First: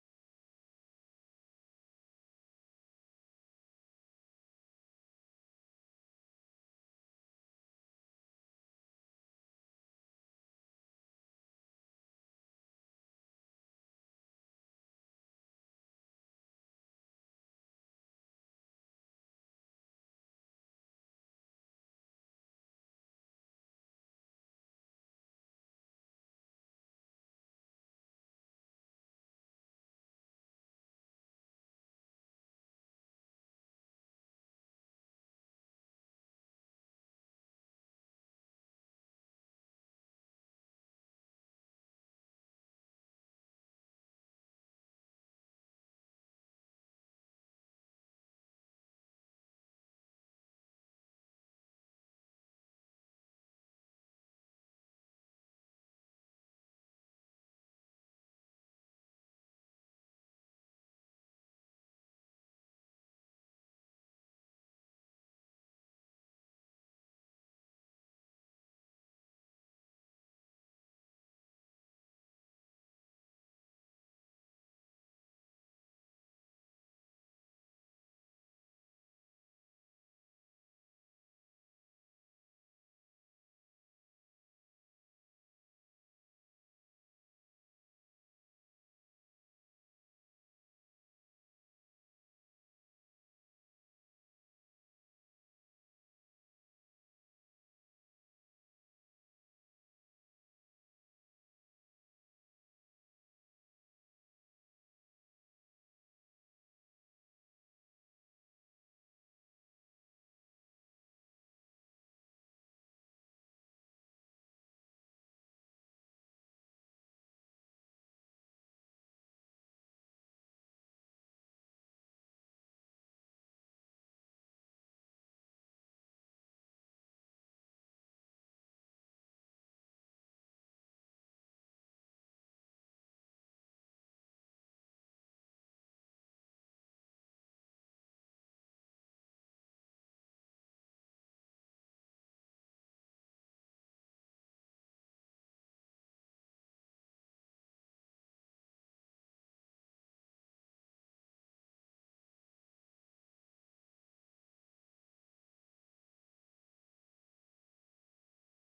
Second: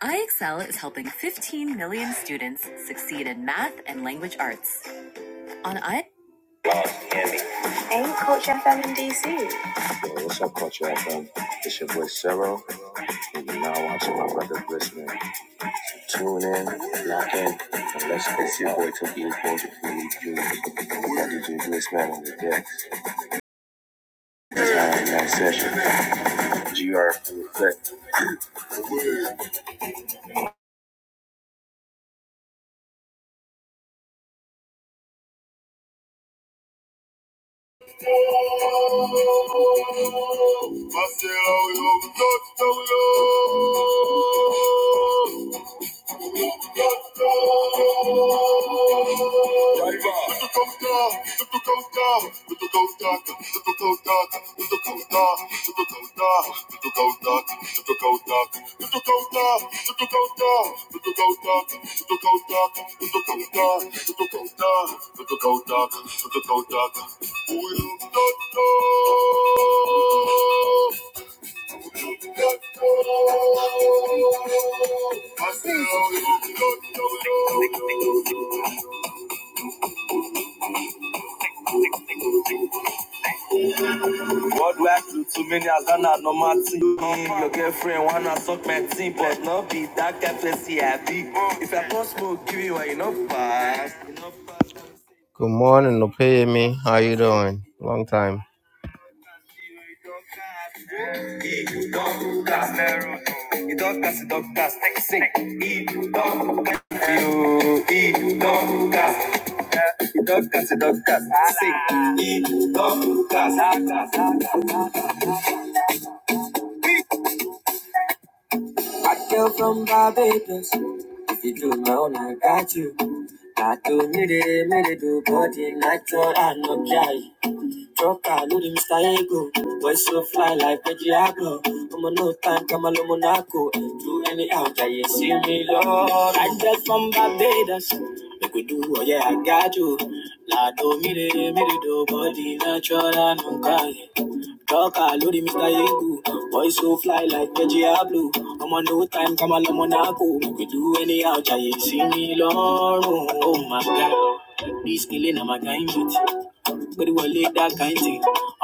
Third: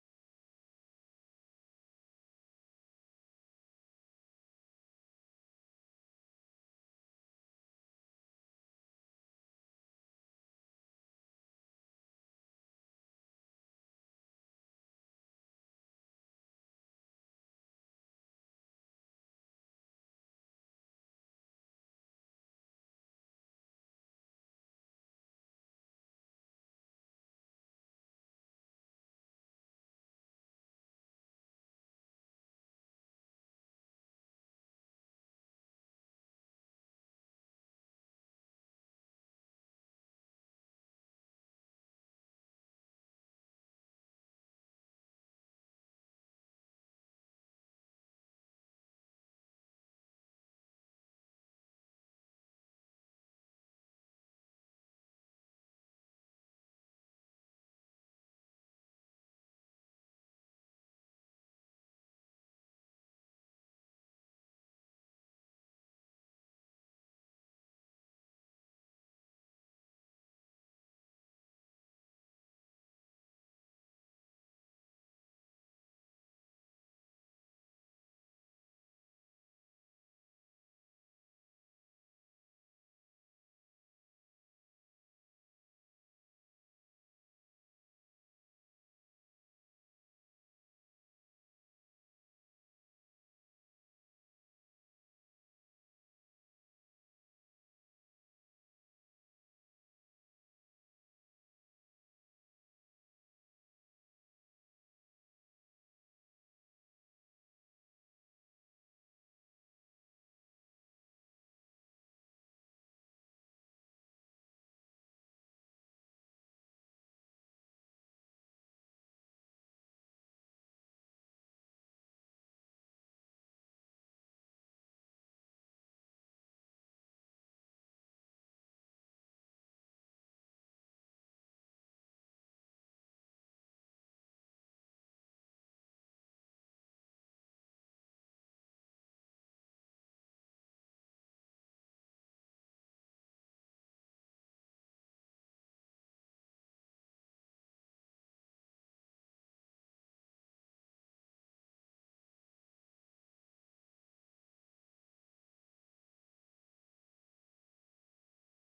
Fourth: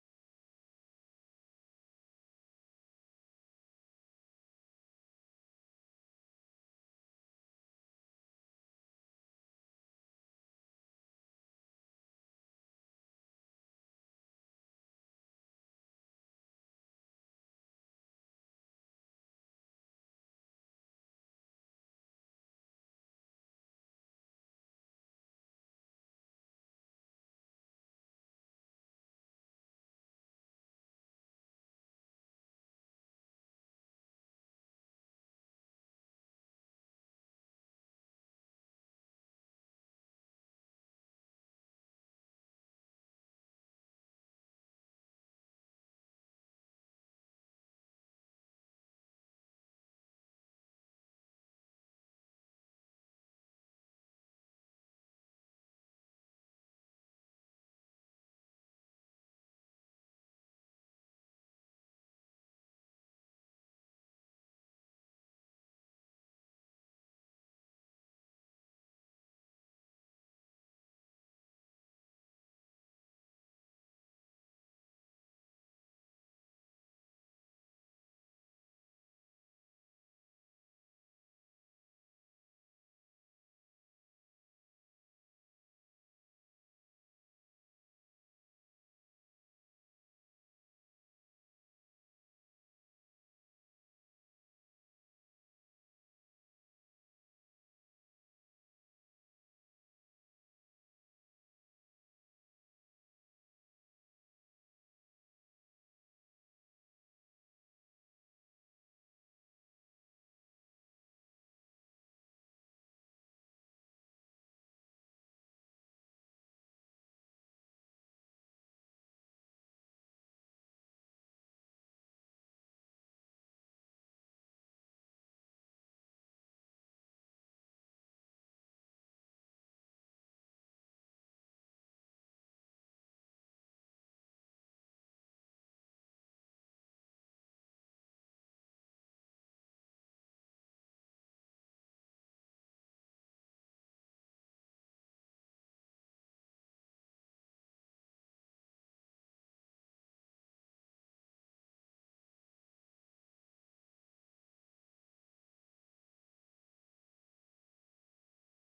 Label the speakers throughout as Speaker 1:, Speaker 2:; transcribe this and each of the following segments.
Speaker 1: iExcel is helping 15 million students succeed in math and language arts. On I. Yo, what's up, Culture FM? It's your boy Cero, and you're now watching my brother Blissman. Tune in, lock in, and let's go. It's your boy Tokyo Culture Community Junior. Got DJ Blissman on the decks. It's our next session. GR for Reflect. Dog, Worldwide many has done a normal thing. Mm, your girlfriend wanna suck my team, but not be that kind pussy I be. If I can smoke, give you one, fast. Good morning, Opeyemi. How you doing? Long time. Idokas, idokas, take a sing. Idokas, you. Idokas. Idokas, idokas, sing. Idokas. I came from Barbados. If you do my own, I got you. I do need it, need it, do body natural and no dry. Truck, I know the Mr. Ego. I just love that. This killing, I'm a guy. pariwọlé dá káyìntì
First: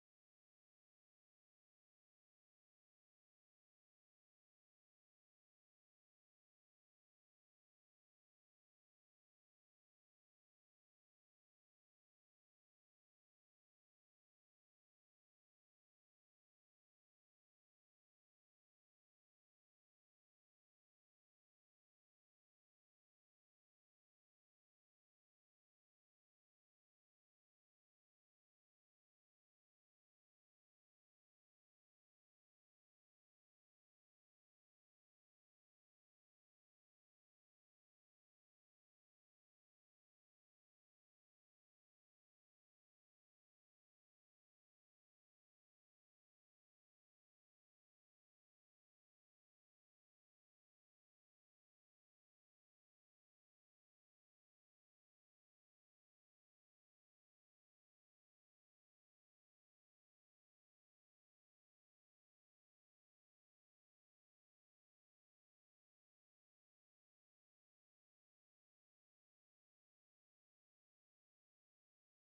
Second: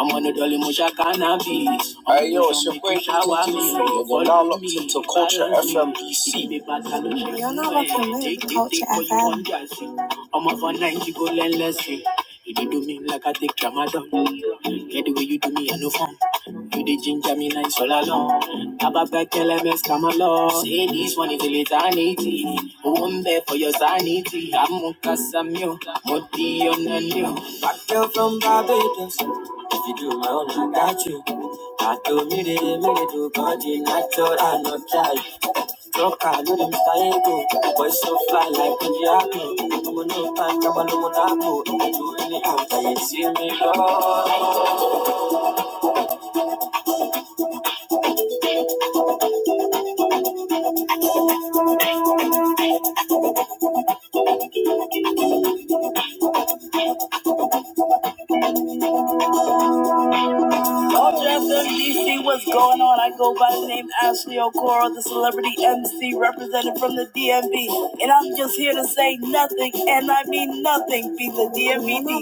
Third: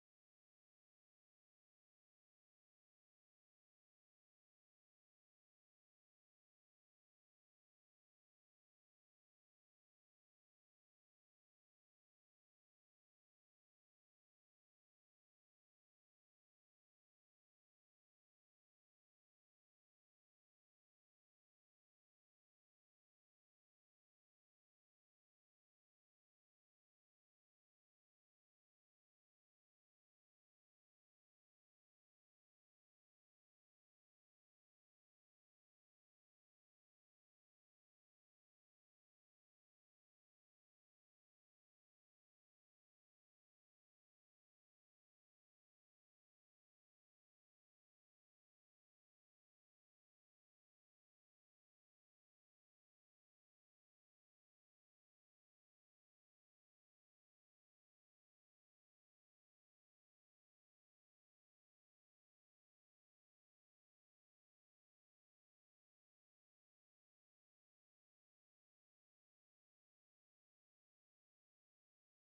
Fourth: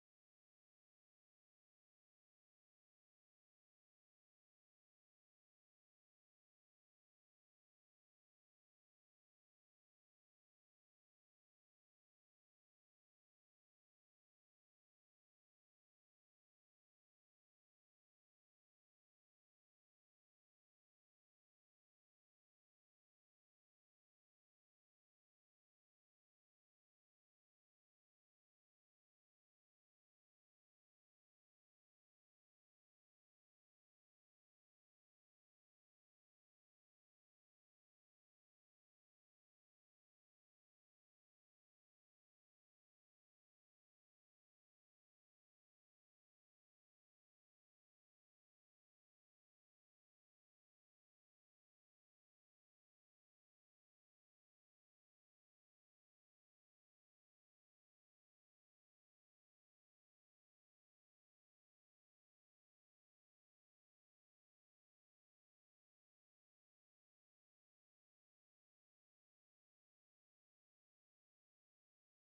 Speaker 1: ọmọ nìdọ̀lì mo ṣá cannabis ọmọ Hey tó yo, it's ṣọmọ your kì boy í You're now follow locked into Culture FMBC. lóṣù You're fún not ẹ deep, but you want jealousy. I'm up for nine, you go let's see. You do do me like I take tramadol. Get the way you do me, I no fun. You the ginger me nice all along. Above that LMS, come along. Say this one is a litany. One there for your sanity. I'm Mukasamio, Moti Onanio. Back girl from Barbados. If you do my own, I got you. I do me, they me, they do body natural, not try. No car, no limit, I ain't go. Boy, so fly like a jackal. I'm a no time, I'm a no monaco. Do any act, I ain't seen me love. All dressed up, DC, what's going on? I go by the name Ashley Okoro, the celebrity MC represented from the DMV. And I'm just here to say nothing, and I mean nothing, be the DMV.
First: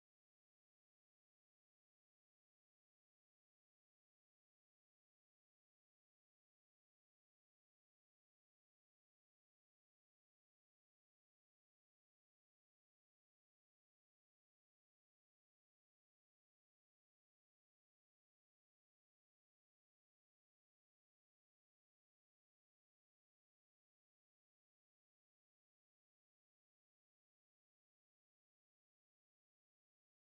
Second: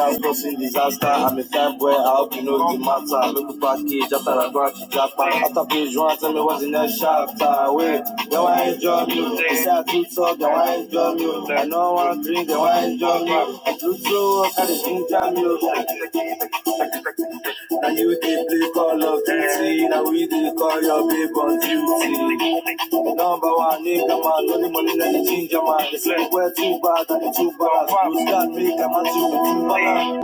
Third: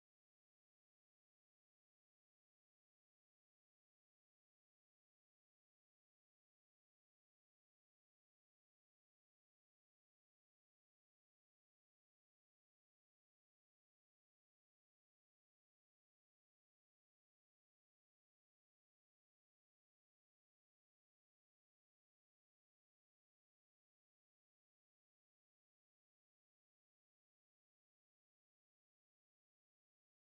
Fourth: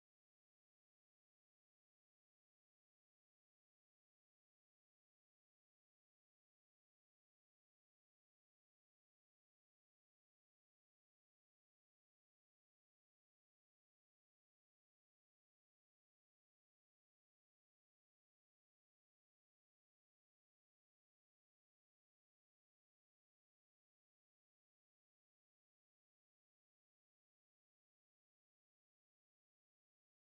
Speaker 1: That's no disaster. I'm a type where I hope you know the matter. Make back.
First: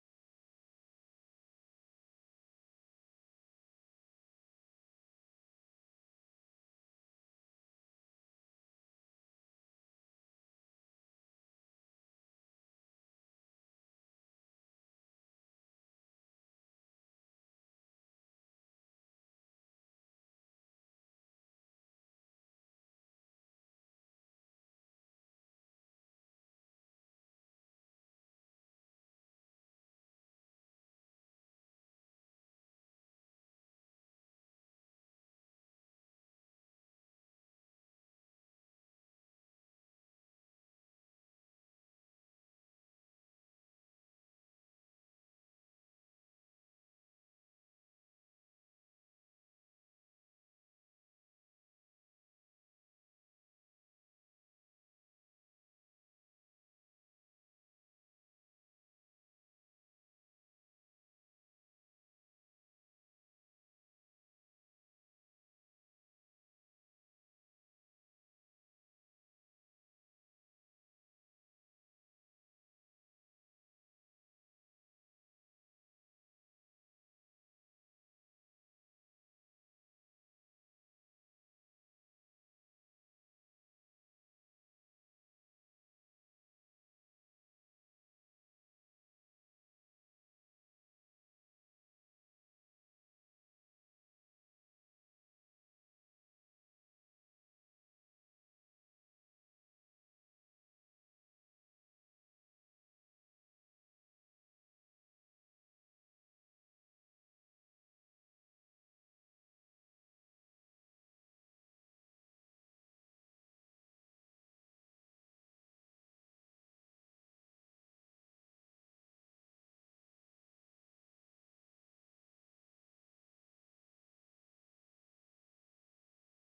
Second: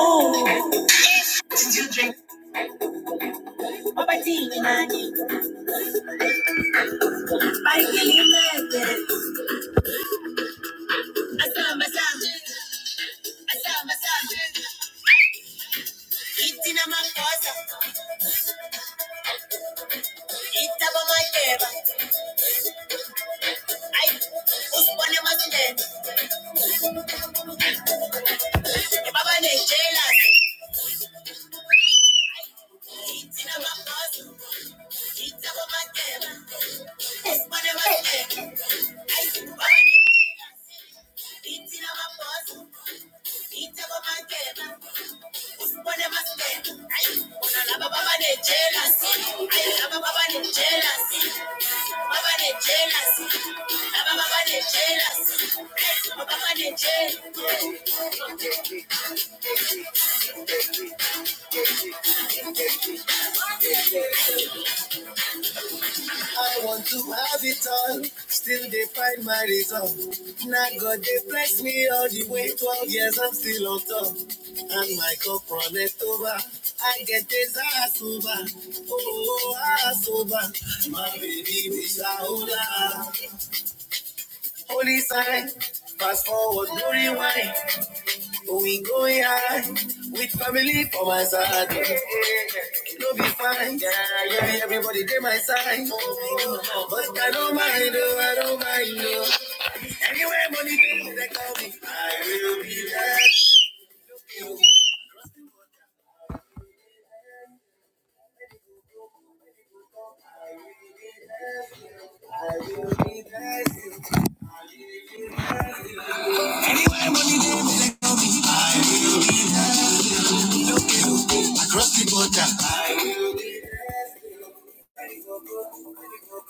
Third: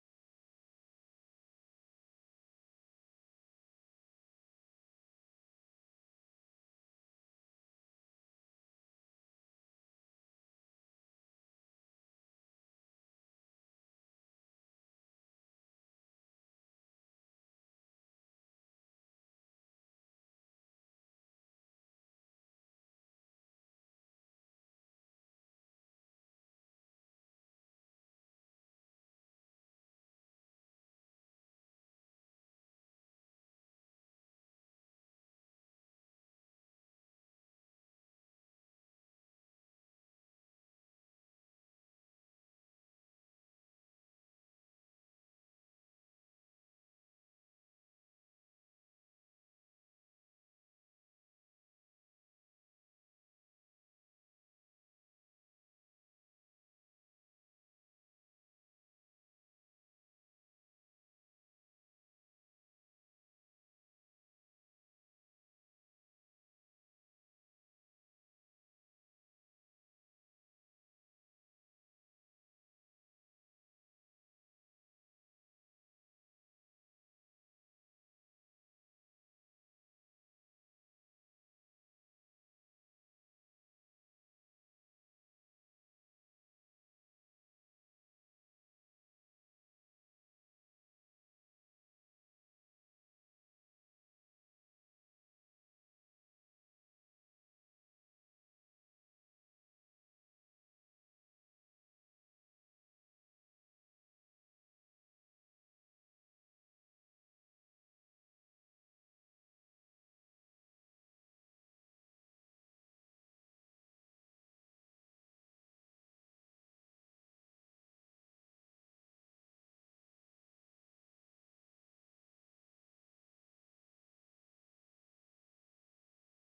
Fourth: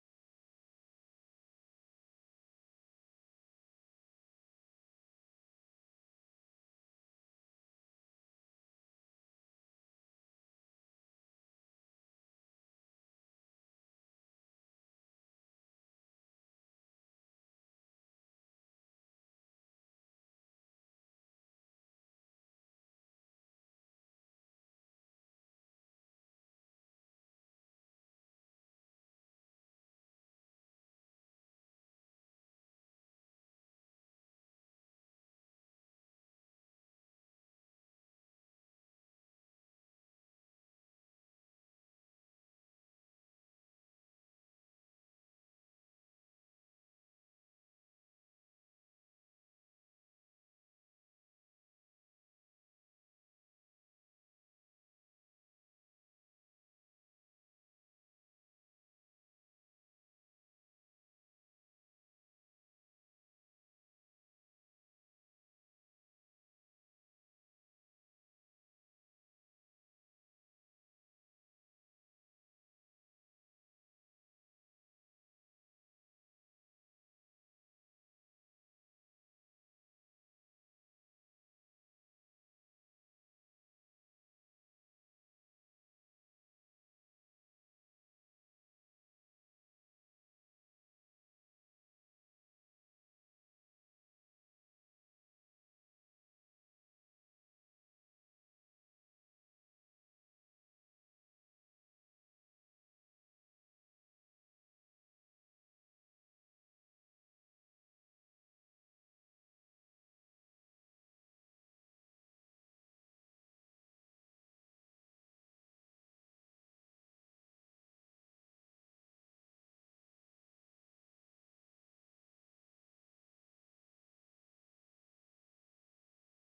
Speaker 1: Ooh. I can't imagine. I want to have it all, still they find my reason. Now God they bless me all the way, 12 years I'm still on top. And my cup runneth over, I get this ass over, oh ass over. My baby, we're Mishaola, holy sign, fast forward, no rewind. We go yard with family for my side. No be fine. Yeah, yeah, everybody get my side. But I don't mind, oh, I don't mind, oh. Anywhere money goes, they call me. I will be there. I will be there. I will be there.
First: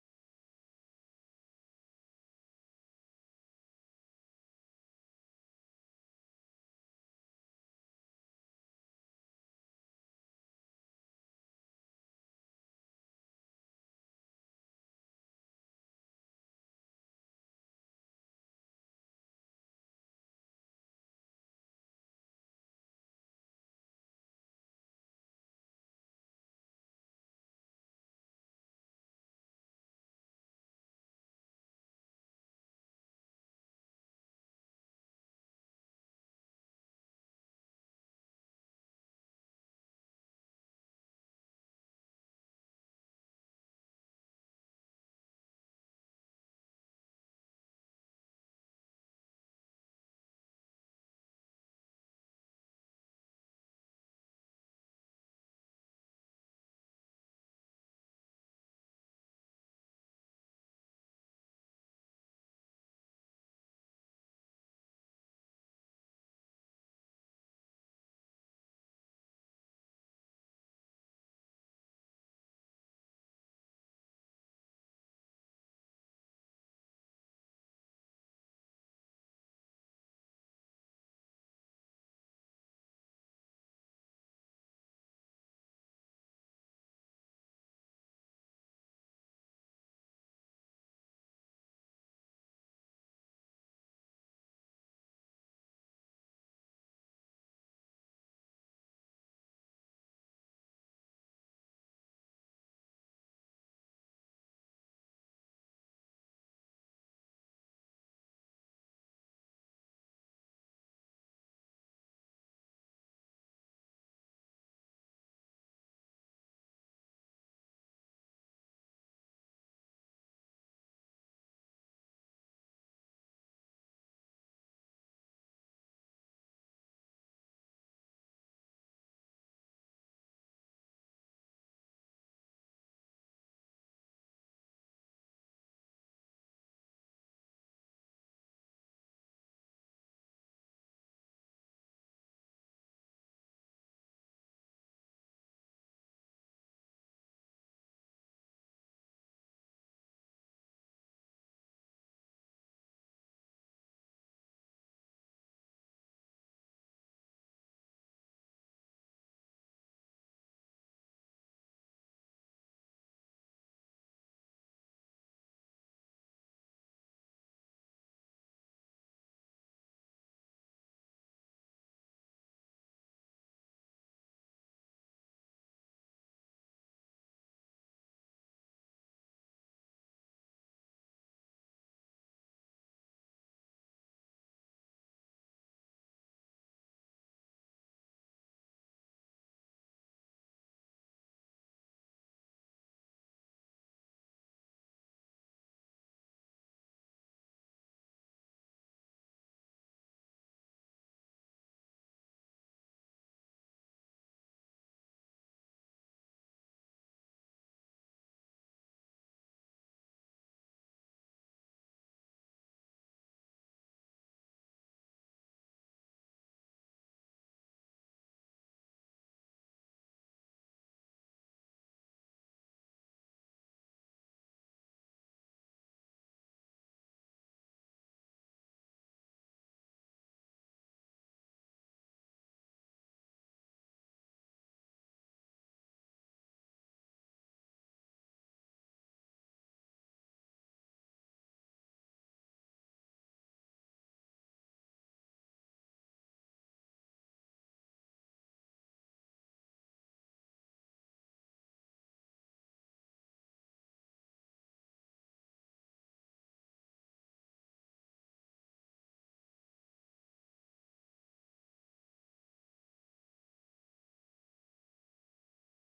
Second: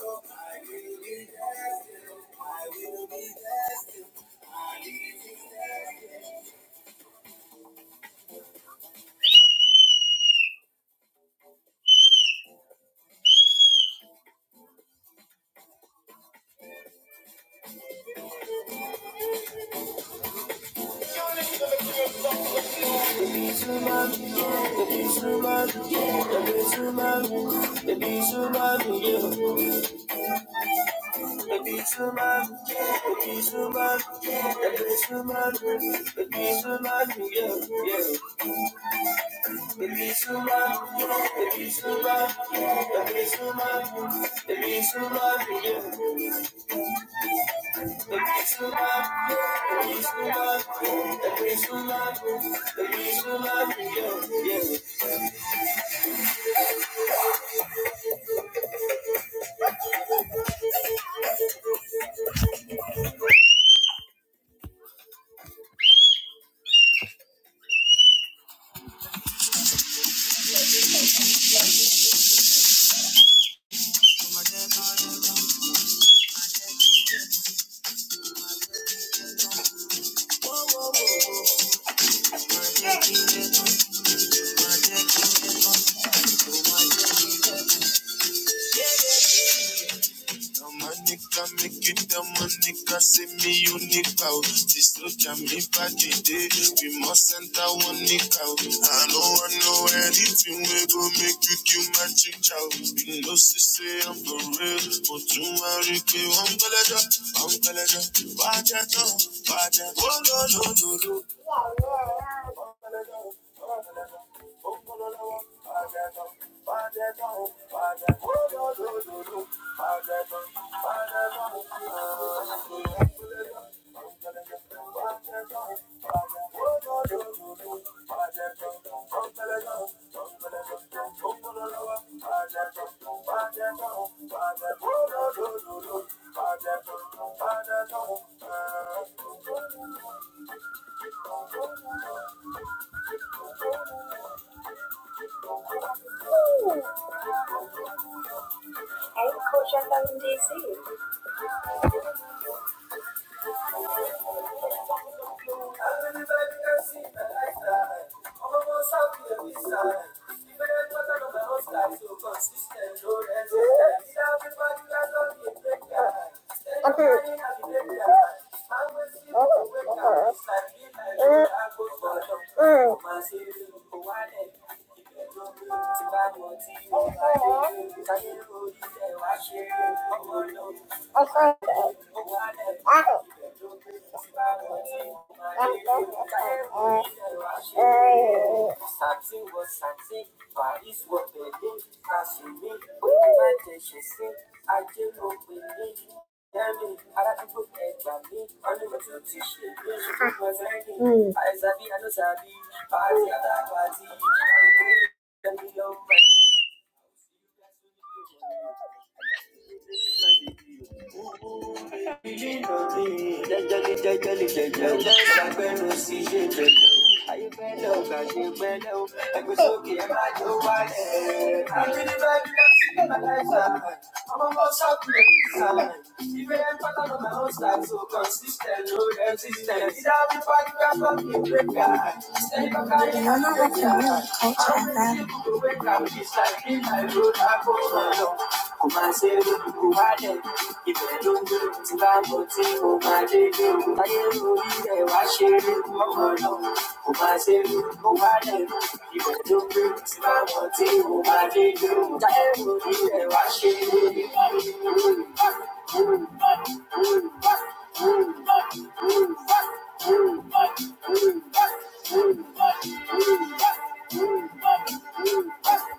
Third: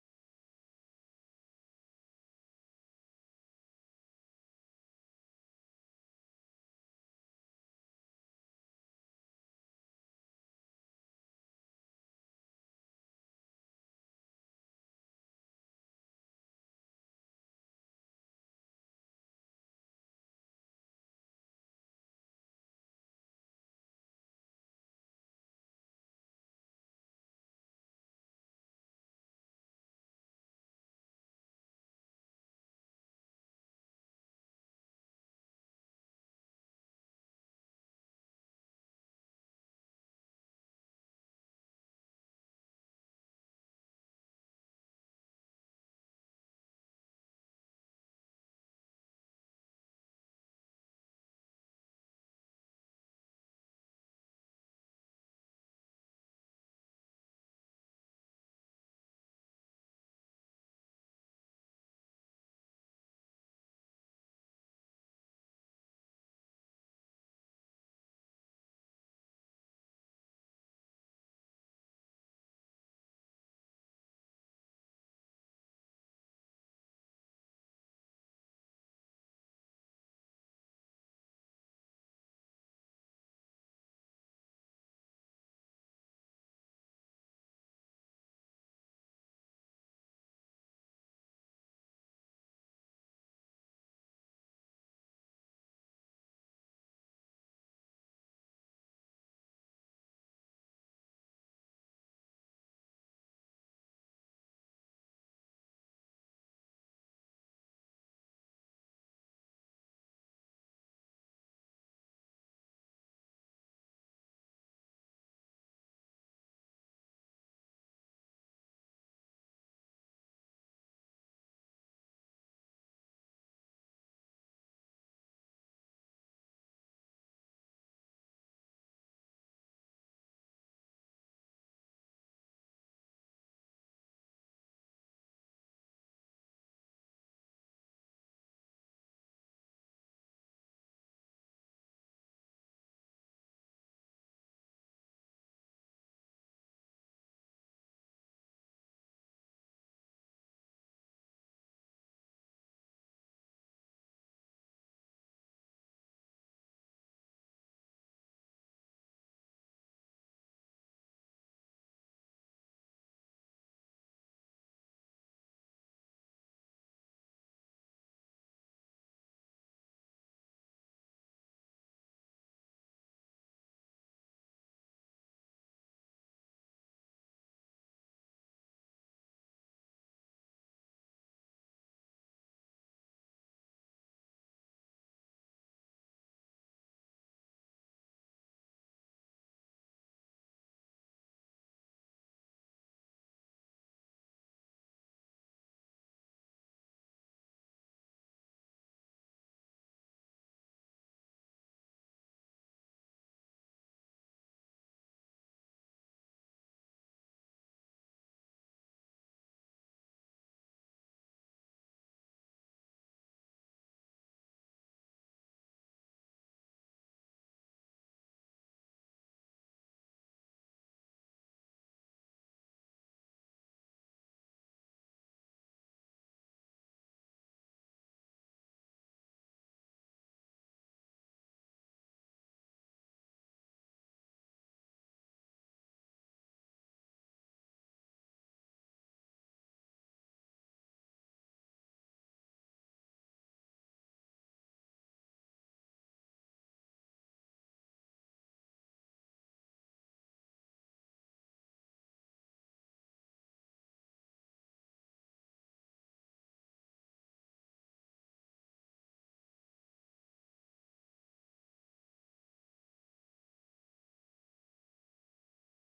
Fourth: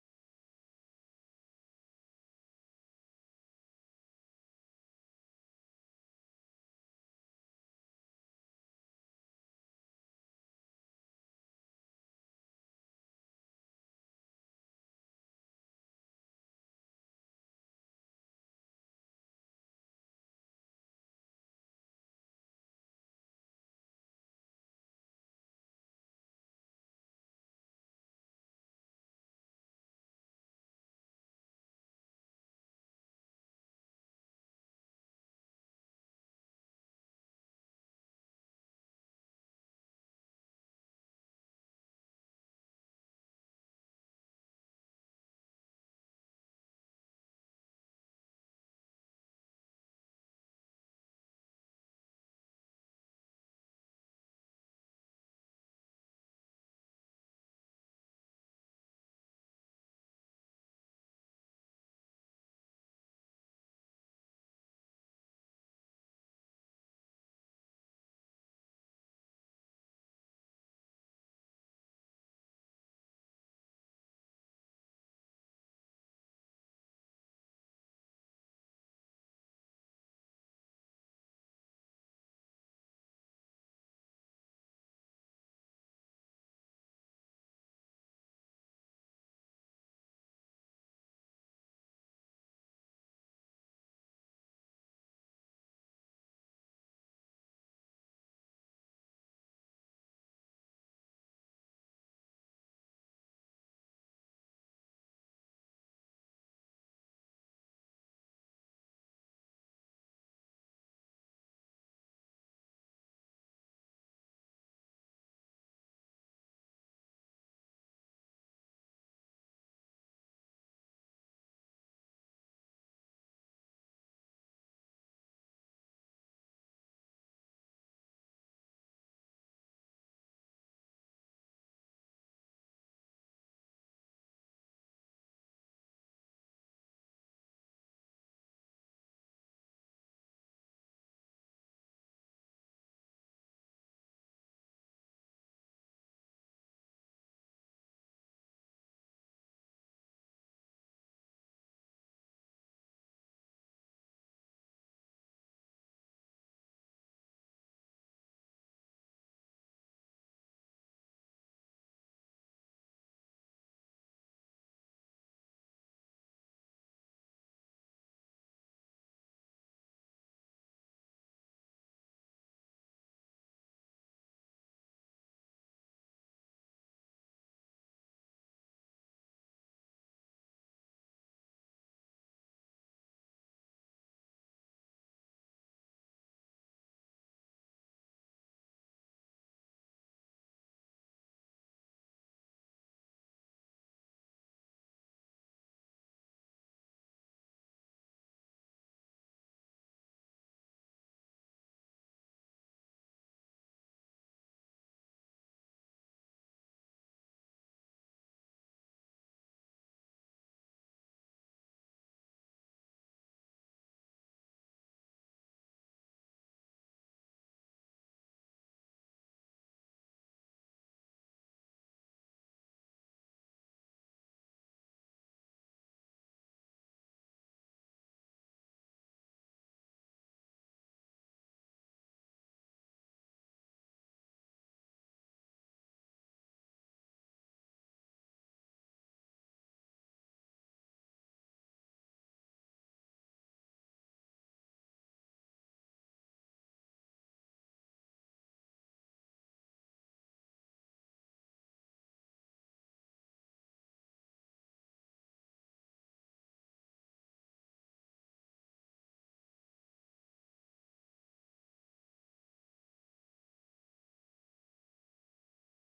Speaker 1: I will be there. The money can make it, the money can see me unique out. This look at me back today. We must send that one nick out. I know I know anything we go make you kill magic out. You know, she say I'm for real. But you are I'm Galaja, I'm Galaja. Watch out, no, watch out. Oh, no, no, no, no. Okay. Oh, Okay. Consistent, no resistance. It's how we fight, we are fucking break guys. Stay back, kò máa ṣe é ló dùn kó wá dẹ̀ ibẹ̀ ló ń dùn tí bá mọ̀ tí mo máa dé dé o láyé lórí ẹ̀ wá ṣe é ló mọ̀ lọ kò máa ṣe é ló dùn kó wá dẹ̀ ibẹ̀ ló ń dùn tí bá mọ̀ tí mo máa dé dé o láyé lórí ẹ̀ wá ṣe é ló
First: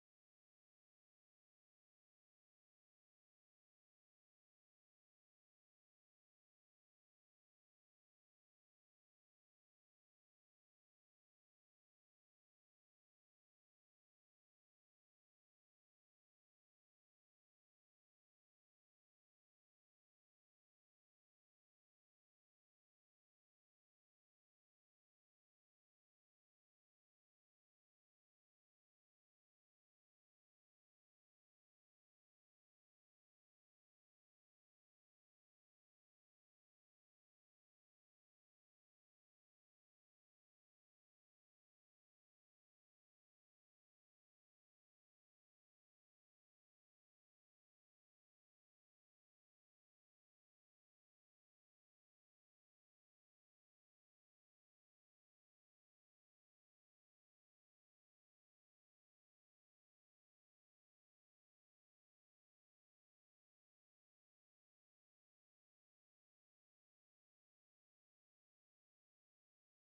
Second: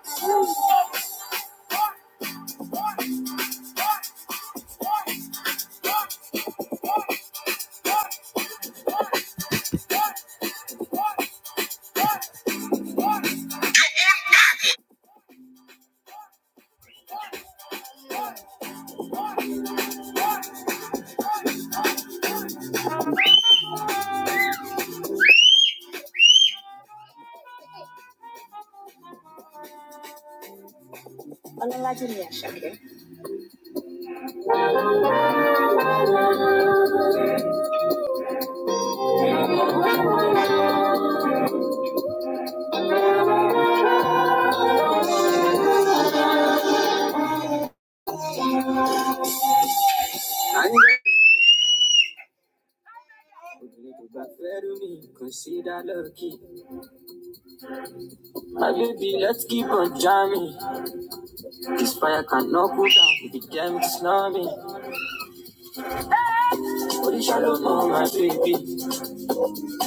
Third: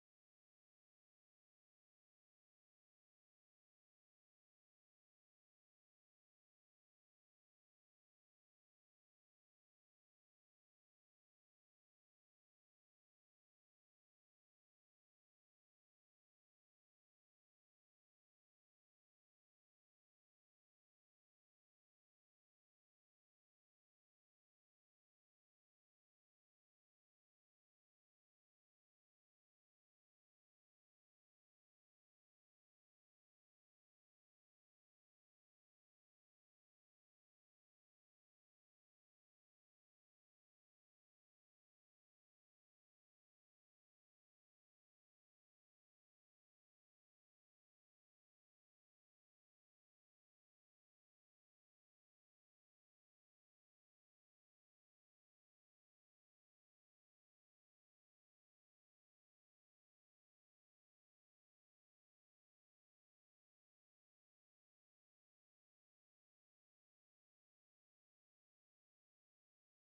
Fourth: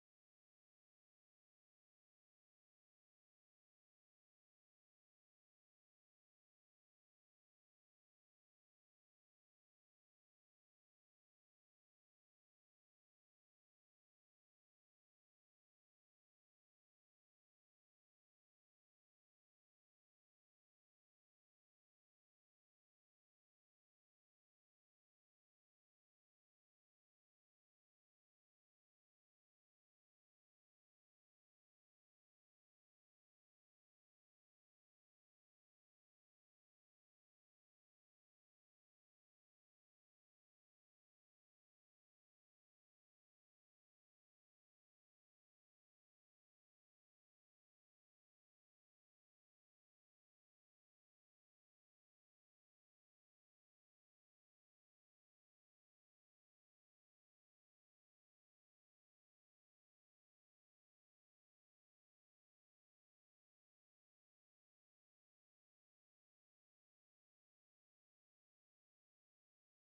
Speaker 1: You could damn it snobby. Put a shadow on my baby.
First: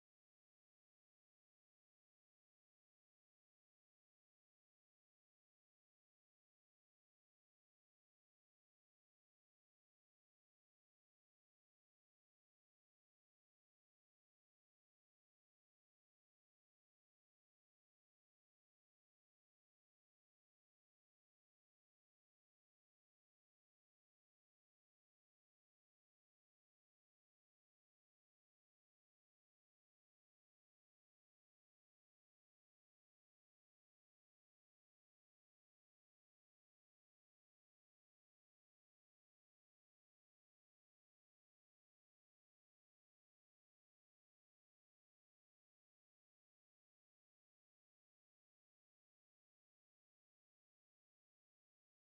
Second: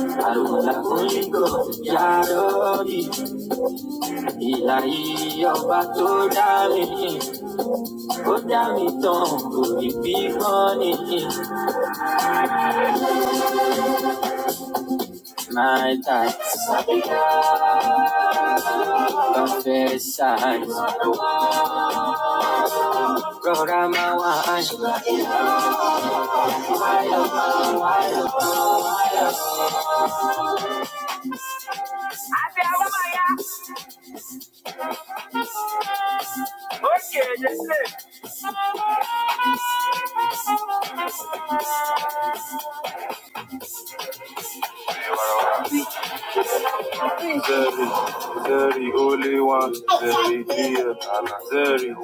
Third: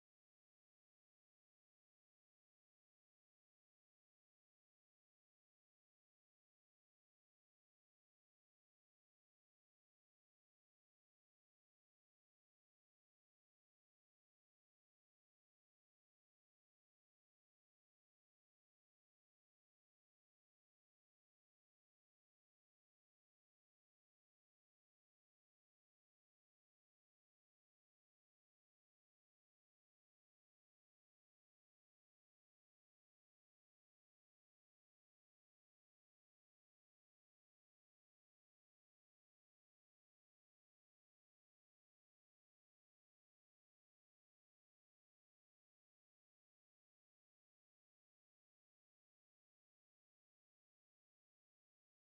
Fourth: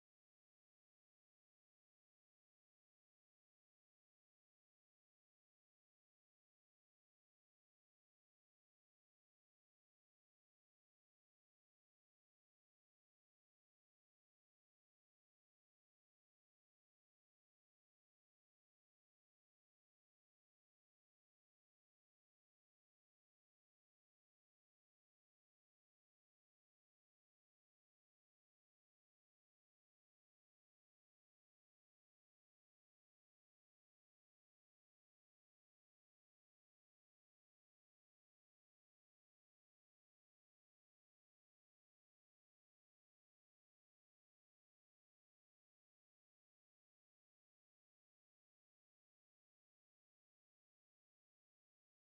Speaker 1: I don't want that only go. Yarori. Ilayi ọba tó dá mi. Ó dá mi tán, kò ní bí kan My type, confess size. Rọra máa the only one, the dear, Zeri,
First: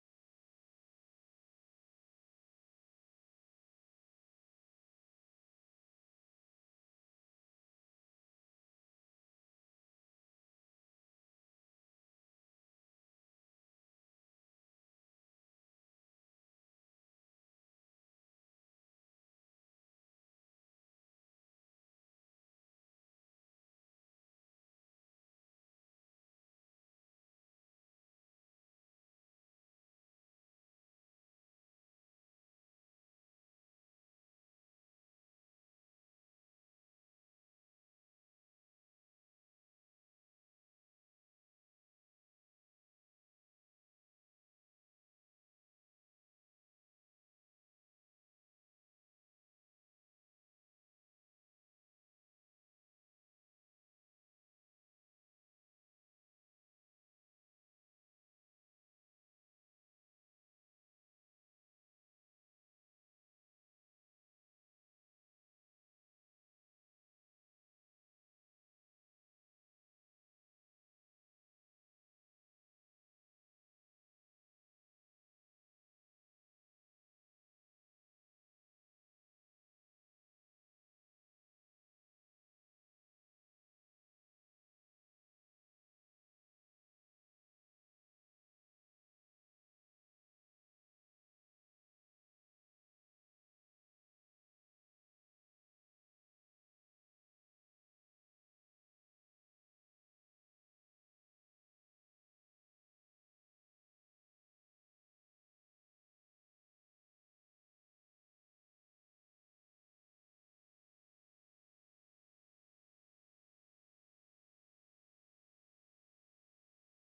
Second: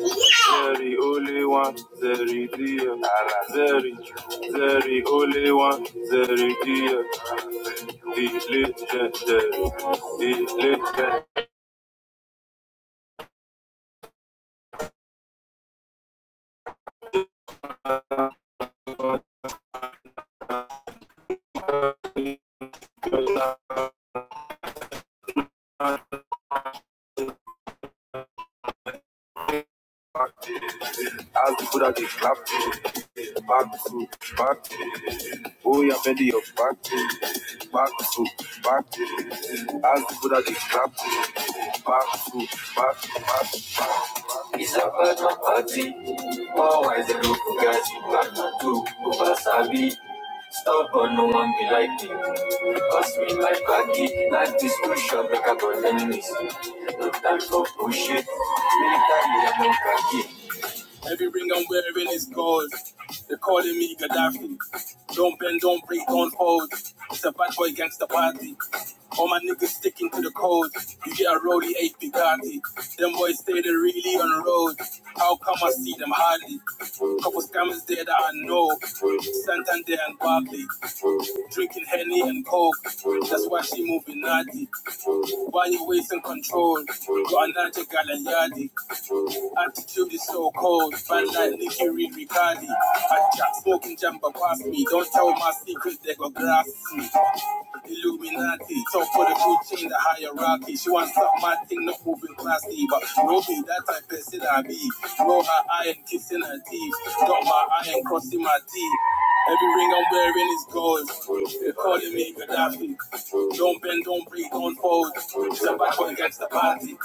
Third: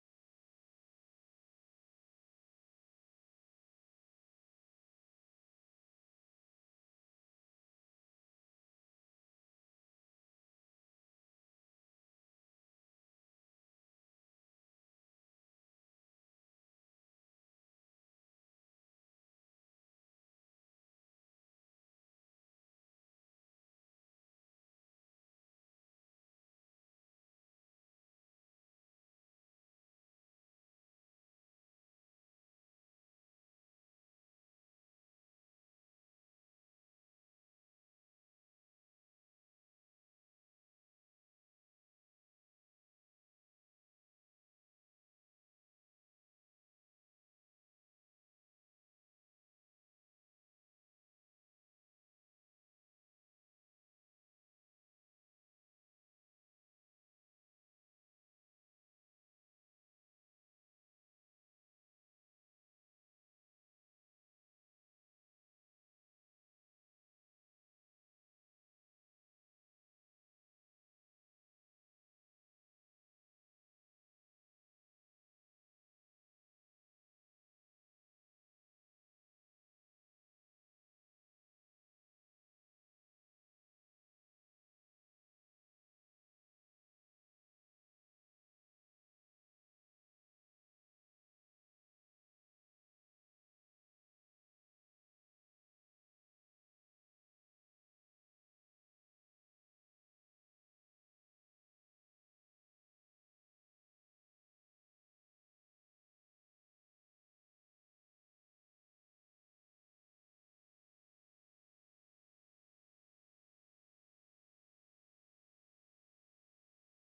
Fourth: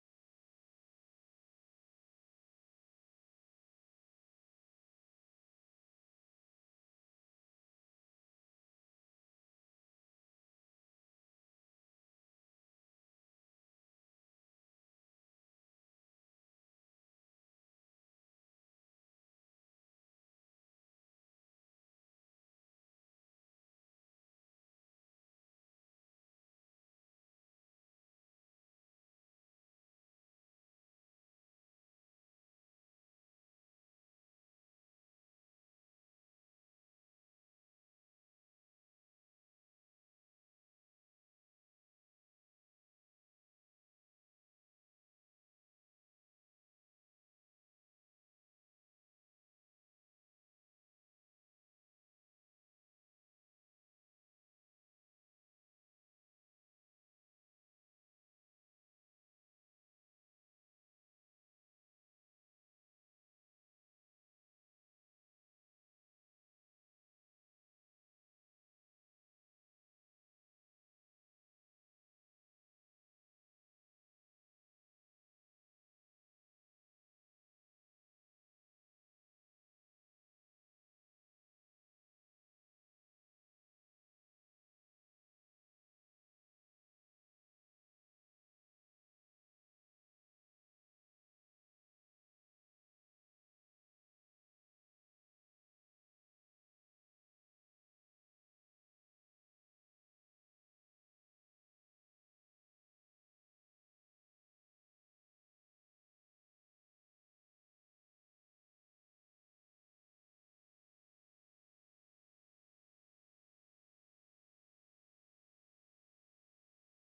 Speaker 1: Zeri, only one, Zeri, dear, Zeri, Zeri, only one, Zeri, dear, the legendary, the legendary. Isabana party, always a look, guys, you got two, Ubasabi. Stubborn, no one be like you. Pass me like baggy, like this push up, break up all enemies. No time for bullshit, military and no khaki. Every ring I'm wearing is gold. They're calling me Gaddafi. Don't bend, don't break, don't fold. It's a bad boy gangster party. All my niggas sticking to the code. You get a rolly eight Bugatti. Them boys say they really on the road. How come I see them hardly? Couple scammers there that I know. Santander and Barclay. Drinking Henny and Coke, that's why she moving naughty. Why you wasting control? Got another Galayadi. Attitude is so cold. Bad like Nicky Reed Riccardi. I jack smoking jumper past me. Don't tell my secret, they go grass me. Illuminati, talk for the food chain, the hierarchy. She wants up my thing, not moving classy, but no be that type of person I be. Roll her iron, kissing her teeth, got my iron crossing my teeth. Every ring I'm wearing is gold. They're calling me Gaddafi. Don't bend, don't break, don't fold. Step back up against the party.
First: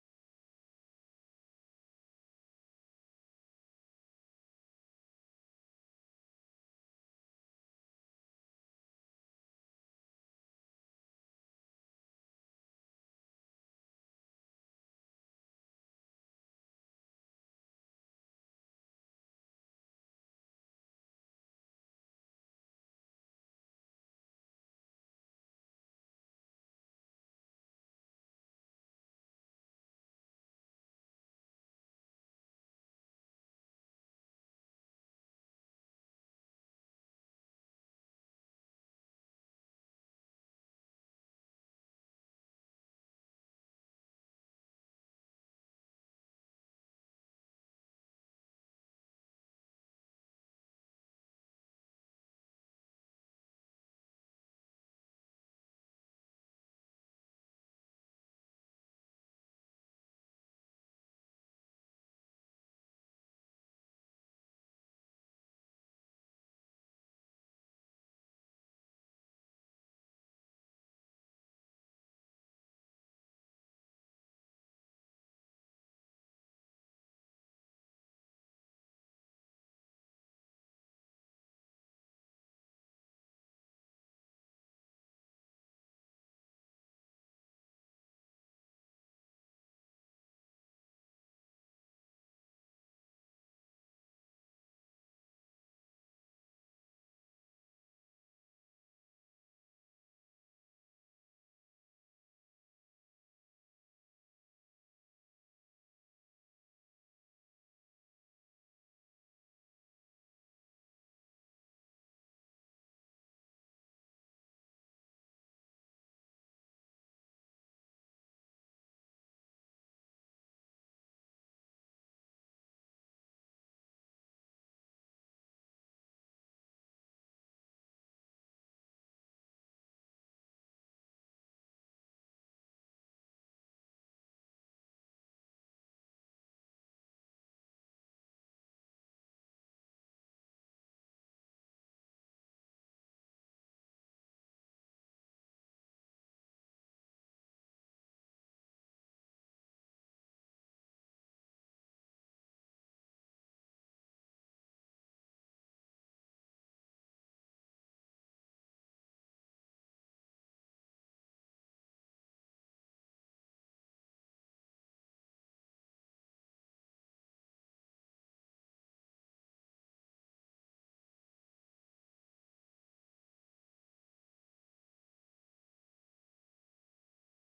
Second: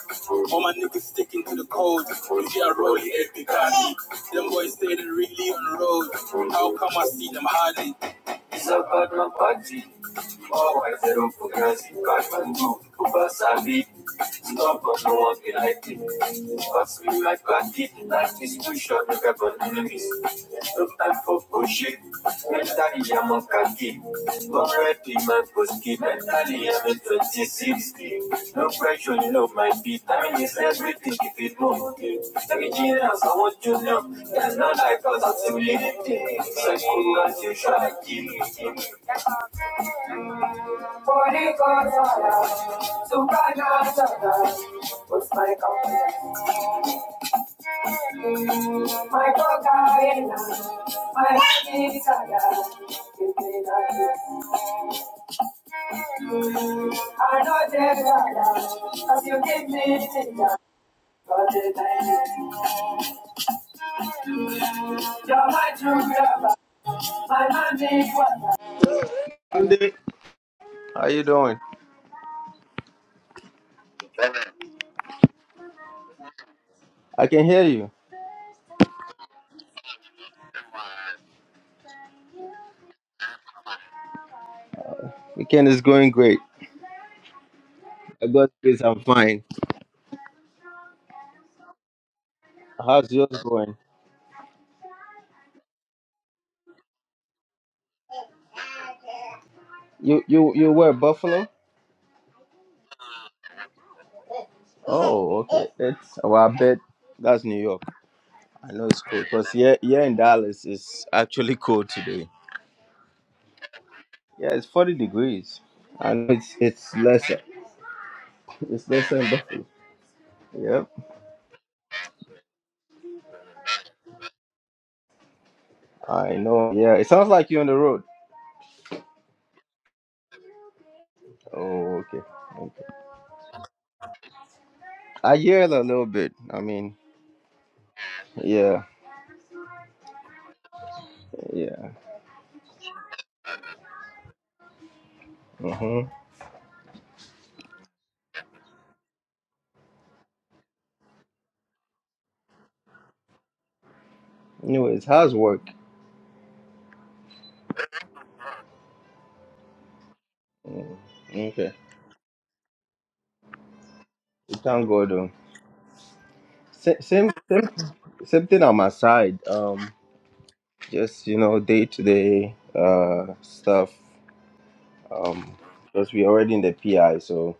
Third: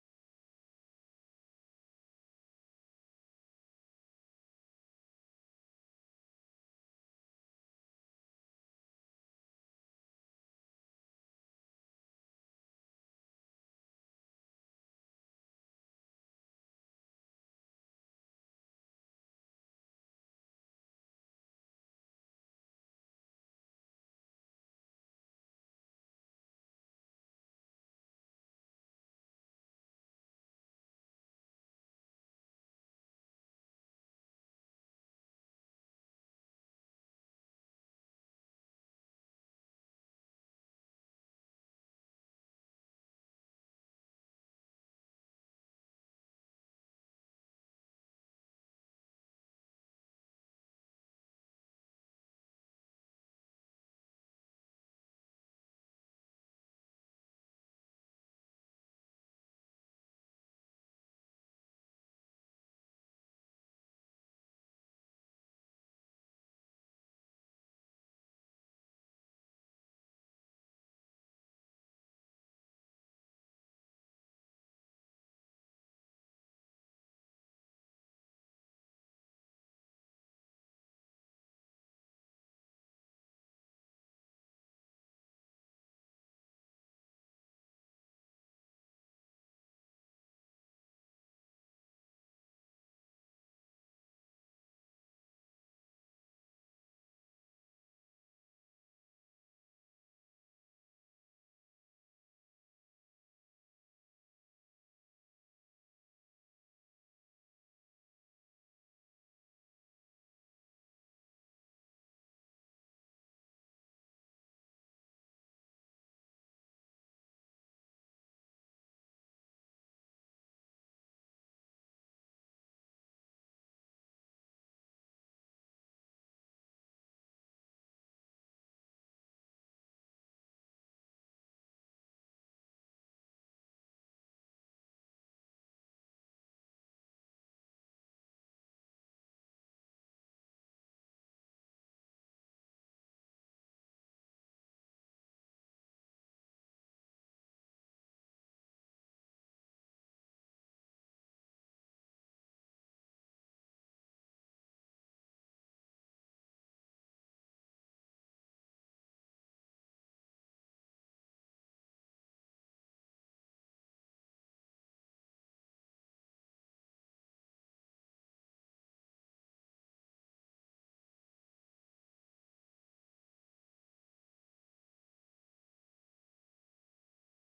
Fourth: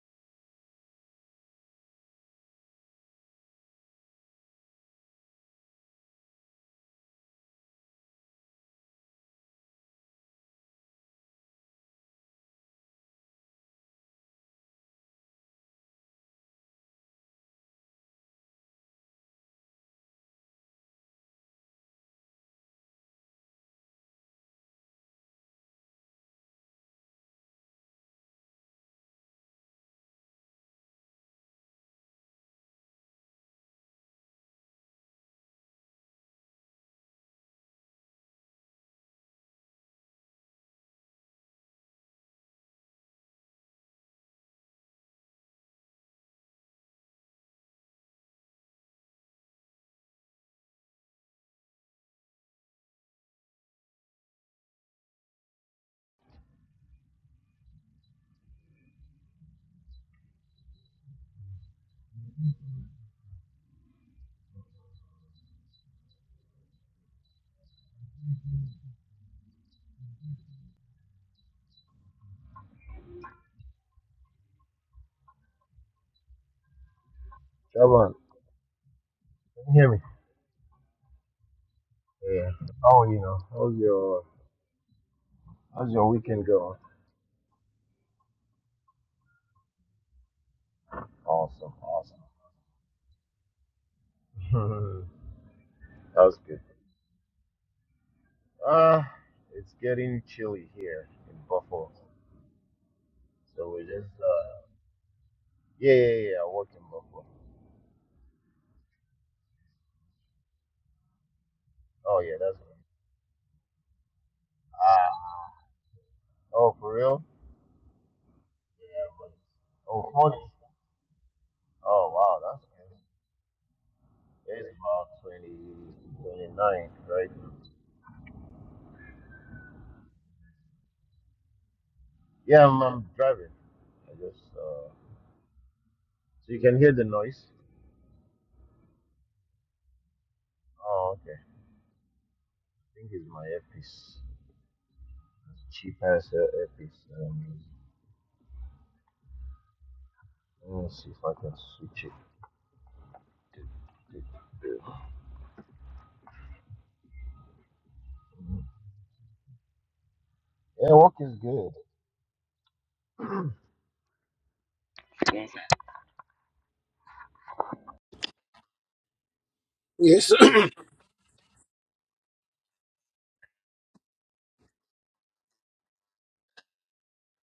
Speaker 1: All my niggas sticking to the code. You see a roll it, Picardy. Them boys say really on the road. How come I see them hardly? It's about my party. Always I don't organize it, cash man do, over savvy, fucking life pass me like a this too short, look at my enemies, no time for bullshit, How you doing? I can hear you. Weekend is going great. I got this, I'm fine. How's yours going? You you you were Buffalo? Oh, okay. That's well I bet that's New York. I know it's cold. Because yeah yeah in Dallas it's actually cold today. Yeah, it's 40 degrees. And it's it's lesser. It's lesser in Buffalo. Yep. I know. Yeah, it sounds like you're on the road. Oh, okay. Okay. I hear it a little bit. I mean, yeah, yeah. Mm-hmm. Anyways, how's work? Mm, okay. It sounds good. Um, sa- same, same, same thing on my side. Um, just you know, day to day, uh, stuff. Um, because we're already in the PI, so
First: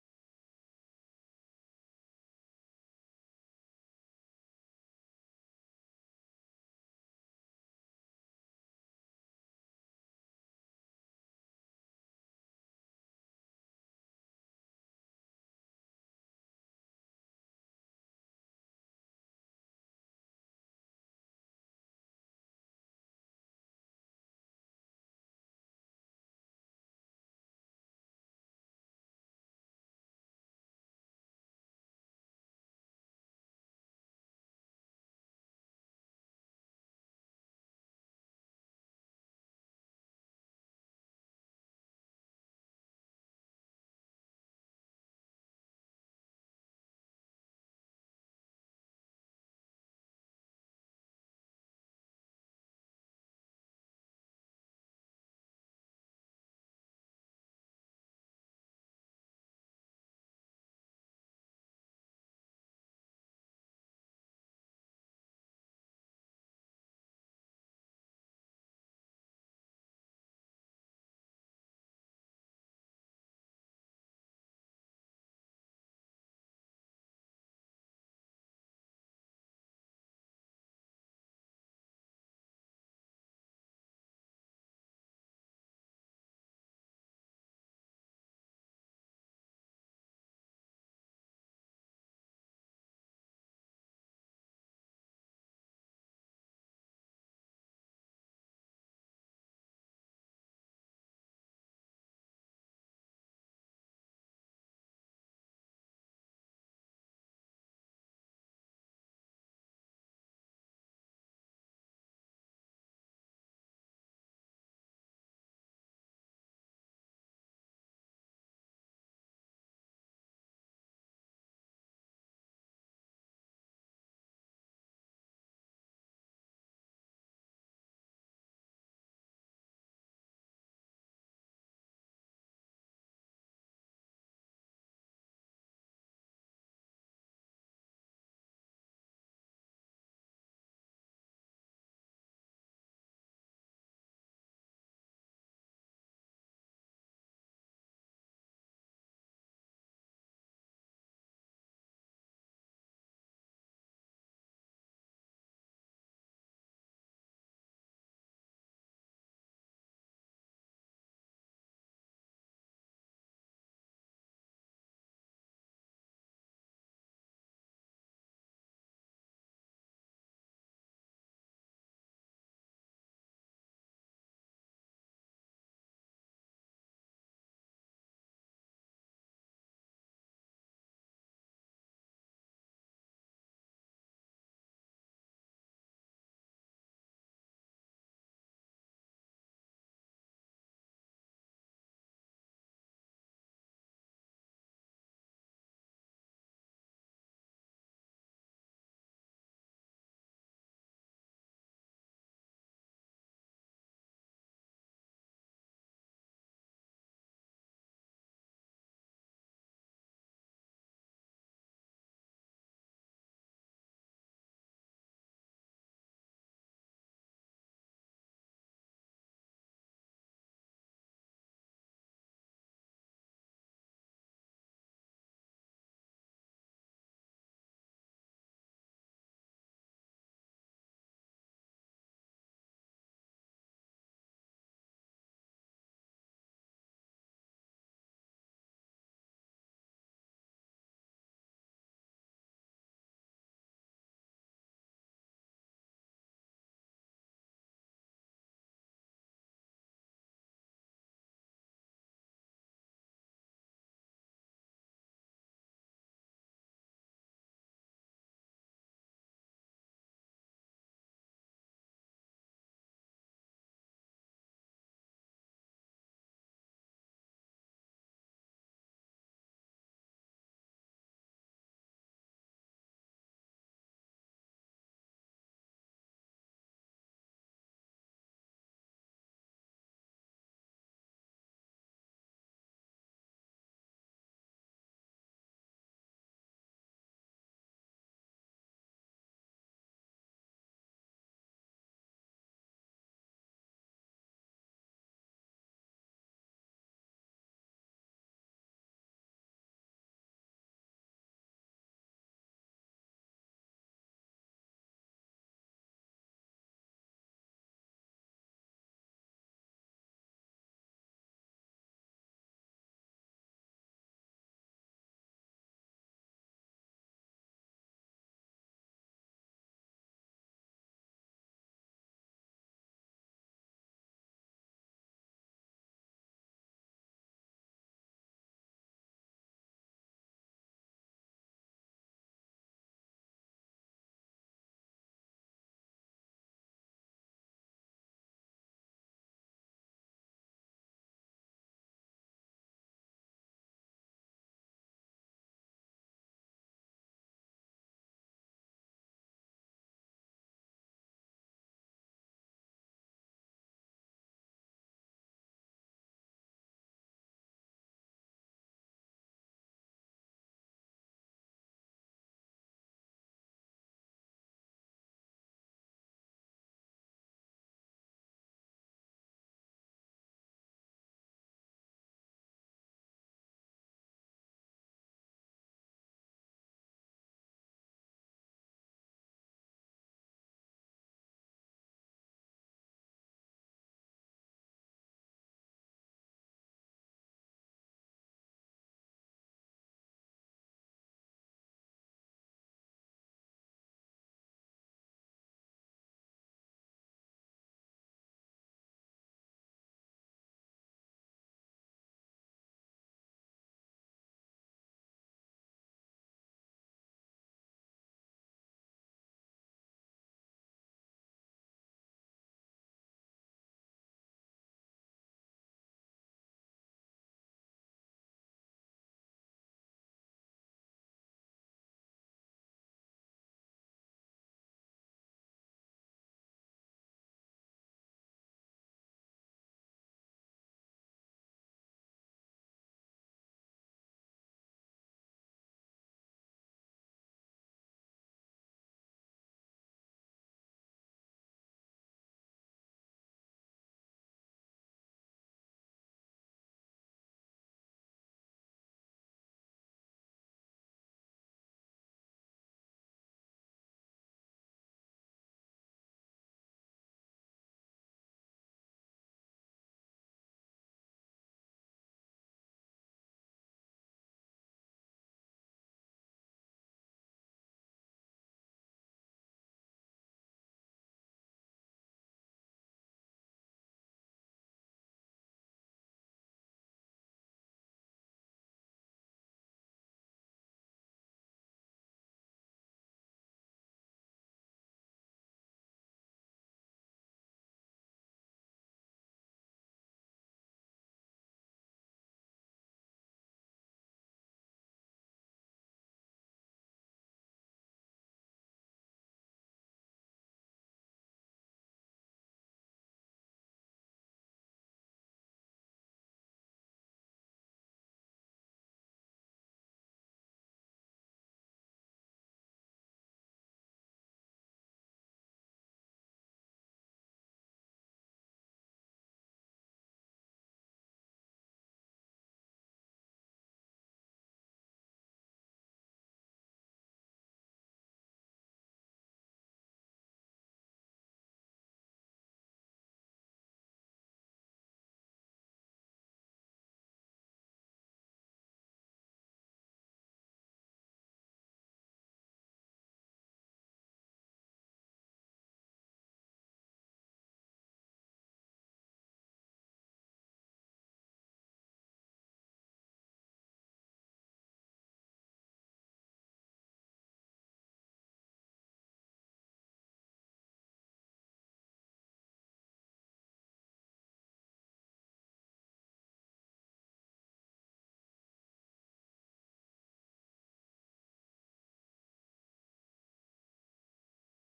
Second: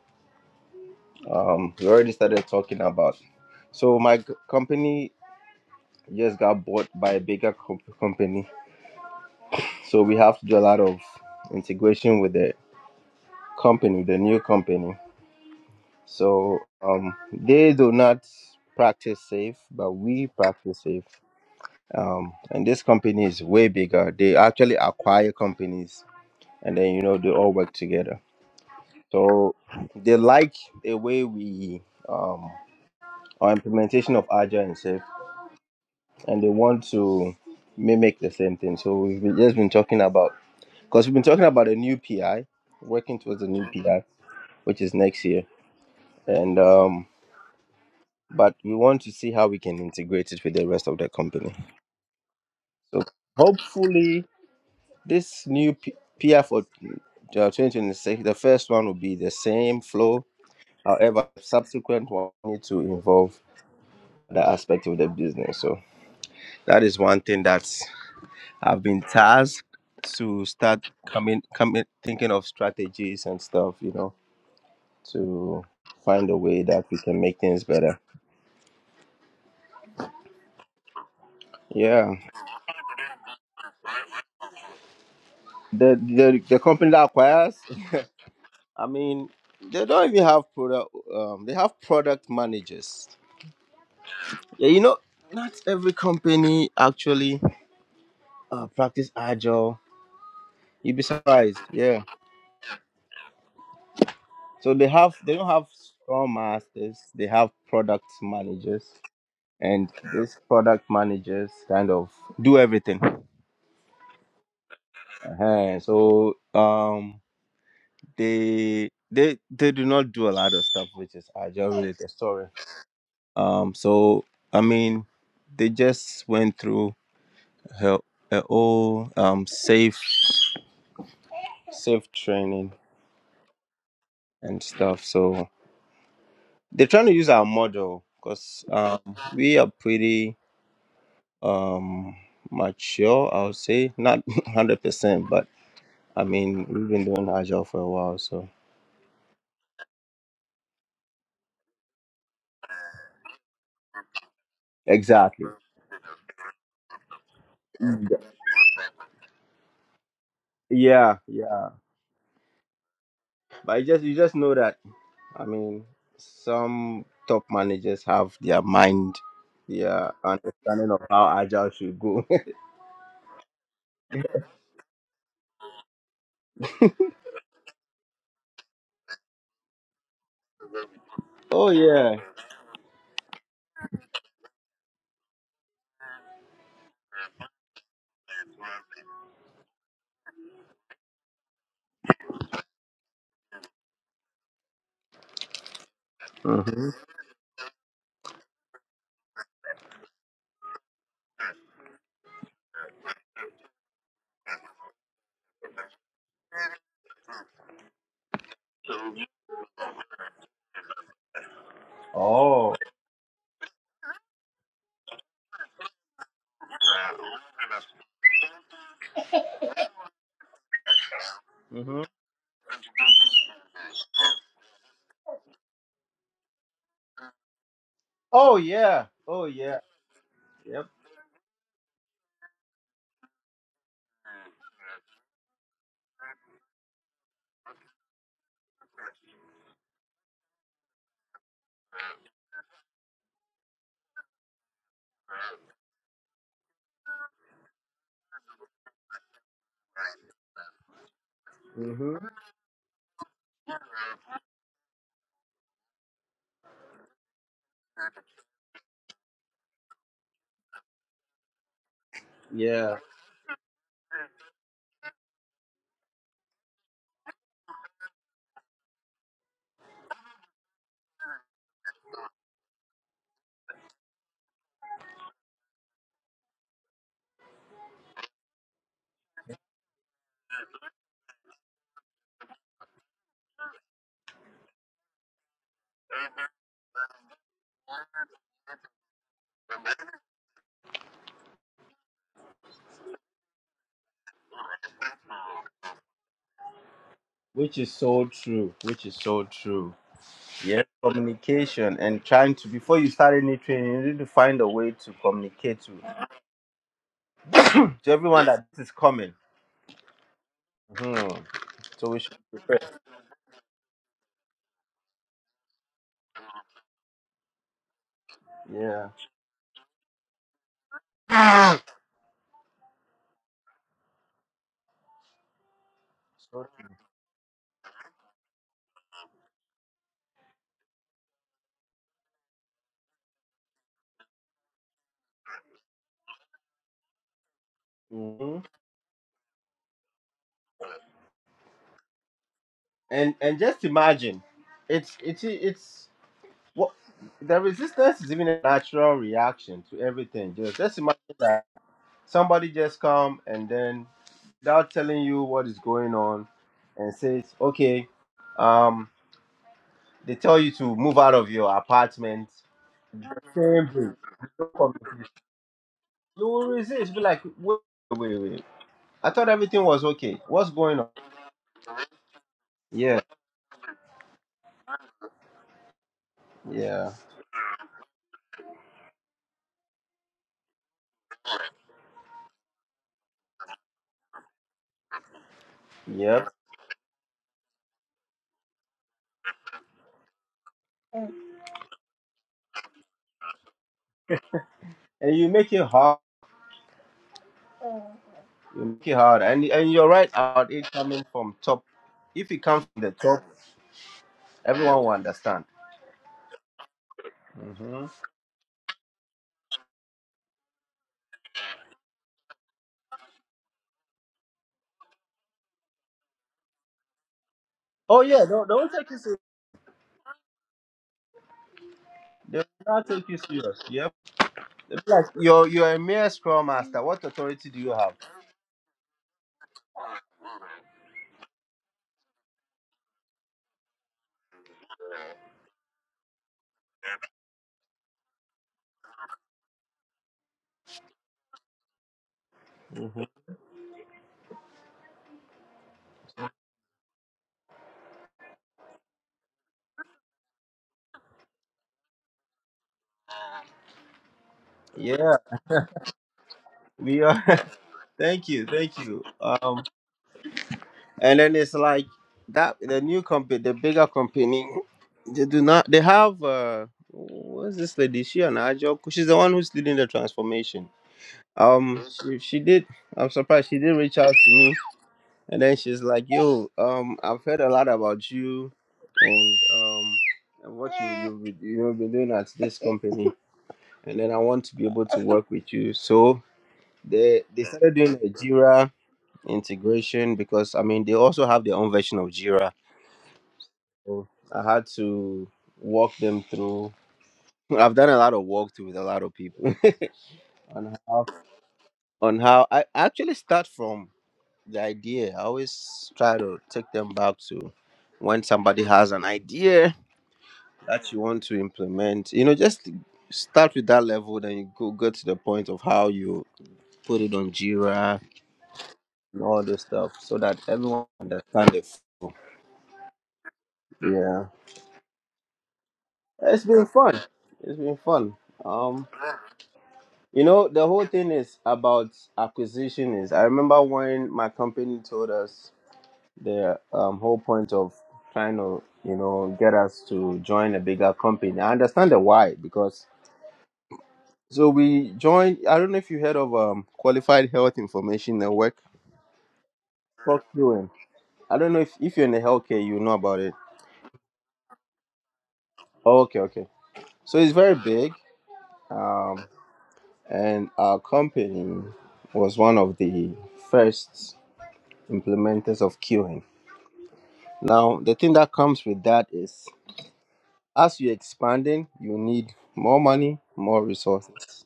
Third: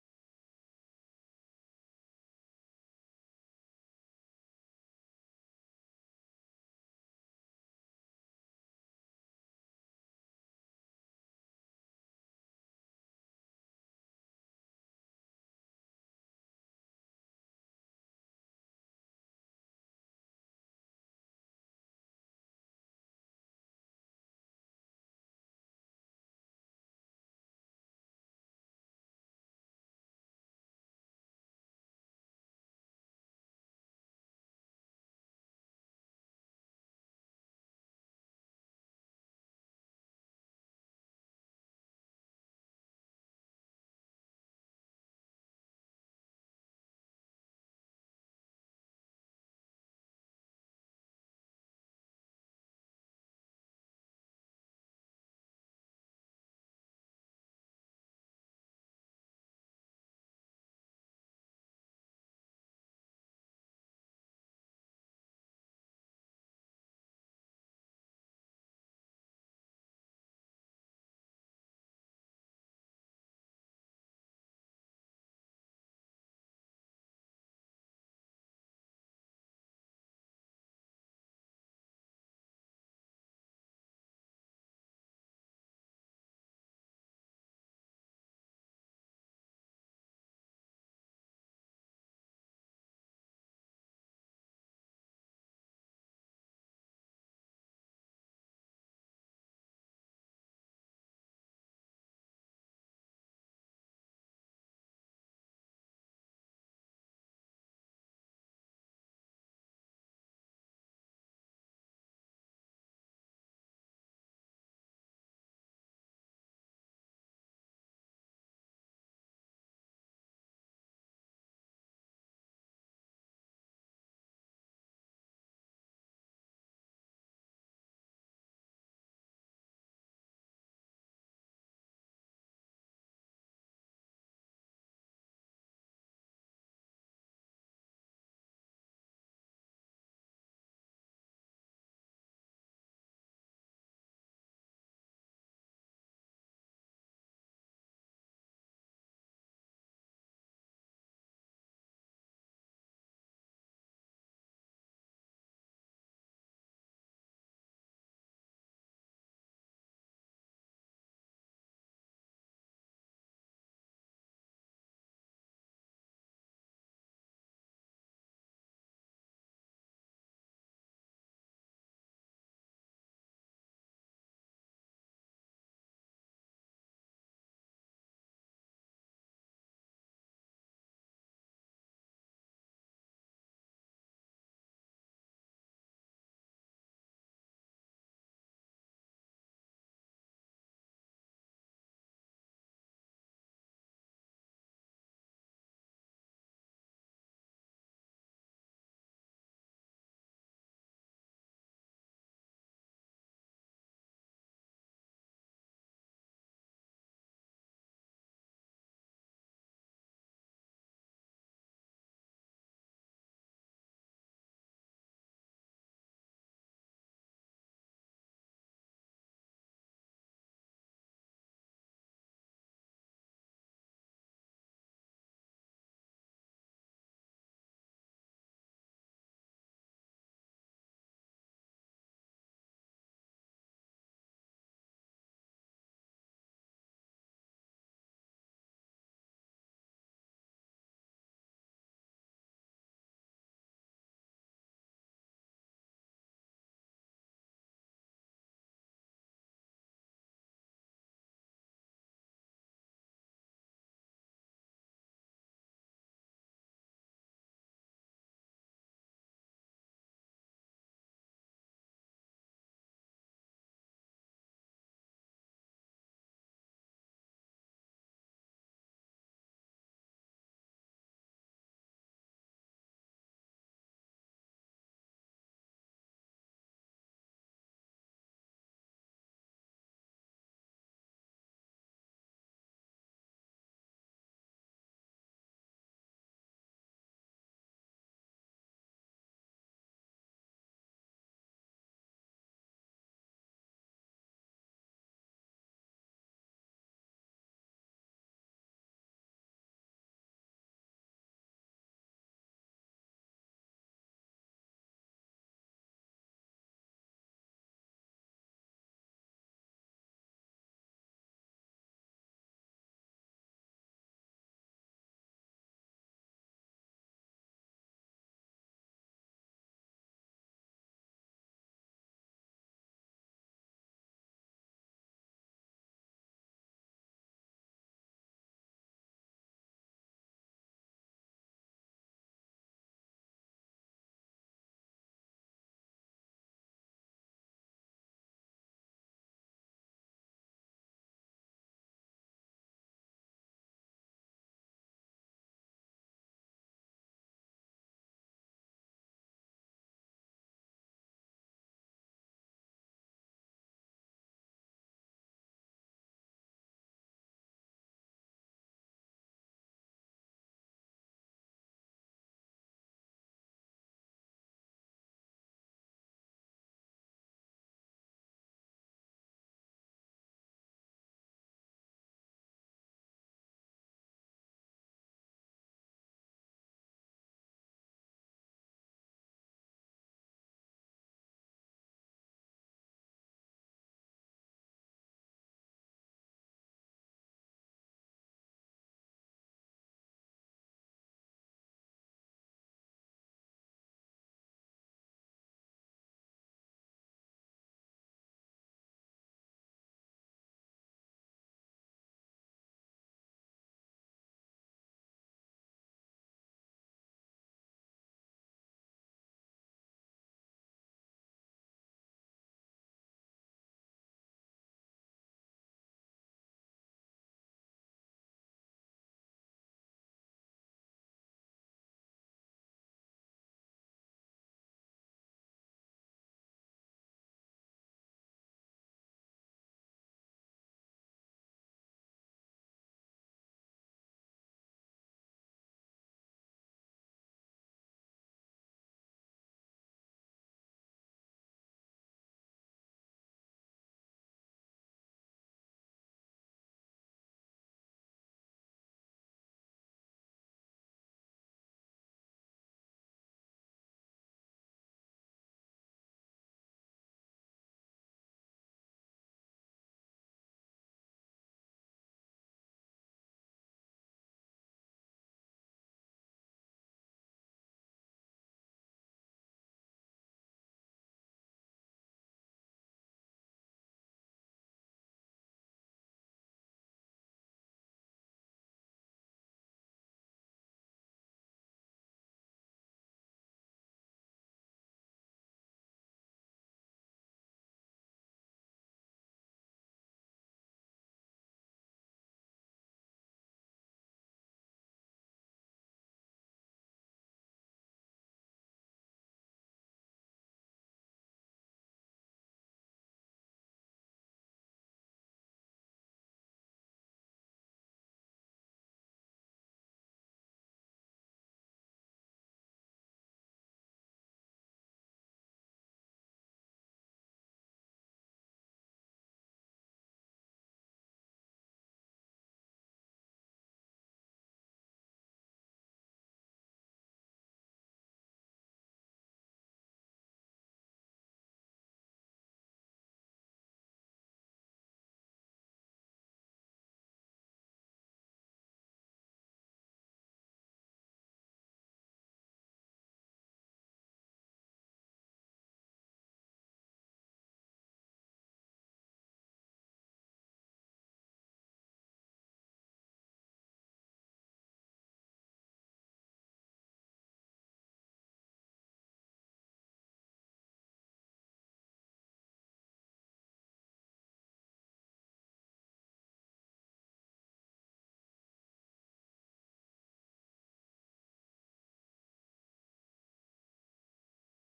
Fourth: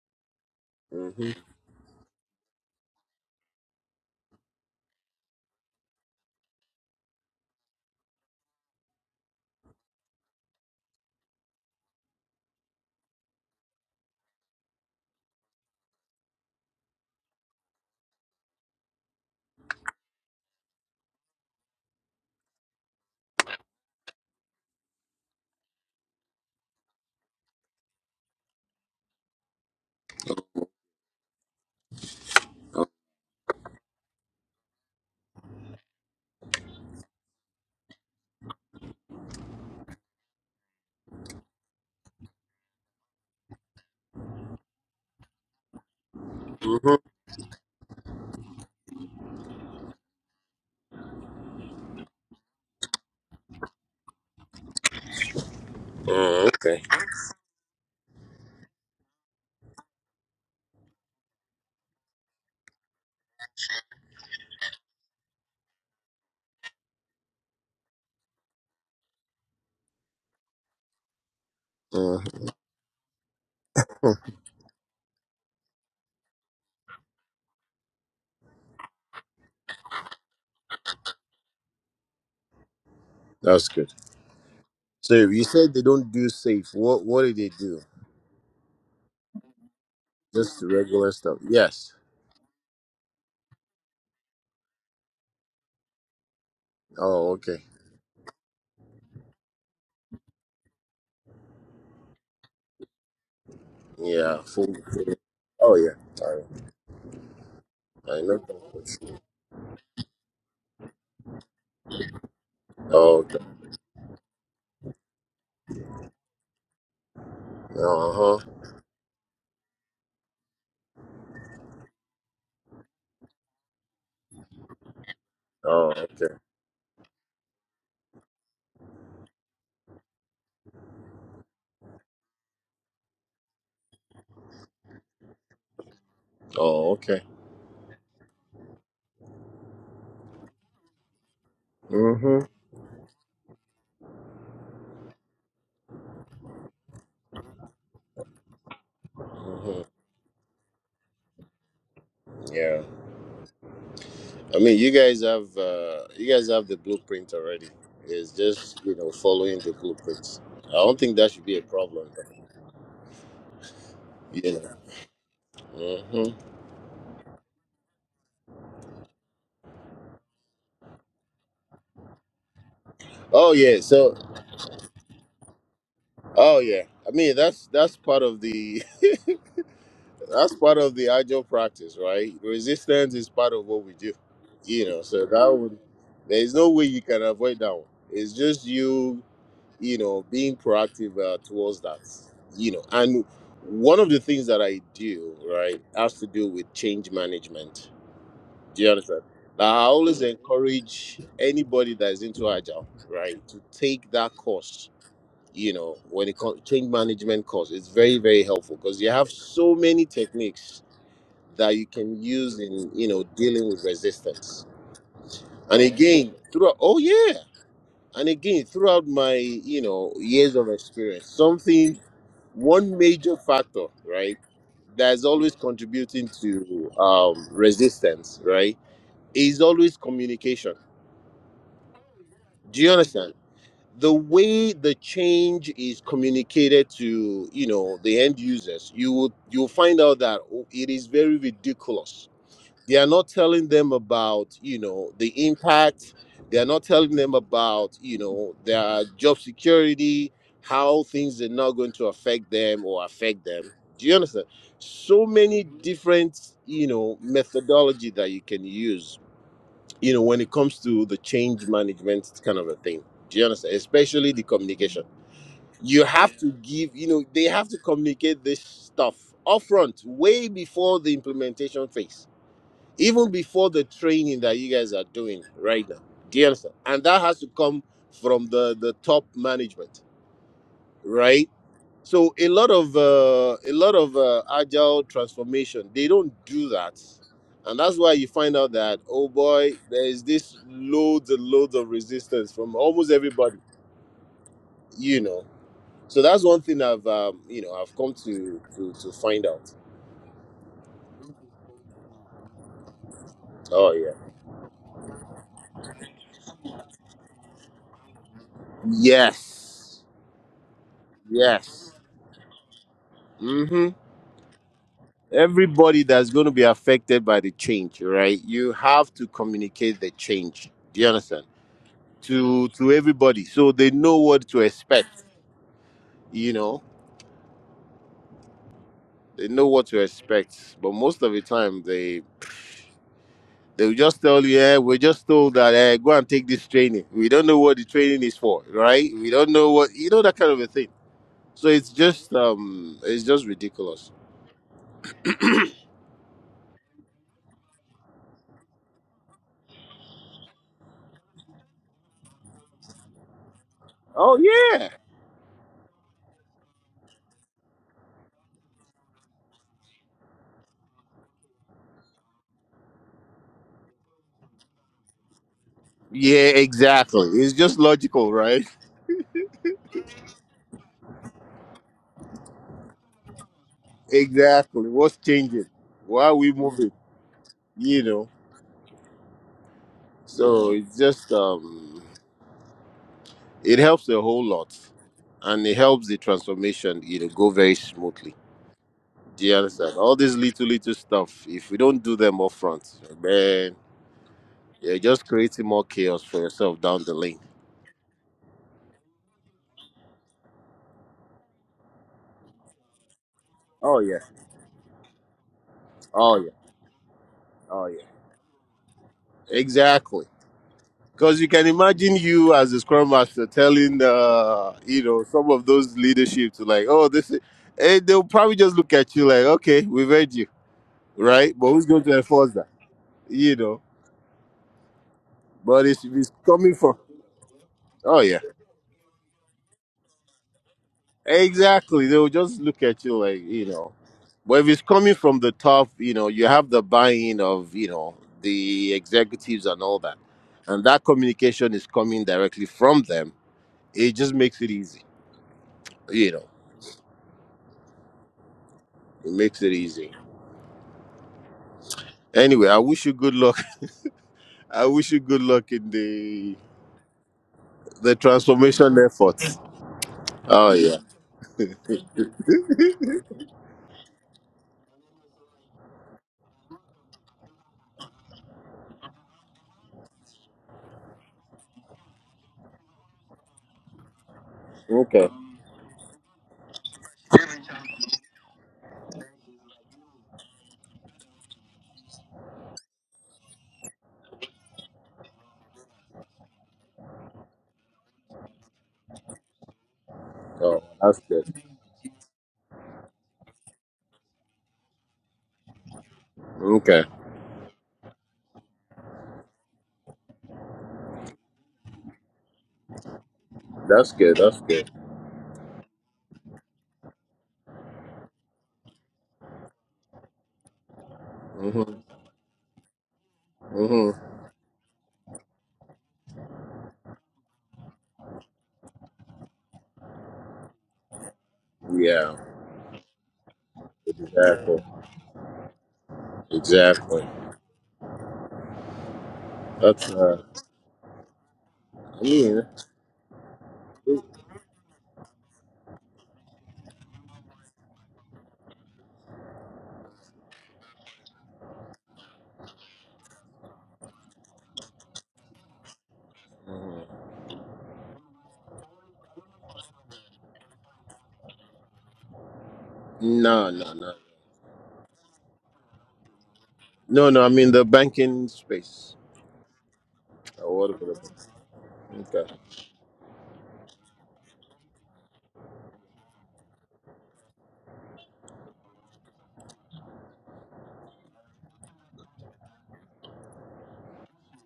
Speaker 1: Um, we already started talking about. So my g- company just got bought by a bigger comp- company, so we have to do a lot of integration with the company, the new company. So um, they do not practice safe, but we practice safe. Um, and this company is way bigger. They actually acquire companies, and then you know they all work together. So they like the way we um, our implementation of agile and safe. and they want to mimic the same thing. So we've been, just been talking about because we've been talking about a new PI, working towards a new PI, which is next year, and
Speaker 2: hmm
Speaker 1: um, but we want to see how we can integrate it with the rest of the company. So hopefully, this new P- PI for uh, 2026, the first one will be the same flow. However, subsequent one need to involve the aspect of the business. So that is one thing that I've been tasked to start coming, coming, thinking of strategies and stuff, you know, to find a way that we can make things better. Yeah,
Speaker 2: That's good. So
Speaker 1: the the, the company that acquires, I mean, they don't even have
Speaker 2: just the
Speaker 1: product.
Speaker 2: regular stuff.
Speaker 1: Um, they have
Speaker 2: Yes.
Speaker 1: product managers. Yeah, you know, not every company
Speaker 2: Oh,
Speaker 1: actually
Speaker 2: okay.
Speaker 1: uh, practice agile. You'd be surprised. Yeah,
Speaker 2: Yeah. Full.
Speaker 1: so they
Speaker 2: full-
Speaker 1: have they don't have
Speaker 2: Oh, yeah.
Speaker 1: scrum masters. They have product
Speaker 2: I, I know.
Speaker 1: managers and these product managers kind of do everything.
Speaker 2: Oh, okay.
Speaker 1: uh So um,
Speaker 2: Uh huh.
Speaker 1: they they they do not do a lot of stuff which is agile related. Sorry. Um, so I mean, they
Speaker 2: Oh,
Speaker 1: just
Speaker 2: okay.
Speaker 1: went through her, her whole um safe safe training and stuff. So they're
Speaker 2: Oh,
Speaker 1: trying to
Speaker 2: okay.
Speaker 1: use our model because um, we are pretty um
Speaker 2: Mhm.
Speaker 1: mature. I would say not hundred percent, but I mean, we've been doing Agile for a while, so
Speaker 2: Mhm. Yeah. I mean, you guys
Speaker 1: exactly.
Speaker 2: have uh, you guys have the blueprint already. It's just you know following the blueprints. I don't think
Speaker 1: Yeah,
Speaker 2: that should be a
Speaker 1: yeah.
Speaker 2: problem.
Speaker 1: But you just you just
Speaker 2: You
Speaker 1: know
Speaker 2: Yeah.
Speaker 1: that. I mean,
Speaker 2: Mhm.
Speaker 1: some top managers have their mind, their understanding of how Agile should go.
Speaker 2: Oh yeah. So. Oh yeah. I mean, that's that's part of the. that's part of the agile
Speaker 1: oh
Speaker 2: practice,
Speaker 1: yeah.
Speaker 2: right? Resistance is part of what we do, you know. So that would there's no way you can avoid that one. It's just you, you know, being proactive uh, towards that, you know. And one of the things that I do, right, has to do with
Speaker 1: hmm
Speaker 2: change management. Do you understand? Now, I always encourage anybody that is into agile, right, to take that course. You know, when it comes change management course, it's very very helpful because you have so many techniques that you can use in you know dealing with resistance and again throughout oh yeah and again throughout my you know years of experience something
Speaker 1: hmm
Speaker 2: one major factor right that's always contributing to um, resistance
Speaker 1: Oh
Speaker 2: right
Speaker 1: yeah.
Speaker 2: is
Speaker 1: Yeah.
Speaker 2: always communication
Speaker 1: Yep.
Speaker 2: do you understand the way the change is communicated to you know the end users you will you'll find out that oh, it is very ridiculous they are not telling them about you know the impact they are not telling them about you know their job security how things are not going to
Speaker 1: hmm
Speaker 2: affect them or affect them do you understand so many different you know methodology that you can use you know when it comes to the change management kind of a
Speaker 1: Yeah.
Speaker 2: thing do you understand especially the communication you have to give you know they have to communicate this stuff upfront way before the implementation phase even before the training that you guys are doing right now. Do you understand? And that has to come from the the top management, right? So a lot of uh, a lot of uh, agile transformation, they don't do that, and that's why you find out that oh boy, there is this loads and loads of resistance from almost everybody, you know. So that's one thing I've um, you know
Speaker 1: Which is
Speaker 2: I've come
Speaker 1: so
Speaker 2: to
Speaker 1: true.
Speaker 2: to
Speaker 1: Which
Speaker 2: to
Speaker 1: is so
Speaker 2: find out.
Speaker 1: true. Yeah. Communication and trying to before you start any
Speaker 2: Oh
Speaker 1: training, you
Speaker 2: yeah.
Speaker 1: need to find a way to communicate to to everyone that this is coming.
Speaker 2: Yes.
Speaker 1: Hmm.
Speaker 2: Yes.
Speaker 1: So we should prepare.
Speaker 2: Mm-hmm. everybody that's going to be affected by the change, right? You have to communicate the change. Do you understand?
Speaker 1: Yeah.
Speaker 2: To to everybody, so they know what to expect. You know, they know what to expect. But most of the time, they they will just tell you, "Yeah, we're just told that eh, go and take this training. We don't know what the training is
Speaker 1: hmm
Speaker 2: for, right? We don't know what you know that kind of a thing." So it's just um, it's
Speaker 1: And
Speaker 2: just
Speaker 1: and just
Speaker 2: ridiculous.
Speaker 1: imagine, it's it's it's what the resistance is even a natural reaction to everything. Just just imagine that somebody just come and then
Speaker 2: Oh yeah,
Speaker 1: without telling you what is going on and says, okay, um, they tell you to move out of your apartment. Same thing. No comment. You
Speaker 2: yeah,
Speaker 1: will resist. Be
Speaker 2: exactly.
Speaker 1: like,
Speaker 2: It's just
Speaker 1: wait,
Speaker 2: logical,
Speaker 1: wait,
Speaker 2: right?
Speaker 1: wait. I thought everything was okay. What's going on? Yeah,
Speaker 2: Exactly. What's changing? Why are we moving?
Speaker 1: yeah,
Speaker 2: You know. So it's just um it helps a whole lot. And it helps the
Speaker 1: yep.
Speaker 2: transformation, you know, go very smoothly. Do you understand? All these little little stuff, if we don't do them up front, man, you're just
Speaker 1: And you
Speaker 2: creating
Speaker 1: make it
Speaker 2: more
Speaker 1: hard.
Speaker 2: chaos for yourself down the lane.
Speaker 1: You make it hard, and and you're right about it coming from top. If it comes from the top,
Speaker 2: Oh yeah.
Speaker 1: everyone will understand.
Speaker 2: Oh yeah. Oh yeah.
Speaker 1: hmm
Speaker 2: Exactly. Because you can imagine you as a scrum master telling, uh, you know, some of those leadership to like, oh, this, is, eh,
Speaker 1: Oh
Speaker 2: they'll
Speaker 1: yeah,
Speaker 2: probably
Speaker 1: don't
Speaker 2: just look
Speaker 1: don't take
Speaker 2: at
Speaker 1: you
Speaker 2: you
Speaker 1: serious.
Speaker 2: like, okay, we've heard you, right? But who's going to enforce
Speaker 1: They will
Speaker 2: that?
Speaker 1: not take you
Speaker 2: You
Speaker 1: serious.
Speaker 2: know,
Speaker 1: Yep. They'll be Like you're
Speaker 2: but
Speaker 1: you're a
Speaker 2: it's, it's
Speaker 1: mere scrum
Speaker 2: coming from,
Speaker 1: master. What authority do you have?
Speaker 2: oh yeah, exactly. They'll just look at you like, you know, but if it's coming from the top, you know, you have the buy-in of, you know, the executives and all that, and that communication is coming directly from them. It just makes it easy, you know. It makes it easy. Anyway, I wish you good luck. I wish you
Speaker 1: Yeah,
Speaker 2: good luck in the
Speaker 1: we are.
Speaker 2: the
Speaker 1: thank you,
Speaker 2: transformation
Speaker 1: thank you.
Speaker 2: efforts.
Speaker 1: Um.
Speaker 2: Oh yeah.
Speaker 1: and then it's like that the new company the bigger company they do not they have uh what's this lady she an agile co- she's the one who's leading the transformation um she, she did i'm surprised she did reach out to me
Speaker 2: Okay.
Speaker 1: and then she's like yo um i've heard a lot about you and um and what you you've been- you know been doing at this company and then i want to be able to work with you so they they started doing a jira integration because
Speaker 2: Oh,
Speaker 1: i mean they
Speaker 2: that's
Speaker 1: also
Speaker 2: good.
Speaker 1: have their own version of jira I had to walk them through.
Speaker 2: Okay,
Speaker 1: I've done a lot of walkthrough with a lot of people on how on how I actually start
Speaker 2: that's
Speaker 1: from
Speaker 2: good. That's
Speaker 1: the
Speaker 2: good.
Speaker 1: idea. I always try to take them back to when somebody has an idea that you want to
Speaker 2: Mhm.
Speaker 1: implement. You know, just start with that
Speaker 2: Mhm.
Speaker 1: level, then you go go to the point of how you put it on Jira and all this stuff, so that everyone understands it.
Speaker 2: Yeah.
Speaker 1: Yeah,
Speaker 2: Exactly.
Speaker 1: it's been fun.
Speaker 2: Exactly.
Speaker 1: It's been fun. Um.
Speaker 2: That's. Uh,
Speaker 1: You know, the whole thing is about
Speaker 2: I mean.
Speaker 1: acquisition is I remember when my company told us the um, whole point of trying to, you know, get us to join a bigger company. I understand the why because so we joined I don't know if you heard of um
Speaker 2: mhm.
Speaker 1: qualified health information network. Fox UN. I don't know if, if you're in the healthcare you know about it.
Speaker 2: No, no, no,
Speaker 1: Oh, okay, okay.
Speaker 2: no,
Speaker 1: So
Speaker 2: no. I
Speaker 1: it's
Speaker 2: mean
Speaker 1: very
Speaker 2: the
Speaker 1: big.
Speaker 2: banking space.
Speaker 1: Um and
Speaker 2: Oh, what
Speaker 1: our
Speaker 2: about
Speaker 1: company
Speaker 2: the Okay.
Speaker 1: was one of the first implementers of QN. Now, the thing that comes with that is as you're expanding, you need more money, more resources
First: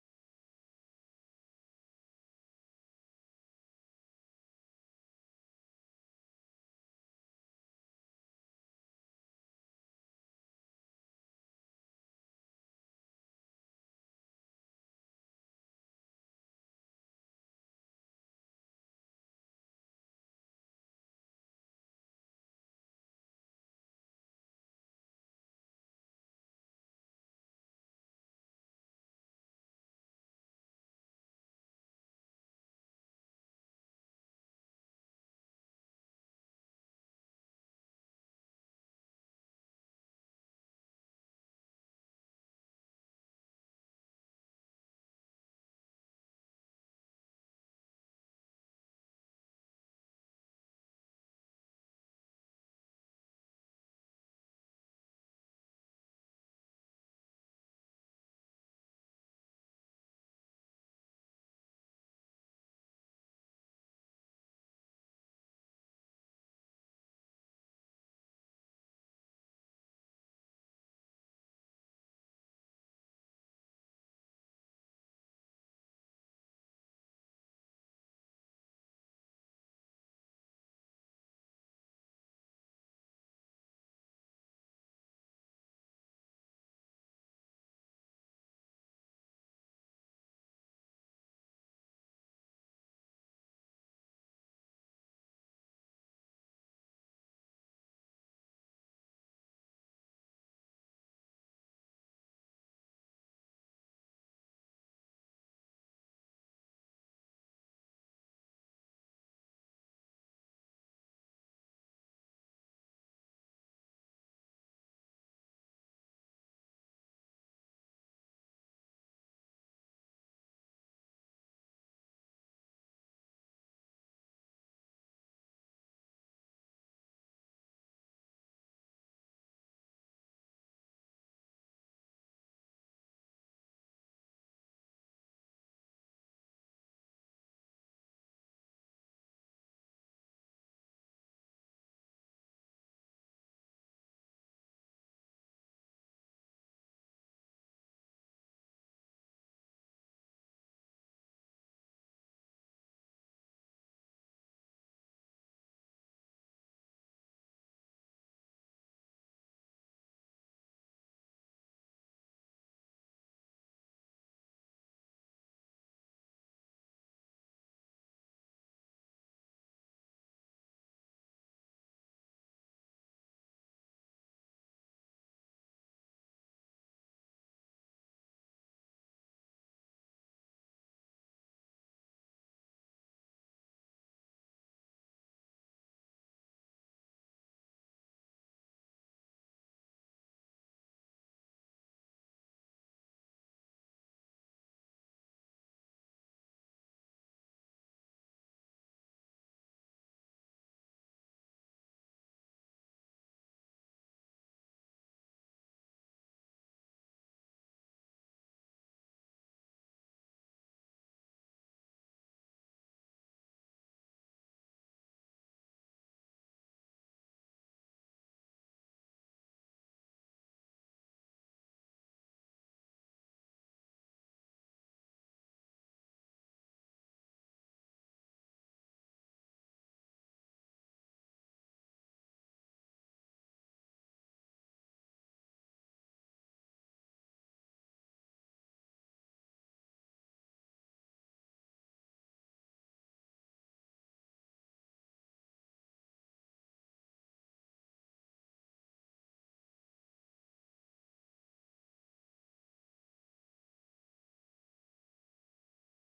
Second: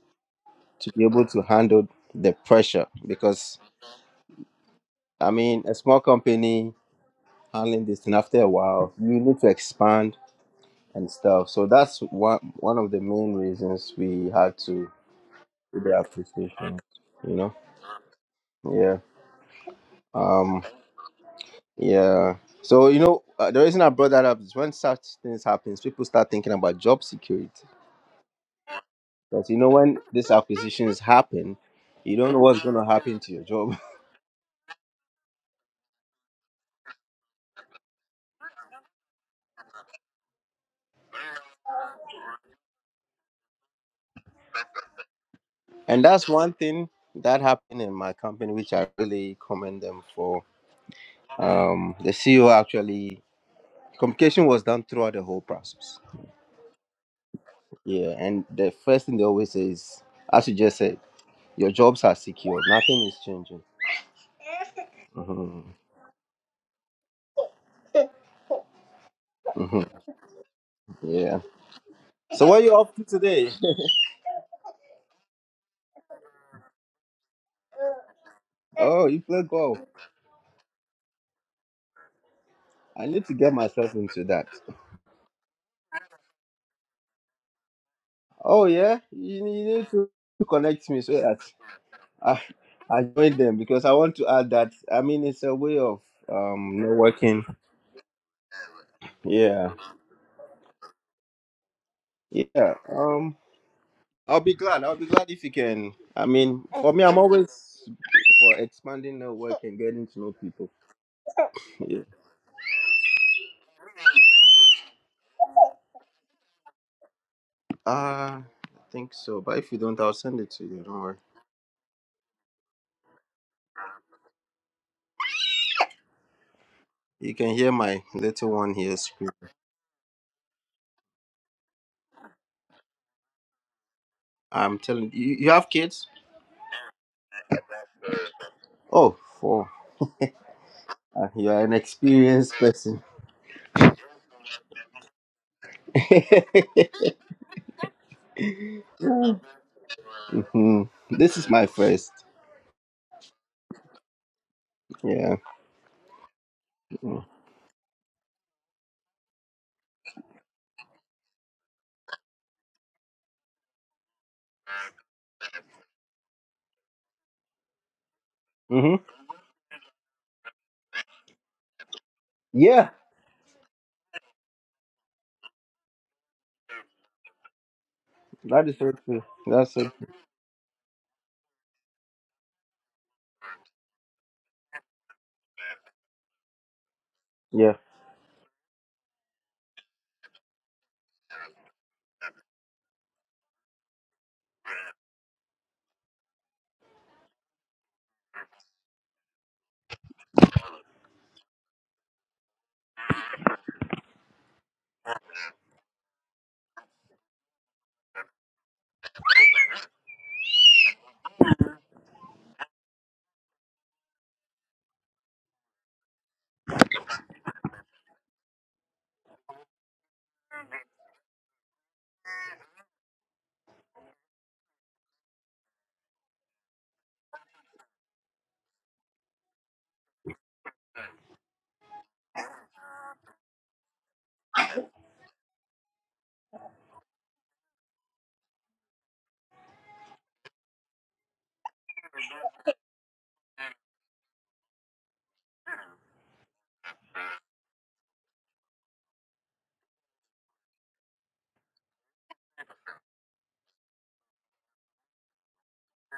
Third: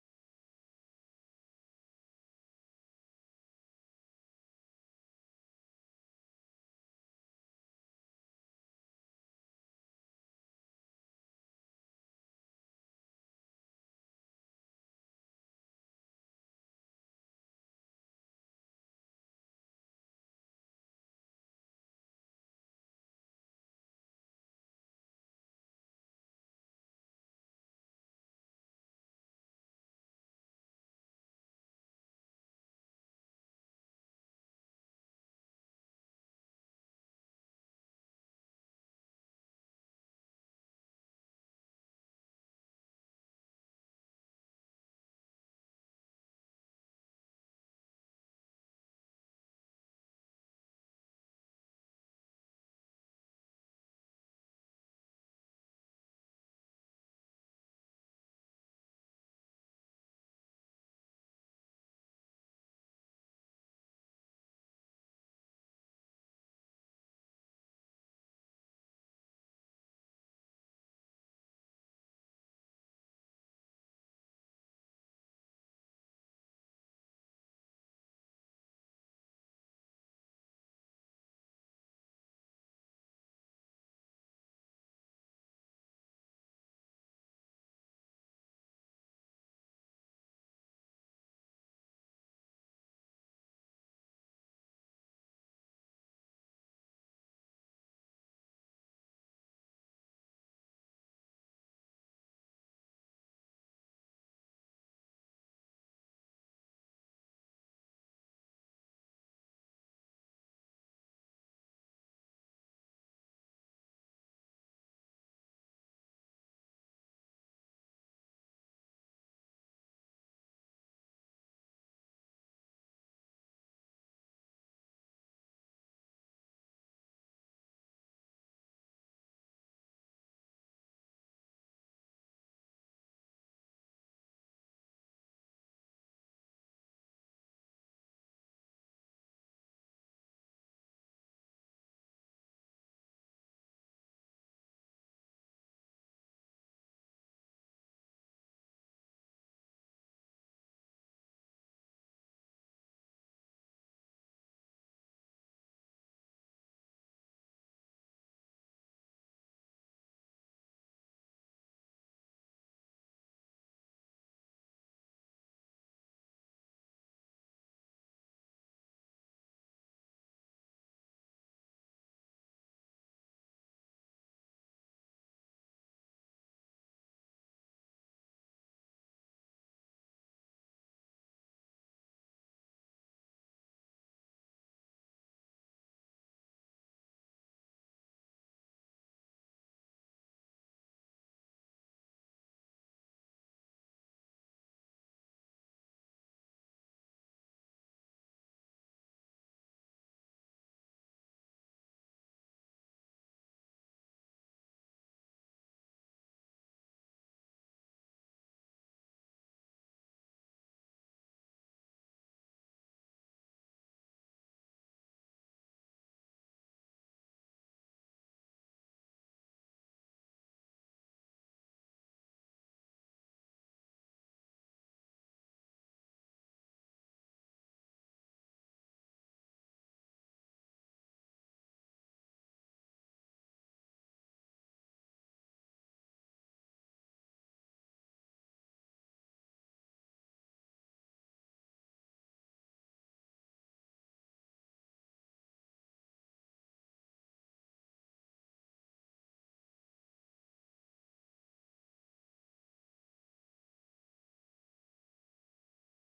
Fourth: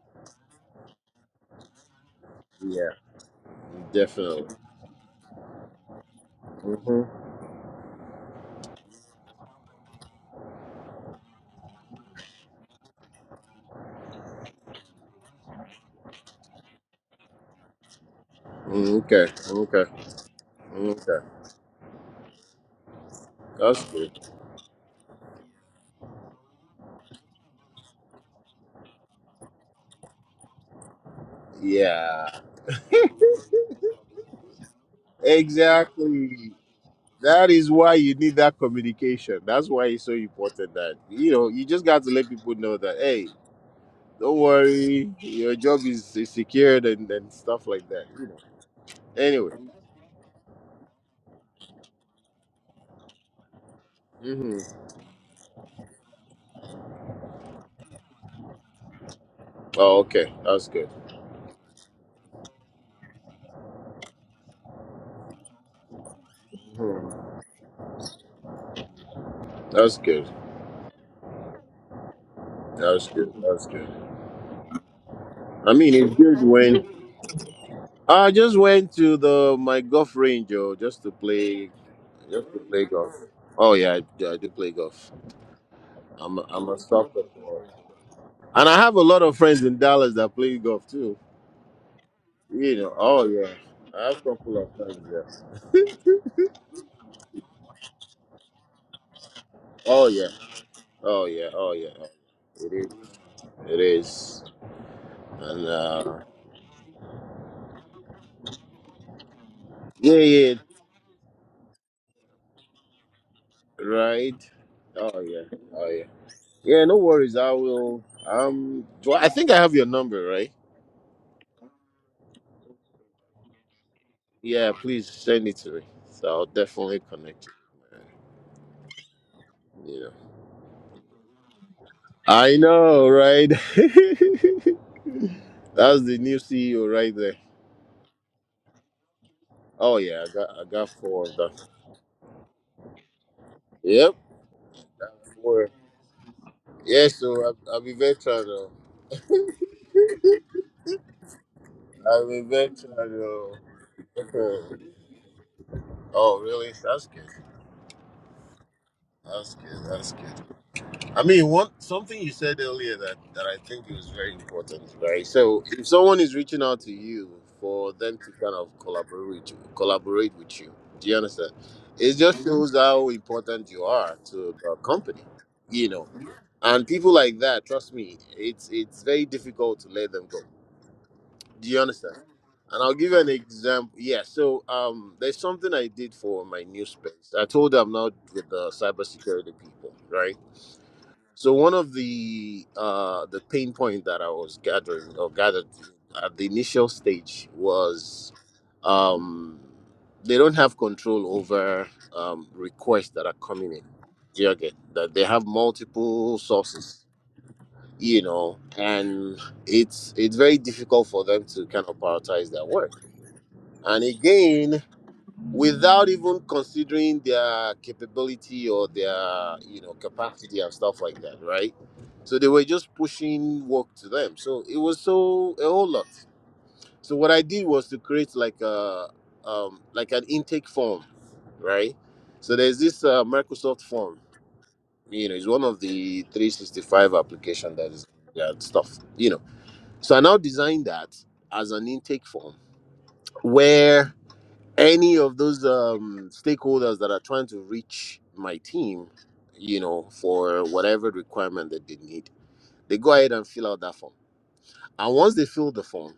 Speaker 1: to be able to handle the pressure.
Speaker 2: Yeah.
Speaker 1: Because,
Speaker 2: Definitely.
Speaker 1: I mean, a small company
Speaker 2: Mm-hmm.
Speaker 1: handling this thing after a while, you need to expand and stuff. So that's one, one of the main reasons we had to do the appreciation, you know?
Speaker 2: Mm-hmm.
Speaker 1: Yeah.
Speaker 2: Okay. Okay.
Speaker 1: Um,
Speaker 2: Mm-hmm. Okay.
Speaker 1: yeah. So, you know, uh, the reason
Speaker 2: That's
Speaker 1: I brought
Speaker 2: good.
Speaker 1: that up is when such things happens, people start thinking about job security Because you know when these acquisitions happen, you don't know
Speaker 2: Yeah.
Speaker 1: what's going to happen to your job.
Speaker 2: Exactly. That is why you need that communication. That's why it's so important that you know you just got to let people know that hey, don't worry, your job
Speaker 1: And
Speaker 2: is, is
Speaker 1: that's one
Speaker 2: secured
Speaker 1: thing
Speaker 2: and, and
Speaker 1: that
Speaker 2: stuff
Speaker 1: happened
Speaker 2: like
Speaker 1: in
Speaker 2: that.
Speaker 1: my
Speaker 2: You know.
Speaker 1: company, which I really
Speaker 2: Anyway.
Speaker 1: commend them for. Um, the CEO actually communication
Speaker 2: hmm
Speaker 1: was done throughout the whole process. Yeah, and the first thing they always say
Speaker 2: Oh,
Speaker 1: is,
Speaker 2: okay.
Speaker 1: as you
Speaker 2: That's
Speaker 1: just
Speaker 2: good.
Speaker 1: said, your jobs are secure. Nothing is changing. hmm
Speaker 2: Hmm.
Speaker 1: hmm
Speaker 2: That's good.
Speaker 1: Yeah. So what are you up to
Speaker 2: That's good.
Speaker 1: today?
Speaker 2: That's good. I mean, it's good when I just went
Speaker 1: oh,
Speaker 2: to
Speaker 1: you play
Speaker 2: the
Speaker 1: golf.
Speaker 2: my golf range, oh, just to play, just to play
Speaker 1: I
Speaker 2: golf.
Speaker 1: need to get
Speaker 2: Oh yeah,
Speaker 1: myself
Speaker 2: I,
Speaker 1: into
Speaker 2: do- I do
Speaker 1: that.
Speaker 2: play golf. I'm a, I'm a soft golfer,
Speaker 1: Oh
Speaker 2: and I have
Speaker 1: yeah,
Speaker 2: a lot of
Speaker 1: you, you
Speaker 2: friends in
Speaker 1: need to
Speaker 2: Dallas that
Speaker 1: to
Speaker 2: play golf
Speaker 1: connect me so
Speaker 2: too.
Speaker 1: that I
Speaker 2: You know,
Speaker 1: I
Speaker 2: oh
Speaker 1: joined
Speaker 2: yeah.
Speaker 1: them because I
Speaker 2: I
Speaker 1: want
Speaker 2: have a
Speaker 1: to add
Speaker 2: couple of
Speaker 1: that.
Speaker 2: friends,
Speaker 1: I mean,
Speaker 2: yes.
Speaker 1: it's a way of um networking. Yeah,
Speaker 2: Oh yeah. Oh yeah. Oh yeah. Oh, yeah. It
Speaker 1: yeah.
Speaker 2: is.
Speaker 1: Um,
Speaker 2: It
Speaker 1: I'll
Speaker 2: is.
Speaker 1: be glad. I'll be glad if you
Speaker 2: And
Speaker 1: can.
Speaker 2: uh
Speaker 1: I mean, for me, I'm always for expanding network and getting
Speaker 2: yeah,
Speaker 1: to know
Speaker 2: yeah,
Speaker 1: people. Yeah.
Speaker 2: right. Oh yeah. Oh yeah. Yeah, no worries. I will
Speaker 1: Uh, I
Speaker 2: um do
Speaker 1: think
Speaker 2: I, I
Speaker 1: so.
Speaker 2: think I
Speaker 1: But if
Speaker 2: have
Speaker 1: you
Speaker 2: your
Speaker 1: don't, I'll
Speaker 2: number,
Speaker 1: send
Speaker 2: right?
Speaker 1: it to you. Don't worry.
Speaker 2: Yeah, please send it to me. So I'll definitely
Speaker 1: You
Speaker 2: connect
Speaker 1: can
Speaker 2: you.
Speaker 1: hear
Speaker 2: man.
Speaker 1: my little one here scream.
Speaker 2: You know. I know, right? That's
Speaker 1: I'm
Speaker 2: the
Speaker 1: telling you. You have kids?
Speaker 2: new CEO right there.
Speaker 1: Oh, four.
Speaker 2: Oh yeah, I got I got four
Speaker 1: Uh,
Speaker 2: of
Speaker 1: You
Speaker 2: them.
Speaker 1: are an experienced person.
Speaker 2: Yep. Yes, so I'm, I'm a veteran. oh.
Speaker 1: Mhm. This is my first.
Speaker 2: I'm a veteran. oh. Okay.
Speaker 1: Yeah.
Speaker 2: Oh, really? That's good. That's good. That's good. I mean, one something you said earlier that that I think is very important, right? So, if someone is reaching out to you for them to kind of
Speaker 1: Mm-hmm.
Speaker 2: collaborate with you, collaborate with you, do you understand? It just shows
Speaker 1: Yeah.
Speaker 2: how important you are to the company, you know. And people like that, trust me, it's
Speaker 1: That is so
Speaker 2: it's
Speaker 1: true.
Speaker 2: very
Speaker 1: That's
Speaker 2: difficult to
Speaker 1: it.
Speaker 2: let them go Do you understand? And I'll give you an example. Yeah, so um, there's something I did for my new space. I told
Speaker 1: Yeah.
Speaker 2: them I'm now with the cybersecurity people, right? So one of the uh, the pain point that I was gathering or gathered at the initial stage was um, they don't have control over um, requests that are coming in. Do you get that? They have multiple sources you know, and it's it's very difficult for them to kind of prioritize their work. And again, without even considering their capability or their you know capacity and stuff like that, right? So they were just pushing work to them. So it was so a whole lot. So what I did was to create like a um, like an intake form, right? So there's this uh, Microsoft form. You know, it's one of the 365 application that is that stuff. You know. So I now design that as an intake form where any of those um, stakeholders that are trying to reach my team, you know, for whatever requirement that they need, they go ahead and fill out that form. And once they fill the form,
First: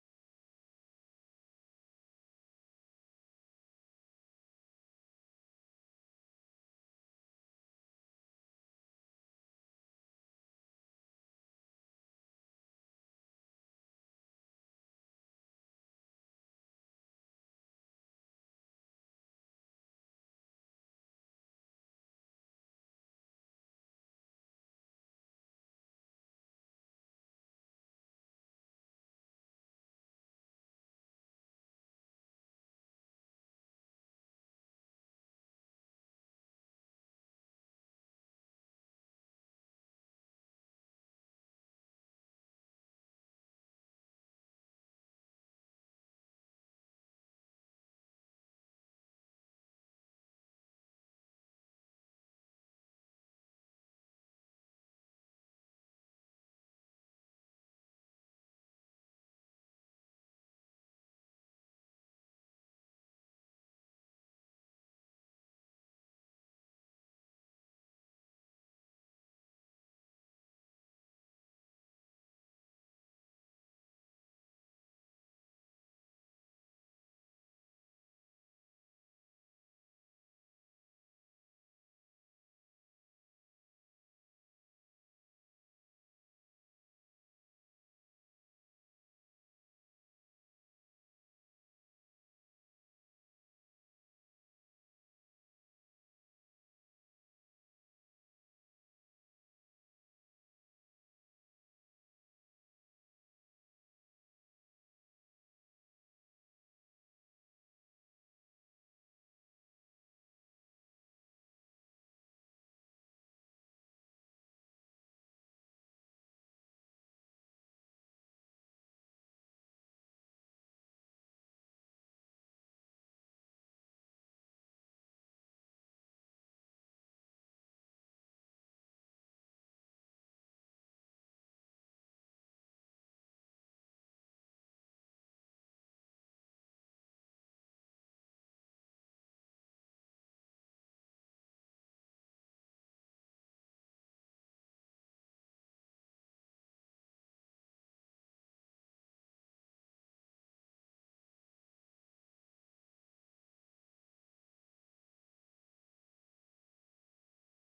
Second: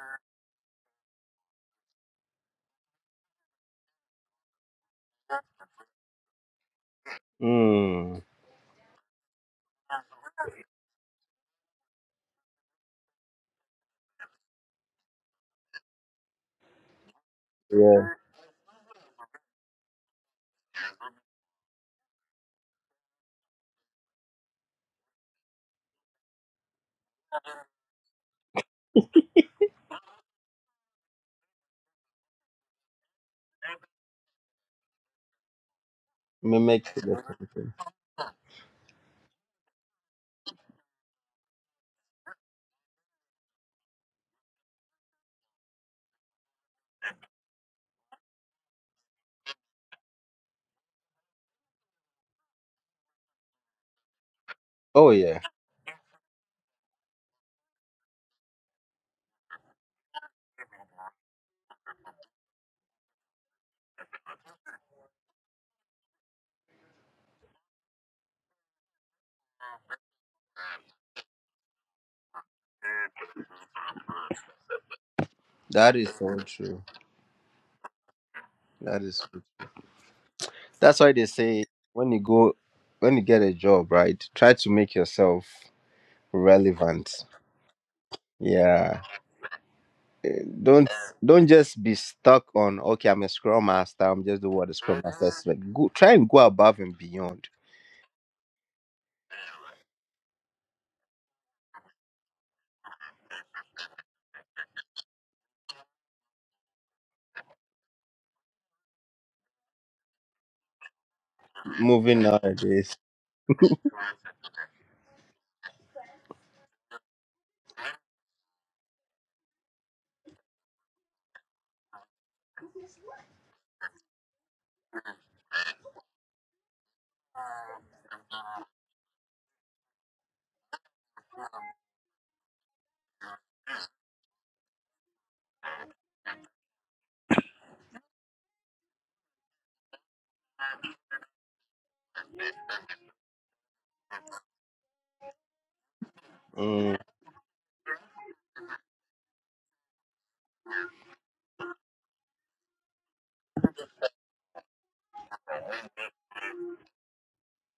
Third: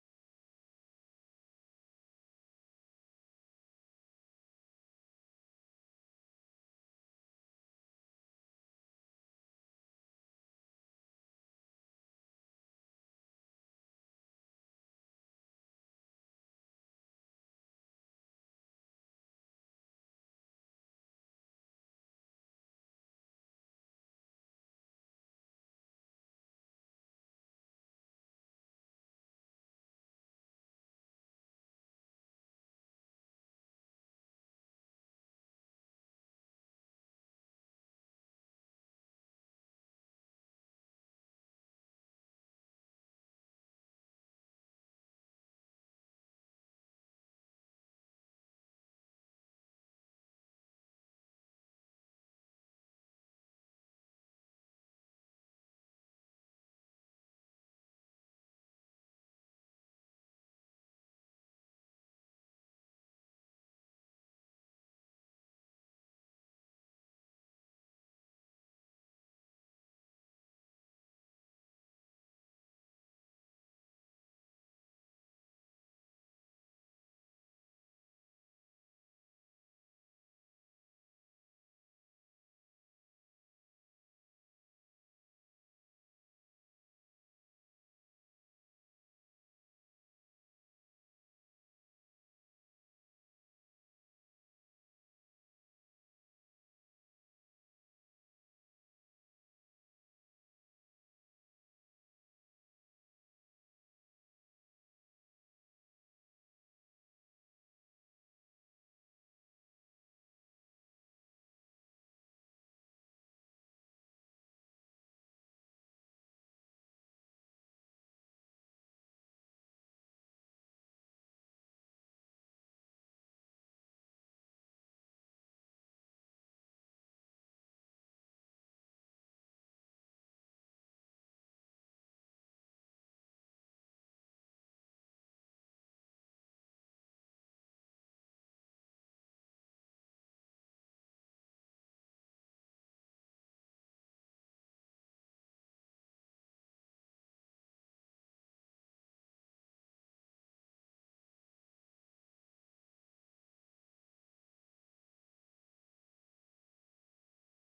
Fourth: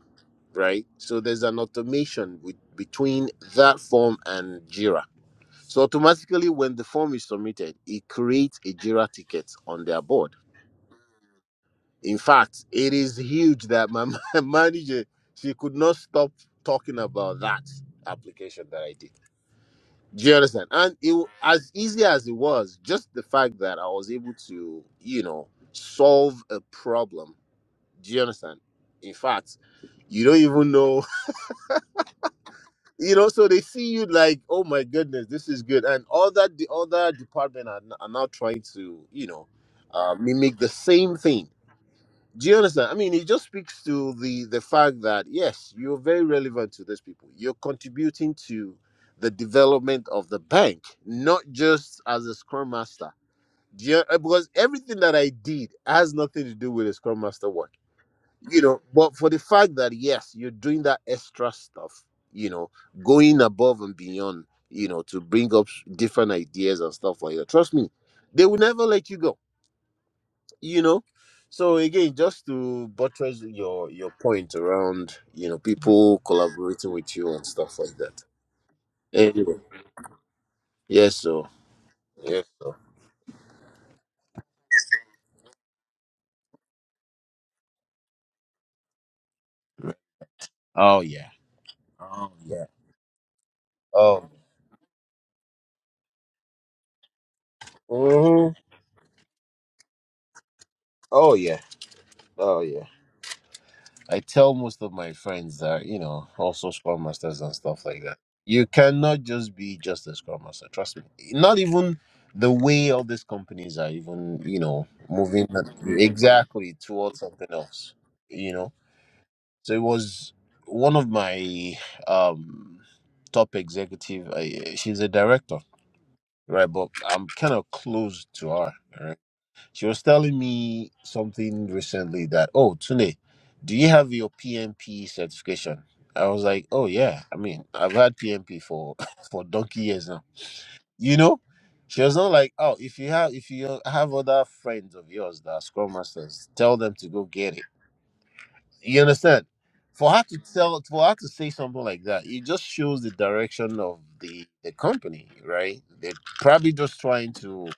Speaker 2: right? So there's an automation with, between that form and Jira. So automatically, when the form is submitted, it
Speaker 1: Mm.
Speaker 2: creates a Jira ticket on their board In fact, it is huge that my my manager she could not stop talking about that
Speaker 1: Yeah.
Speaker 2: application that I did. Do you understand? And it wa- as easy as it was, just the fact that I was able to, you know, solve a problem. Do you understand? In fact, you don't even know, you know. So they see you like, oh my goodness, this is good, and all that the
Speaker 1: Mimic
Speaker 2: other
Speaker 1: the
Speaker 2: department
Speaker 1: function.
Speaker 2: are, n- are now trying to, you know, uh, mimic the same thing Do you understand? I mean, it just speaks to the the fact that yes, you're very relevant to these people. You're contributing to the development of the bank, not just as a scrum master. Do you, uh, because everything
Speaker 1: Oh
Speaker 2: that I
Speaker 1: yeah.
Speaker 2: did has nothing to do with the scrum master work, you know. But for the fact that yes, you're doing that extra stuff, you know, going above and beyond, you know, to bring up different ideas and stuff like that. Trust me, they will never let you go you know so again just to buttress your your point around you know
Speaker 1: That is
Speaker 2: people
Speaker 1: so true.
Speaker 2: collaborating with you and stuff like that
Speaker 1: That is so true.
Speaker 2: anyway
Speaker 1: That's why
Speaker 2: yes
Speaker 1: they
Speaker 2: so
Speaker 1: say when you
Speaker 2: yes
Speaker 1: go
Speaker 2: so
Speaker 1: when you get a job, right? Try to make yourself relevant. Yeah. Eh, Don't
Speaker 2: oh yeah
Speaker 1: don't just be
Speaker 2: oh
Speaker 1: stuck
Speaker 2: yeah
Speaker 1: on okay, I'm a scrum master, I'm
Speaker 2: oh
Speaker 1: just doing what the scrum master is like. Go try and go above and beyond.
Speaker 2: mhm. oh yeah oh yeah i tell most of my friends that you know also scrum masters and stuff like that you cannot just be just a scrum master trust me not even
Speaker 1: Moving
Speaker 2: the way
Speaker 1: nowadays.
Speaker 2: all these companies are even you know moving exactly towards something else you know So it was one of my um, top executive. I, she's a director, right? But I'm kind of close to her. Right? She was telling me something recently that, oh, Tune, do you have your PMP certification? I was like, oh yeah. I mean, I've had PMP for for donkey years now. You know. She was not like, oh, if you have if you have other friends of yours that are scrum masters, tell them
Speaker 1: Mm.
Speaker 2: to go get it you understand? For her to tell, for her to say something like that, it just shows the direction of the the company, right? They're probably just trying to,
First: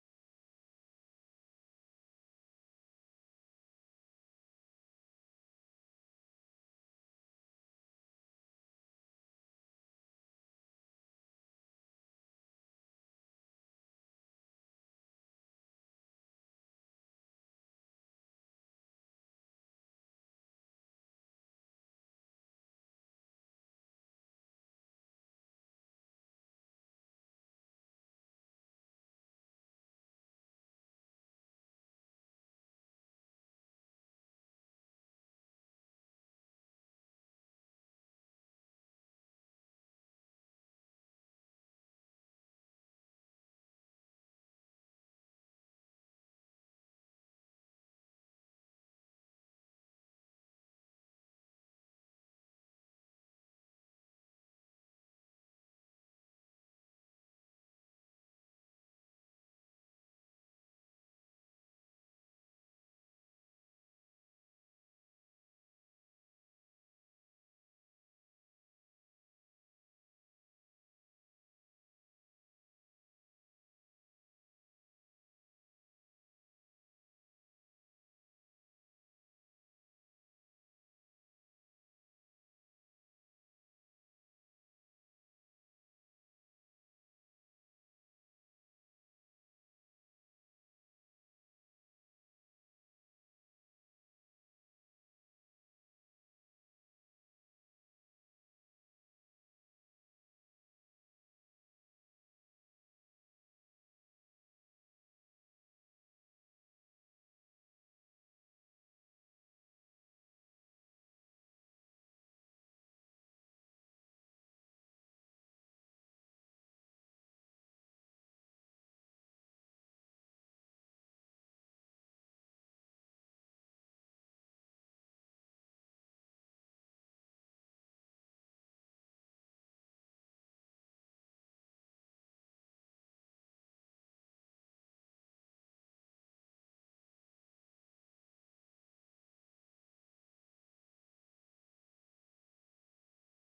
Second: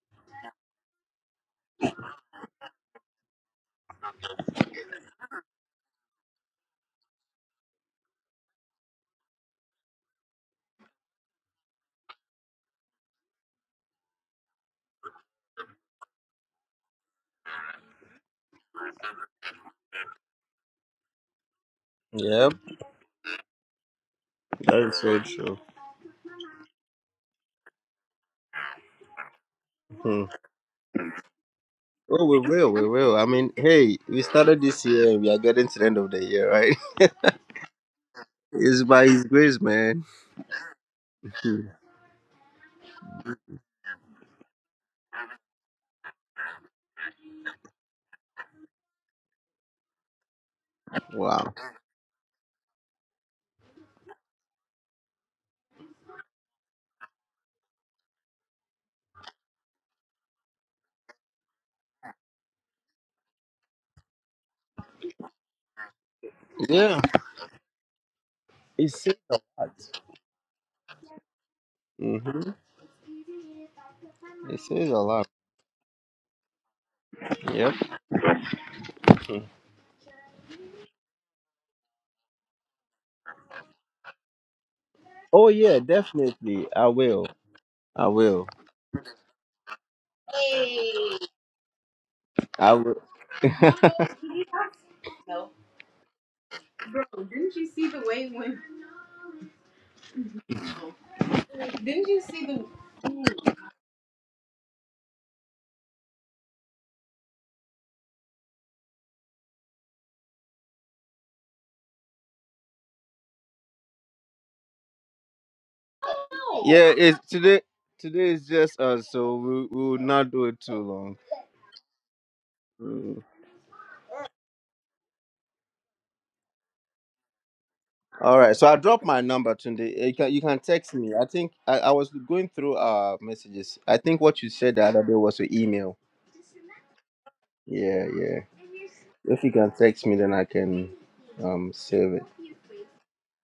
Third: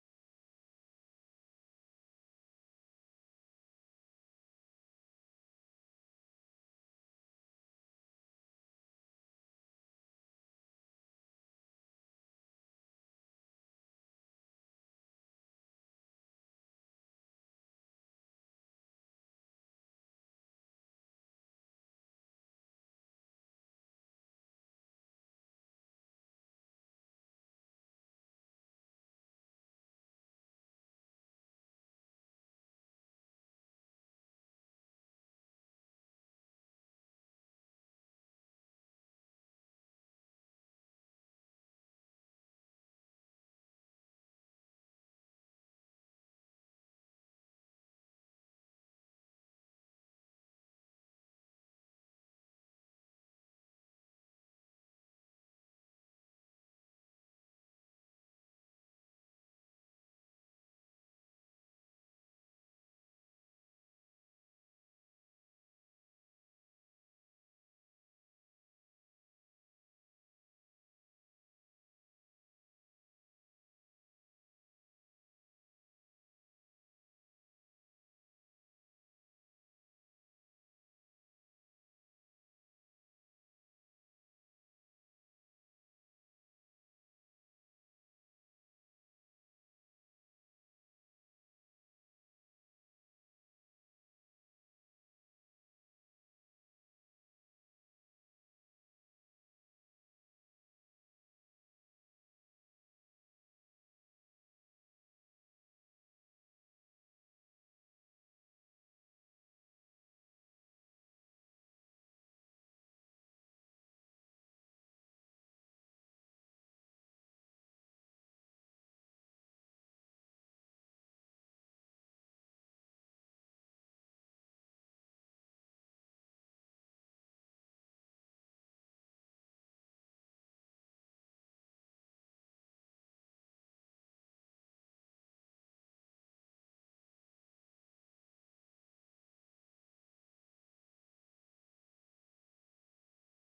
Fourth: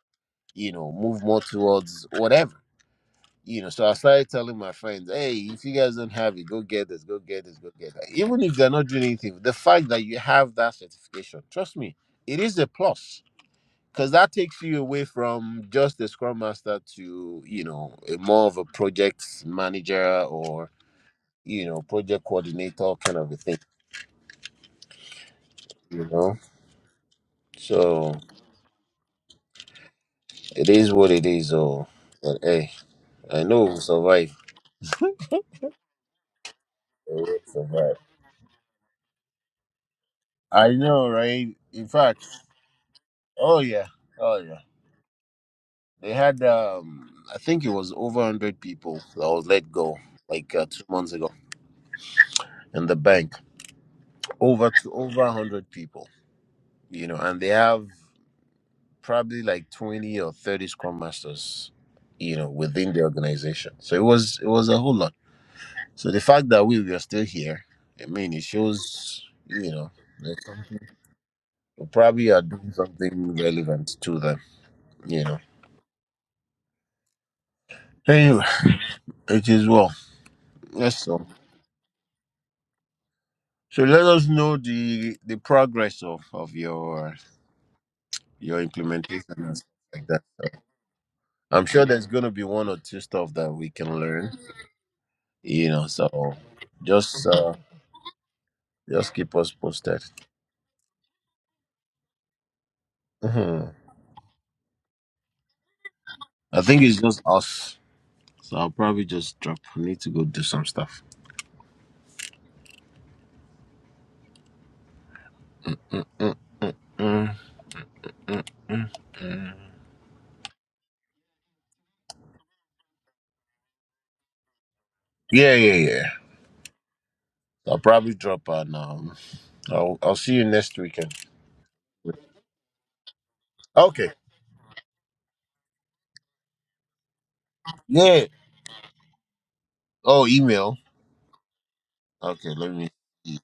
Speaker 2: you know, move more towards whatever. You know, so I started telling my friends, hey, if you guys don't have it, go get this, go get this, go get that. Even if they're not doing anything, the fact that you have that certification, trust me, it is a plus. Because that takes you away from just the scrum master to, you know, a more of a project manager or you know, project
Speaker 1: Yep.
Speaker 2: coordinator kind of a thing,
Speaker 1: That is so true.
Speaker 2: you know. So
Speaker 1: Hmm.
Speaker 2: it is what it is, oh.
Speaker 1: Oh, we
Speaker 2: But hey,
Speaker 1: will, we will. I
Speaker 2: I
Speaker 1: mean,
Speaker 2: know we'll
Speaker 1: hey, we
Speaker 2: survive.
Speaker 1: started this year
Speaker 2: We
Speaker 1: and we are getting to the end of the year, right?
Speaker 2: will survive.
Speaker 1: It's by His grace, man.
Speaker 2: I know, right?
Speaker 1: Hmm.
Speaker 2: In fact, oh yeah, oh yeah. They had, um, I think it was over hundred people that was let go like uh, two months ago
Speaker 1: Wow.
Speaker 2: in the bank. Over to over hundred people, you know, and they have probably like twenty or thirty scrum masters, you know, within the organization. So it was it was a whole lot. So the fact that we we are
Speaker 1: Yeah,
Speaker 2: still here, I mean, it
Speaker 1: it says,
Speaker 2: shows, you know, that something- we probably are
Speaker 1: hmm
Speaker 2: doing something relevant to them,
Speaker 1: it says a
Speaker 2: you
Speaker 1: lot.
Speaker 2: know.
Speaker 1: Yep.
Speaker 2: Anyway,
Speaker 1: Hmm.
Speaker 2: it is well. Yes, so so let us know the the
Speaker 1: Oh, yeah,
Speaker 2: progress of of
Speaker 1: definitely. I
Speaker 2: your
Speaker 1: will. I will.
Speaker 2: your implementation and stuff like that. So I'm sure there's gonna be one
Speaker 1: I
Speaker 2: or two
Speaker 1: will.
Speaker 2: stuff that we can
Speaker 1: yeah,
Speaker 2: learn, you know. So just uh just keep us posted. Mhm. I think it's just us, so I'll probably just drop. I need to go do some stuff.
Speaker 1: it's
Speaker 2: Mm-mm.
Speaker 1: today. Today is just us, so we, we will not do it too long. Hmm.
Speaker 2: Yeah, yeah, yeah. I'll probably
Speaker 1: All
Speaker 2: drop
Speaker 1: right, so
Speaker 2: on.
Speaker 1: I dropped
Speaker 2: Um,
Speaker 1: my number today.
Speaker 2: I'll
Speaker 1: You
Speaker 2: I'll
Speaker 1: can,
Speaker 2: see
Speaker 1: you
Speaker 2: you
Speaker 1: can
Speaker 2: next
Speaker 1: text
Speaker 2: weekend.
Speaker 1: me. I think I, I was going through our messages. I
Speaker 2: Okay.
Speaker 1: think what you said the other day was your email. Yeah,
Speaker 2: Yeah.
Speaker 1: yeah. If you can text me,
Speaker 2: Oh,
Speaker 1: then I
Speaker 2: email.
Speaker 1: can um save it.
Speaker 2: Okay. Let me. See.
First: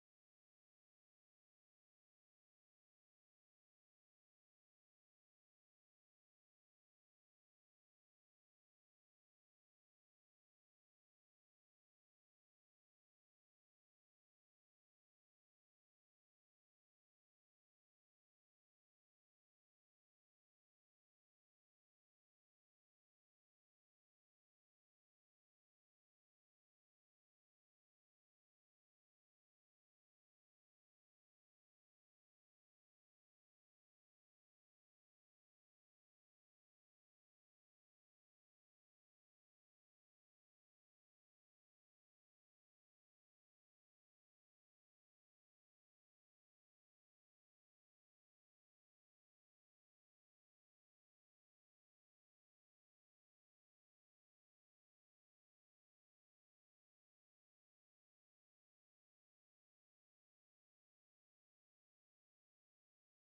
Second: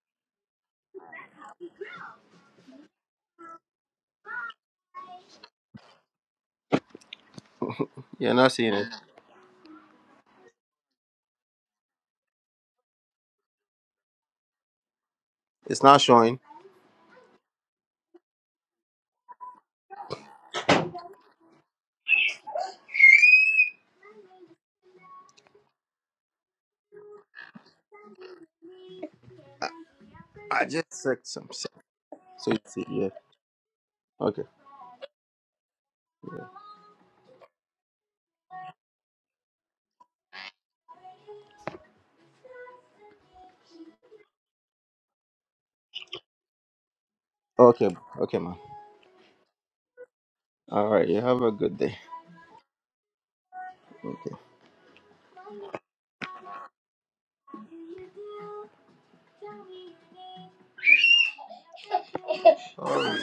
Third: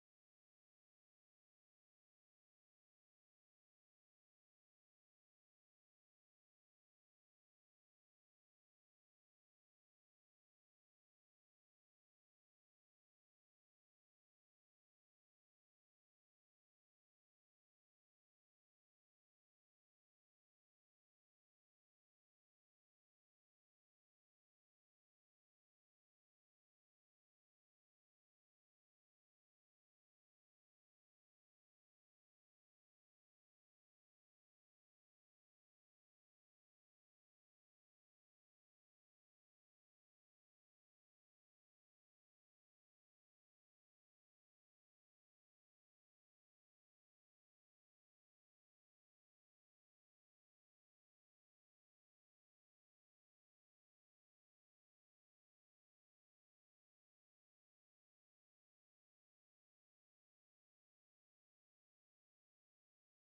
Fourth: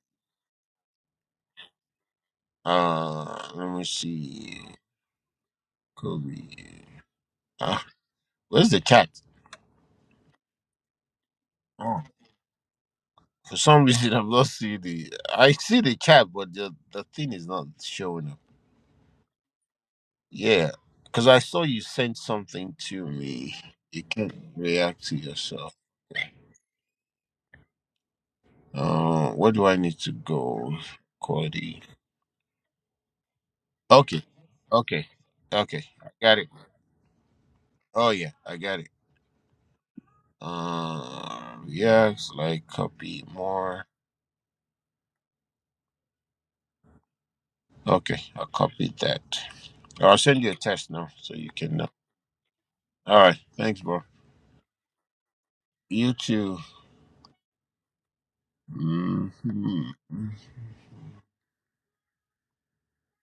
Speaker 2: Uh, let me see. Kobe. Uh,
Speaker 1: You're not
Speaker 2: where's
Speaker 1: seeing
Speaker 2: the
Speaker 1: it.
Speaker 2: chat? Oh, for some reason I've not seen the. I see
Speaker 1: It's
Speaker 2: the
Speaker 1: not
Speaker 2: chat,
Speaker 1: showing.
Speaker 2: but the the thing is not showing up. Yeah, because I saw you sent something to me. You can't react to yourself. Yeah. Uh, where do I need to
Speaker 1: I
Speaker 2: go,
Speaker 1: just checked some. stuff.
Speaker 2: Cody?
Speaker 1: So you see, yeah.
Speaker 2: Okay.
Speaker 1: Okay.
Speaker 2: Okay. Okay. I got it. Oh yeah, I got it. Um yes, like copy more.
Speaker 1: Okay.
Speaker 2: Okay,
Speaker 1: Okay,
Speaker 2: I
Speaker 1: man.
Speaker 2: copied that. I'll send you a test
Speaker 1: All
Speaker 2: now
Speaker 1: right. You
Speaker 2: so
Speaker 1: have
Speaker 2: you
Speaker 1: a
Speaker 2: can
Speaker 1: good
Speaker 2: know.
Speaker 1: day.
Speaker 2: All right. Thanks, bro.
Speaker 1: Okay.
Speaker 2: You too. Mhm.
Speaker 1: All right.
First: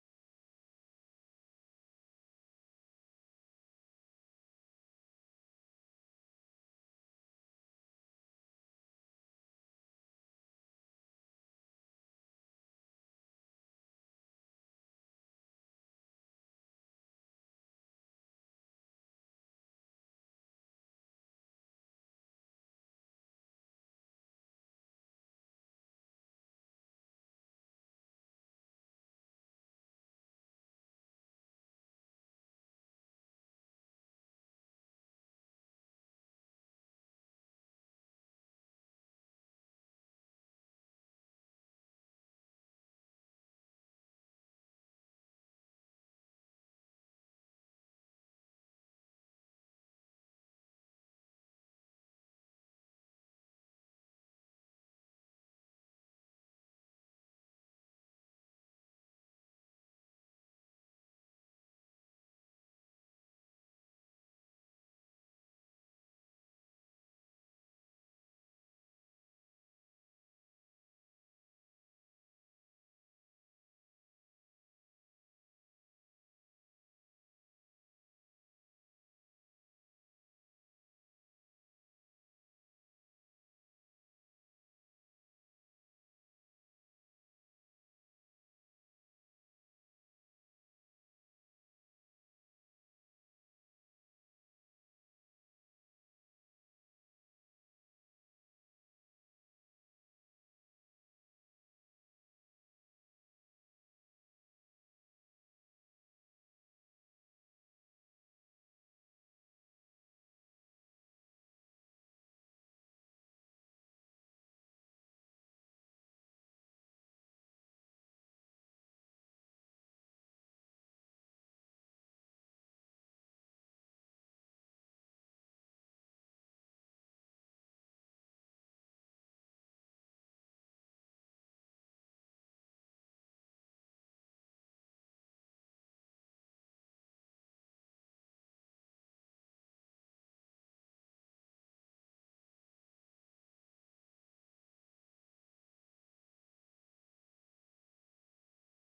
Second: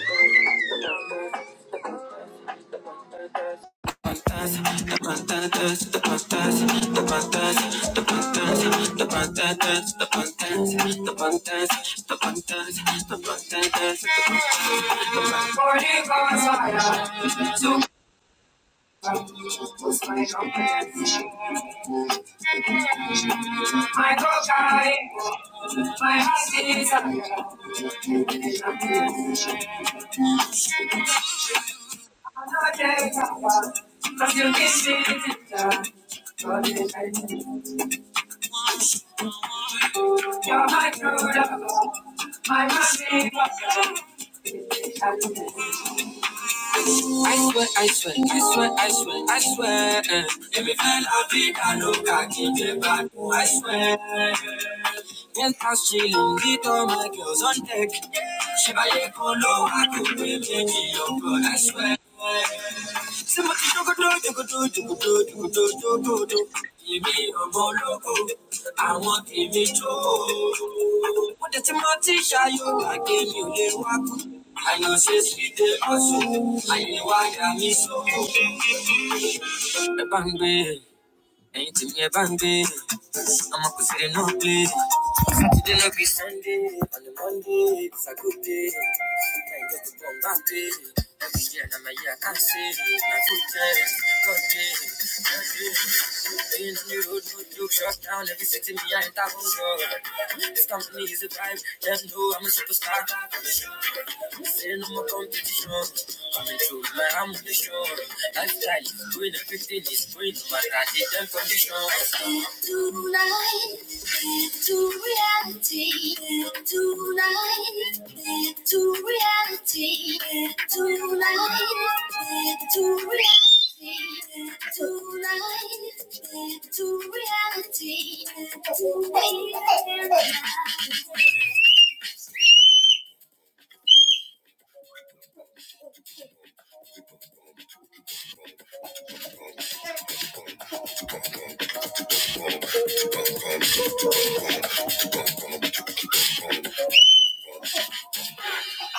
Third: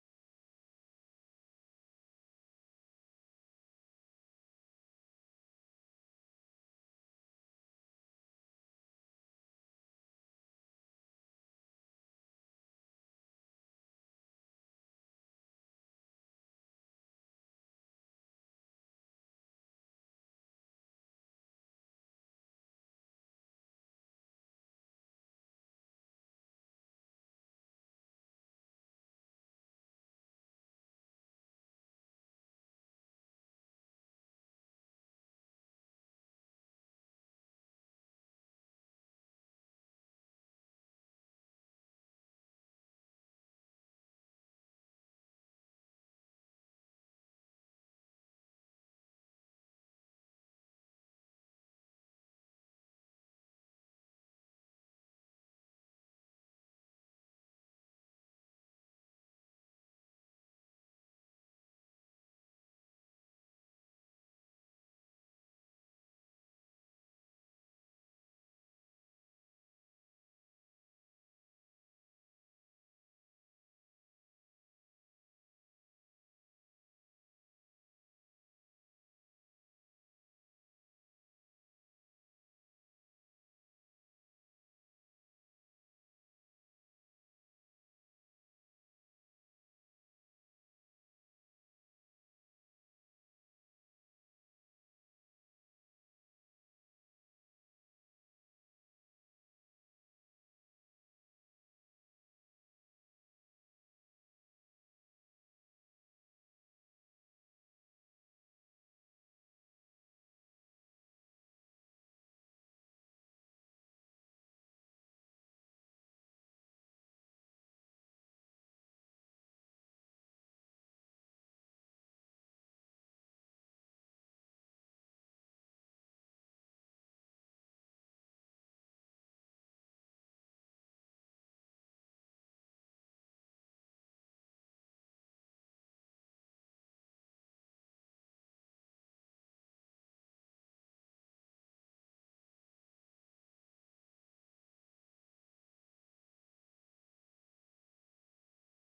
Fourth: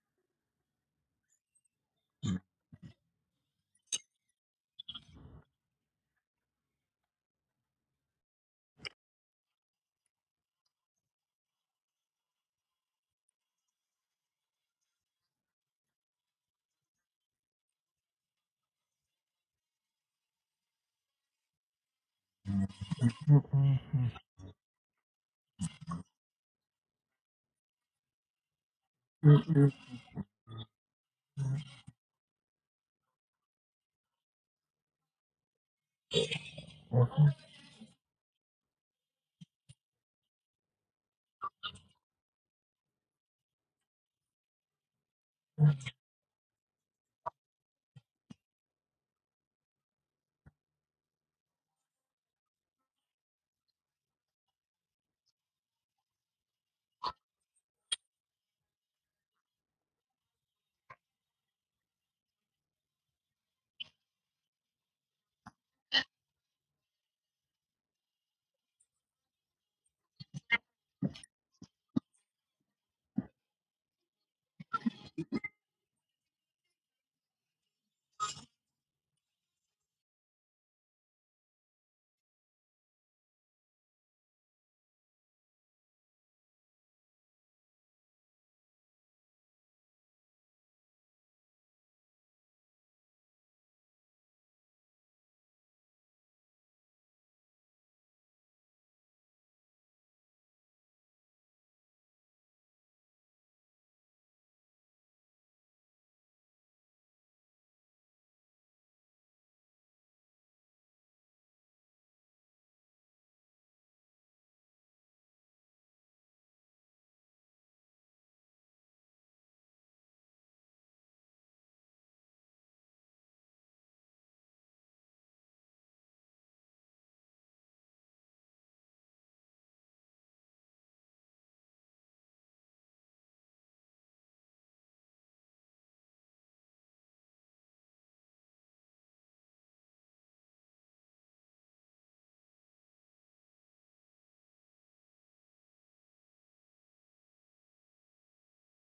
Speaker 1: I swear, I swear, I swear, I swear, I swear. eh. Èmi fẹ́ la vida loca kí n jẹ I swear. Penthouse chillin', with all my girls on deck. Chevalier Polo, I could be making your girl, I swear. Somebody do go do, do go do, do go do, do go do, do go do. Èmi ọmọ ológo, àwọn tèmi jó. Mo dẹ̀ ti mọ tí ṣayọ gbàgbé mi ò lè wá kú. Àyànṣe sì dé ọ̀sùn, àyè wá yà mí sóko. Ẹ bá ń gbé, ẹ̀yin tèmi ẹ bá ń gbé, ọmọ kò sí lè náà gbé. Saturday no be Sunday, on a Monday it's a good day. Can't get to Bombay Every year Now my year I can say. Na good day, good day, good day. Things new, good look shut down. Every city me I ain't for sure. This company is a vibe, them know I'm a superstar. Say no more competition. Coming through with my ambition. Lifestyle is doing everything is doing no matter the damn condition.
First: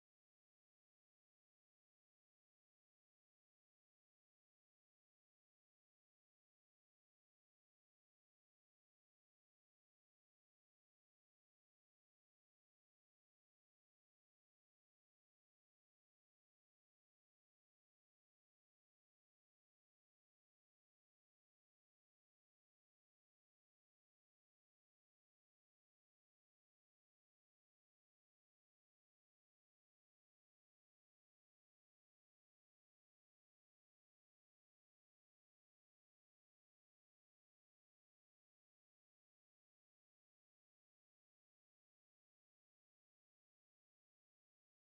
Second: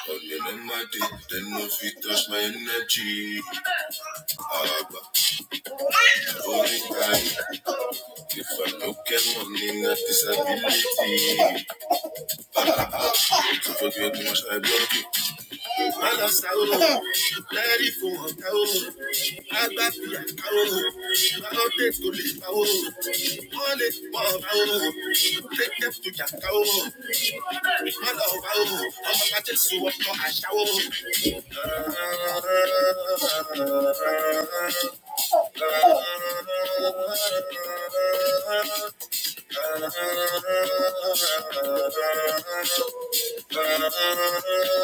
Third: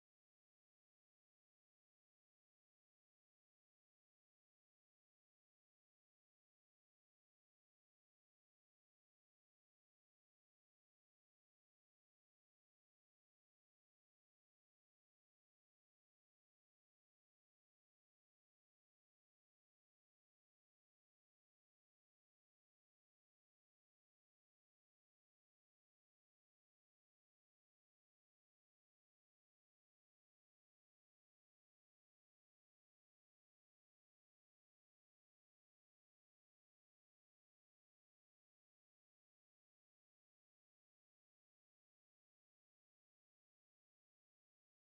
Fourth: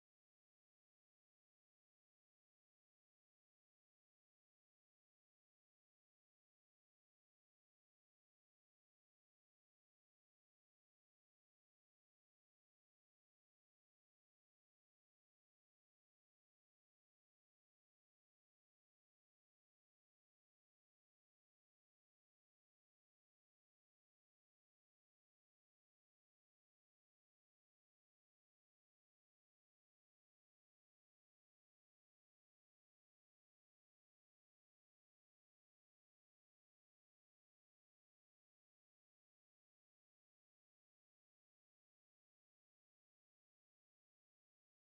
Speaker 1: Only them my dick, then no feet touch my energy. Ah, but only guy, if I look at money, not disability. So forget too much, I block it. I lost out, let it go on, out. I got the account, I don't take to leave it. I don't take them to get account. I love out, I'm about to so up i a shower. Thank you.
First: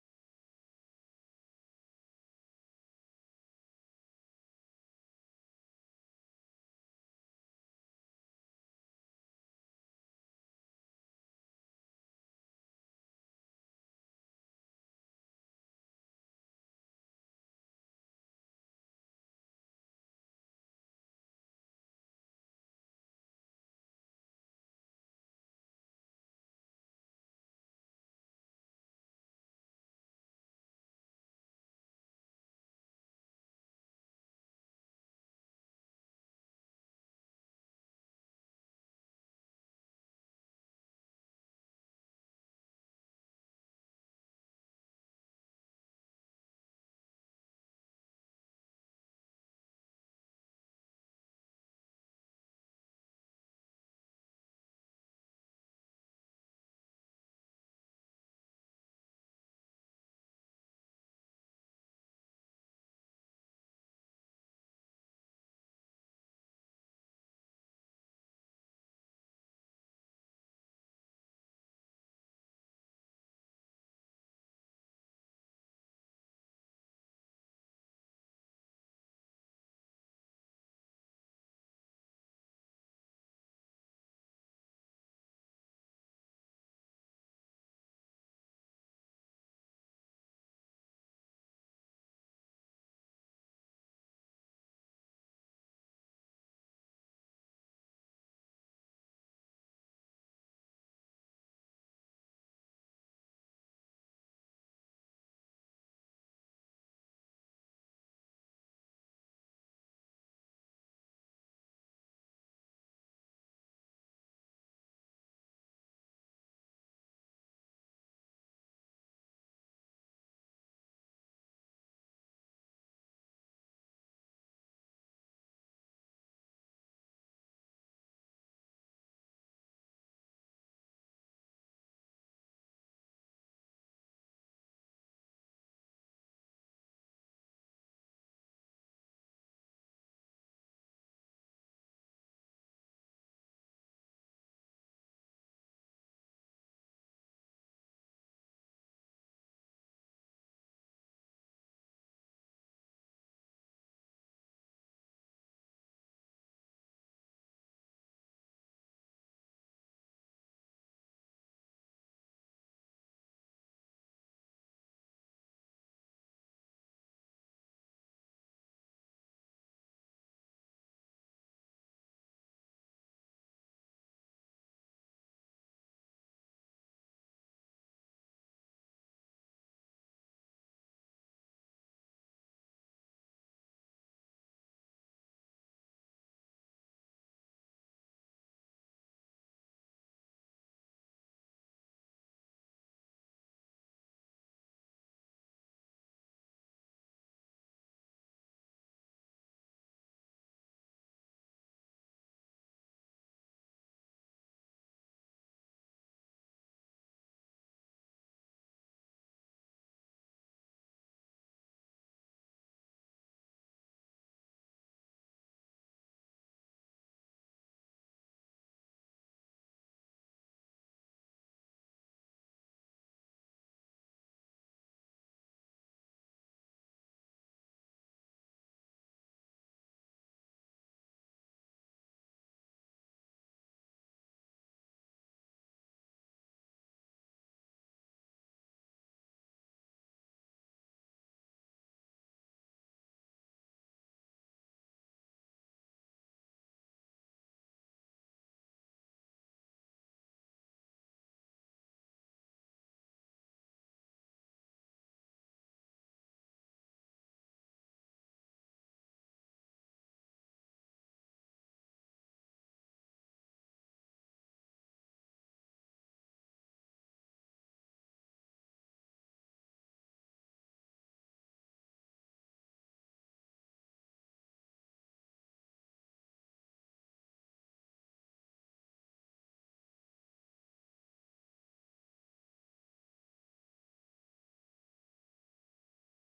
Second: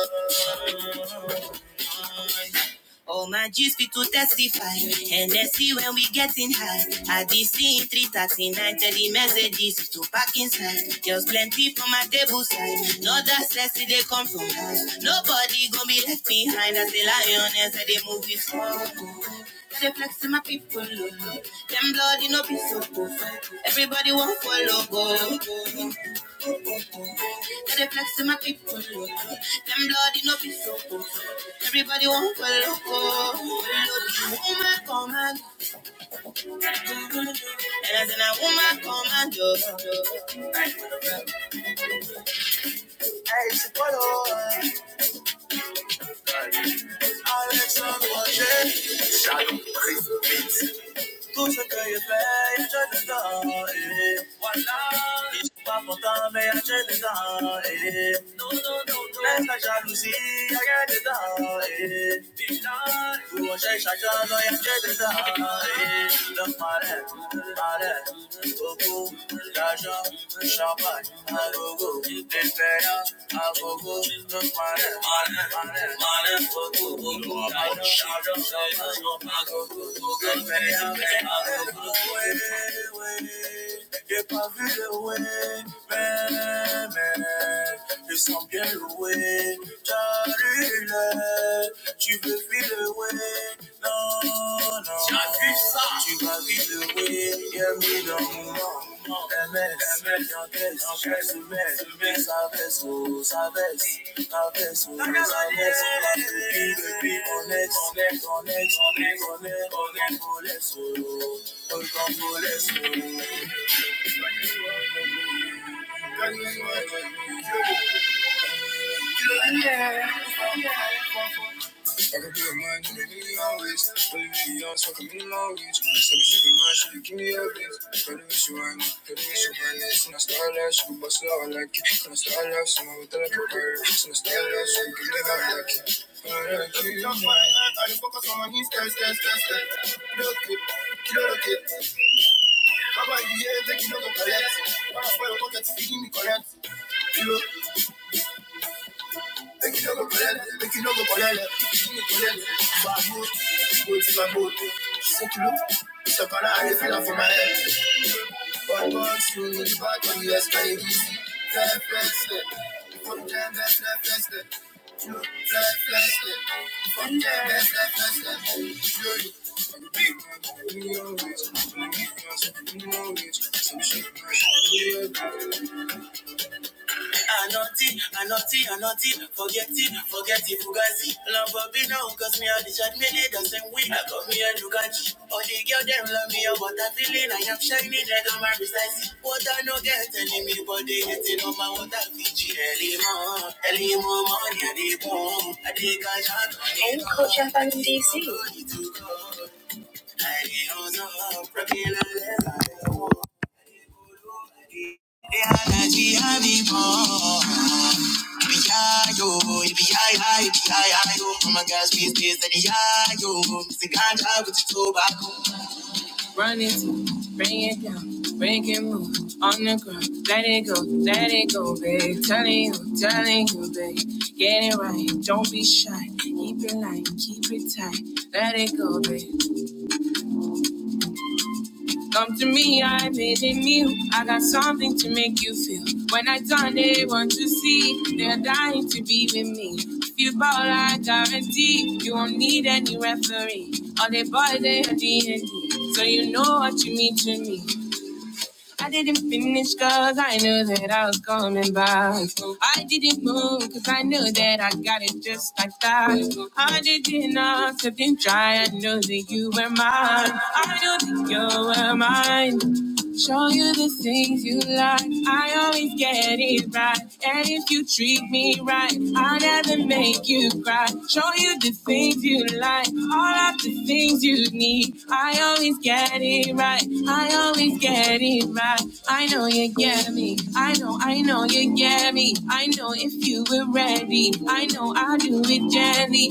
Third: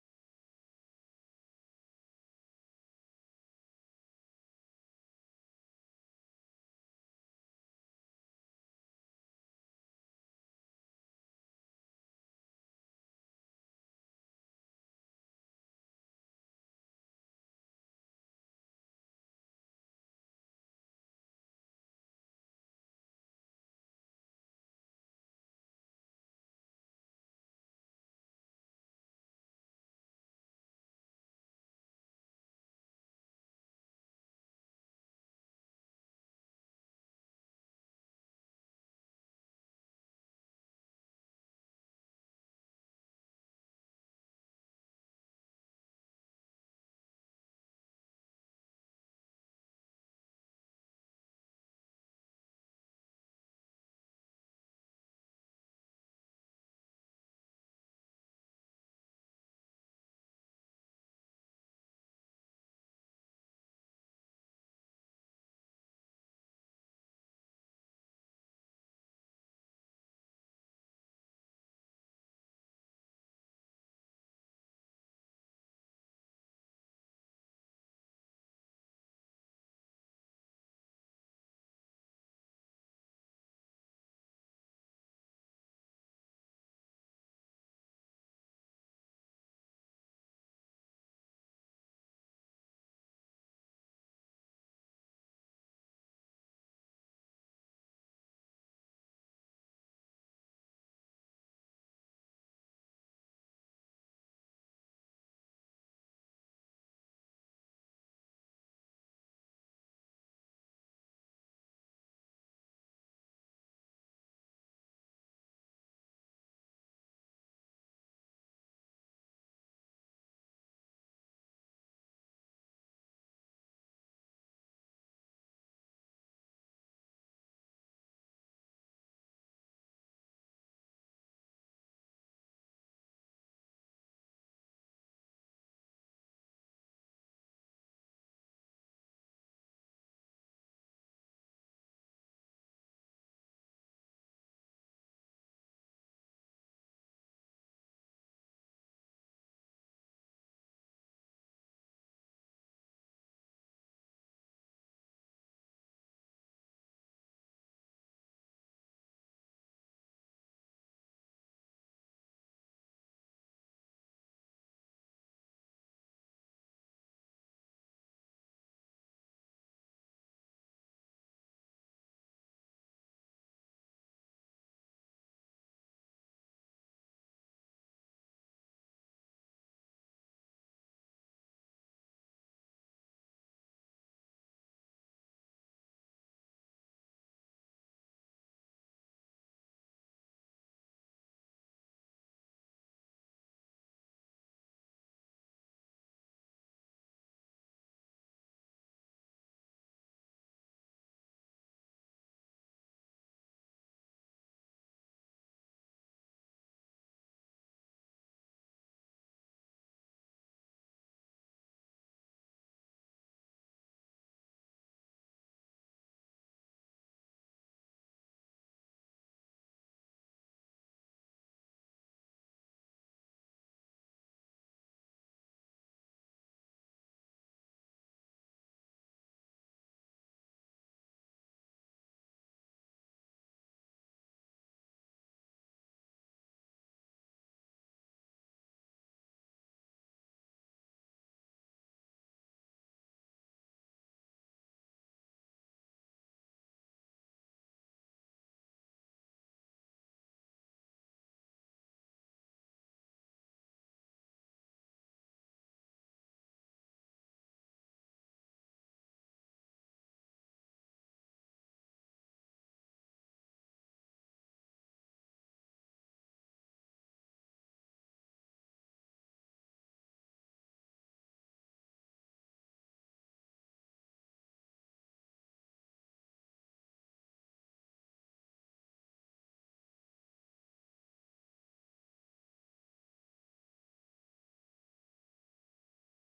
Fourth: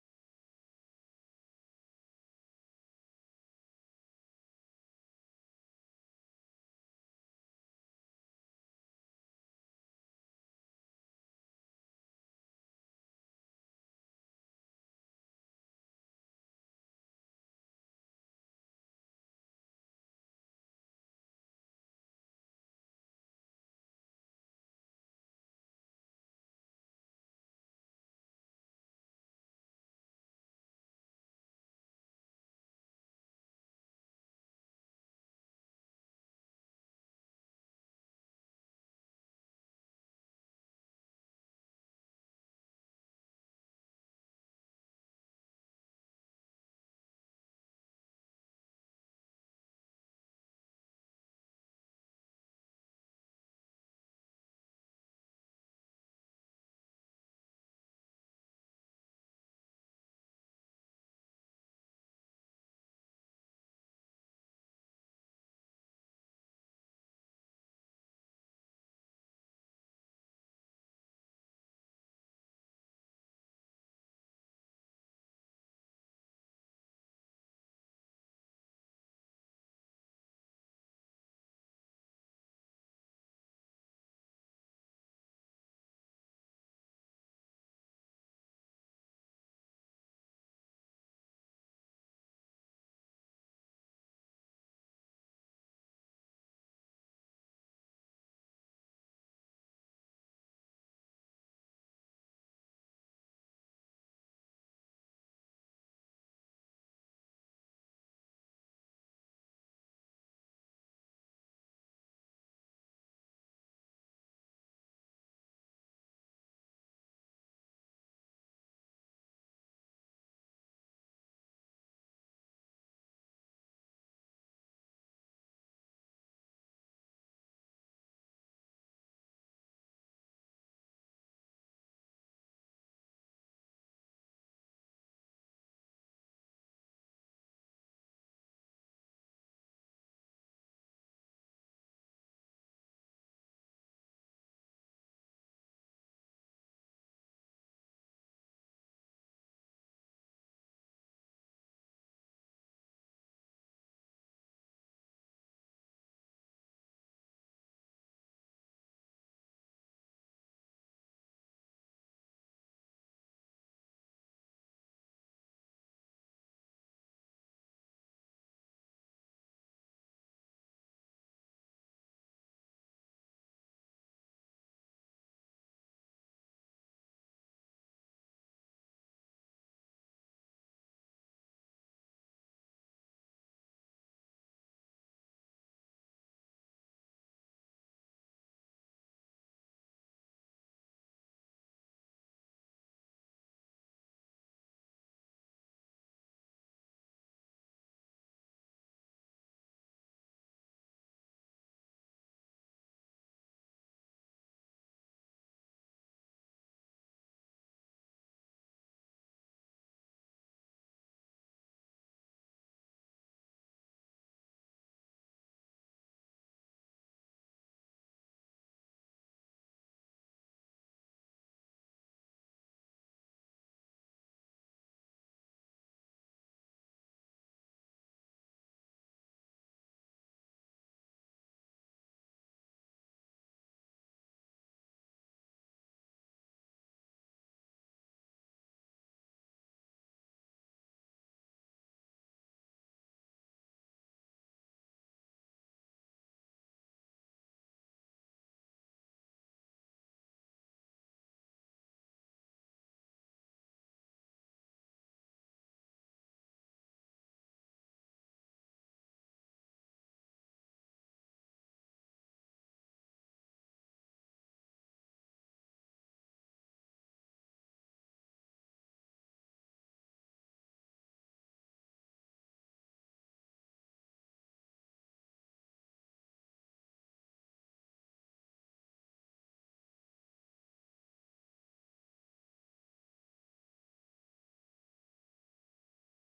Speaker 1: All my G's fit to testify. And let's see when we getting high. I did see in 339, tell the messages to pack inside. There's plenty for my table side. No that sexy, they come from house. Nobody gonna be left behind. As the lioness, as they move it forward. They flex to my people, oh, oh. Them bloody no be so cool. Everybody want follow, go. And the flex in my people. Them bloody no be so cool. Everybody want for loco. Woman command. And as in a woman command. yo. Hey, she follow. Alexandre Roger. Tout ce que je fais, je te donne. Voilà. Pas pourtant, mais je te donne. Laisse ta jolie, regarde dedans. Get away, man, man. It's some get away, Tu me fais le way, non, non. J'appuie ça. Tu vas vivre le way, bienvenue dans mon monde. MS, MS, j'en baisse, j'en baisse, j'en baisse, ça baisse, oh, ça baisse, ça baisse, oh, ça baisse, ça baisse. Depuis, depuis, on est, on est, on est, on est, on est, on est, on laisse, oh, oh, quand on laisse, oh, oh, oh, oh, oh, oh, Give me more wings, stop shaking my shit, give me your wings. Tell me what you want, tell me what you want. It's not style life, so boss it out like it. It's not style life, so I'm with that. It's not style life, so we give me how I like it. I like it. That's why I, I focus on my knees, guys, guys, guys, guys. Look it, kill it, kill it. Baba, you hear, take it, no go collect. That's why your pocket is giving me correct. You know. Making all the bread, making all the bread, making all the bread. My boot, boot in my boot. Shake it up, step on it, feel it my head. Bad boys, you need the bad money, yes, baby. Fly, fly, step. From time, fly, fly, fly, step. Fly, fly, step. From time, fly, fly, fly, step. Anointing, anointing, anointing, forget it, forget it, fugazi. Lamborghini don't cause me all the shot, me need the same way. I got me a Ducati. All the girls them love me, oh, but I feeling I am shining, they got my precisely. What I no get enemy, but they hating on my water Fiji. Elimo, Elimo, money, I dey boom, I dey cash out. Any coach FIC. Oh my gosh, we is that yo. Mr. Ganja with the tobacco. Run into, bring it down, break it move on the ground. Let it go, let it go, babe. Telling you, telling you, babe. Get it right, don't be shy. Keep it light, keep it tight. Let it go, babe. Come to me, I made a meal. I got something to make you feel. When I done, they want to see. They're dying to be with me. If you ball, I guarantee you won't need any rain. so I didn't finish cause I knew that I was coming back. I didn't move cause I knew that I got it just like that. I didn't ask, I didn't try. I knew that you were mine. I knew that you were mine. Show you the things you like. I always get it right. And if you treat me right, I never mind you be. You know I am barely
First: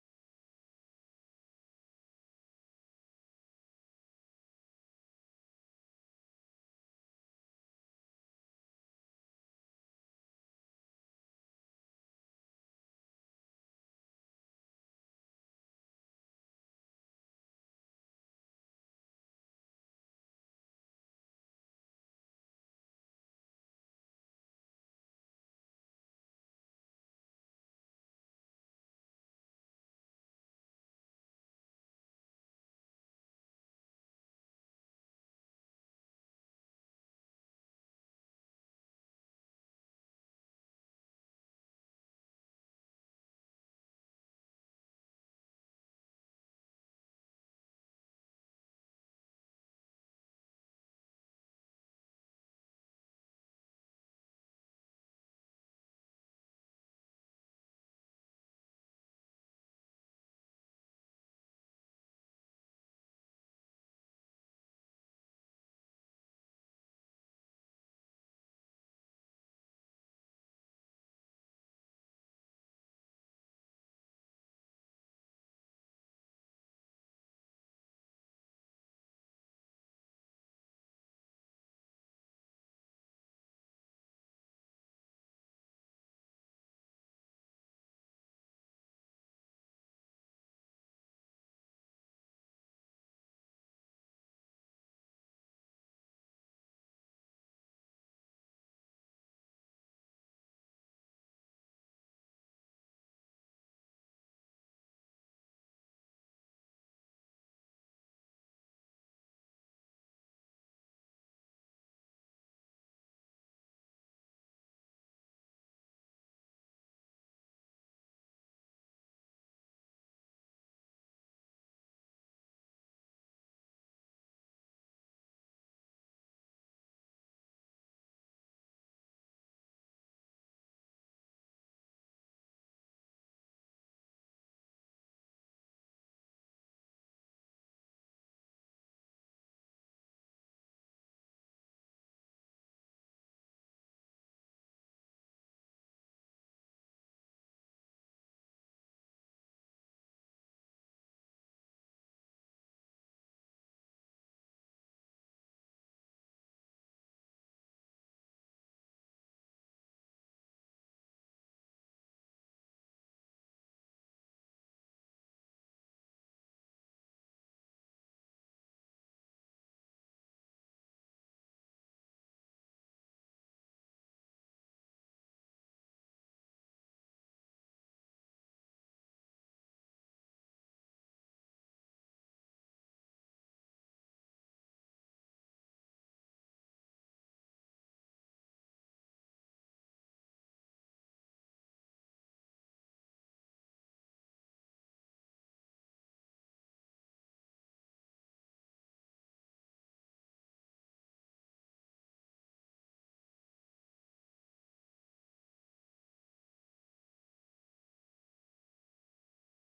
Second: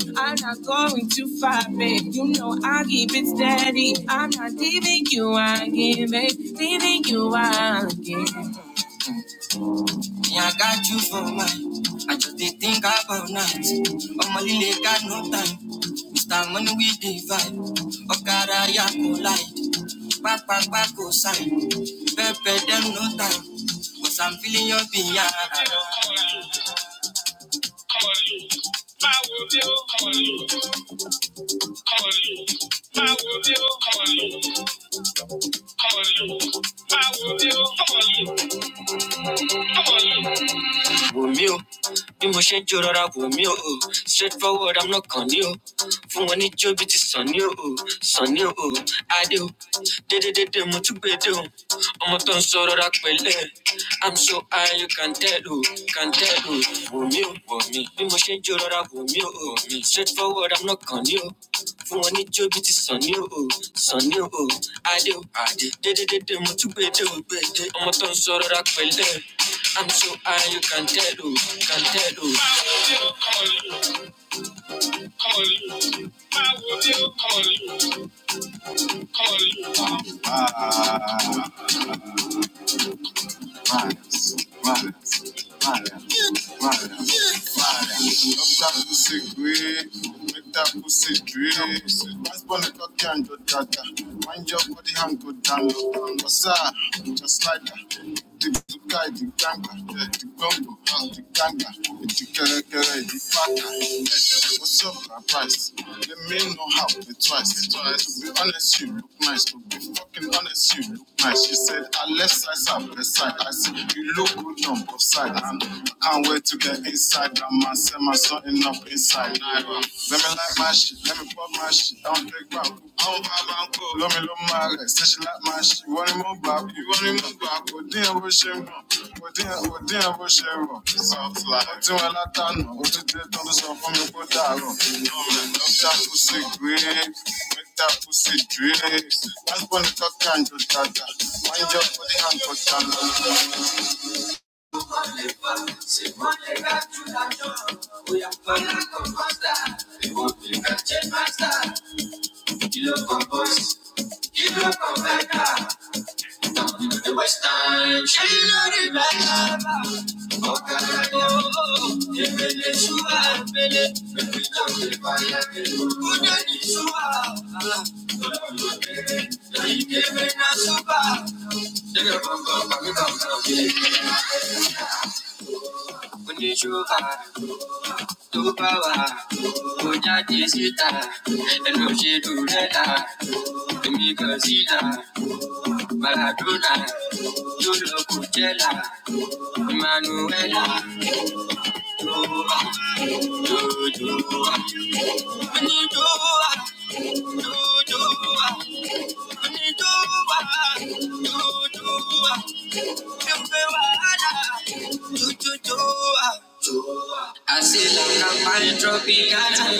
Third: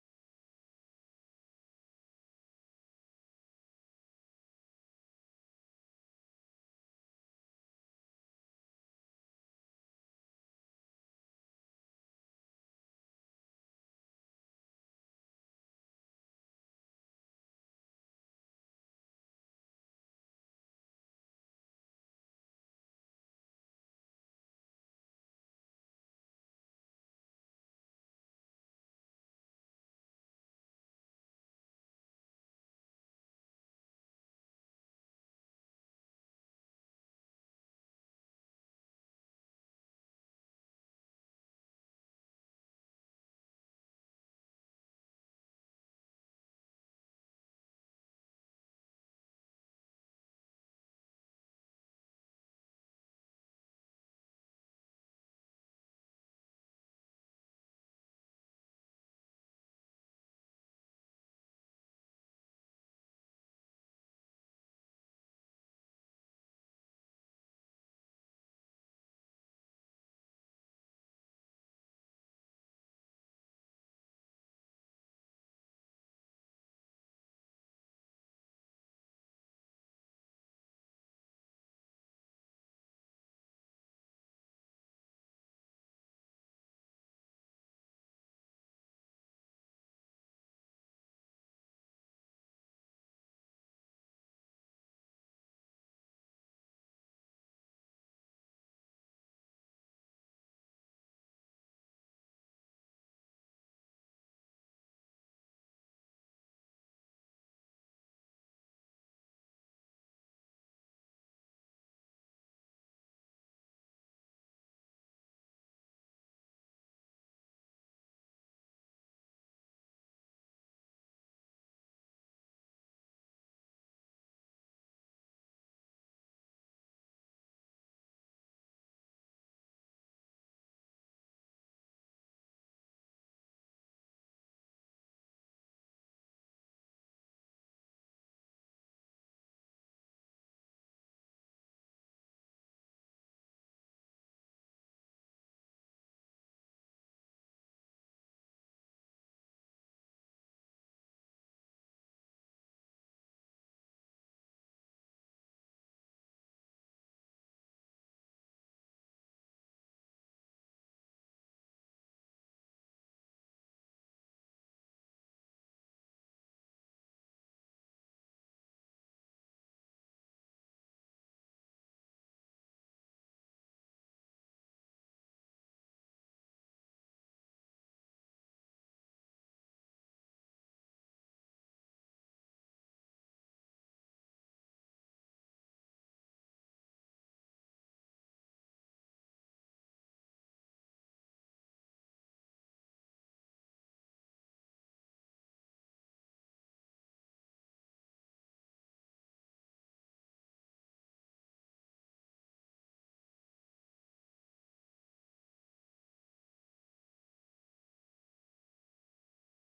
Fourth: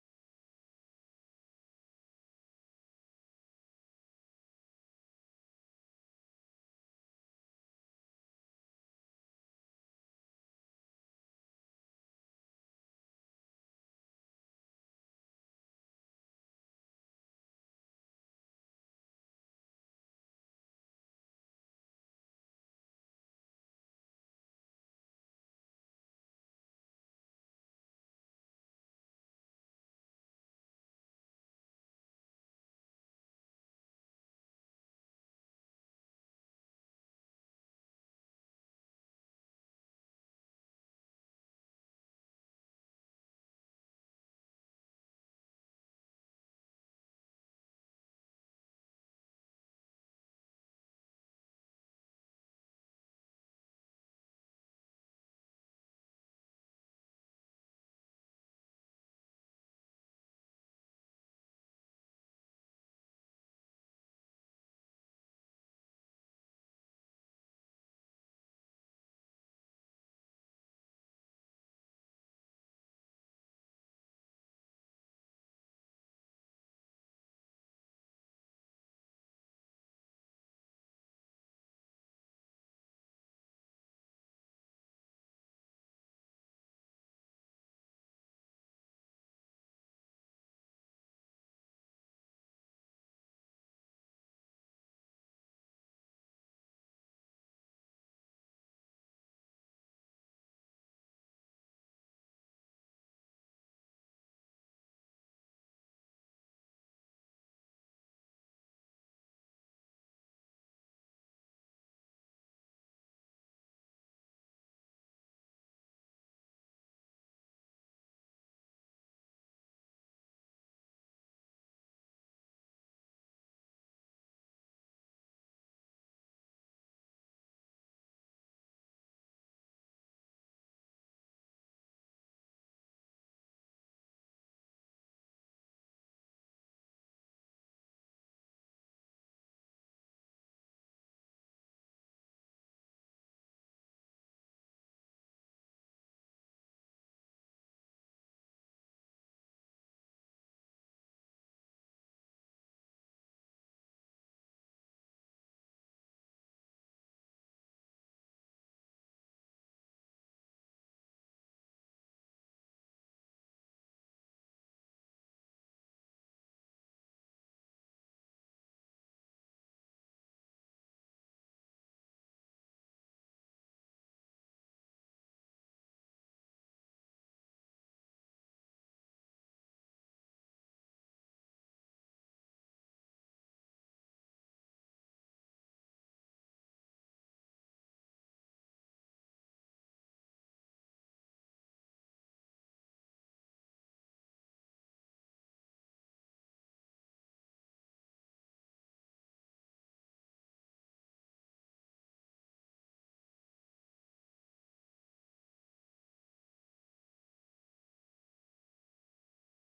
Speaker 1: going five, babe. You know I keep it steady. I'm not leaving you out, babe. Leaving you out again. Yeah, I got you for life. I just did think about nights. Oh, my lily got no time. Mr. Money with the vibe. Oh, God, I am collide. Back, back, back, go sign. Pepe, them no time. Cause I'm feeling your behind. wò mí o bí mo ṣe ń jó rọra wò mí o straight forward i'm not kàn ní o fún wọn ní jó bí ti sàn ní o sàn ní o adé o dédédédé mo tún gbé dé o ọmọ tó ń sọ rọra pẹ̀lẹ́ i'm so high you can tell o can tell o wò mí o wò mí bí mo ṣe ń jó rọra wò mí o straight forward i'm not kàn ní o fún ọ ní jógi ti sàn ní òò sàn ní òò adé ò mo tún gbèdé ò gbèdé ọmọ tó ń rọra pẹ̀lẹ́ i'm so high you can not tell oh, can not tell oh. Riders, riders, riders, riders, riders. Love that pussy grey, make that pussy drip. Last born a cocky and go dada. Mind your body and go down low. What's up? Just like that. The guy, the ganga, the gumbo, the ganga, the kere the faka. What's up, my price? Let me know how it twice. To be honest, you look nice. To be fucking honest, you look Nice. She said, I left side, side, left side. I said, you look good on both sides. And I can't wait to get inside. That man said my something up inside. Let me like my shit, let me pop my shit. I don't take back. I don't buy bank. Let me, love my rest. Say she like my shit. You want him on back. You want him on Òdíwọ̀n bó ṣe mọ̀, òdíwọ̀n òdíwọ̀n bó ṣe rọ̀, sọ̀fla. Ó tí wọn látànà, ojúde tó ń sọ fún mi kó dàrọ̀. do that sí gbére, dókítà kù sí dìré. Wọ́n gbọ́ ní tọ́kà ń jọ dàgbà, wọ́n jọ fọ́lẹ́ hàn kọjá lọ. It was time she loaded my lava. Oh, caramba, de Venezuela, Vele, me pido que vaya que una ni suba. Todo lo que hay que ven a suba. De que pongo pa' mi compro, tó bá wà ó jáde síta ẹnu Emmanuela, Dua, Dua, Onidua, Dua, Onidua, Dua, Efe wahala, Dudu Dua. I see like a fine tropiana.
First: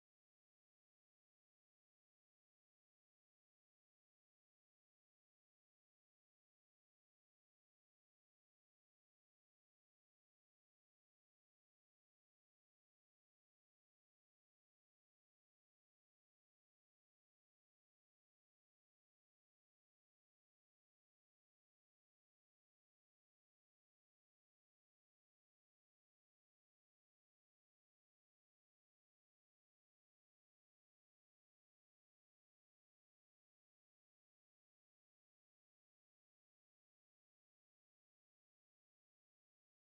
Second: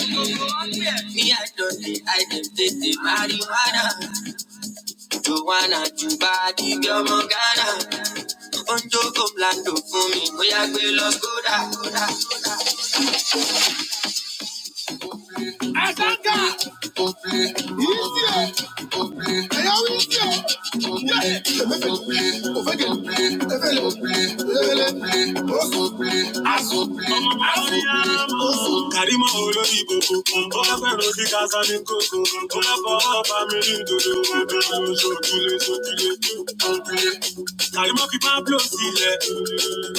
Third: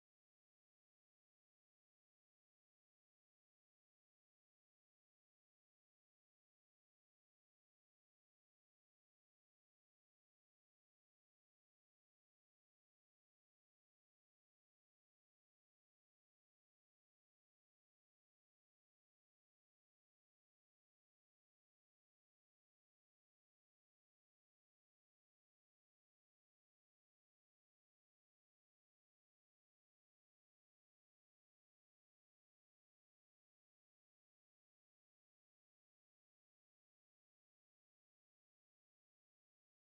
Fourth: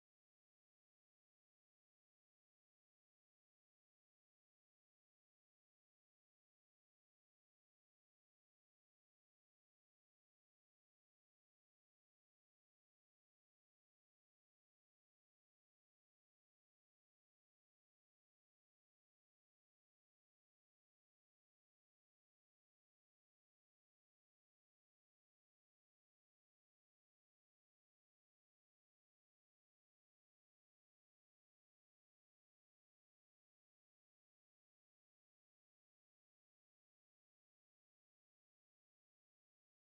Speaker 1: Me, I don't need I can take the marijuana. Joanna, Juba, the girl, Morgana. Oúnjẹ kò blando fún mi, bóyá gbé lọ kódà. I want you. Karima olórí gbogbo, bọ́lá di orí kásá ní kókó, bọ́lá fọwọ́ bá mi ní dodo, sojúlé Karima fi Pablo sílẹ̀,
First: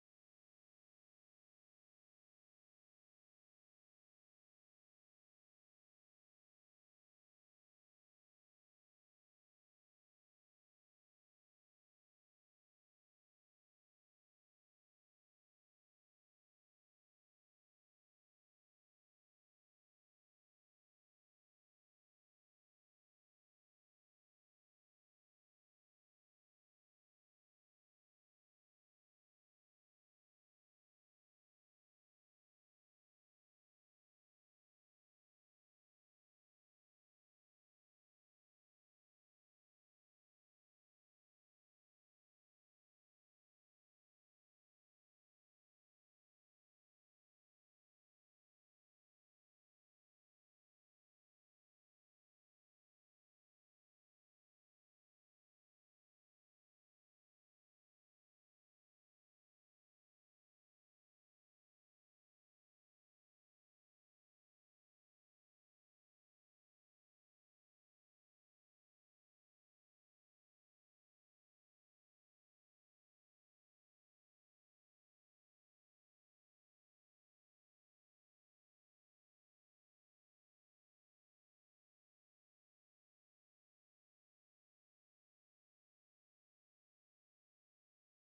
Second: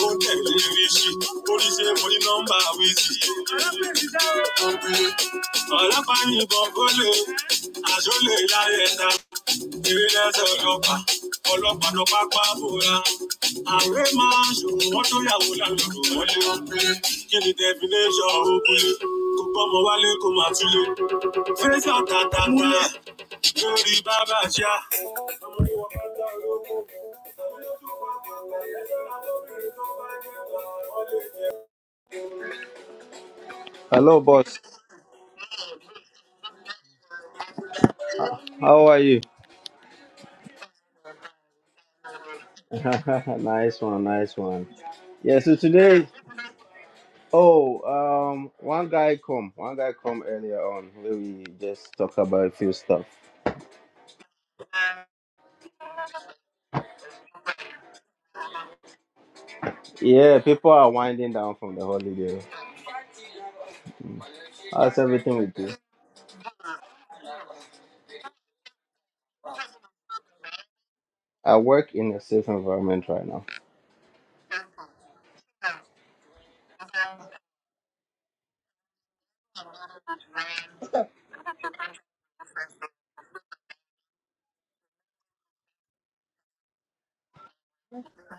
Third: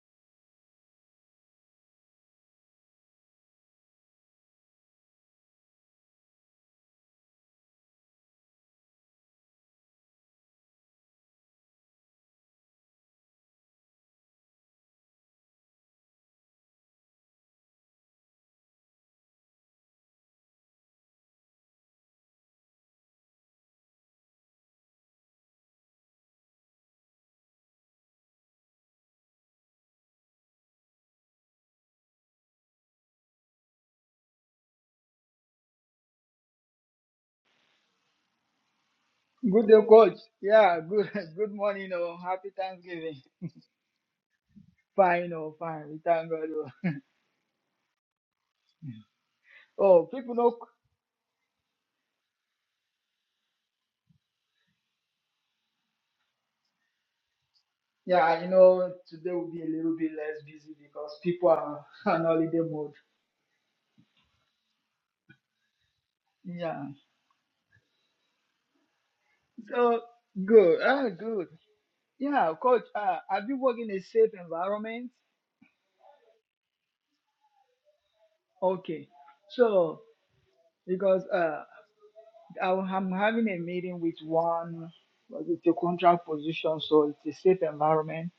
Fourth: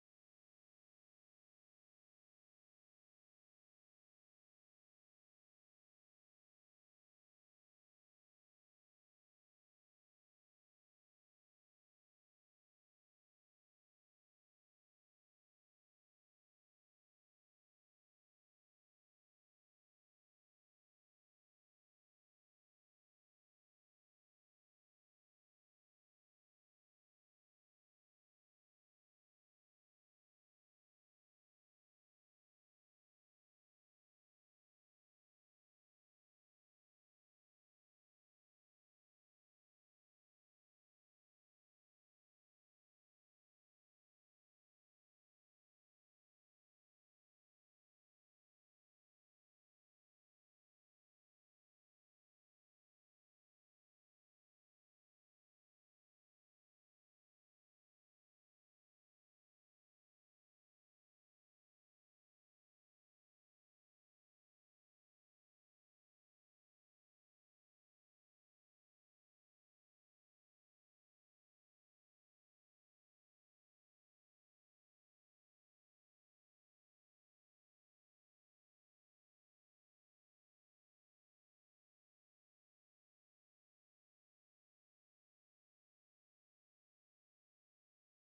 Speaker 1: ó ń tẹ̀lé Ríṣì, number wizi. ní nọ́mbà wíṣì. Ọlọ́pàá yìnbọn kólé, Hello, boss. How are you?
Speaker 3: Good day, coach. Yeah, good good morning, oh, happy Thanksgiving.
Speaker 1: nice one, nice one.
Speaker 3: Fine,
Speaker 1: Yeah,
Speaker 3: oh,
Speaker 1: so
Speaker 3: fine. We
Speaker 1: today
Speaker 3: thank God. Oh,
Speaker 1: Oh, um, one guy come, one guy
Speaker 3: Oh,
Speaker 1: come
Speaker 3: people know
Speaker 1: earlier on. where We just talk about a few stuff.
Speaker 3: yeah, you know, today will be a little bit
Speaker 1: Yeah,
Speaker 3: less
Speaker 1: people
Speaker 3: busy
Speaker 1: are
Speaker 3: because
Speaker 1: winding
Speaker 3: people
Speaker 1: down from
Speaker 3: are
Speaker 1: the
Speaker 3: on
Speaker 1: holiday.
Speaker 3: holiday mode.
Speaker 1: How's everything with you?
Speaker 3: Yeah. So good. Ah, good.
Speaker 1: I work in a safe
Speaker 3: Yeah, coach,
Speaker 1: environment
Speaker 3: uh,
Speaker 1: right
Speaker 3: have
Speaker 1: now.
Speaker 3: you worked in a safe environment? Okay. So because uh I'll- I'm having a meeting with one with a contract position, so it's a safe environment.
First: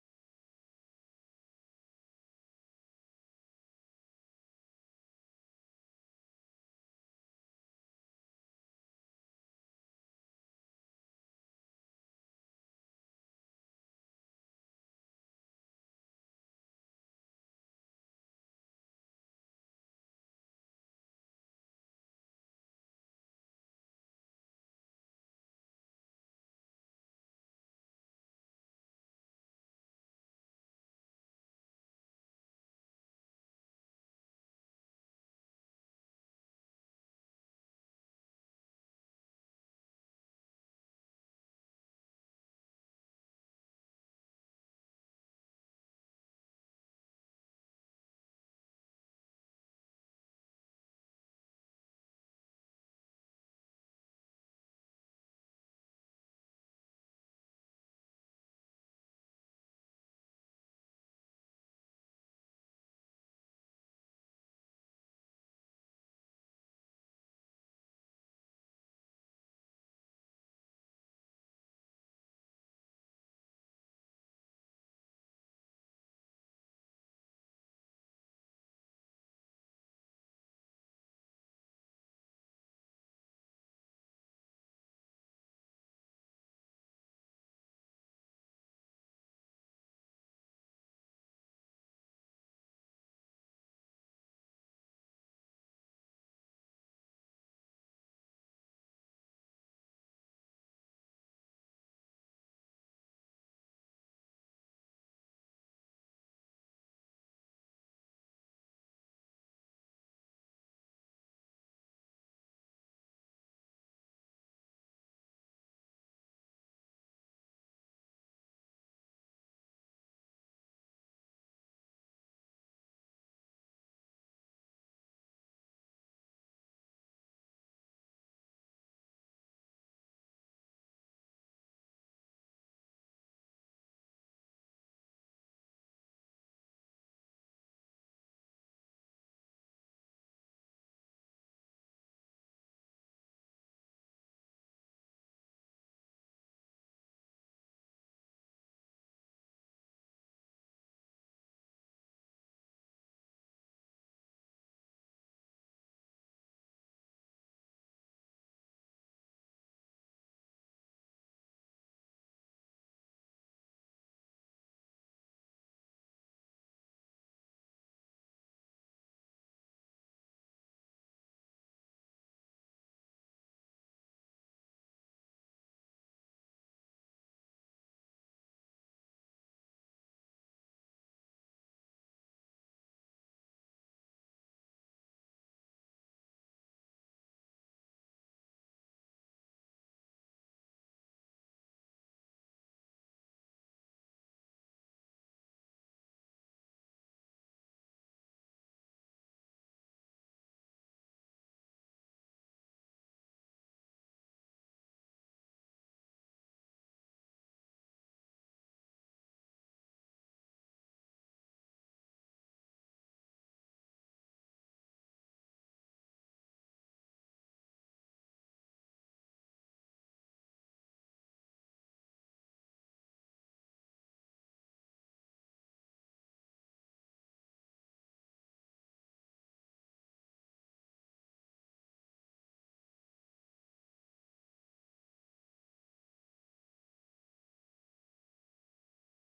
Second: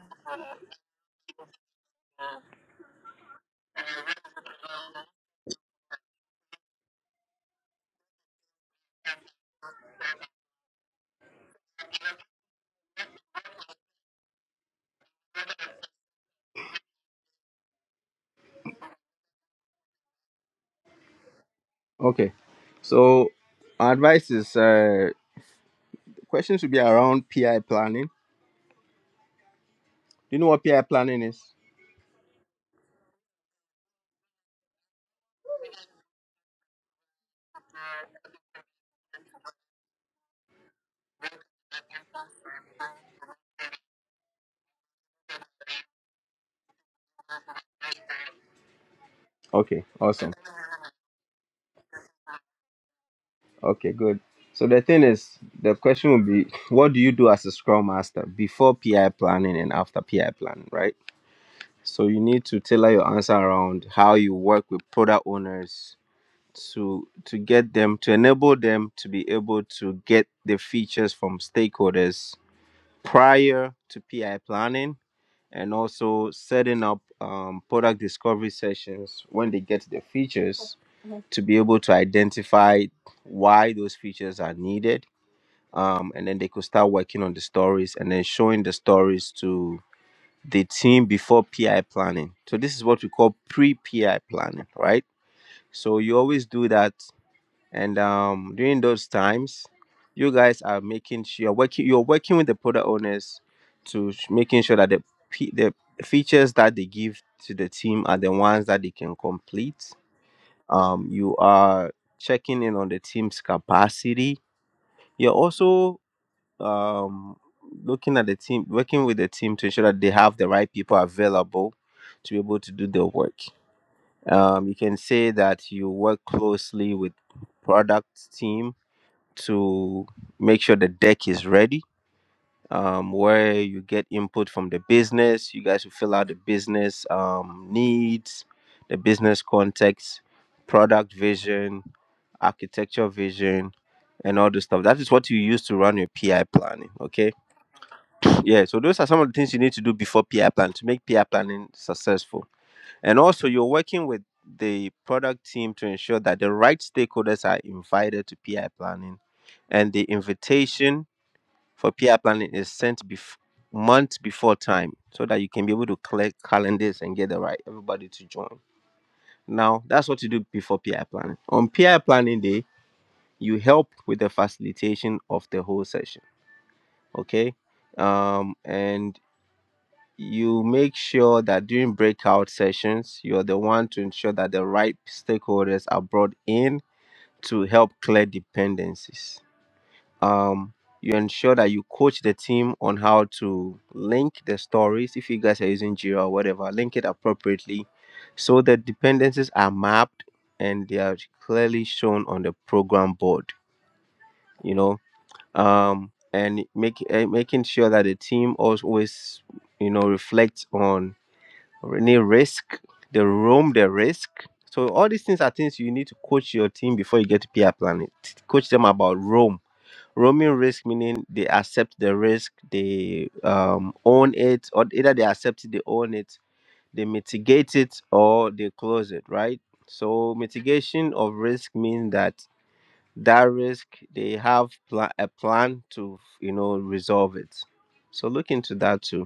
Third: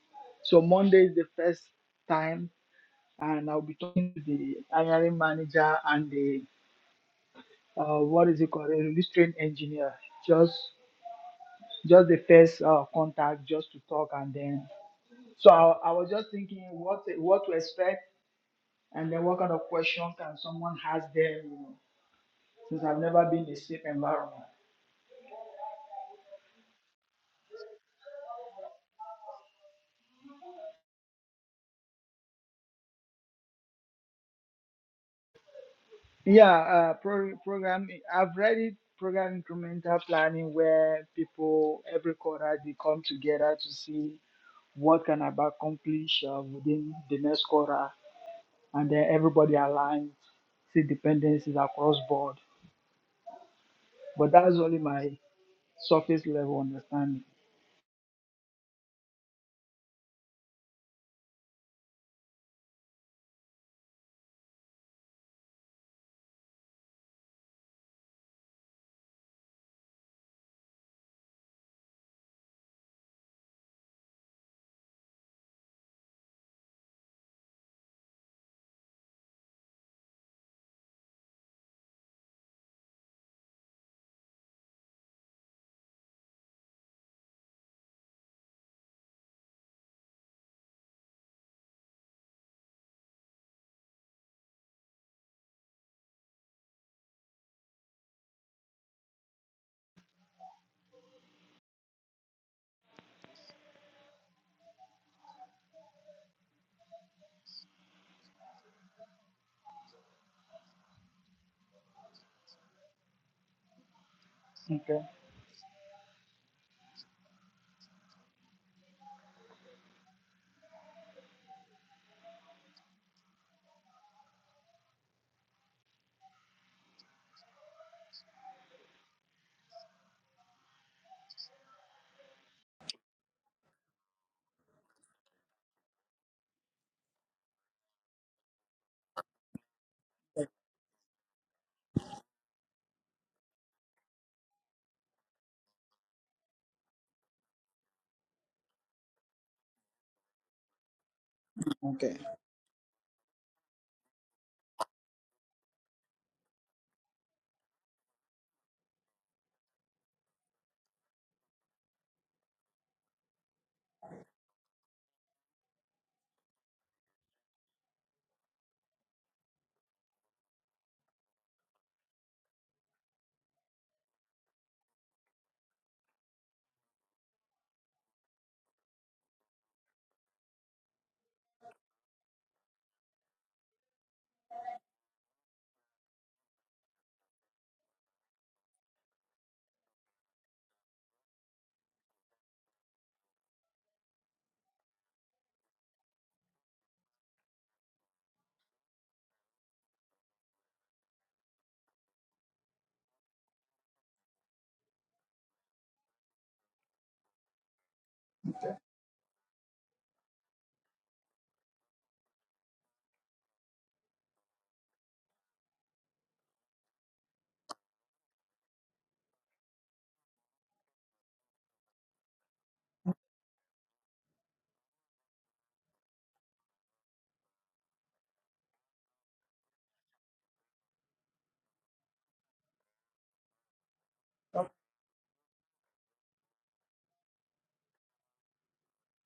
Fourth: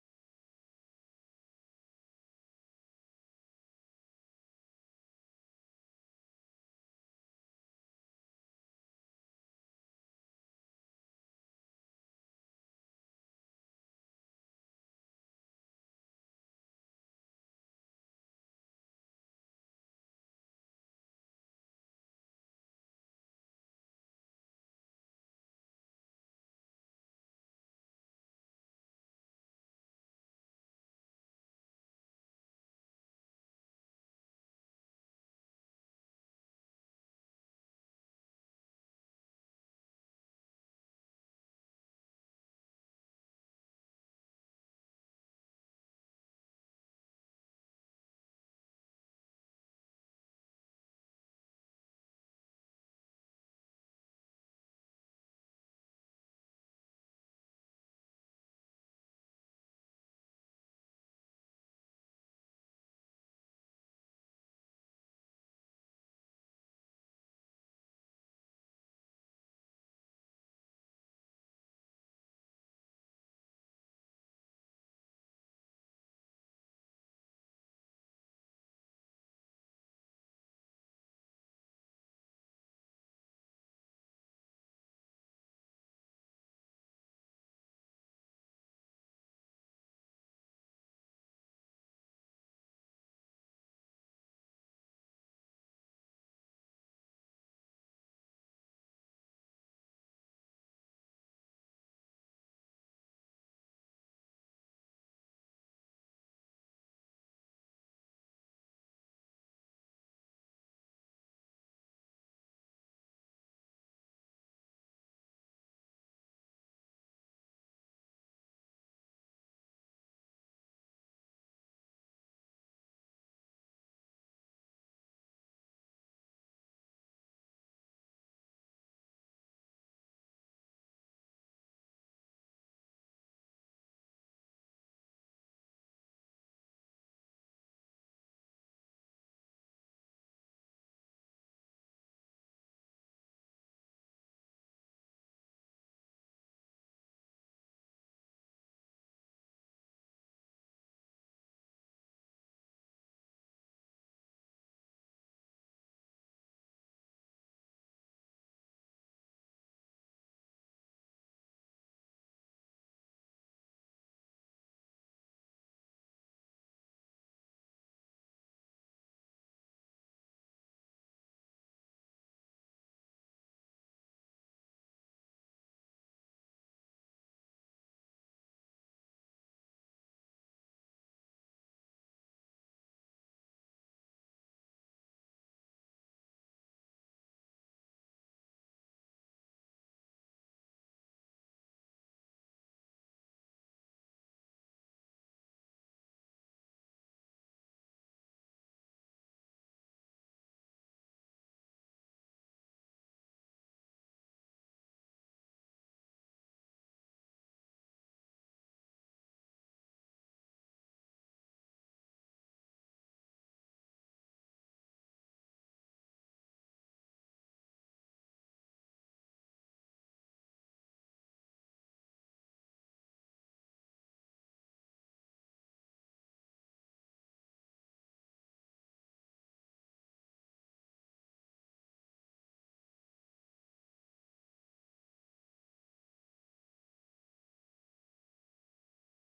Speaker 3: So Monday is the first time, and I'll be talking to the hiring manager and the uh, what is it called, a release train engineer. Just just the first uh, contact, just to talk, and then. So I, I was just thinking what what to expect, and then what kind of question can someone ask them, you know,
Speaker 1: Okay,
Speaker 3: since I've never
Speaker 1: so
Speaker 3: been in a safe
Speaker 1: my advice
Speaker 3: environment.
Speaker 1: is uh, questions should be around PI planning. Do you know what PI planning is?
Speaker 3: Yeah, uh, pro- program. I've read it. Program incremental planning, where people every quarter they come together to see what can I accomplish uh, within the next quarter, and then everybody
Speaker 1: Okay,
Speaker 3: aligns,
Speaker 1: awesome.
Speaker 3: see dependencies across board.
Speaker 1: Okay, good.
Speaker 3: But that's
Speaker 1: So
Speaker 3: only
Speaker 1: the thing
Speaker 3: my
Speaker 1: is, the question will
Speaker 3: surface
Speaker 1: be,
Speaker 3: level
Speaker 1: what do you
Speaker 3: understanding.
Speaker 1: do as a Scrum Master before PI planning and after PI planning, right? So you need to tailor your answer around how you work with product owners to to get them to enable them to be able to get the features from stakeholders prior to PI planning and also setting up um, product discovery sessions when they get the features to be able to identify why those features are needed um, and then they could start working on the stories and then showing the stories to the team before PI planning. So this is what we call pre-PI planning, right? So you always do that, and um, during those times, you guys are making sure you're working you're working with the product owners to sh- making sure that the p- the features that they give to the team are the ones that they can complete. Um, you are checking in on the team's capacity.
Speaker 3: Okay.
Speaker 1: You're also um looking at the team working with the team to ensure that they have the right people available to be able to do their work um you can say that you work closely with product team to make sure the deck is ready um where you get input from the business you guys will fill out the business um needs the business context product vision architecture vision and all the stuff that is what you use to run your pi planning okay yeah, so those are some of the things you need to do before PR plan to make PR planning
Speaker 3: Okay.
Speaker 1: successful. And also, you're working with the product team to ensure that the right stakeholders are invited to PR planning, and the invitation for PR planning is sent bef- months before time so that you can be able to collect calendars and get the right everybody to join. Now, that's what you do before PR planning. On PR planning day, you help with the facilitation of the whole session. Okay um and you make sure that during breakout sessions, you're the one to ensure that the right stakeholders are brought in to help clear dependencies. Um, you ensure that you coach the team on how to link the stories, if you guys are using Jira or whatever, link it appropriately so the dependencies are mapped and they are clearly shown on the program board, you know. Um, and make, eh, making sure that the team also always, you know, reflects on any risk, the roam, the risk. So all these things are things you need to coach your team before you get to peer planning. Coach them about roam. Roaming risk meaning they accept the risk, they um, own it, or either they accept it, they own it, they mitigate it, or they close it, right? So mitigation of risk means that that risk they have pla- a plan to you know resolve it. So look into that too.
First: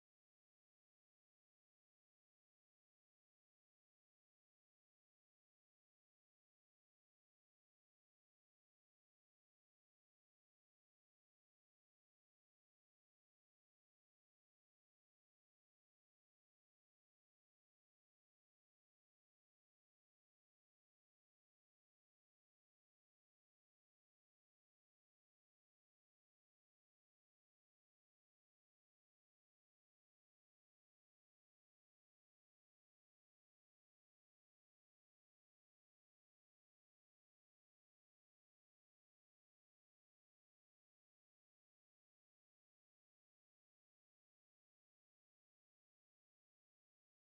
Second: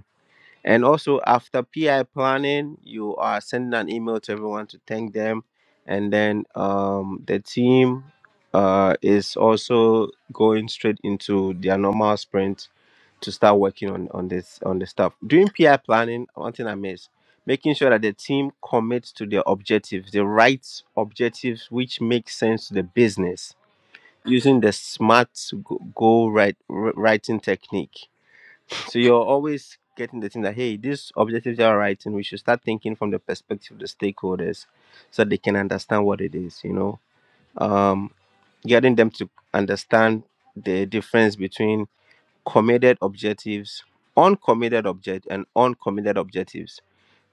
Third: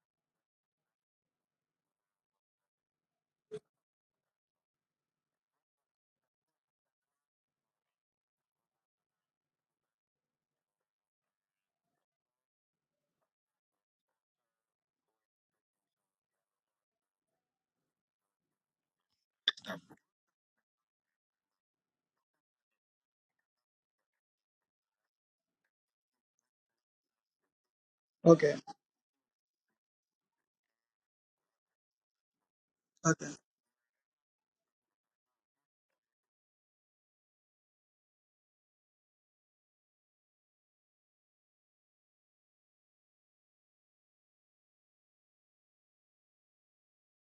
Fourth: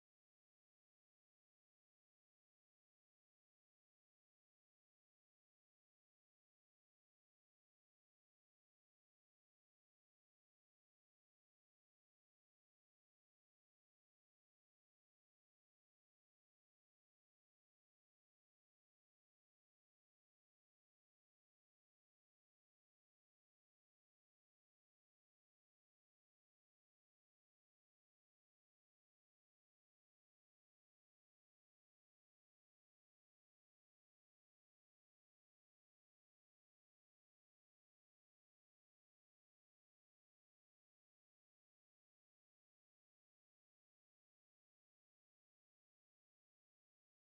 Speaker 1: And also, after PI planning, you are sending an email to everyone to thank them. And then um, the team uh, is also going straight into their normal sprint to start working on, on this on the stuff. During PI planning, one thing I miss, making sure that the team commits to their objectives, the right objectives which make sense to the business, using the smart go- goal write, writing technique
Speaker 3: Okay.
Speaker 1: so you're always getting the thing that hey, these objectives you are writing, we should start thinking from the
Speaker 3: Okay.
Speaker 1: perspective of the stakeholders, so they can understand what it is. You know, um, getting them to understand the difference between committed objectives, uncommitted object, and uncommitted objectives.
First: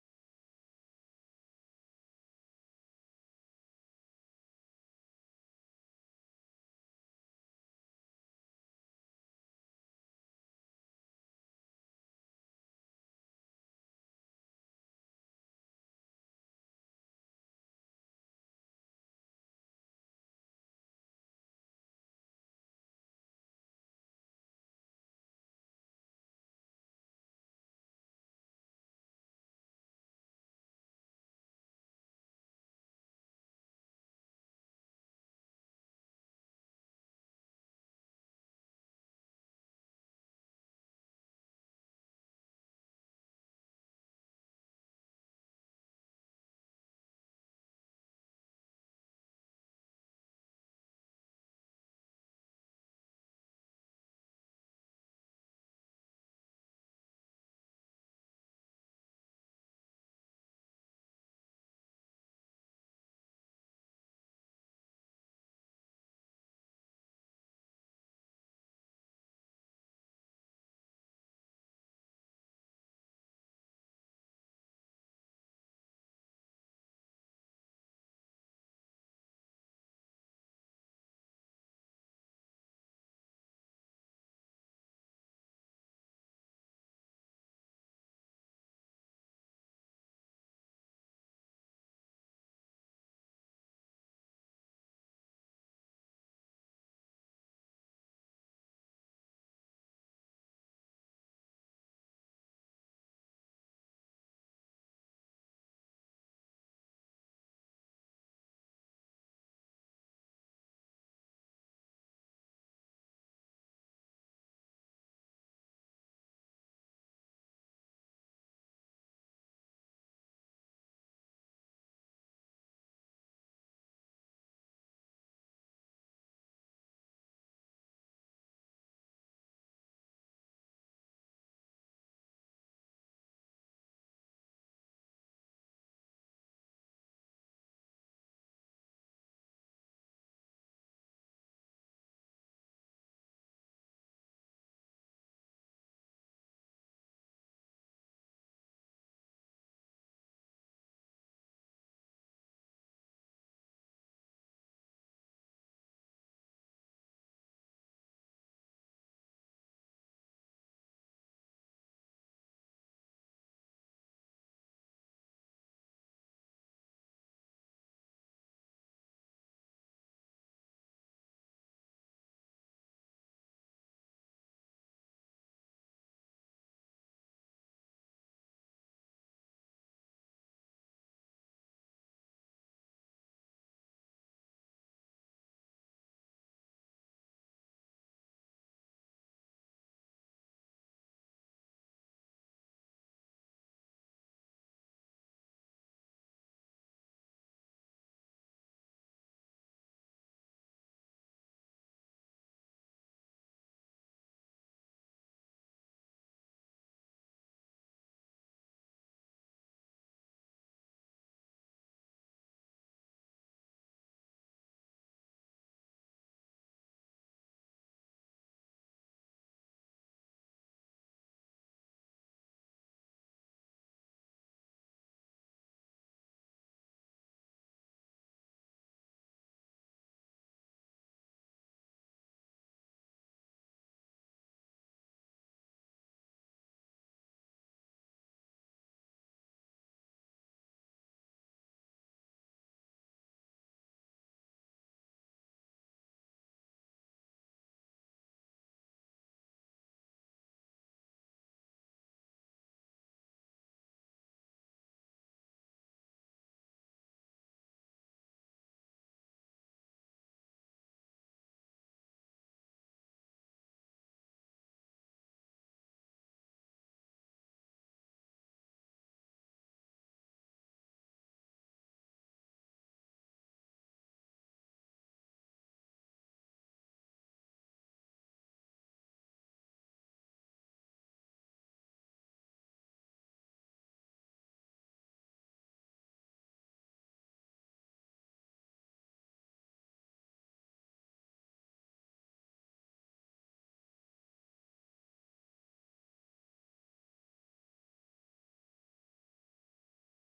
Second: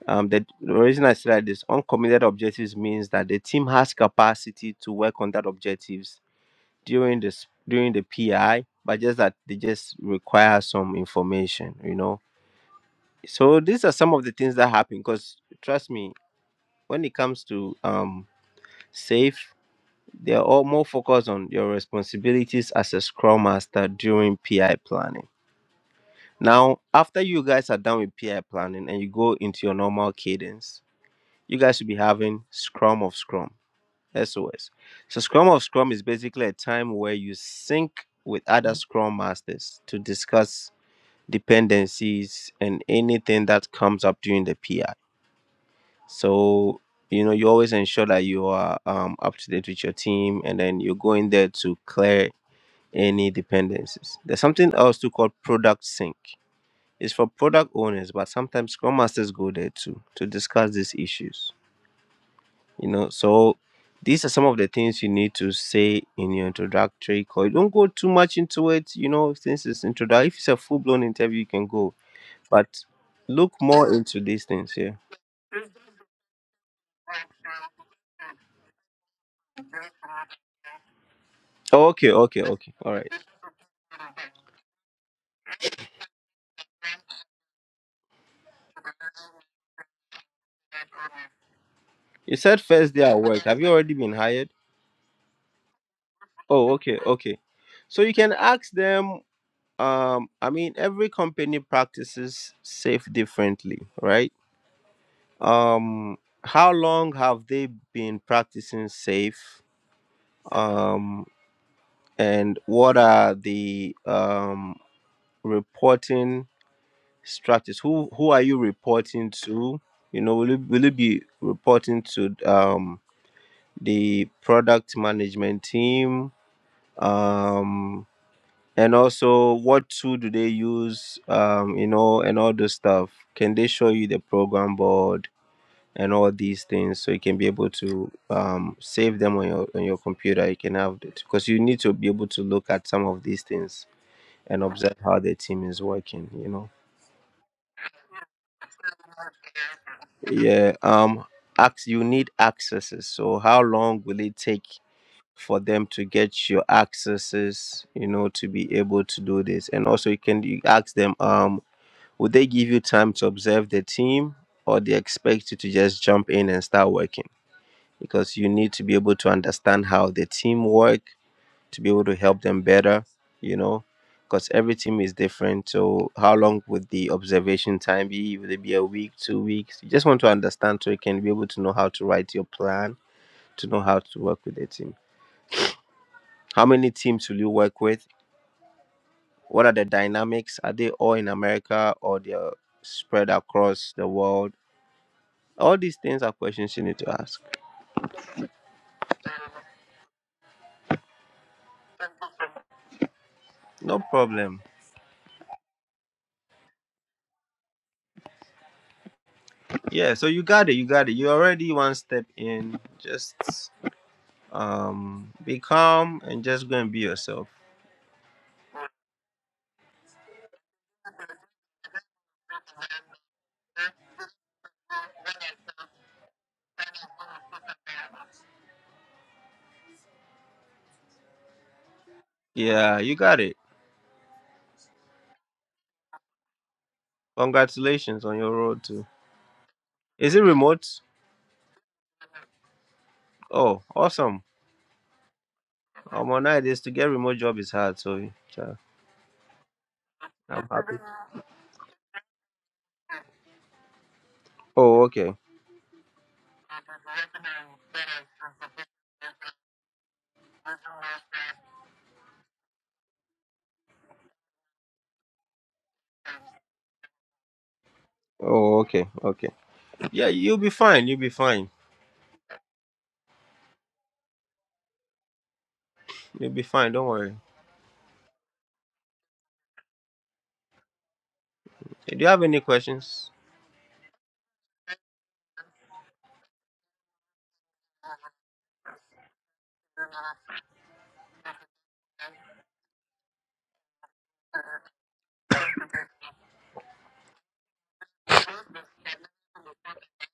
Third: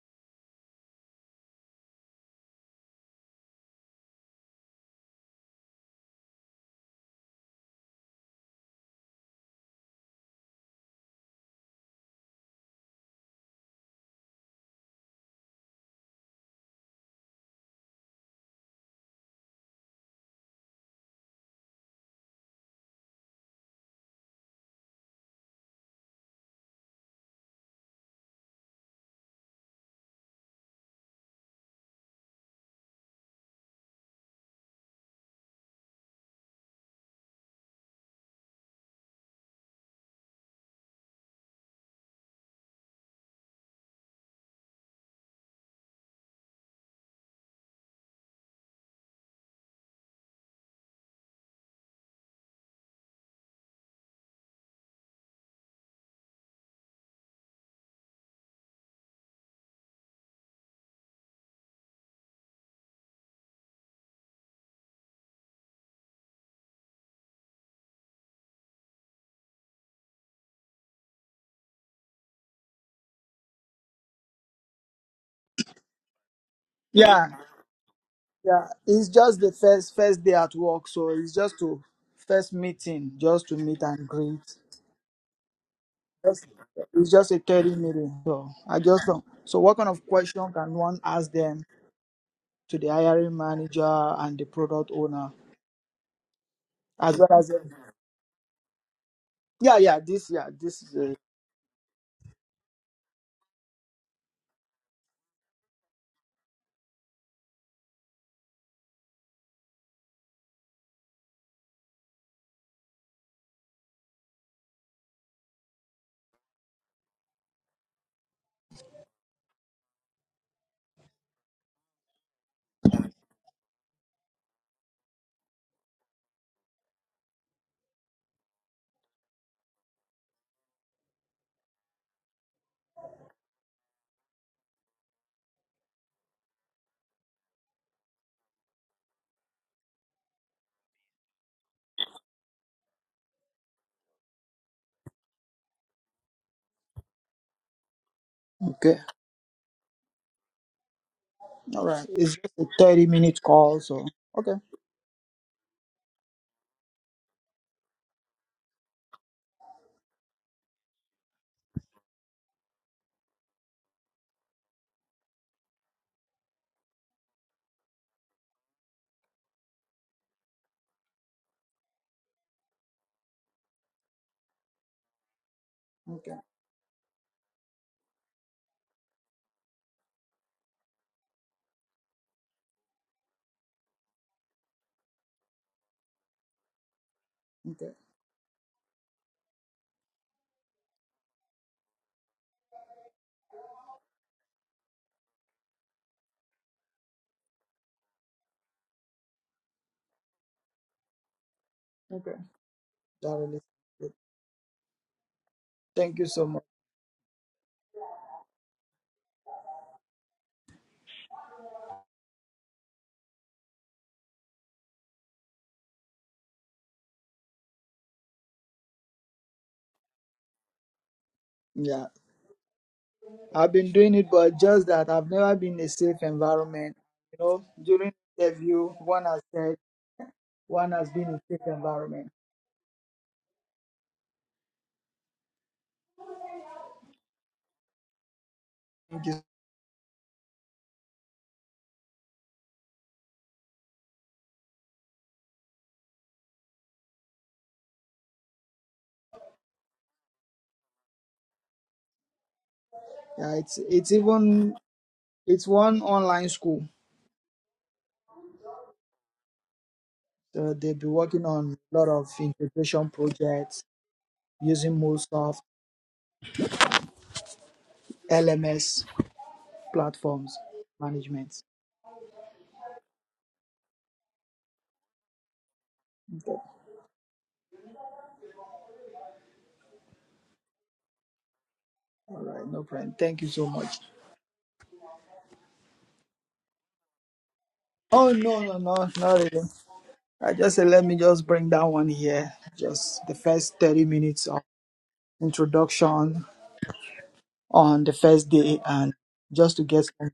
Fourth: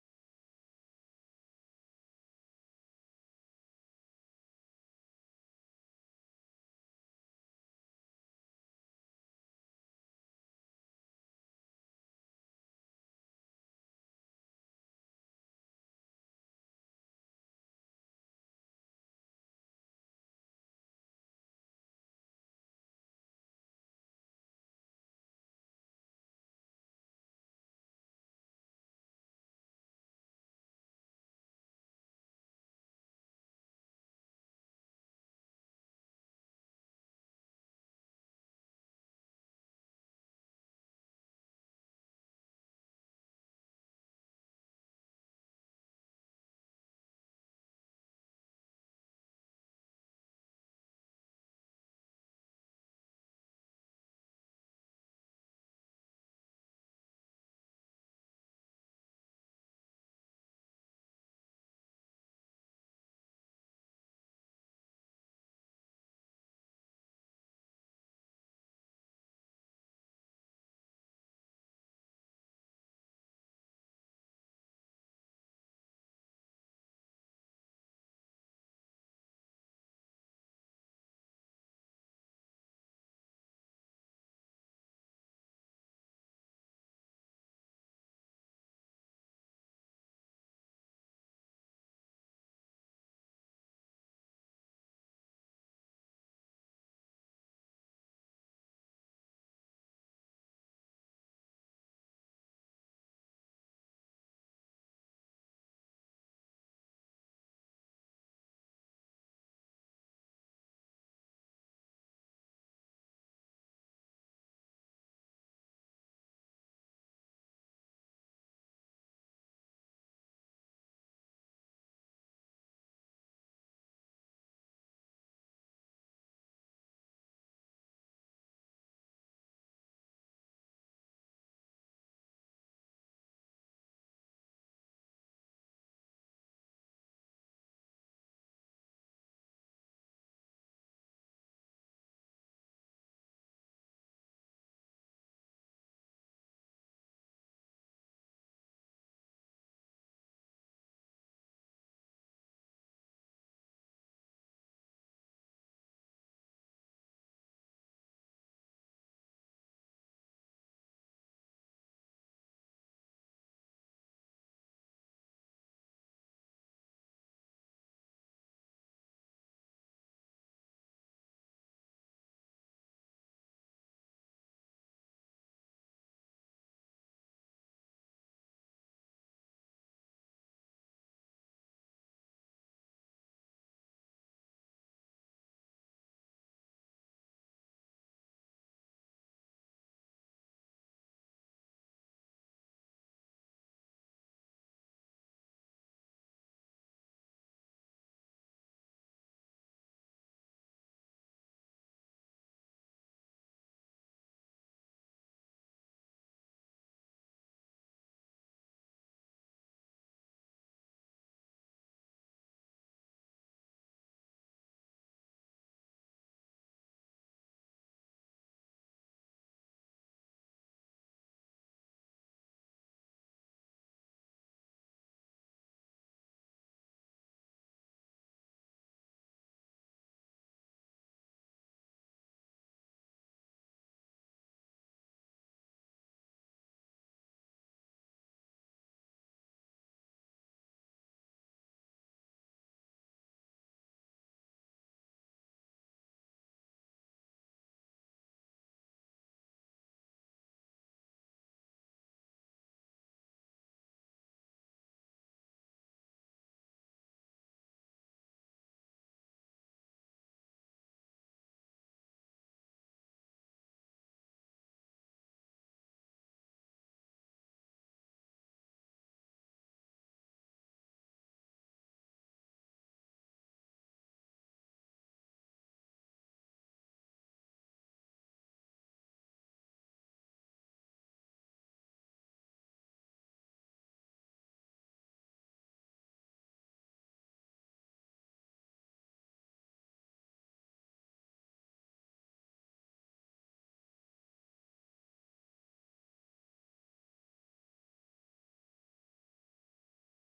Speaker 1: Um, the, the reason I said this uncommitted objectives means that the team has capacity to work on that objectives during this during the PI, but just that they just require some information. You know so these are some of the things that happen because trust me, when it comes to um safe, they're all more focused on your responsibilities as a scrum master during PI planning. Now, after you guys are done with PI planning and you go into your normal cadence, you guys should be having Scrum of Scrum, SOS. So Scrum of Scrum is basically a time where you sync with other Scrum masters to discuss dependencies and anything that comes up during the PI. So, you know, you always ensure that you are um, up to date with your team and then you go in there to clear any dependencies. There's something else too called product sync. It's for product owners, but sometimes Scrum Masters go there too to discuss these issues. You know, so these are some of the things you need to say in your introductory call. Don't go too much into it, you know, since it's introductory. If it's a full blown interview, you can go, but look more into these things here.
Speaker 3: Yeah. Yeah. It's just the first first day at work, so it's just to
Speaker 1: Oh, okay, okay,
Speaker 3: first
Speaker 1: okay. All right.
Speaker 3: meeting, just to meet and greet. Yes, It's just a 30 meeting. So I just don't. So what kind of question can one ask them
Speaker 1: You said
Speaker 3: to the
Speaker 1: first day at
Speaker 3: hiring
Speaker 1: work. Have you already been
Speaker 3: manager and the
Speaker 1: hired?
Speaker 3: product owner
Speaker 1: Oh, okay,
Speaker 3: as well
Speaker 1: okay.
Speaker 3: as
Speaker 1: So you can ask them.
Speaker 3: yeah, yeah,
Speaker 1: Um,
Speaker 3: this yeah,
Speaker 1: I mean,
Speaker 3: this is
Speaker 1: every
Speaker 3: a,
Speaker 1: company practices safe differently, right? Um, how long have they been practicing safe? Um, and what are the um, reporting structures? Who who are you reporting to? You know, will you will you be reporting to um, the product management team? Um, and also what tool do they use um you know and all those stuff can they show you the program board and all these things so you can be able to um save them on your on your computer you can have it because you need to be able to look at some of these things and observe how the team is working you know
Speaker 3: okay.
Speaker 1: yeah um
Speaker 3: All
Speaker 1: ac- you
Speaker 3: right.
Speaker 1: need
Speaker 3: It's just a
Speaker 1: accesses
Speaker 3: 30
Speaker 1: so
Speaker 3: minute
Speaker 1: how
Speaker 3: call,
Speaker 1: long
Speaker 3: so
Speaker 1: will it
Speaker 3: okay,
Speaker 1: take for them to get your accesses you know to be able to do this and also you can you ask them um. Would they give you time to observe the team or they expect you to just jump in and start working? Because you need to be able to understand how the team work to be able to help them better, you know, because every team is different. So how
Speaker 3: okay,
Speaker 1: long would the observation time be? Would it be a week, two weeks? You just want to understand so you can be able to know how to write your plan, to know how to work with the team. How many teams will you work
Speaker 3: okay,
Speaker 1: with? What are the dynamics? Are they all in America or they're spread across the world? All these things are questions you need to ask.
Speaker 3: okay. That really
Speaker 1: No
Speaker 3: good.
Speaker 1: problem.
Speaker 3: Thank you so much.
Speaker 1: Yeah, so you got it, you got it. You're already one step in. Just um be calm and just go and be yourself.
Speaker 3: Yeah. I've been doing it but just that I've never been in a safe environment. You know, during interview, one has said one has been in a safe environment.
Speaker 1: Yeah, you got it. Congratulations on your road too.
Speaker 3: Thank you.
Speaker 1: Is it remote? Oh, awesome. Um on night is to get remote job is hard, so yeah, I'm happy.
Speaker 3: Yeah, it's it's even
Speaker 1: Oh, okay.
Speaker 3: It's one online school. So they'll be working on a lot of integration projects using MuleSoft,
Speaker 1: Oh,
Speaker 3: LMS
Speaker 1: okay, okay. Yeah,
Speaker 3: platforms,
Speaker 1: you'll be fine, you'll be
Speaker 3: management.
Speaker 1: fine. You'll
Speaker 3: Okay.
Speaker 1: be fine, don't worry. Do you have
Speaker 3: All
Speaker 1: any
Speaker 3: right, no problem.
Speaker 1: questions?
Speaker 3: Thank you so much. Oh no, no, no, not really. I just said let me just bring that one here. Just the first thirty minutes of introduction on the first day and just to get some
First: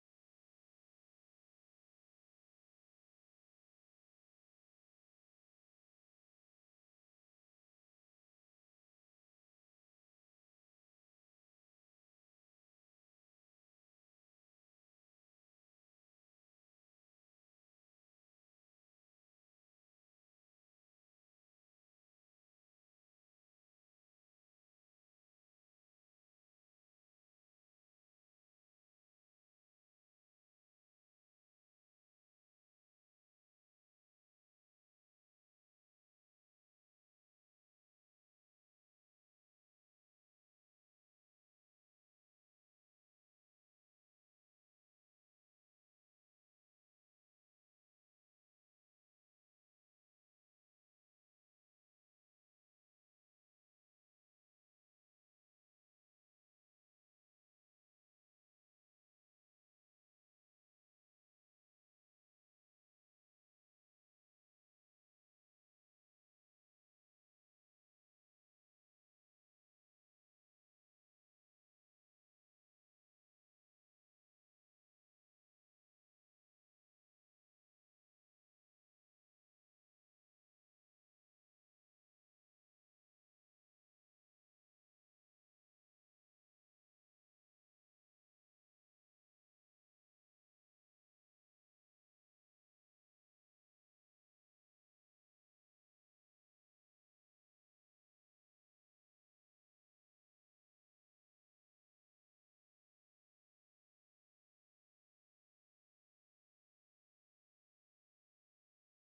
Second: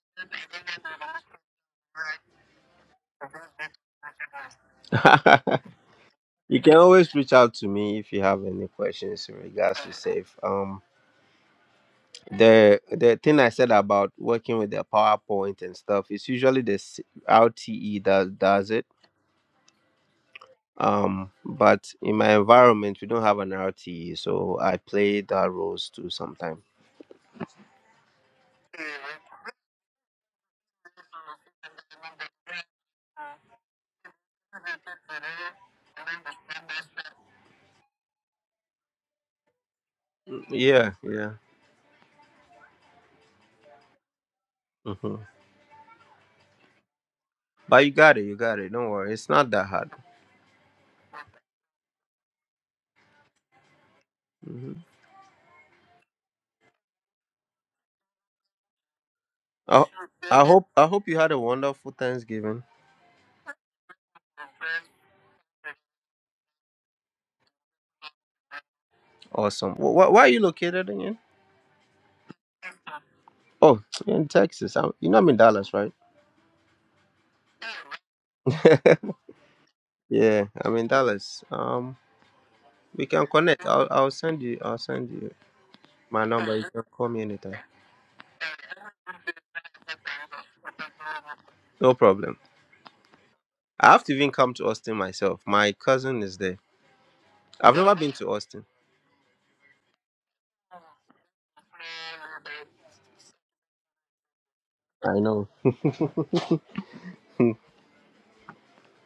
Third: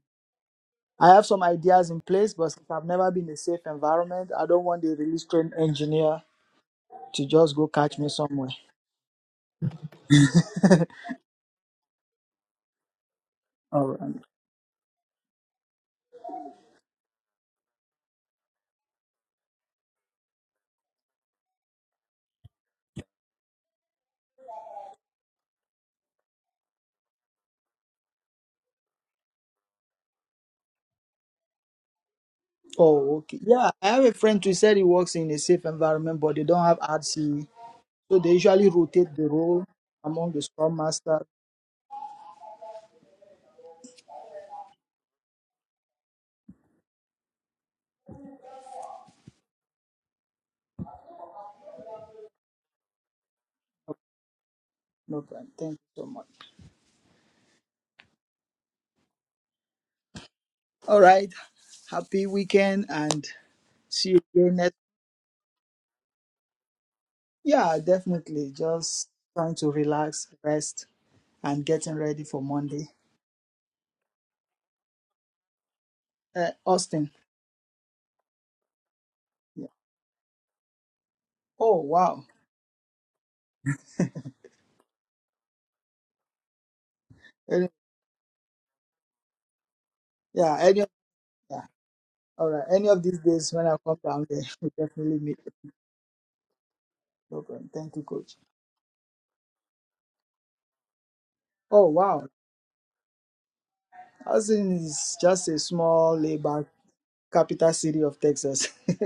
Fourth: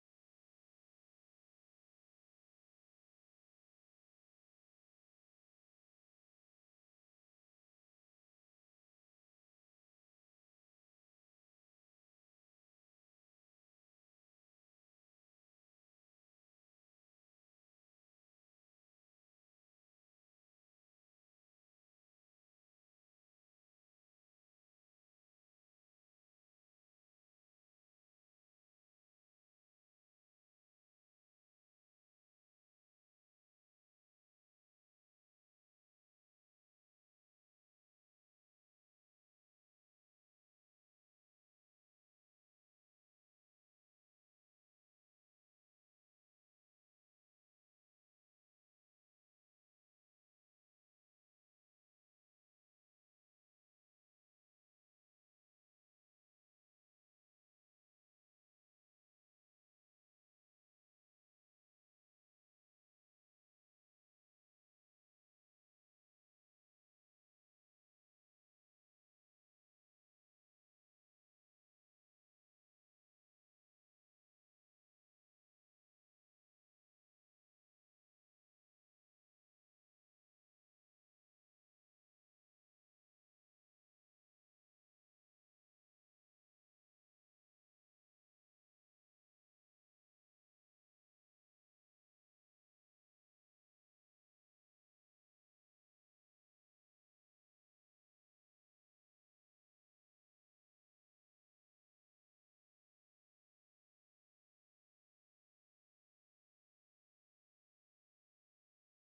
Speaker 3: I have some ideas in place, but since I've never been in a safe environment, I don't want the release train engineer
Speaker 1: You can always
Speaker 3: to
Speaker 1: reach
Speaker 3: just
Speaker 1: out
Speaker 3: go
Speaker 1: to
Speaker 3: catch
Speaker 1: me
Speaker 3: me
Speaker 1: if you have
Speaker 3: somewhere.
Speaker 1: any questions in regards to safe. Um, the the thing I said
Speaker 3: All
Speaker 1: about
Speaker 3: right.
Speaker 1: working with the PowerPoint and stuff is usually the s- R T E that does it. Um, but in my environment, we don't have an RTE, so I play that roles too sometimes.
Speaker 3: Oh, okay. Yeah, I have a friend who said he works in a safe environment, but they don't have RC. So they usually rotate the role among the
Speaker 1: Mm,
Speaker 3: scrum
Speaker 1: Yeah,
Speaker 3: master.
Speaker 1: yeah. hmm But you got it, you got it. Don't worry, it's not that hard. hmm
Speaker 3: No problem. Thank you so much.
Speaker 1: I, I hope I
Speaker 3: All
Speaker 1: hope you had
Speaker 3: right.
Speaker 1: a wonderful
Speaker 3: Happy
Speaker 1: Thanksgiving.
Speaker 3: weekend and see you again next. Yeah, definitely. Just trying to
Speaker 1: Awesome. Wh- wh- where
Speaker 3: relax,
Speaker 1: are you
Speaker 3: rest,
Speaker 1: located again?
Speaker 3: and getting ready for Monday.
Speaker 1: Oh, in Texas. i you know I'm in Dallas, right?
Speaker 3: Uh, Austin. Yeah.
Speaker 1: yeah, I'm in Dallas.
Speaker 3: Oh,
Speaker 1: Um,
Speaker 3: wow.
Speaker 1: we can connect. I'll I'll send you. I'll send you my number. You can call me anytime.
Speaker 3: Any, yeah, any of, yeah.
Speaker 1: No problem.
Speaker 3: All right. Any of these days when I
Speaker 1: I
Speaker 3: come
Speaker 1: have to
Speaker 3: down
Speaker 1: even
Speaker 3: there,
Speaker 1: come to
Speaker 3: we
Speaker 1: Austin
Speaker 3: definitely meet.
Speaker 1: myself. My cousin is there.
Speaker 3: No problem.
Speaker 1: I've never
Speaker 3: Thank you,
Speaker 1: been to
Speaker 3: coach.
Speaker 1: Austin.
Speaker 3: Oh, wow. Austin is
Speaker 1: I know.
Speaker 3: just a small, laid-back capital city of Texas.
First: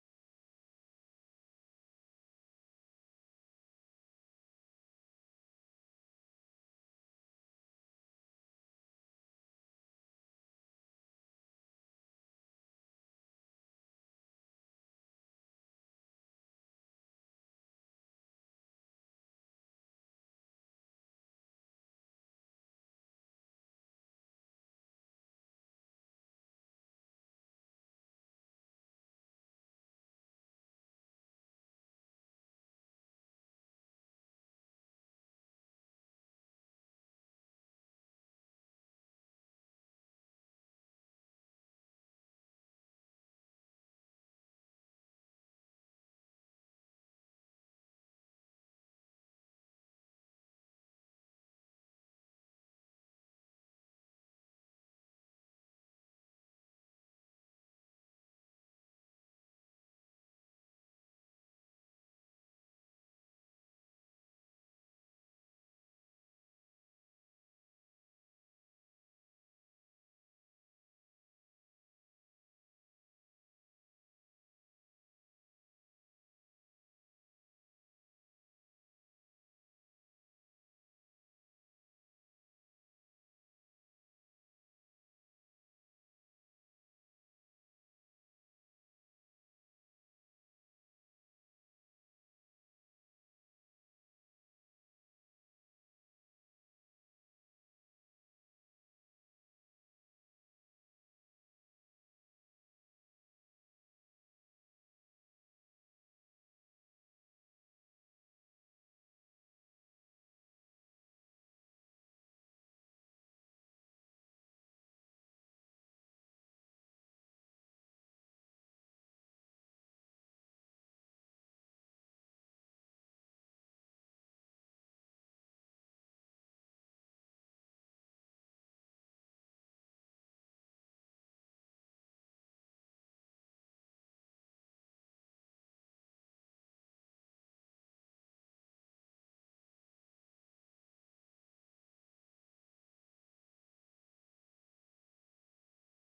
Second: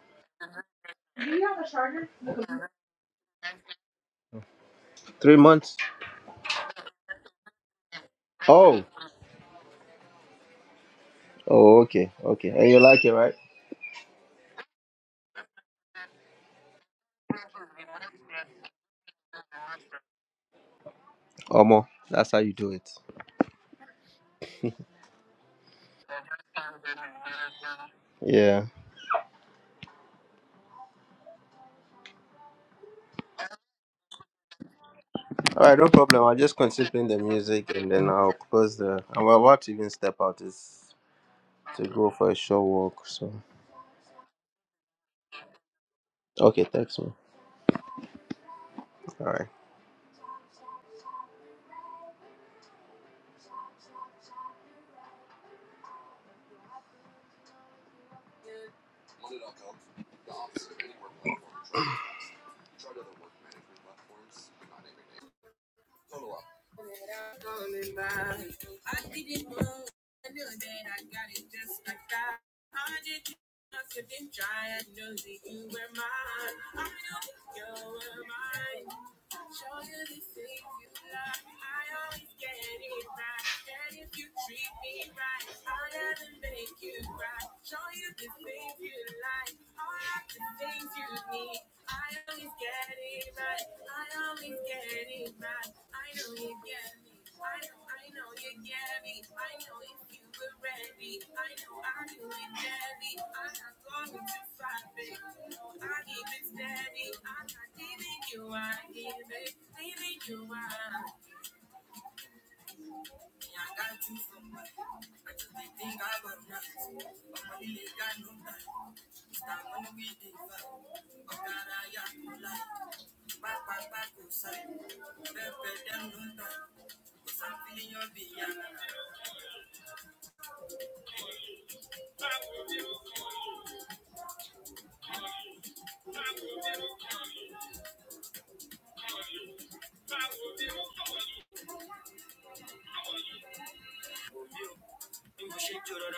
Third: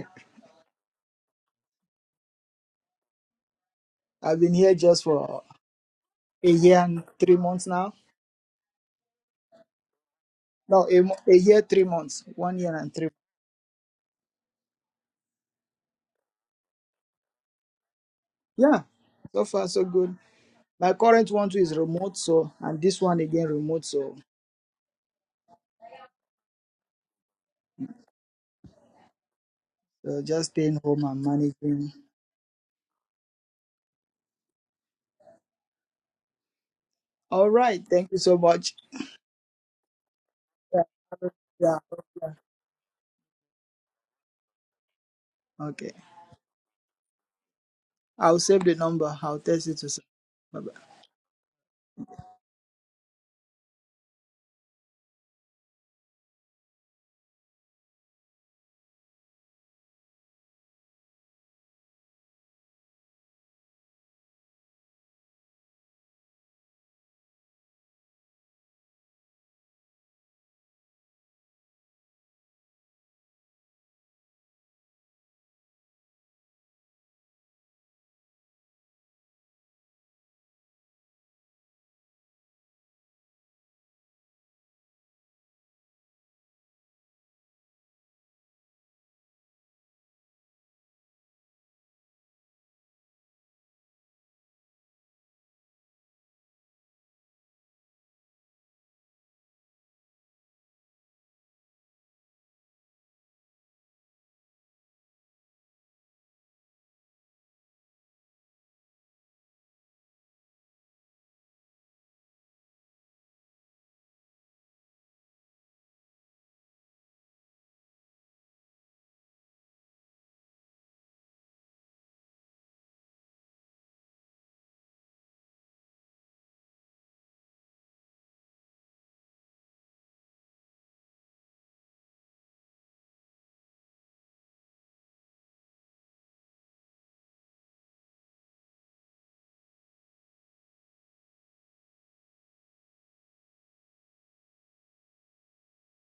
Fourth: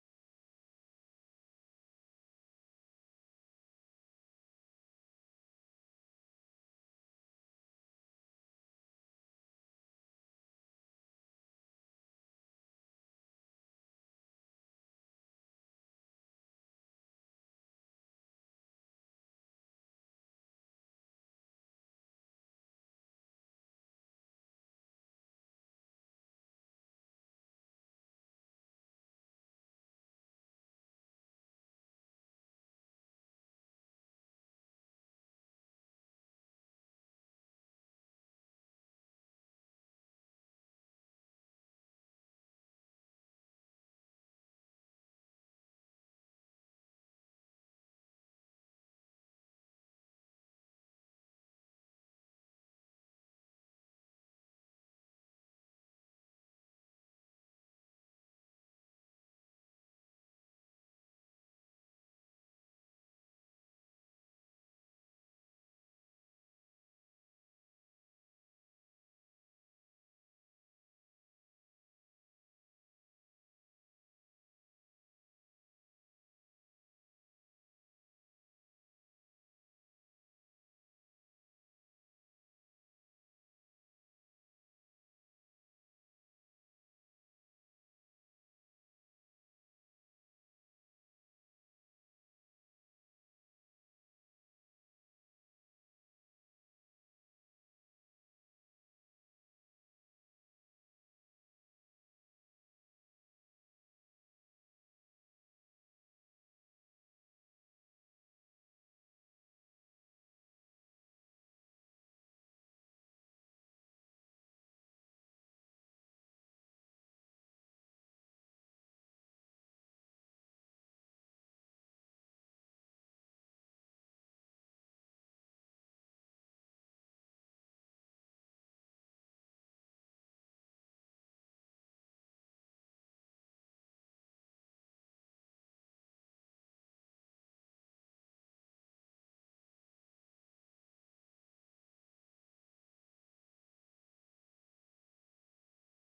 Speaker 3: I've been here just
Speaker 1: Three
Speaker 3: for
Speaker 1: months.
Speaker 3: a year and three months now.
Speaker 1: Oh.
Speaker 3: No, a, mo- a year,
Speaker 1: Oh,
Speaker 3: three
Speaker 1: okay,
Speaker 3: months.
Speaker 1: okay.
Speaker 3: One
Speaker 1: And
Speaker 3: year
Speaker 1: you
Speaker 3: and
Speaker 1: like
Speaker 3: three.
Speaker 1: it, right?
Speaker 3: Yeah, so far so good. My current one too is
Speaker 1: Omo,
Speaker 3: remote,
Speaker 1: that's how you
Speaker 3: so
Speaker 1: do
Speaker 3: and
Speaker 1: it.
Speaker 3: this one again remote, so,
Speaker 1: Yeah.
Speaker 3: so just staying home and managing.
Speaker 1: All right, no problem. I'll just consider the
Speaker 3: All
Speaker 1: music
Speaker 3: right,
Speaker 1: and then
Speaker 3: thank you
Speaker 1: I'll
Speaker 3: so much.
Speaker 1: close the. I'm about to even step out.
Speaker 3: Yeah,
Speaker 1: It's
Speaker 3: yeah,
Speaker 1: to go for
Speaker 3: yeah.
Speaker 1: a short walk. So,
Speaker 3: Okay,
Speaker 1: okay, thanks, man.
Speaker 3: I'll save the number.
Speaker 1: All
Speaker 3: I'll
Speaker 1: right.
Speaker 3: text it to. Bye-bye.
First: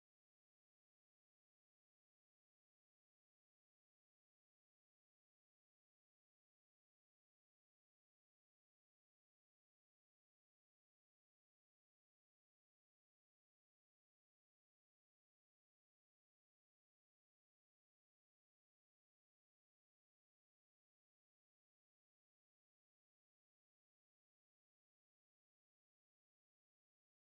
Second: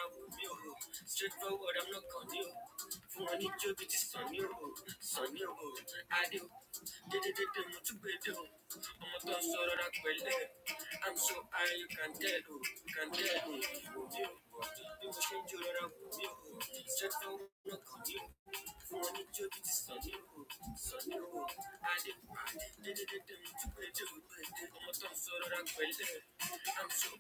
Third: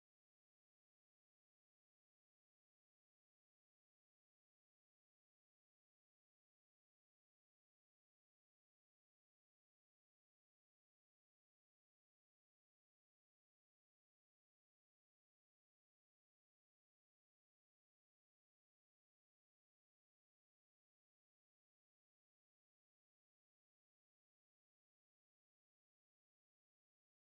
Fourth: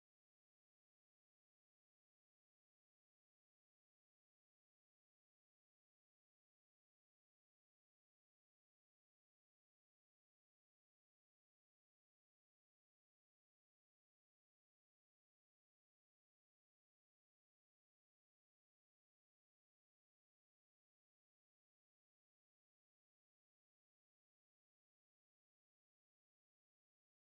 Speaker 1: vuramıyor Straightforward I'm not on you. kanıyor Furanıyor bizi sanıyor Sanıyor I do Dedi dedi mutlu ediyor Amadan sorarak belli I'm a gun, so that I will live. I'm so high you can tell who. You Can tell Vuruyor Bir başın cırara vuruyor Straightforward I'm not on kanıyor Furanıyor bizi sanıyor Sanıyor I do Dedi dedi mutlu ediyor Amadan sorarak belli I'm a gun, so that I will live. I'm so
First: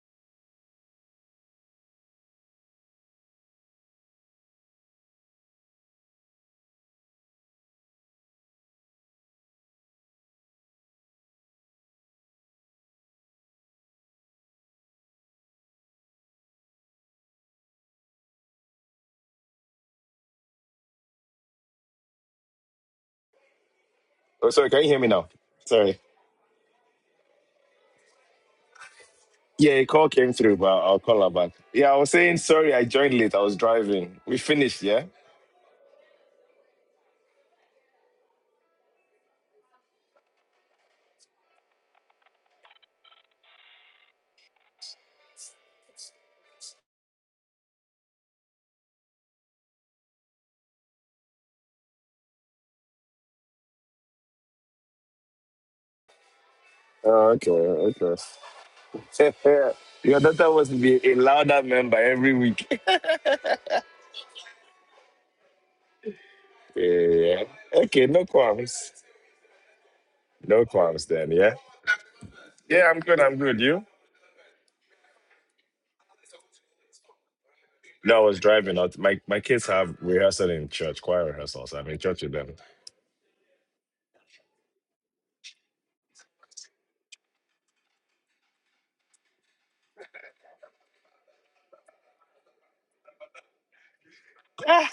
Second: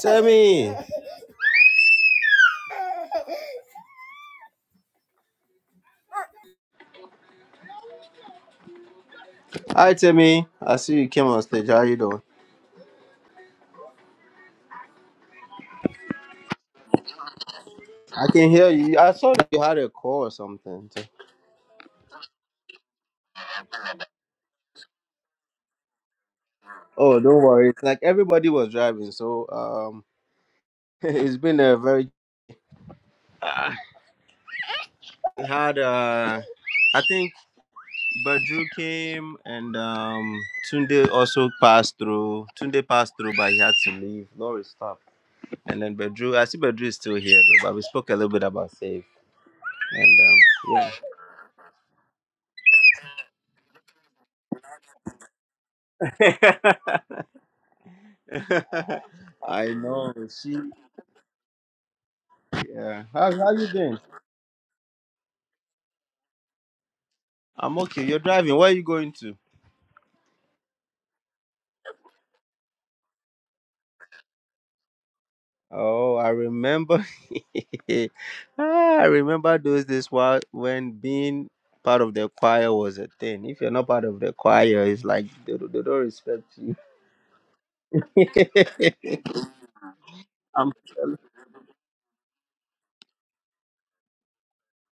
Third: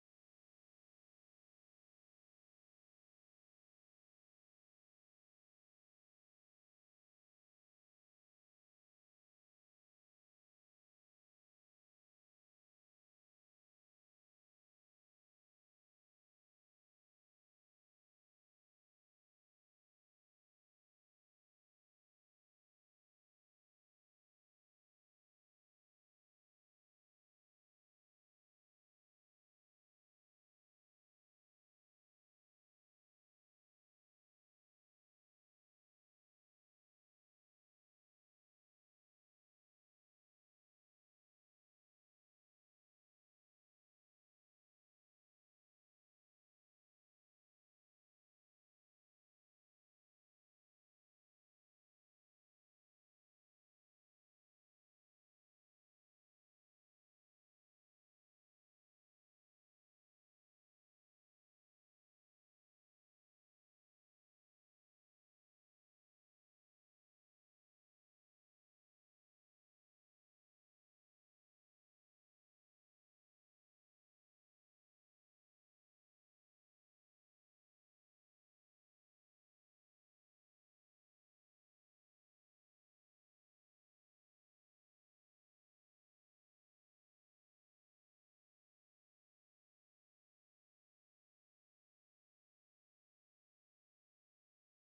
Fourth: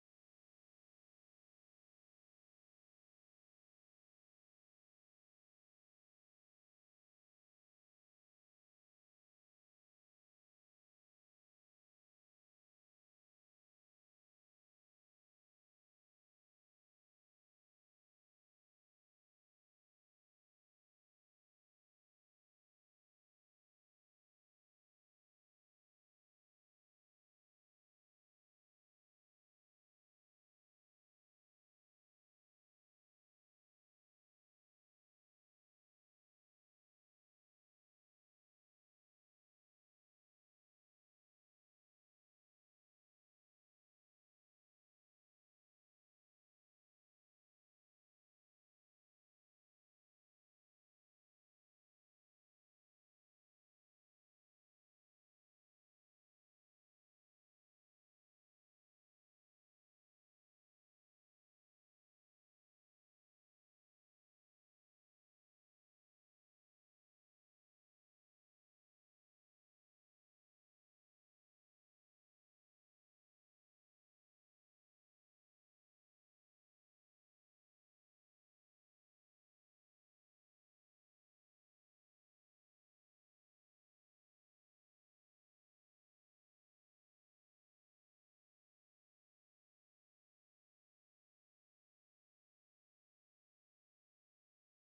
Speaker 1: Timmy, hi Timmy. I see you came on stage. How you doing? I can hear you. I saw that you had a call or something. So,
Speaker 4: Oh, sorry, can you hear me now? Sorry.
Speaker 1: Oh, don't worry. Like everybody was driving, so
Speaker 4: Yeah, a
Speaker 1: um,
Speaker 4: call came through, but I'll call her
Speaker 1: it's
Speaker 4: back.
Speaker 1: been a
Speaker 4: Yeah, I
Speaker 1: very
Speaker 4: was saying sorry, I joined late. I was driving. We finished, yeah?
Speaker 1: had uh I think Badru came and um Tunde also passed through. Tunde passed through but he had to leave. Lori stopped. And then Badru I see Badru is still here though, but we spoke a little bit about Save. And um yeah.
Speaker 4: Oh, okay, okay.
Speaker 1: I know.
Speaker 4: Your daughter
Speaker 1: She
Speaker 4: must be a louder member every week.
Speaker 1: yeah. How how you doing?
Speaker 4: yeah.
Speaker 1: I'm okay.
Speaker 4: Okay,
Speaker 1: You're
Speaker 4: no
Speaker 1: driving. Where are you
Speaker 4: qualms.
Speaker 1: going to?
Speaker 4: No qualms then, yeah? Yeah, I'm good, I'm good. You?
Speaker 1: Oh, I remember.
Speaker 4: No, I was driving
Speaker 1: Ah,
Speaker 4: out.
Speaker 1: I
Speaker 4: My my
Speaker 1: remember
Speaker 4: kids
Speaker 1: those
Speaker 4: have
Speaker 1: days while
Speaker 4: rehearsal in
Speaker 1: when
Speaker 4: church, choir
Speaker 1: being
Speaker 4: rehearsal, so I'm in
Speaker 1: part of
Speaker 4: church
Speaker 1: the
Speaker 4: with them.
Speaker 1: choir was a thing. If you're not part of the choir, it's like they, don't- they don't respect you. I'm telling.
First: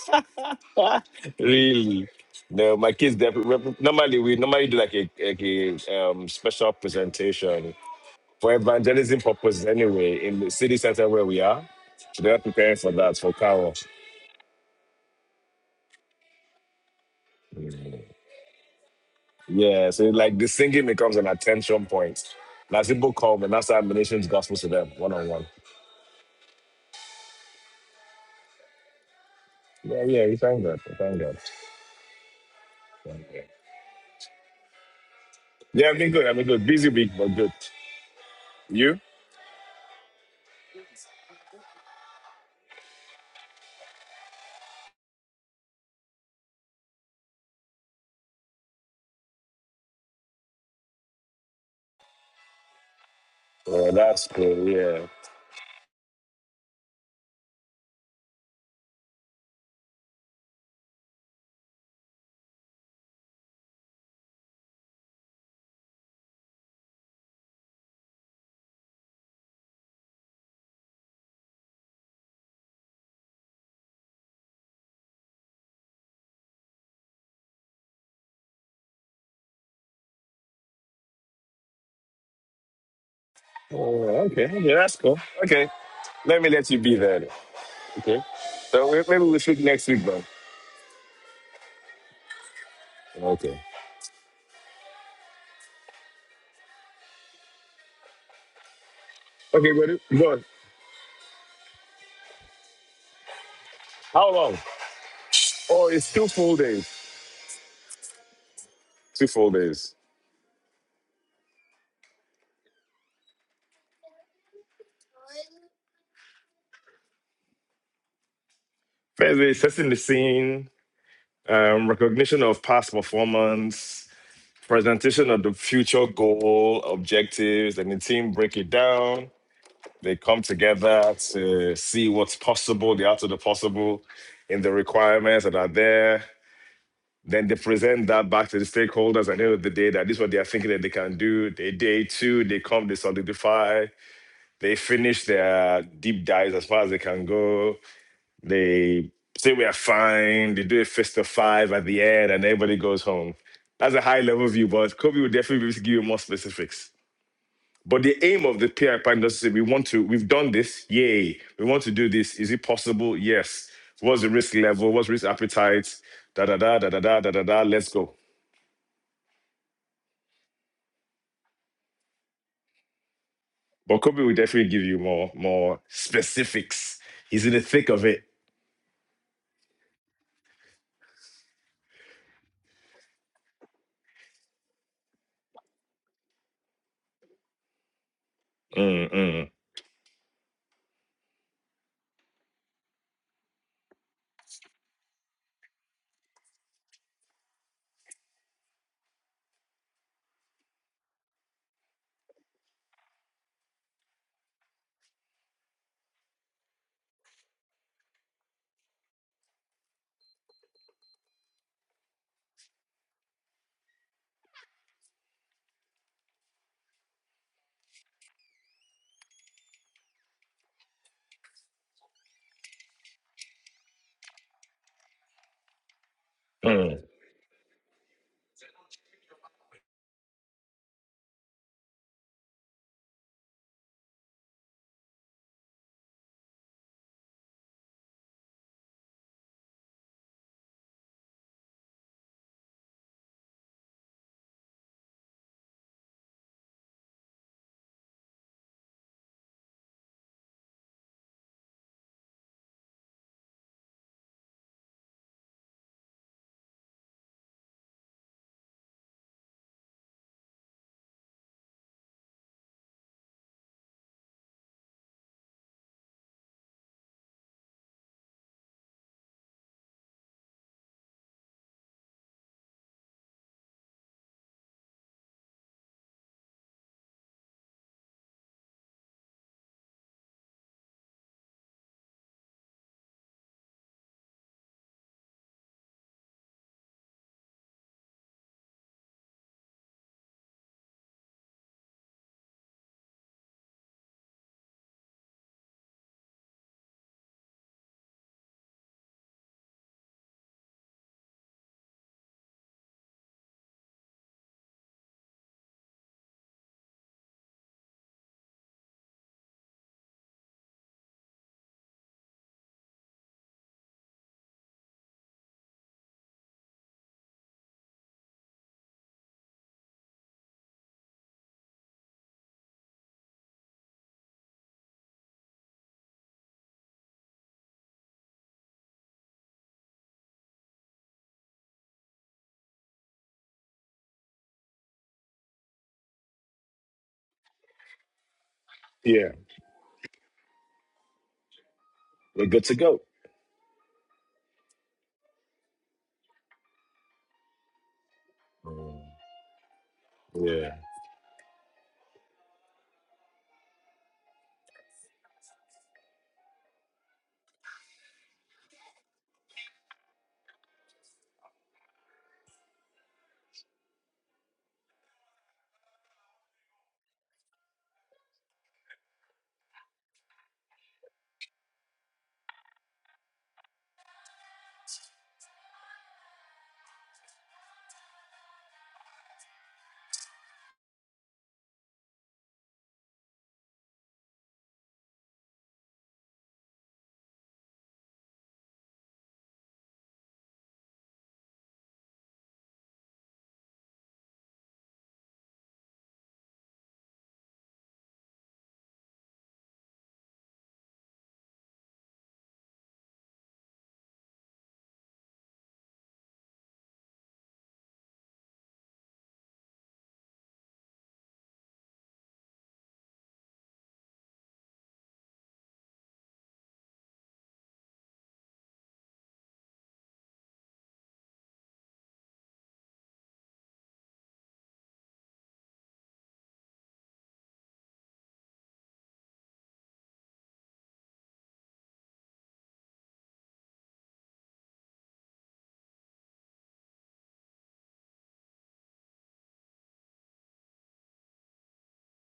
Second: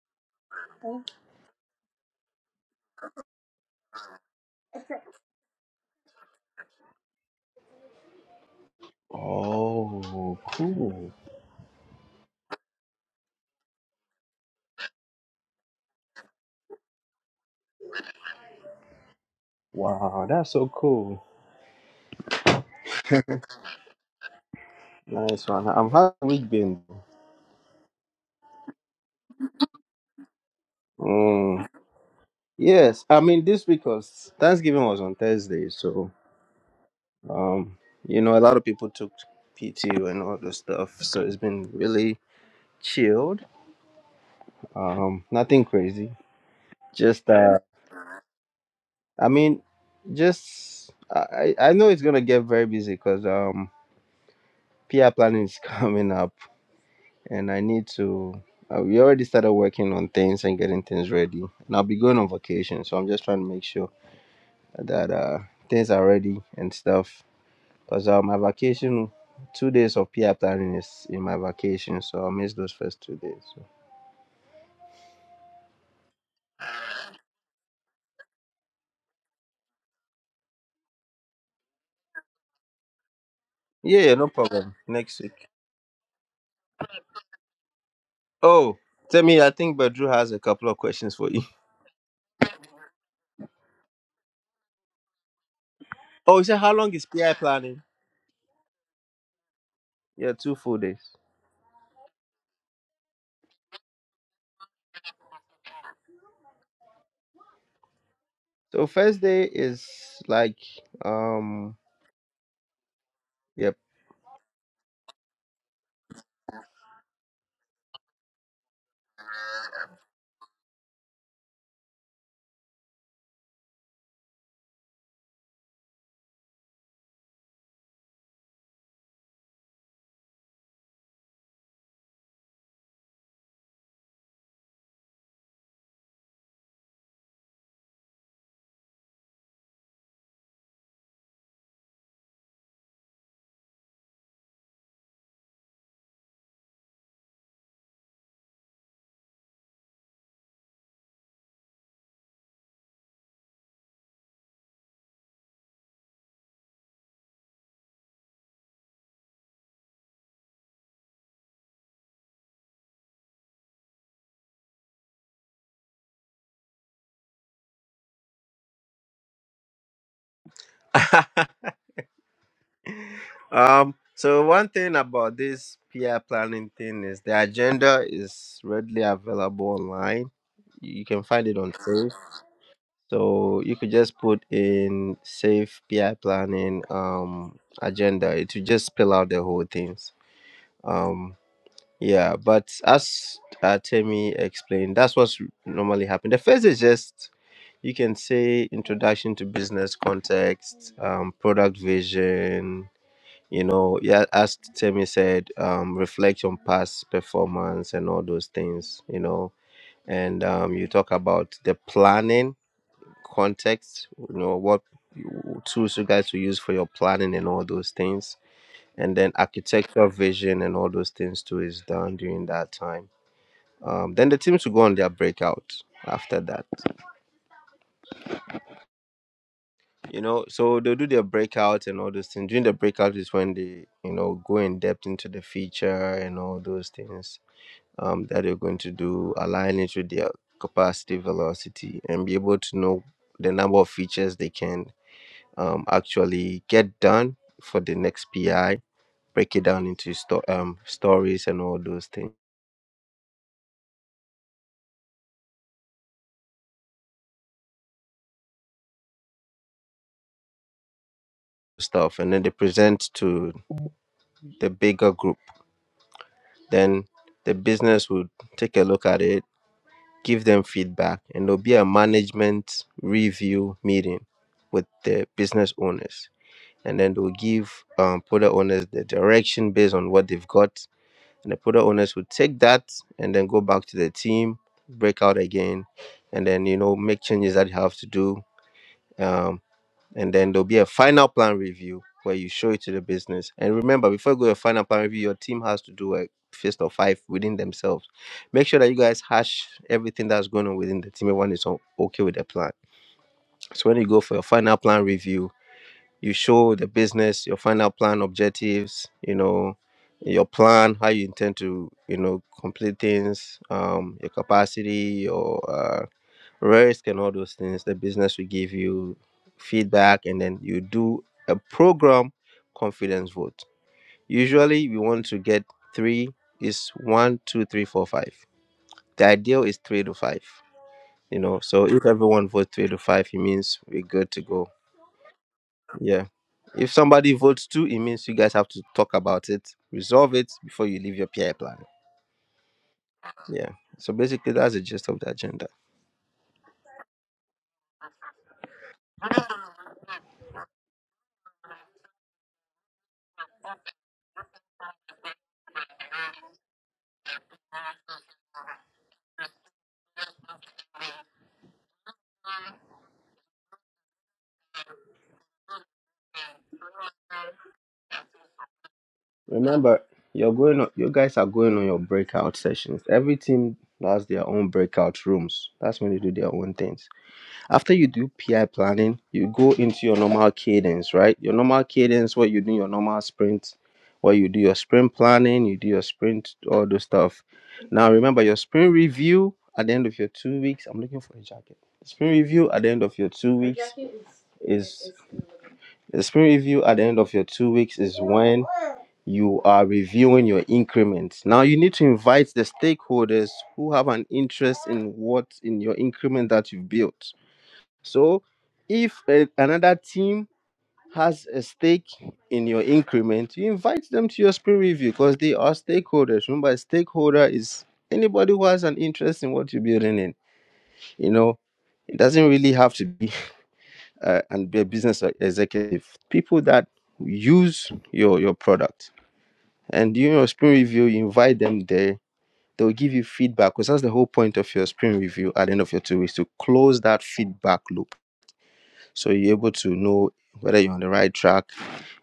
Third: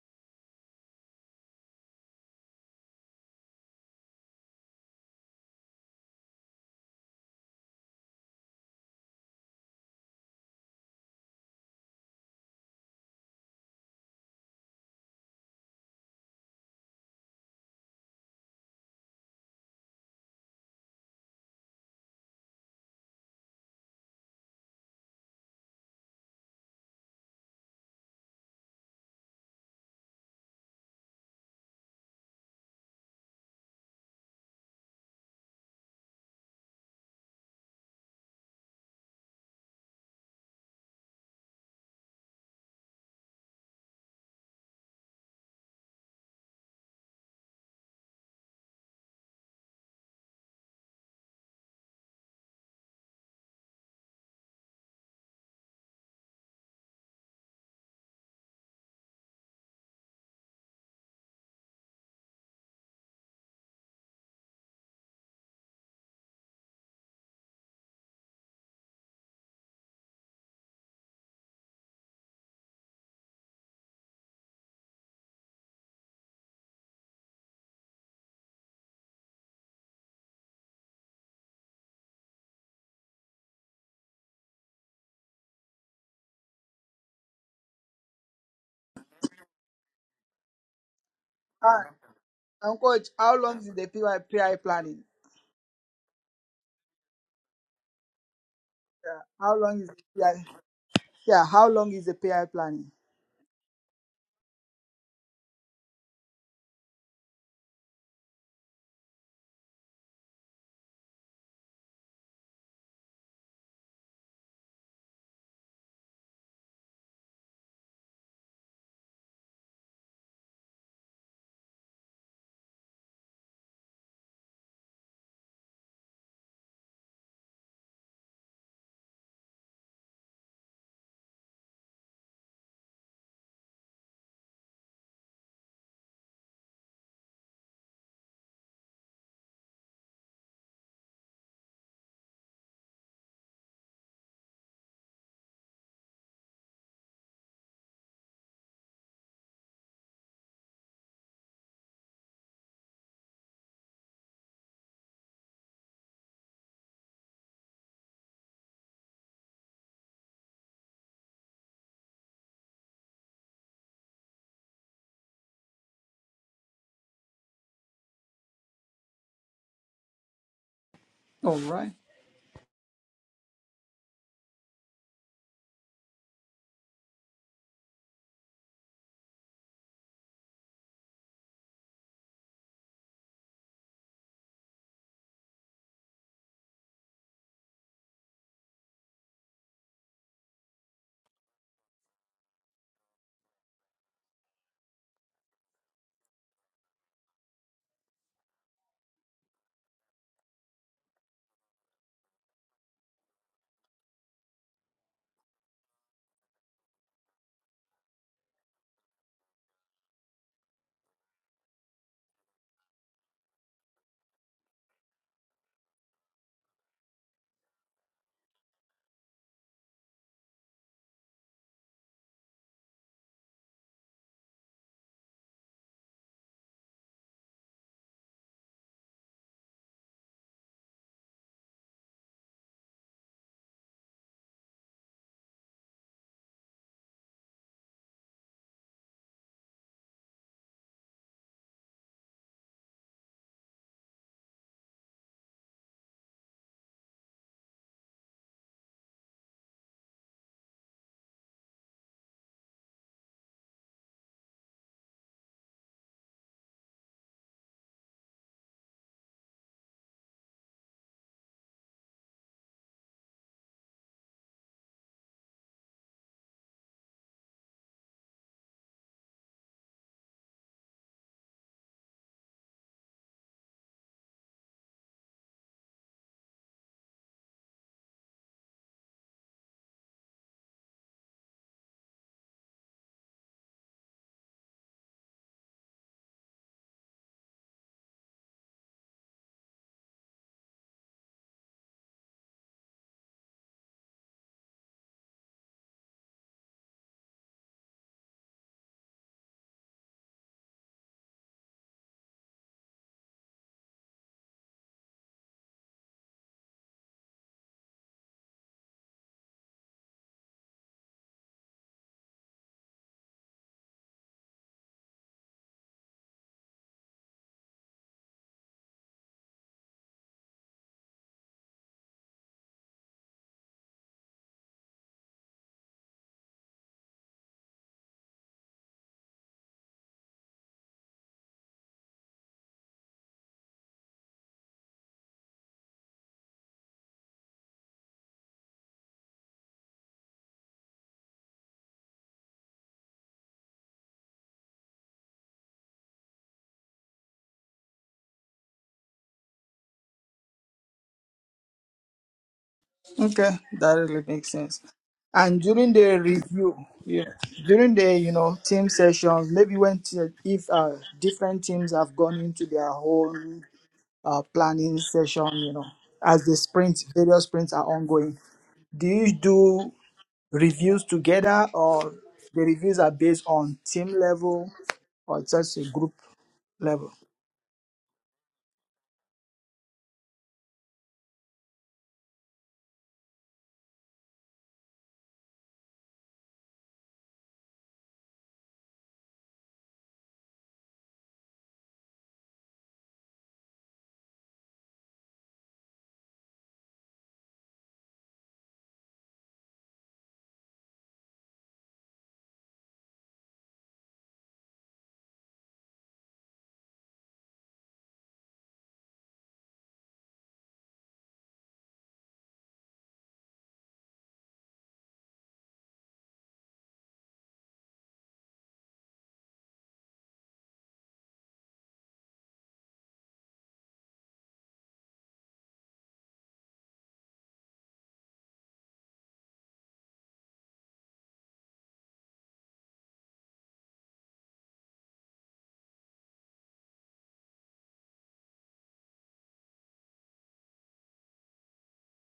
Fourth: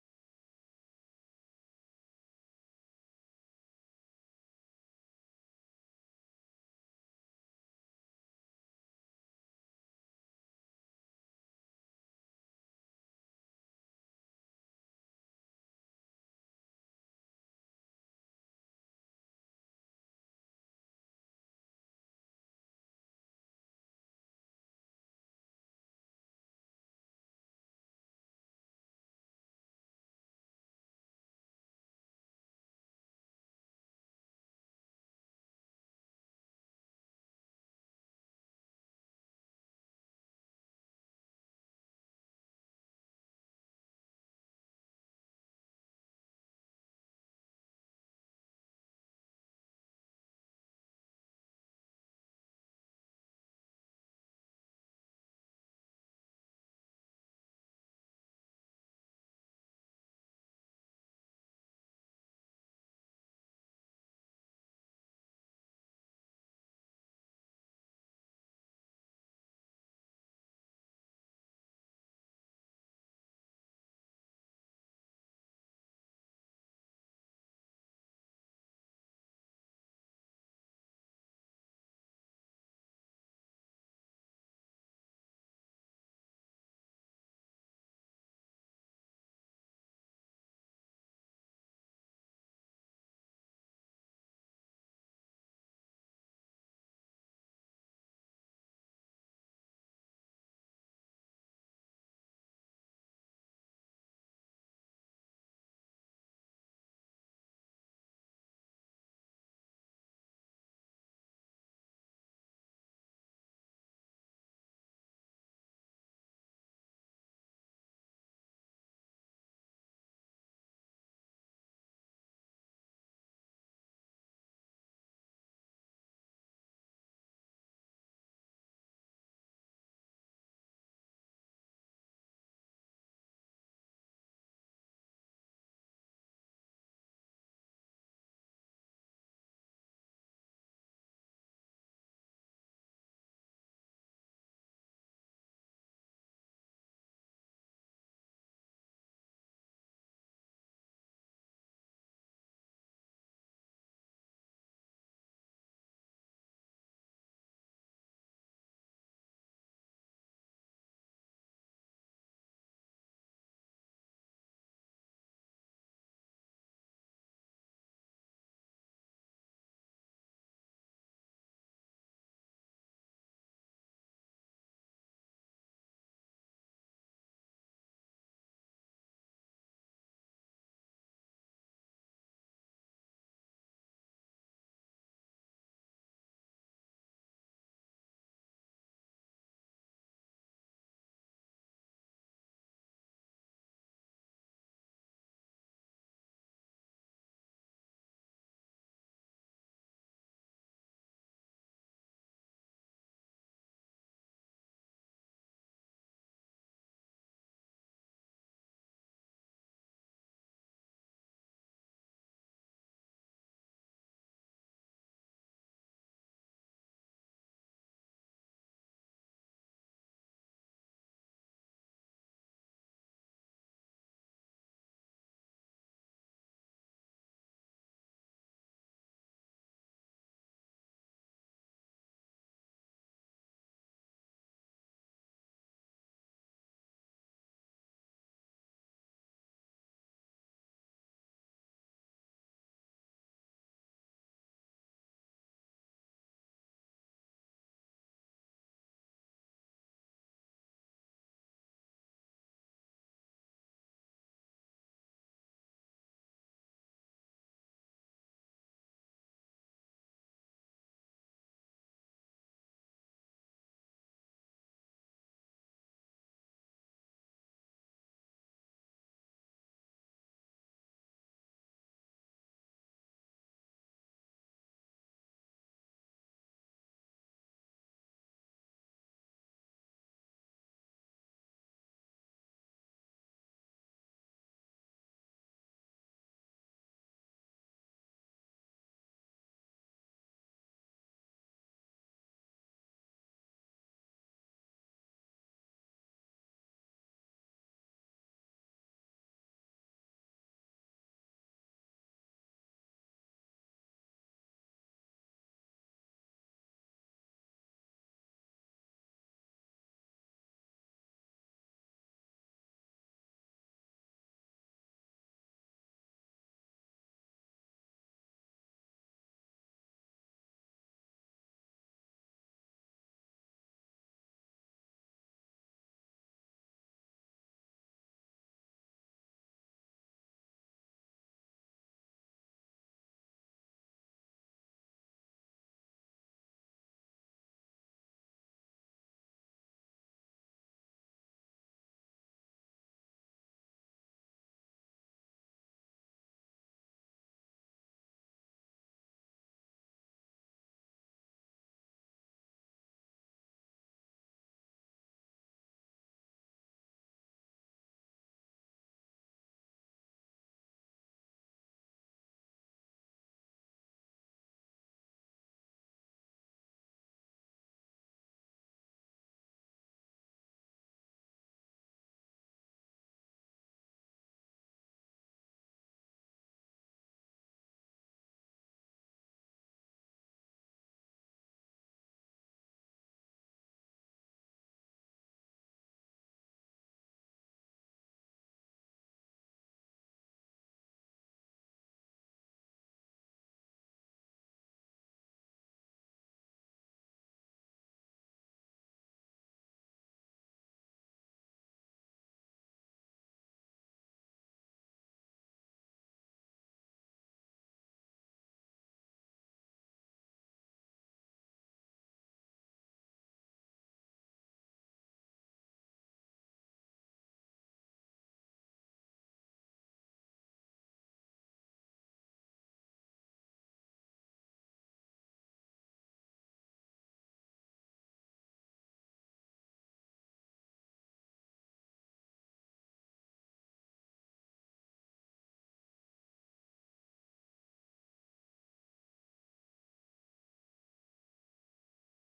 Speaker 4: really? No, my kids. They, normally, we normally do like a, like a um, special presentation for evangelism purposes. Anyway,
Speaker 1: Oh,
Speaker 4: in the city center
Speaker 1: cool!
Speaker 4: where we are, so they're preparing for that for Carol. Yeah, so
Speaker 1: Wow,
Speaker 4: like the
Speaker 1: that's so
Speaker 4: singing becomes
Speaker 1: cool.
Speaker 4: an attention point. And As people come, and that's our missions gospel to them one on
Speaker 1: Nice
Speaker 4: one.
Speaker 1: one. I'm happy we've been.
Speaker 4: Yeah, yeah, we thank God. We thank God.
Speaker 1: Mm. Yes, I
Speaker 4: Thank
Speaker 1: mean
Speaker 4: God.
Speaker 1: this because Thanksgiving was on Thursday,
Speaker 4: Yeah, I've
Speaker 1: so
Speaker 4: been good. I've been good. Busy week, but good.
Speaker 1: um, you know, a lot of people
Speaker 4: You?
Speaker 1: took PTO and all the stuff, so it's been really chilled. Um, nothing crazy. Just uh, I mean, just I I I know it's gonna get very busy because um,
Speaker 4: Oh, that's good. yeah.
Speaker 1: PR planning is coming up, and I need to. Uh, we already started working on things and getting things ready, and I'll be going on vacation, so I'm just trying to make sure that uh things are ready and stuff. Cause uh, my vacation, two days of PR planning is in my vacation, so I'll miss those first two days. So. Yeah,
Speaker 4: Oh,
Speaker 1: yeah, no
Speaker 4: okay.
Speaker 1: problem.
Speaker 4: Yeah, that's cool.
Speaker 1: Next week.
Speaker 4: Okay. Let me let you be there. then. Okay.
Speaker 1: Oh,
Speaker 4: So we-
Speaker 1: tell
Speaker 4: maybe we'll
Speaker 1: me, I
Speaker 4: shoot
Speaker 1: think
Speaker 4: next week,
Speaker 1: Badru
Speaker 4: bro.
Speaker 1: has a couple of questions for you.
Speaker 3: Ah, and coach, how long
Speaker 4: Okay.
Speaker 3: is the P I P I planning?
Speaker 1: Oh, he said, how long is PI planning?
Speaker 3: How
Speaker 4: Okay,
Speaker 3: long is
Speaker 4: but
Speaker 3: yeah,
Speaker 1: Yeah,
Speaker 4: but
Speaker 1: two full days.
Speaker 3: yeah, how long is the payout planning?
Speaker 4: how long? Oh, it's two full days.
Speaker 1: So first
Speaker 4: Two
Speaker 1: day
Speaker 4: full
Speaker 1: is
Speaker 4: days.
Speaker 1: like, um, yep.
Speaker 4: First day, setting the scene, um, recognition of past performance, presentation of the future goal, objectives, and the team break it down. They come together to see what's possible, the art of the possible, in the requirements that are there. Then they present that back to the stakeholders at the end of the day that this is what they are thinking that they can do. They day two, they come, they solidify, they finish their deep dives as far as they can go. They say we are fine, they do a fist of five at the end, and everybody goes home. That's a high level view, but Kobe will definitely be able to give you more specifics. But the aim of the PR plan is to say we want to, we've done this, yay. We want to do this. Is it possible? Yes. What's the risk level? What's risk appetite? Da da da da da da da da da. Let's go.
Speaker 3: All right.
Speaker 1: Um,
Speaker 4: But Kobe will
Speaker 1: so one
Speaker 4: definitely give
Speaker 1: thing
Speaker 4: you more
Speaker 1: about this
Speaker 4: more
Speaker 1: PI planning
Speaker 4: specifics.
Speaker 1: thing is the
Speaker 4: He's in the thick
Speaker 1: agenda
Speaker 4: of it.
Speaker 1: is readily available online. You can find it on Safe. So you could just put in Safe PI planning um agenda. It will just
Speaker 4: Mm,
Speaker 1: spell out the
Speaker 4: mm,
Speaker 1: whole things. um. Yeah, but as uh, Temi explained, that's what's normally happened. The first is just you can say introduction to business context, um, product vision. You know, yeah, as Temi said, um, reflect on past performance and all those things. You know, and um, you talk about the planning context. You know, what you- tools you guys will use for your planning and all those things, and then architectural vision and all those things too is done during that time um, then the teams will go on their breakout after that.
Speaker 4: mm.
Speaker 1: You know, so they'll do their breakout and all those things. During the breakout is when they, you know, go in depth into the feature and all those things um, that they're going to do, align it with their capacity, velocity, and be able to know the number of features they can um, actually get done for the next PI, break it down into sto- um, stories and all those things stuff and then they present to the bigger group Then the business would take a look at it, give them feedback, and there'll be a management review meeting with the business owners. And then they'll give um, product owners the direction based on what they've got. And the product owners would take that and then go back to the team, break out again, and then, you know, make changes that you have to do Um and then there'll be a final plan review where you show it to the business. And remember, before you go to a final plan review, your team has to do a fist of five within themselves. Make sure that you guys hash everything that's going on within the team. Everyone is o- okay with the plan. So when you go for your final plan review, you show the business your final plan objectives. You know your plan, how you intend to you know complete things, um, your capacity, your uh, risk and all those things. The business will give you feedback and then you do a program confidence vote. Usually we want to get three is one, two, three, four, five. The ideal is three to five. You know, so if everyone votes three to five, it means we're good to go. Yeah. If somebody votes two, it means you guys have to talk
Speaker 4: Yeah,
Speaker 1: about it, resolve it before you leave your PI plan.
Speaker 4: we're good to go.
Speaker 1: Yeah. So basically that's the gist of the agenda.
Speaker 4: Mm, yeah.
Speaker 3: Okay, that really makes sense. And during the review, yeah, during the you know team sessions, maybe when t- if uh different teams have gone into their own uh planning session, you know, as the sprints, various sprints are ongoing. Do you do
Speaker 1: Remember, you're going on,
Speaker 3: reviews
Speaker 1: you guys are
Speaker 3: together,
Speaker 1: going on your
Speaker 3: or
Speaker 1: breakout
Speaker 3: the reviews
Speaker 1: sessions.
Speaker 3: are
Speaker 1: Every
Speaker 3: based
Speaker 1: team
Speaker 3: on team
Speaker 1: has their own
Speaker 3: level,
Speaker 1: breakout
Speaker 3: or
Speaker 1: rooms.
Speaker 3: just a
Speaker 1: That's when
Speaker 3: group
Speaker 1: they do their own things.
Speaker 3: level?
Speaker 1: After you do PI planning, you go into your normal cadence, right? Your normal cadence where you do your normal sprint, where you do your sprint planning, you do your sprint, all those stuff. Now remember your sprint review at the end of your two weeks. I'm looking for a jacket. Sprint review at the end of your two weeks is the sprint review at the end of your two weeks is when you are reviewing your increment. Now you need to invite the stakeholders who have an interest in what in your increment that you've built. So if a, another team has a stake in your increment, you invite them to your sprint review because they are stakeholders. Remember, a stakeholder is anybody who has an interest in what you're building in. You know, it doesn't really have to be uh, and be a business executive. People that use your your product and during your spring review, you invite them there. They will give you feedback because that's the whole point of your spring review at the end of your two weeks to close that feedback loop. So you're able to know whether you're on the right track.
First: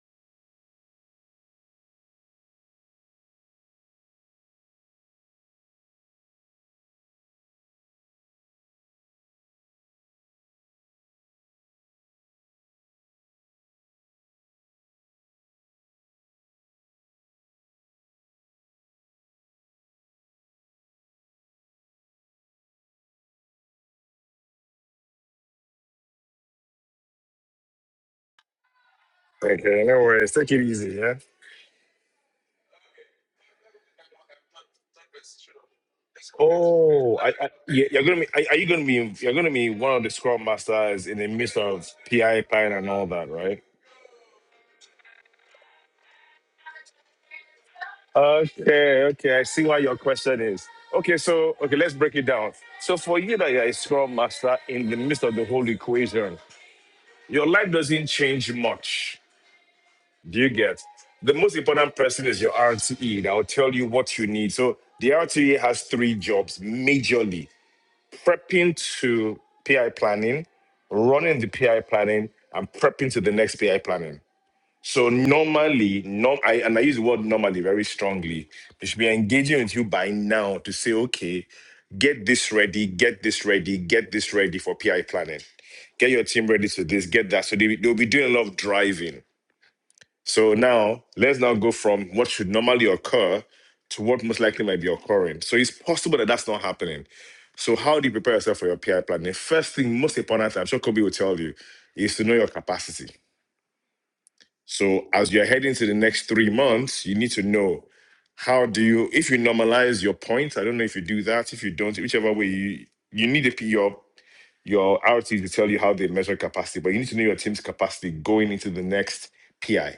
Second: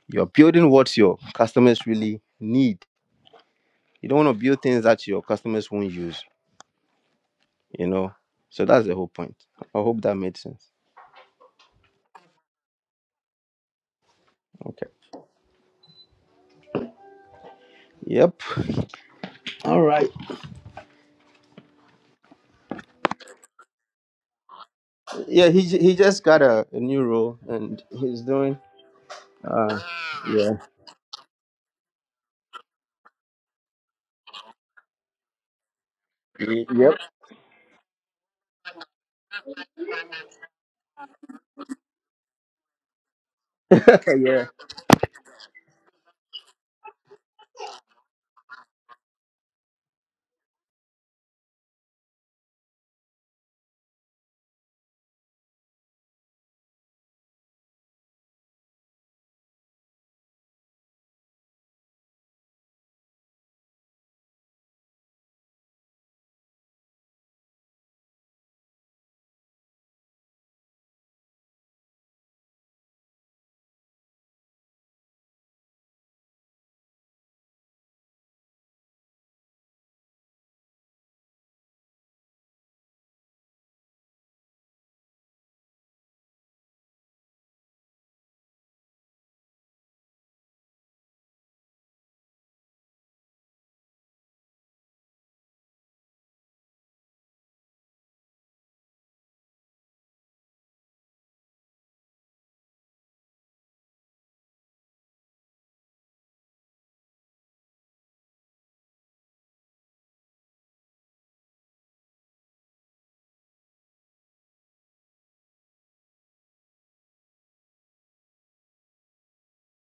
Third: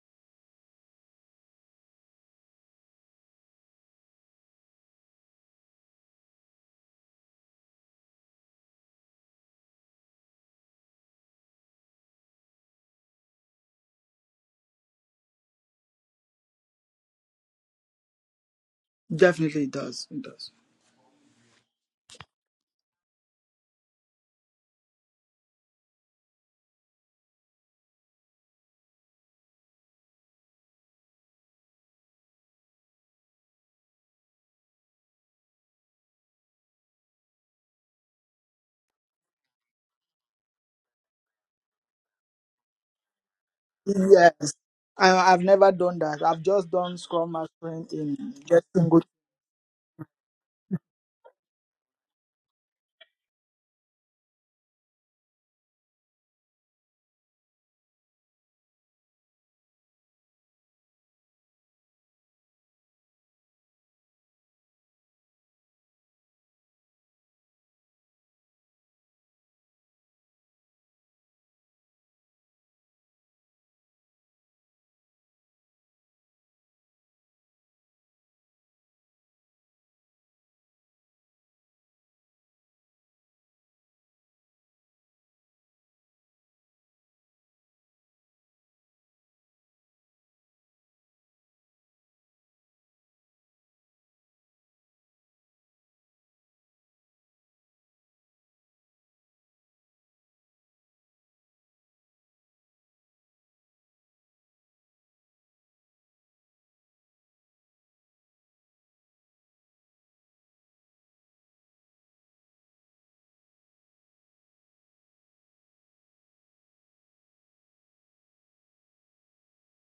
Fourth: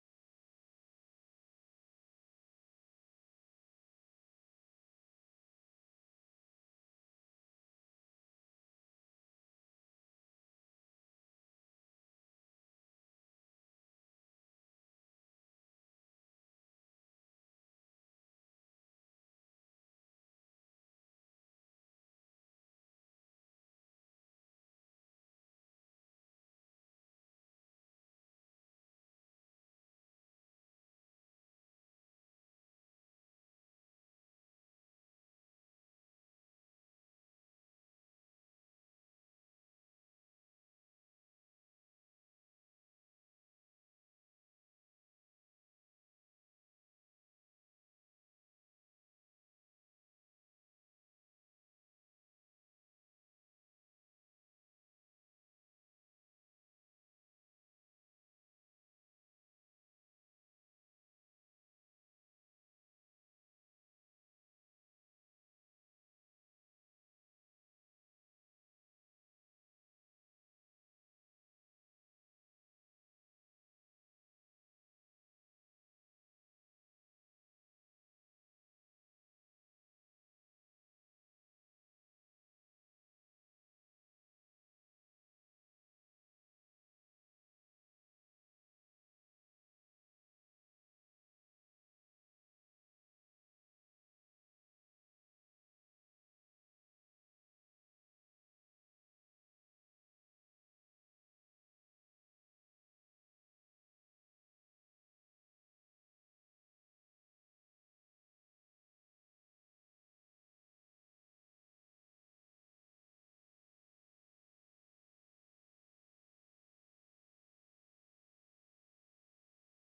Speaker 1: You're building what your customers really need. You don't want to build things that your customers won't use, you know? So that's the whole point. I hope that made sense. Okay. Yep.
Speaker 3: Definitely, it does. It does.
Speaker 1: Yeah, he ju- he just got a, a new role and he's doing uh
Speaker 4: Okay, no worries.
Speaker 1: yeah.
Speaker 4: Take it easy, yeah?
Speaker 1: Y- Yep.
Speaker 4: Oh, I, I, yeah, you're gonna be. Are, are you gonna be? You're gonna be one of the scrum masters in the midst of PI pine and all that, right?
Speaker 1: Okay, yeah.
Speaker 3: Yes. I, I've never done that. I've just done Scrum Mastering in just single.
Speaker 4: Okay, okay. I see why your question is. Okay, so okay, let's break it down. So for you that you're a scrum master in the midst of the whole equation, your life doesn't change much. Do you get? The most important person is your RTE that will tell you what you need. So the RTE has three jobs majorly prepping to PI planning, running the PI planning, and prepping to the next PI planning. So normally, norm, I, and I use the word normally very strongly, they should be engaging with you by now to say, okay, get this ready, get this ready, get this ready for PI planning. Get your team ready to this, get that. So they, they'll be doing a lot of driving so now let's now go from what should normally occur to what most likely might be occurring. So it's possible that that's not happening. So how do you prepare yourself for your PI planning? First thing, most important, I'm sure Kobe will tell you, is to know your capacity. So as you're heading to the next three months, you need to know how do you, if you normalize your points, I don't know if you do that, if you don't, whichever way you, you need to put your your RTs to tell you how they measure capacity, but you need to know your team's capacity going into the next PI.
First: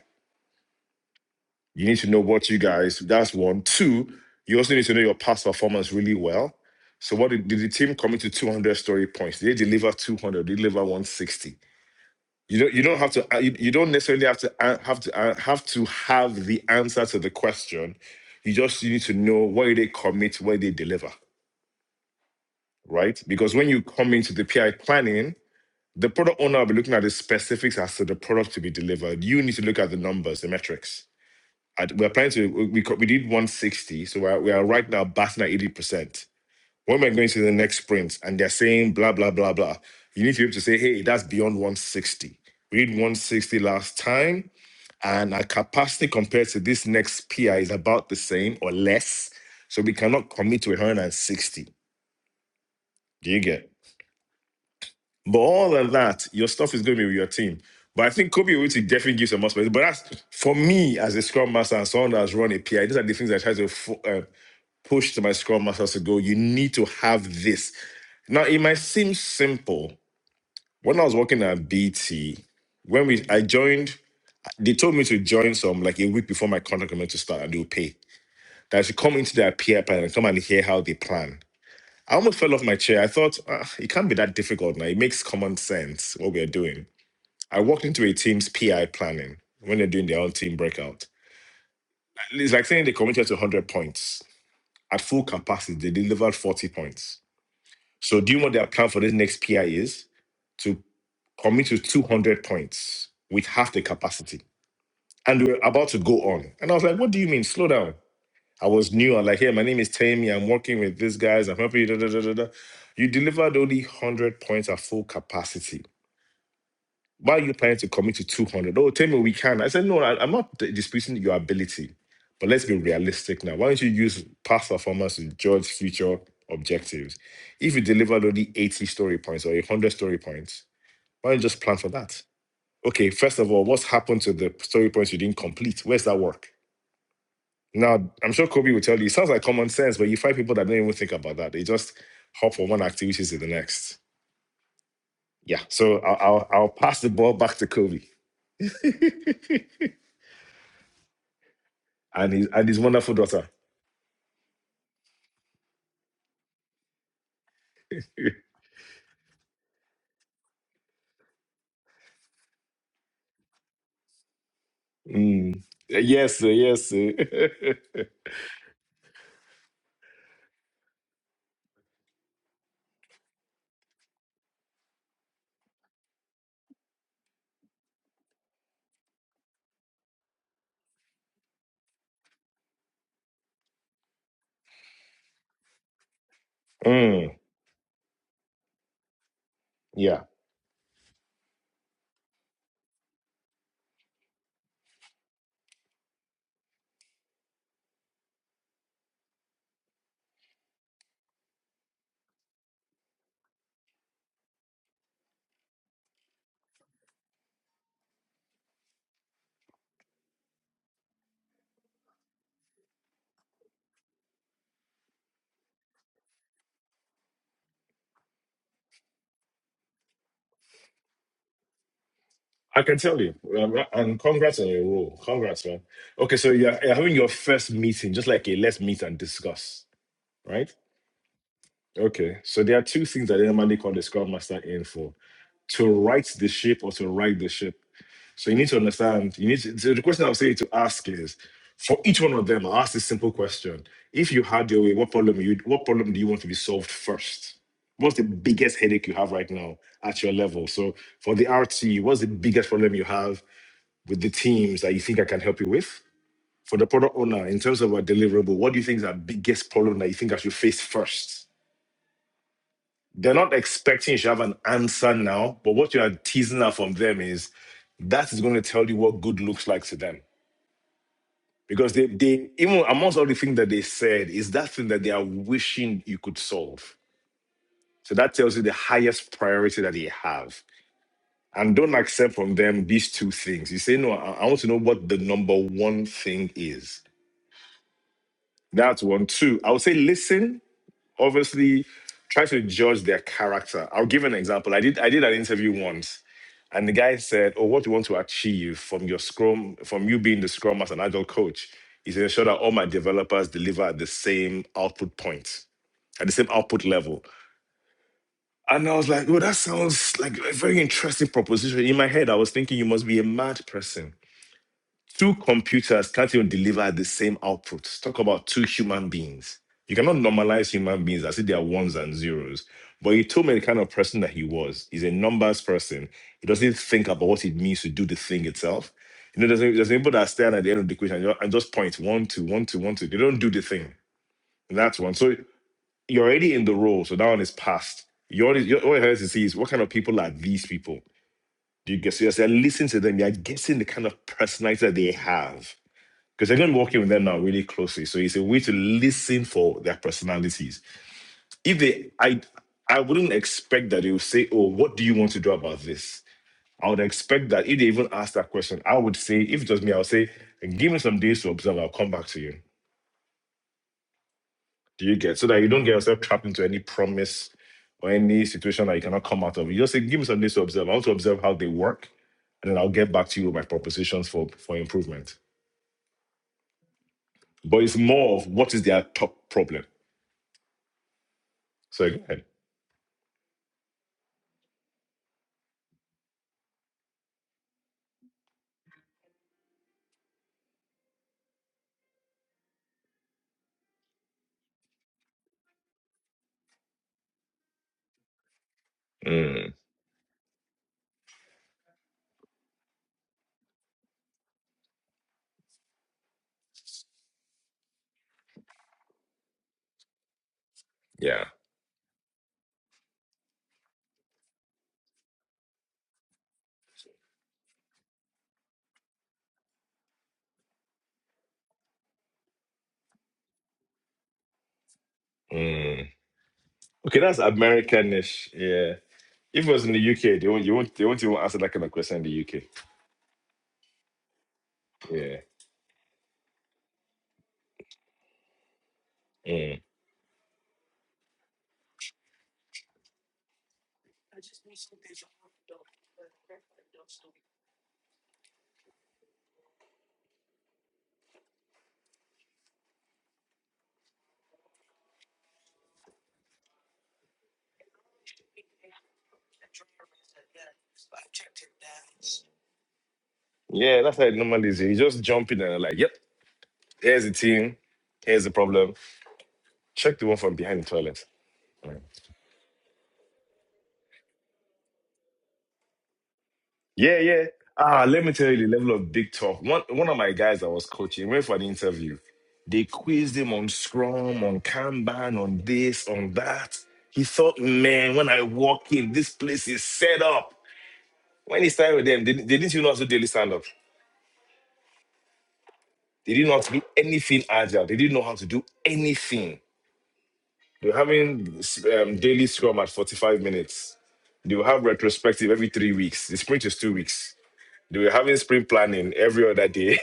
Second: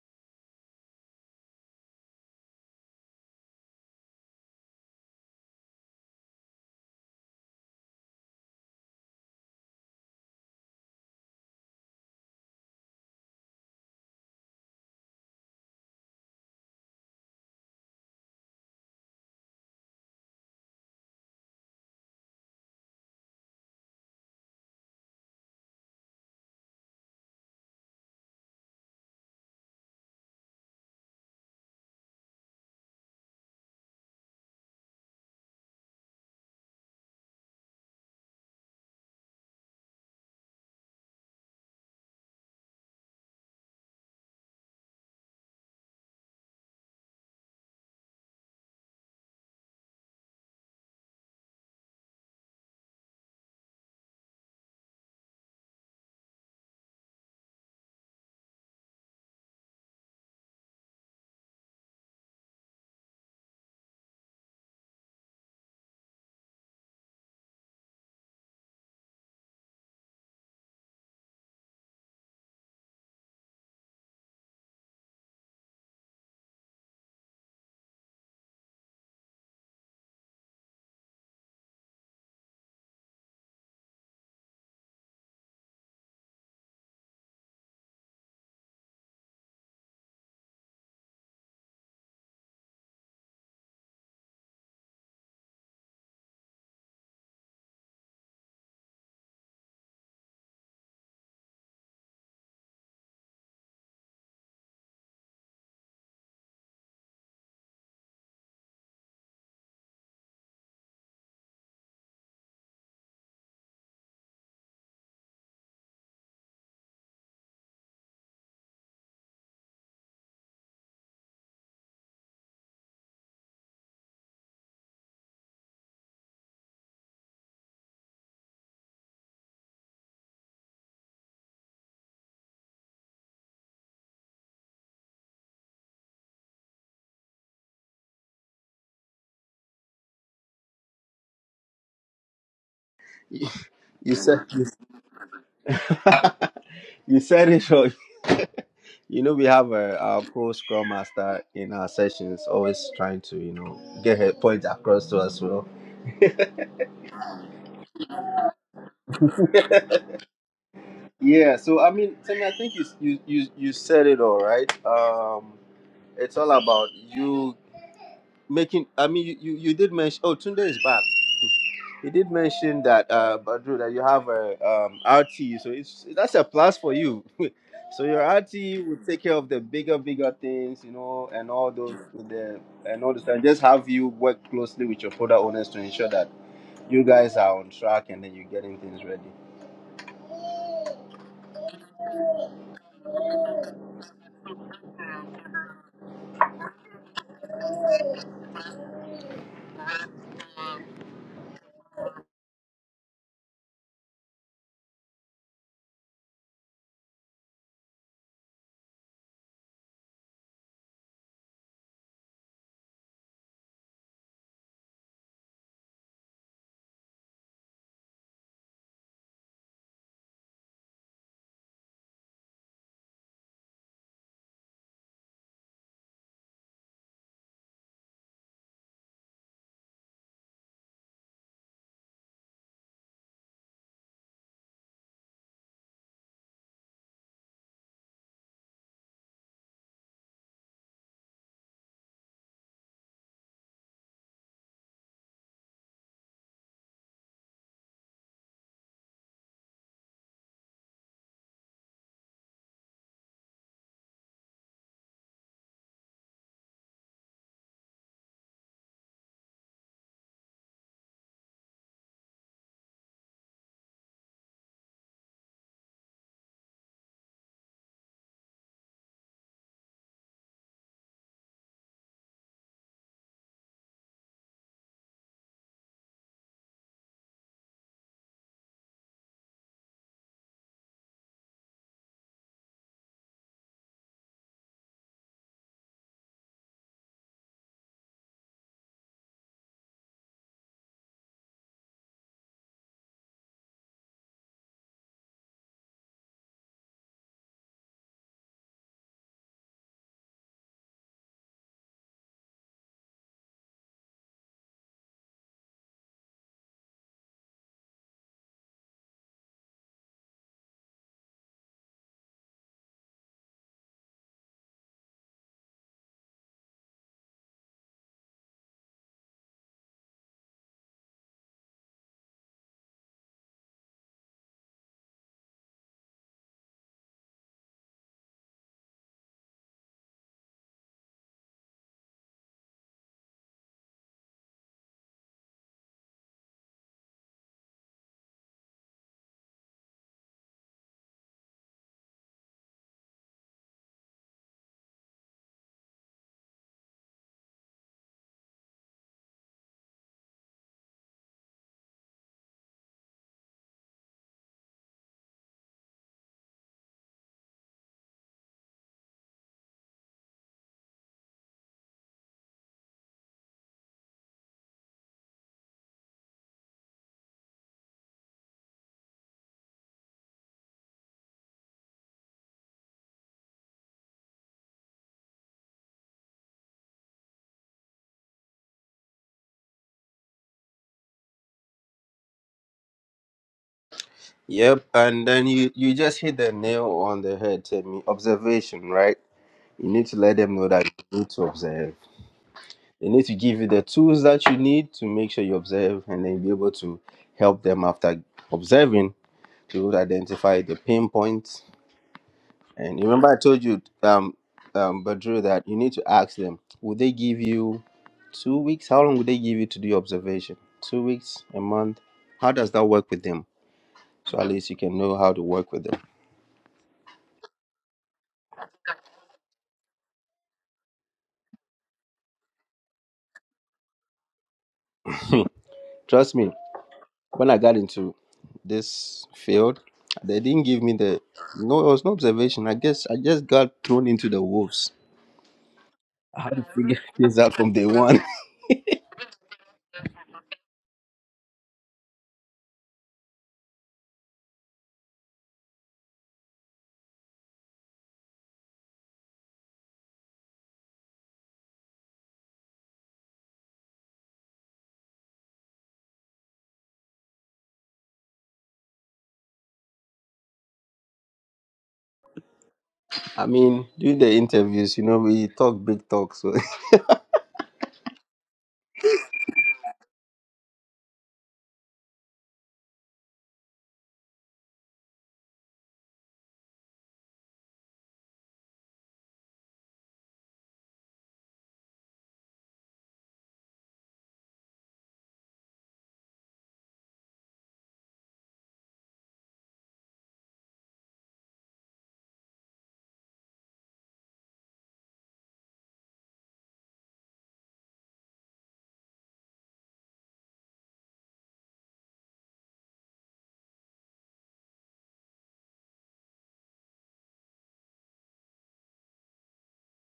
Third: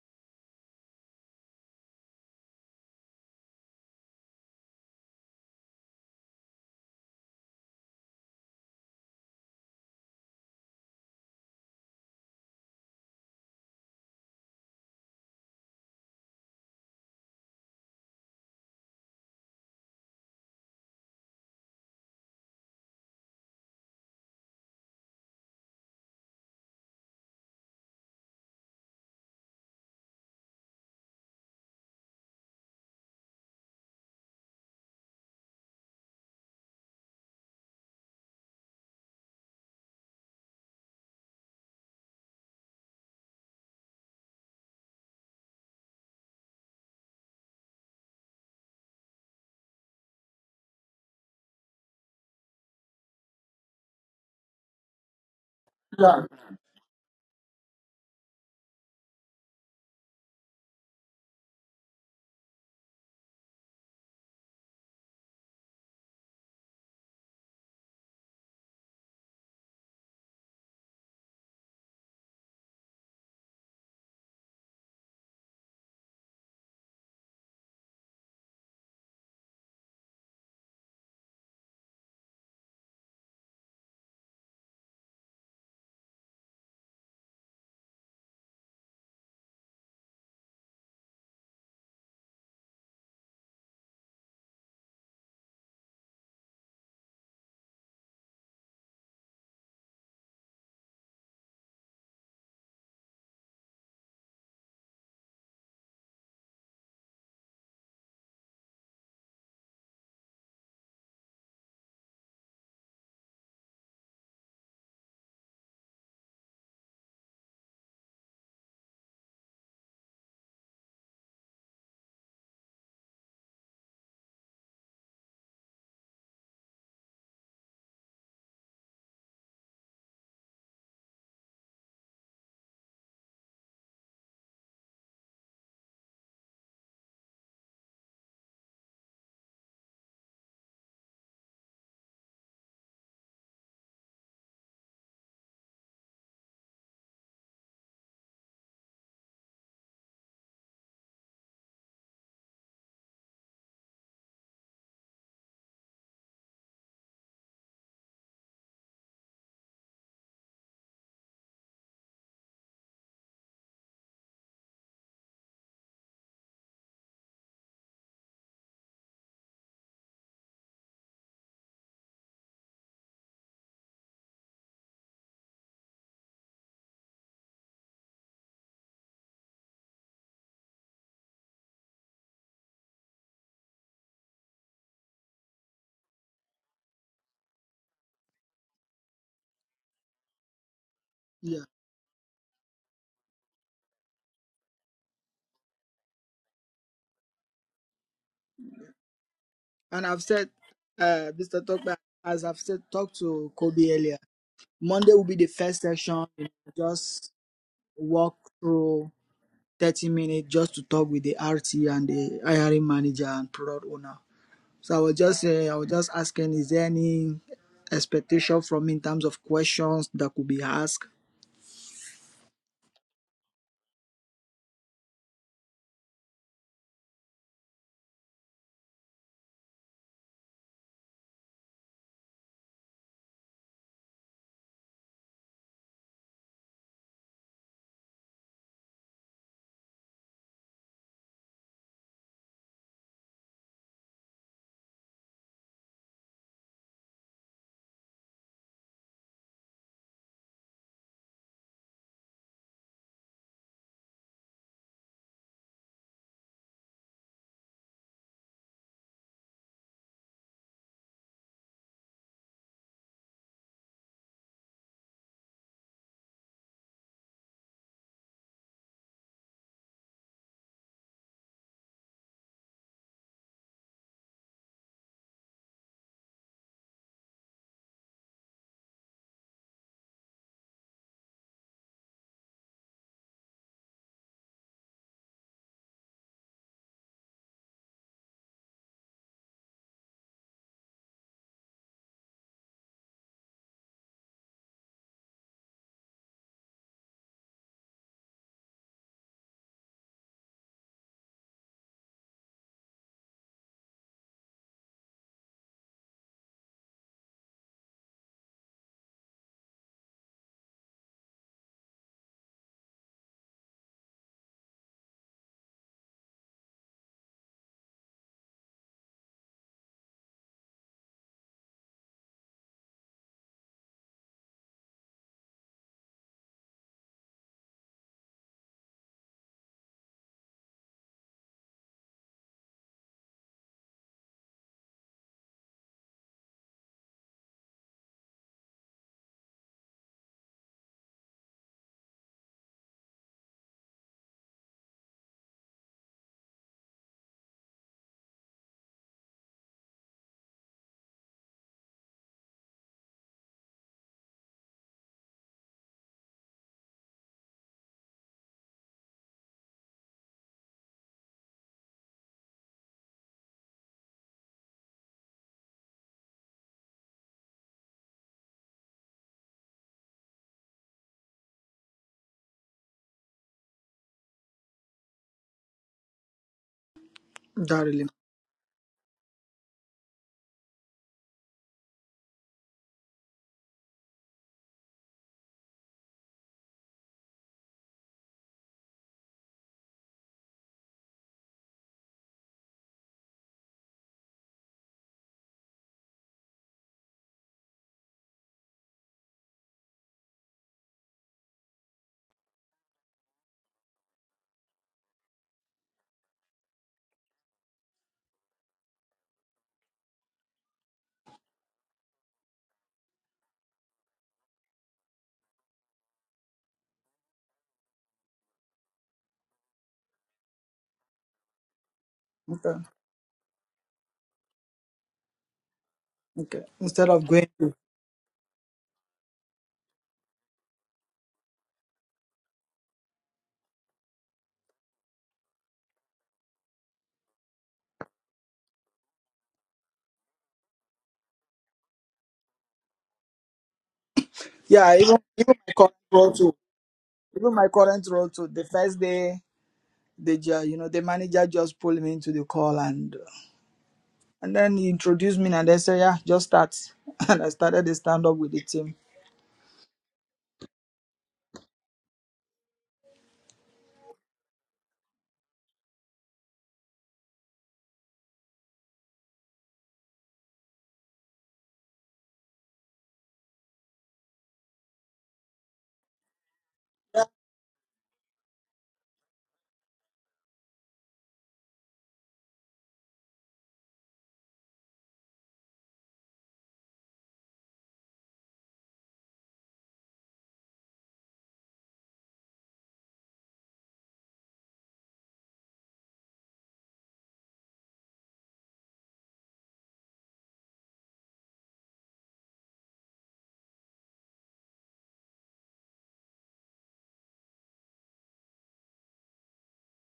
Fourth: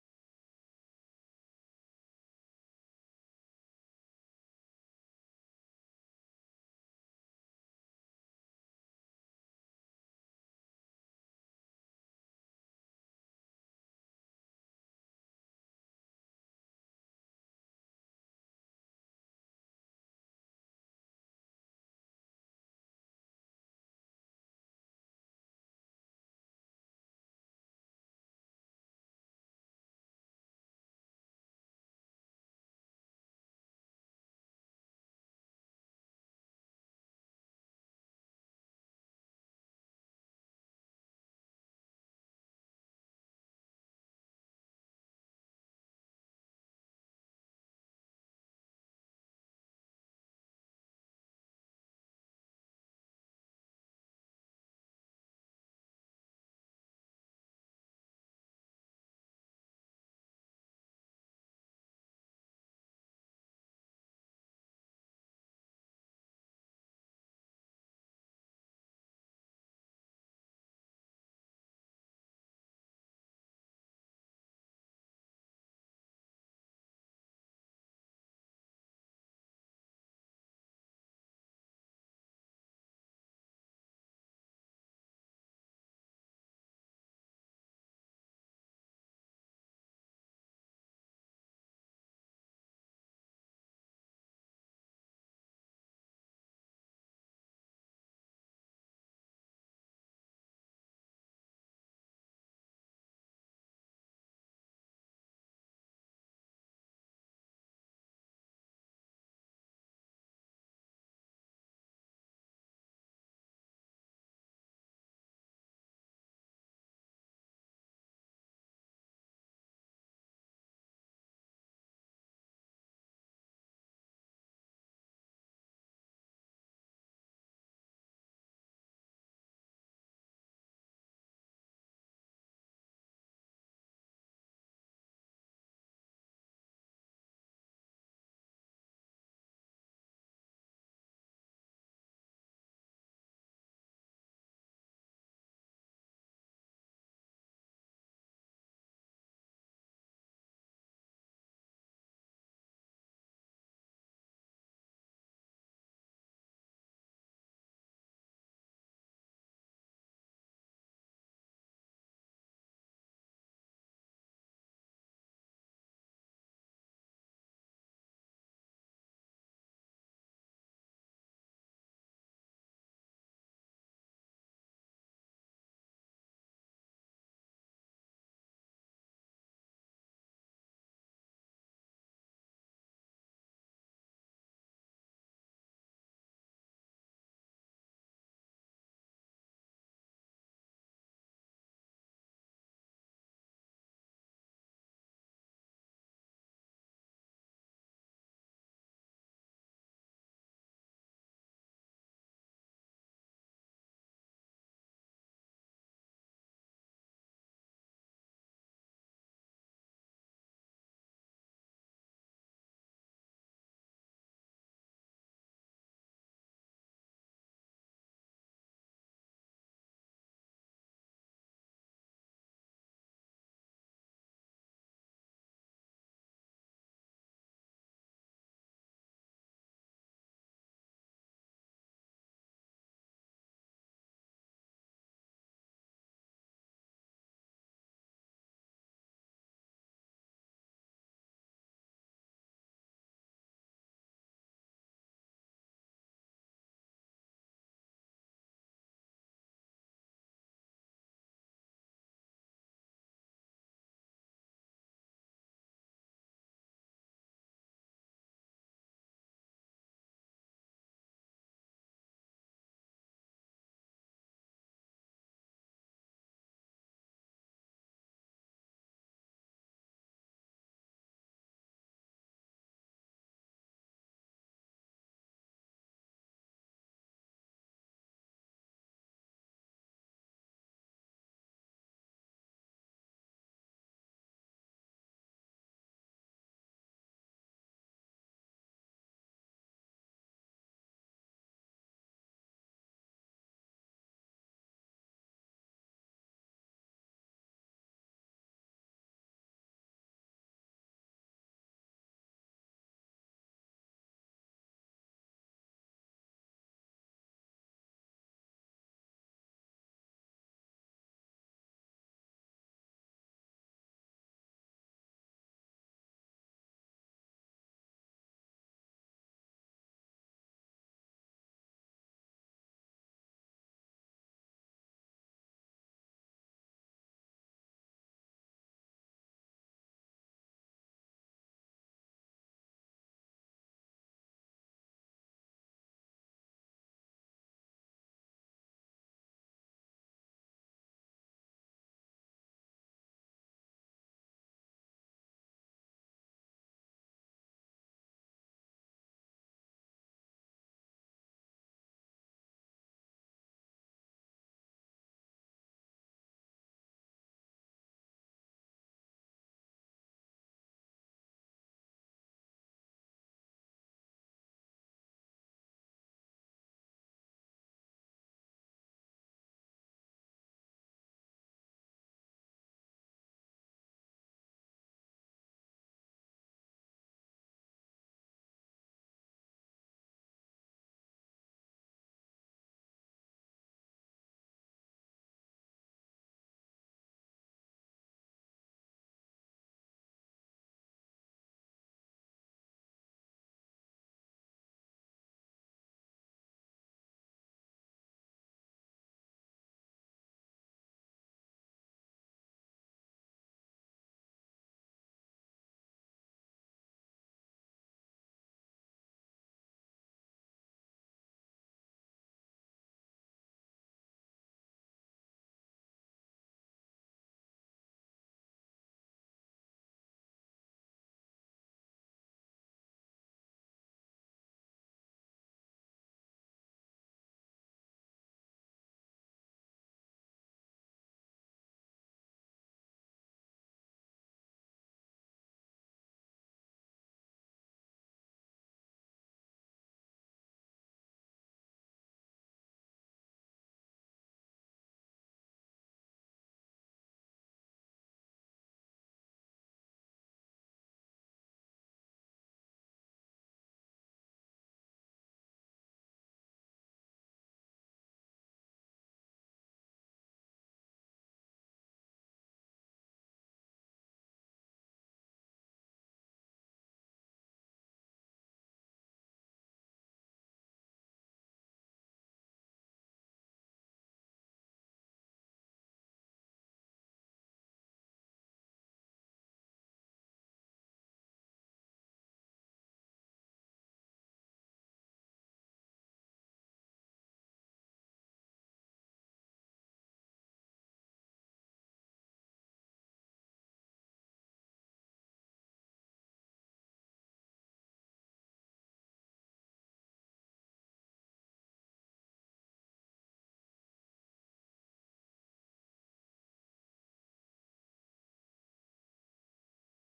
Speaker 4: You need to know what you guys. That's one. Two. You also need to know your past performance really well. So, what did, did the team commit to 200 story points? Did they deliver 200? Did they deliver 160? You don't. You don't have to. uh, You, you don't necessarily have to uh, have to uh, have to have the answer to the question. You just need to know where they commit, where they deliver, right? Because when you come into the PI planning, the product owner will be looking at the specifics as to the product to be delivered. You need to look at the numbers, the metrics I, we're planning to we we co- we did 160, so we're we are right now batting at 80 percent. When we're going to the next sprint, and they're saying blah blah blah blah, you need to be able to say, hey, that's beyond 160. We did 160 last time, and our capacity compared to this next PI is about the same or less, so we cannot commit to 160. Do you get? But all of
Speaker 3: Yeah.
Speaker 4: that, your stuff is going to be with your team. But I think Kobe Uti definitely gives them more space. But that's for me as a scrum master and someone that's run a PI. These are the things I try to fo- uh, push to my scrum masters to go, you need to have this. Now, it might seem simple. When I was working at BT, when we I joined, they told me to join some like a week before my contract was meant to start and they would pay. That I should come into their peer plan and come and hear how they plan. I almost fell off my chair. I thought, "Ah, it can't be that difficult now. It makes common sense what we're doing. I walked into a team's PI planning when they're doing their own team breakout. It's like saying they committed to 100 points. At full capacity, they delivered 40 points So do you want the account for this next PI is to commit to 200 points with half the capacity? And we were about to go on. And I was like, what do you mean? Slow down. I was new. I'm like, hey, my name is Tammy. I'm working with these guys. I'm helping you. Da, da, da, da, da. You delivered only 100 points at full capacity. Why are you planning to commit to 200? Oh, tell me we can. I said, no, I, am not d- disputing your ability, but let's be realistic now. Why don't you use past performance to judge future objectives? If you delivered only 80 story points or 100 story points, why don't you just plan for that? Okay, first of all, what's happened to the story points you didn't complete? Where's that work? Now, I'm sure Kobe will tell you, it sounds like common sense, but you find people that don't even think about that. They just hop from one activity to the next.
Speaker 1: You said
Speaker 4: Yeah, so I'll, I'll, I'll pass the
Speaker 1: you
Speaker 4: ball
Speaker 1: said
Speaker 4: back
Speaker 1: it
Speaker 4: to
Speaker 1: so
Speaker 4: Kobe.
Speaker 1: you know we have a, our pro scrum master in our
Speaker 4: and
Speaker 1: sessions
Speaker 4: his and his
Speaker 1: always
Speaker 4: wonderful
Speaker 1: trying to
Speaker 4: daughter.
Speaker 1: you know get her point across to us well yeah so i mean Timmy, i think you you you, you said it all right um
Speaker 4: Mm.
Speaker 1: it's
Speaker 4: Yes,
Speaker 1: all
Speaker 4: sir,
Speaker 1: about
Speaker 4: yes. sir.
Speaker 1: you making i mean you you, you did mention oh tunde is back You did mention that, uh, Badru, that you have a um, RT, so it's that's a plus for you. so your RT will take care of the bigger, bigger things, you know, and all those the and all this, and just have you work closely with your product owners to ensure that you
Speaker 4: Mm,
Speaker 1: guys are on track and then you're getting things ready.
Speaker 4: Yeah,
Speaker 3: Yeah. And I've said, uh, Mr. Tokba, as I've said, talked to Kobe earlier, Monday will be the first session. You know, just walk through 30 minutes just to talk with the RT and the hiring manager and product owner. So I was just uh, I was just asking, is there any expectation from me in terms of questions that could be asked?
Speaker 4: I can tell you. Um, And congrats on your role. Congrats, man. Okay, so you're, you're having your first meeting, just like a let's meet and discuss, right? Okay, so there are two things that they normally call the Scrum Master in for: to right the ship or to right the ship. So you need to understand. You need to, so the question I'll say to ask is for each one of them, i ask this simple question. If you had your way, what problem you what problem do you want to be solved first? What's the biggest headache you have right now at your level? So for the RT, what's the biggest problem you have with the teams that you think I can help you with? For the product owner, in terms of a deliverable, what do you think is our biggest problem that you think I should face first? They're not expecting you should have an answer now, but what you are teasing out from them is that is going to tell you what good looks like to them Because they, they even amongst all the things that they said, is that thing that they are wishing you could solve. So that tells you the highest priority that they have. And don't accept from them these two things. You say, no, I, I want to know what the number one thing is. That's one. Two, I would say listen, obviously, try to judge their character. I'll give an example. I did I did an interview once And the guy said, Oh, what do you want to achieve from your Scrum, from you being the Scrum as an agile coach, is to ensure that all my developers deliver at the same output point, at the same output level. And I was like, Oh, that sounds like a very interesting proposition. In my head, I was thinking you must be a mad person Two computers can't even deliver the same output. Talk about two human beings. You cannot normalize human beings as if they are ones and zeros. But he told me the kind of person that he was. He's a numbers person. He doesn't think about what it means to do the thing itself. You know, there's, a- there's people that stand at the end of the equation and ju- and just point one, two, one, two, one, two. They don't do the thing. And that's one. So you're already in the role. So that one is past. You already, you, all you have to see is what kind of people are these people? Do you guess? So you're listening to them. You're guessing the kind of personality that they have because they're going to be working with them now really closely. So it's a way to listen for their personalities. If they, I, I wouldn't expect that they will say, "Oh, what do you want to do about this?" I would expect that if they even ask that question, I would say, if it was me, I would say, "Give me some days to observe. I'll come back to you." Do you get so that you don't get yourself trapped into any promise or any situation that you cannot come out of? You just say, "Give me some days to observe. I want to observe how they work, and then I'll get back to you with my propositions for for improvement." But
Speaker 3: That
Speaker 4: it's
Speaker 3: really
Speaker 4: more of what is their top problem. So go ahead.
Speaker 1: Yep, and then you you just hit the nail on the head, Timmy. Observation, right? You need to let them know that you need to observe They need to give you the tools that you need to make sure you observe and then be able to help them after observing
Speaker 4: Mm,
Speaker 1: to identify the pain points. And you remember I told you, um, um, Badru, that you need to ask them, will they give you two weeks? How long will they give you to do your observation? Two weeks,
Speaker 4: yeah.
Speaker 1: a month? How does that work with them? So at least you can know how to work with
Speaker 3: okay.
Speaker 1: them.
Speaker 4: Mm.
Speaker 1: Trust me,
Speaker 3: Okay. Instead
Speaker 4: Okay,
Speaker 3: of
Speaker 4: that's
Speaker 3: going
Speaker 1: when I got into
Speaker 4: Americanish. Yeah.
Speaker 1: this
Speaker 4: If it
Speaker 1: field,
Speaker 4: was in the
Speaker 1: they
Speaker 4: UK, they
Speaker 1: didn't
Speaker 4: won't you
Speaker 1: give me
Speaker 4: won't they
Speaker 1: the
Speaker 4: won't even answer that
Speaker 1: no. It
Speaker 4: kind of
Speaker 1: was no
Speaker 4: question in the UK.
Speaker 1: observation. I guess I just got thrown into the wolves.
Speaker 4: Yeah.
Speaker 1: Yes, that from day one.
Speaker 4: Mm.
Speaker 3: Yeah, even even my current role too. Even my current role too. The first day, the ju- you know the manager just pulled me into the call and and then he introduced me and then said, yeah, just start. And I started the stand up with the team.
Speaker 1: I mean,
Speaker 4: Yeah,
Speaker 1: during
Speaker 4: that's how
Speaker 1: the
Speaker 4: it normally is. You
Speaker 1: interviews, you know,
Speaker 4: just
Speaker 1: we
Speaker 4: jump in
Speaker 1: talk
Speaker 4: and like,
Speaker 1: big
Speaker 4: yep,
Speaker 1: talk. So
Speaker 4: here's the team, here's the problem. Check the one from behind the toilet. Mm. Yeah,
Speaker 3: Yeah.
Speaker 4: yeah. Ah, let me tell you the level of big talk. One one of my guys I was coaching went for an interview. They quizzed him on Scrum, on Kanban, on this, on that. He thought, man, when I walk in, this place is set up. When he started with them, they they didn't even know how to daily stand up? They didn't know how to do anything agile. They didn't know how to do anything. They were having um, daily scrum at 45 minutes. They will have retrospective every three weeks. The sprint is two weeks. They were having sprint planning every other day.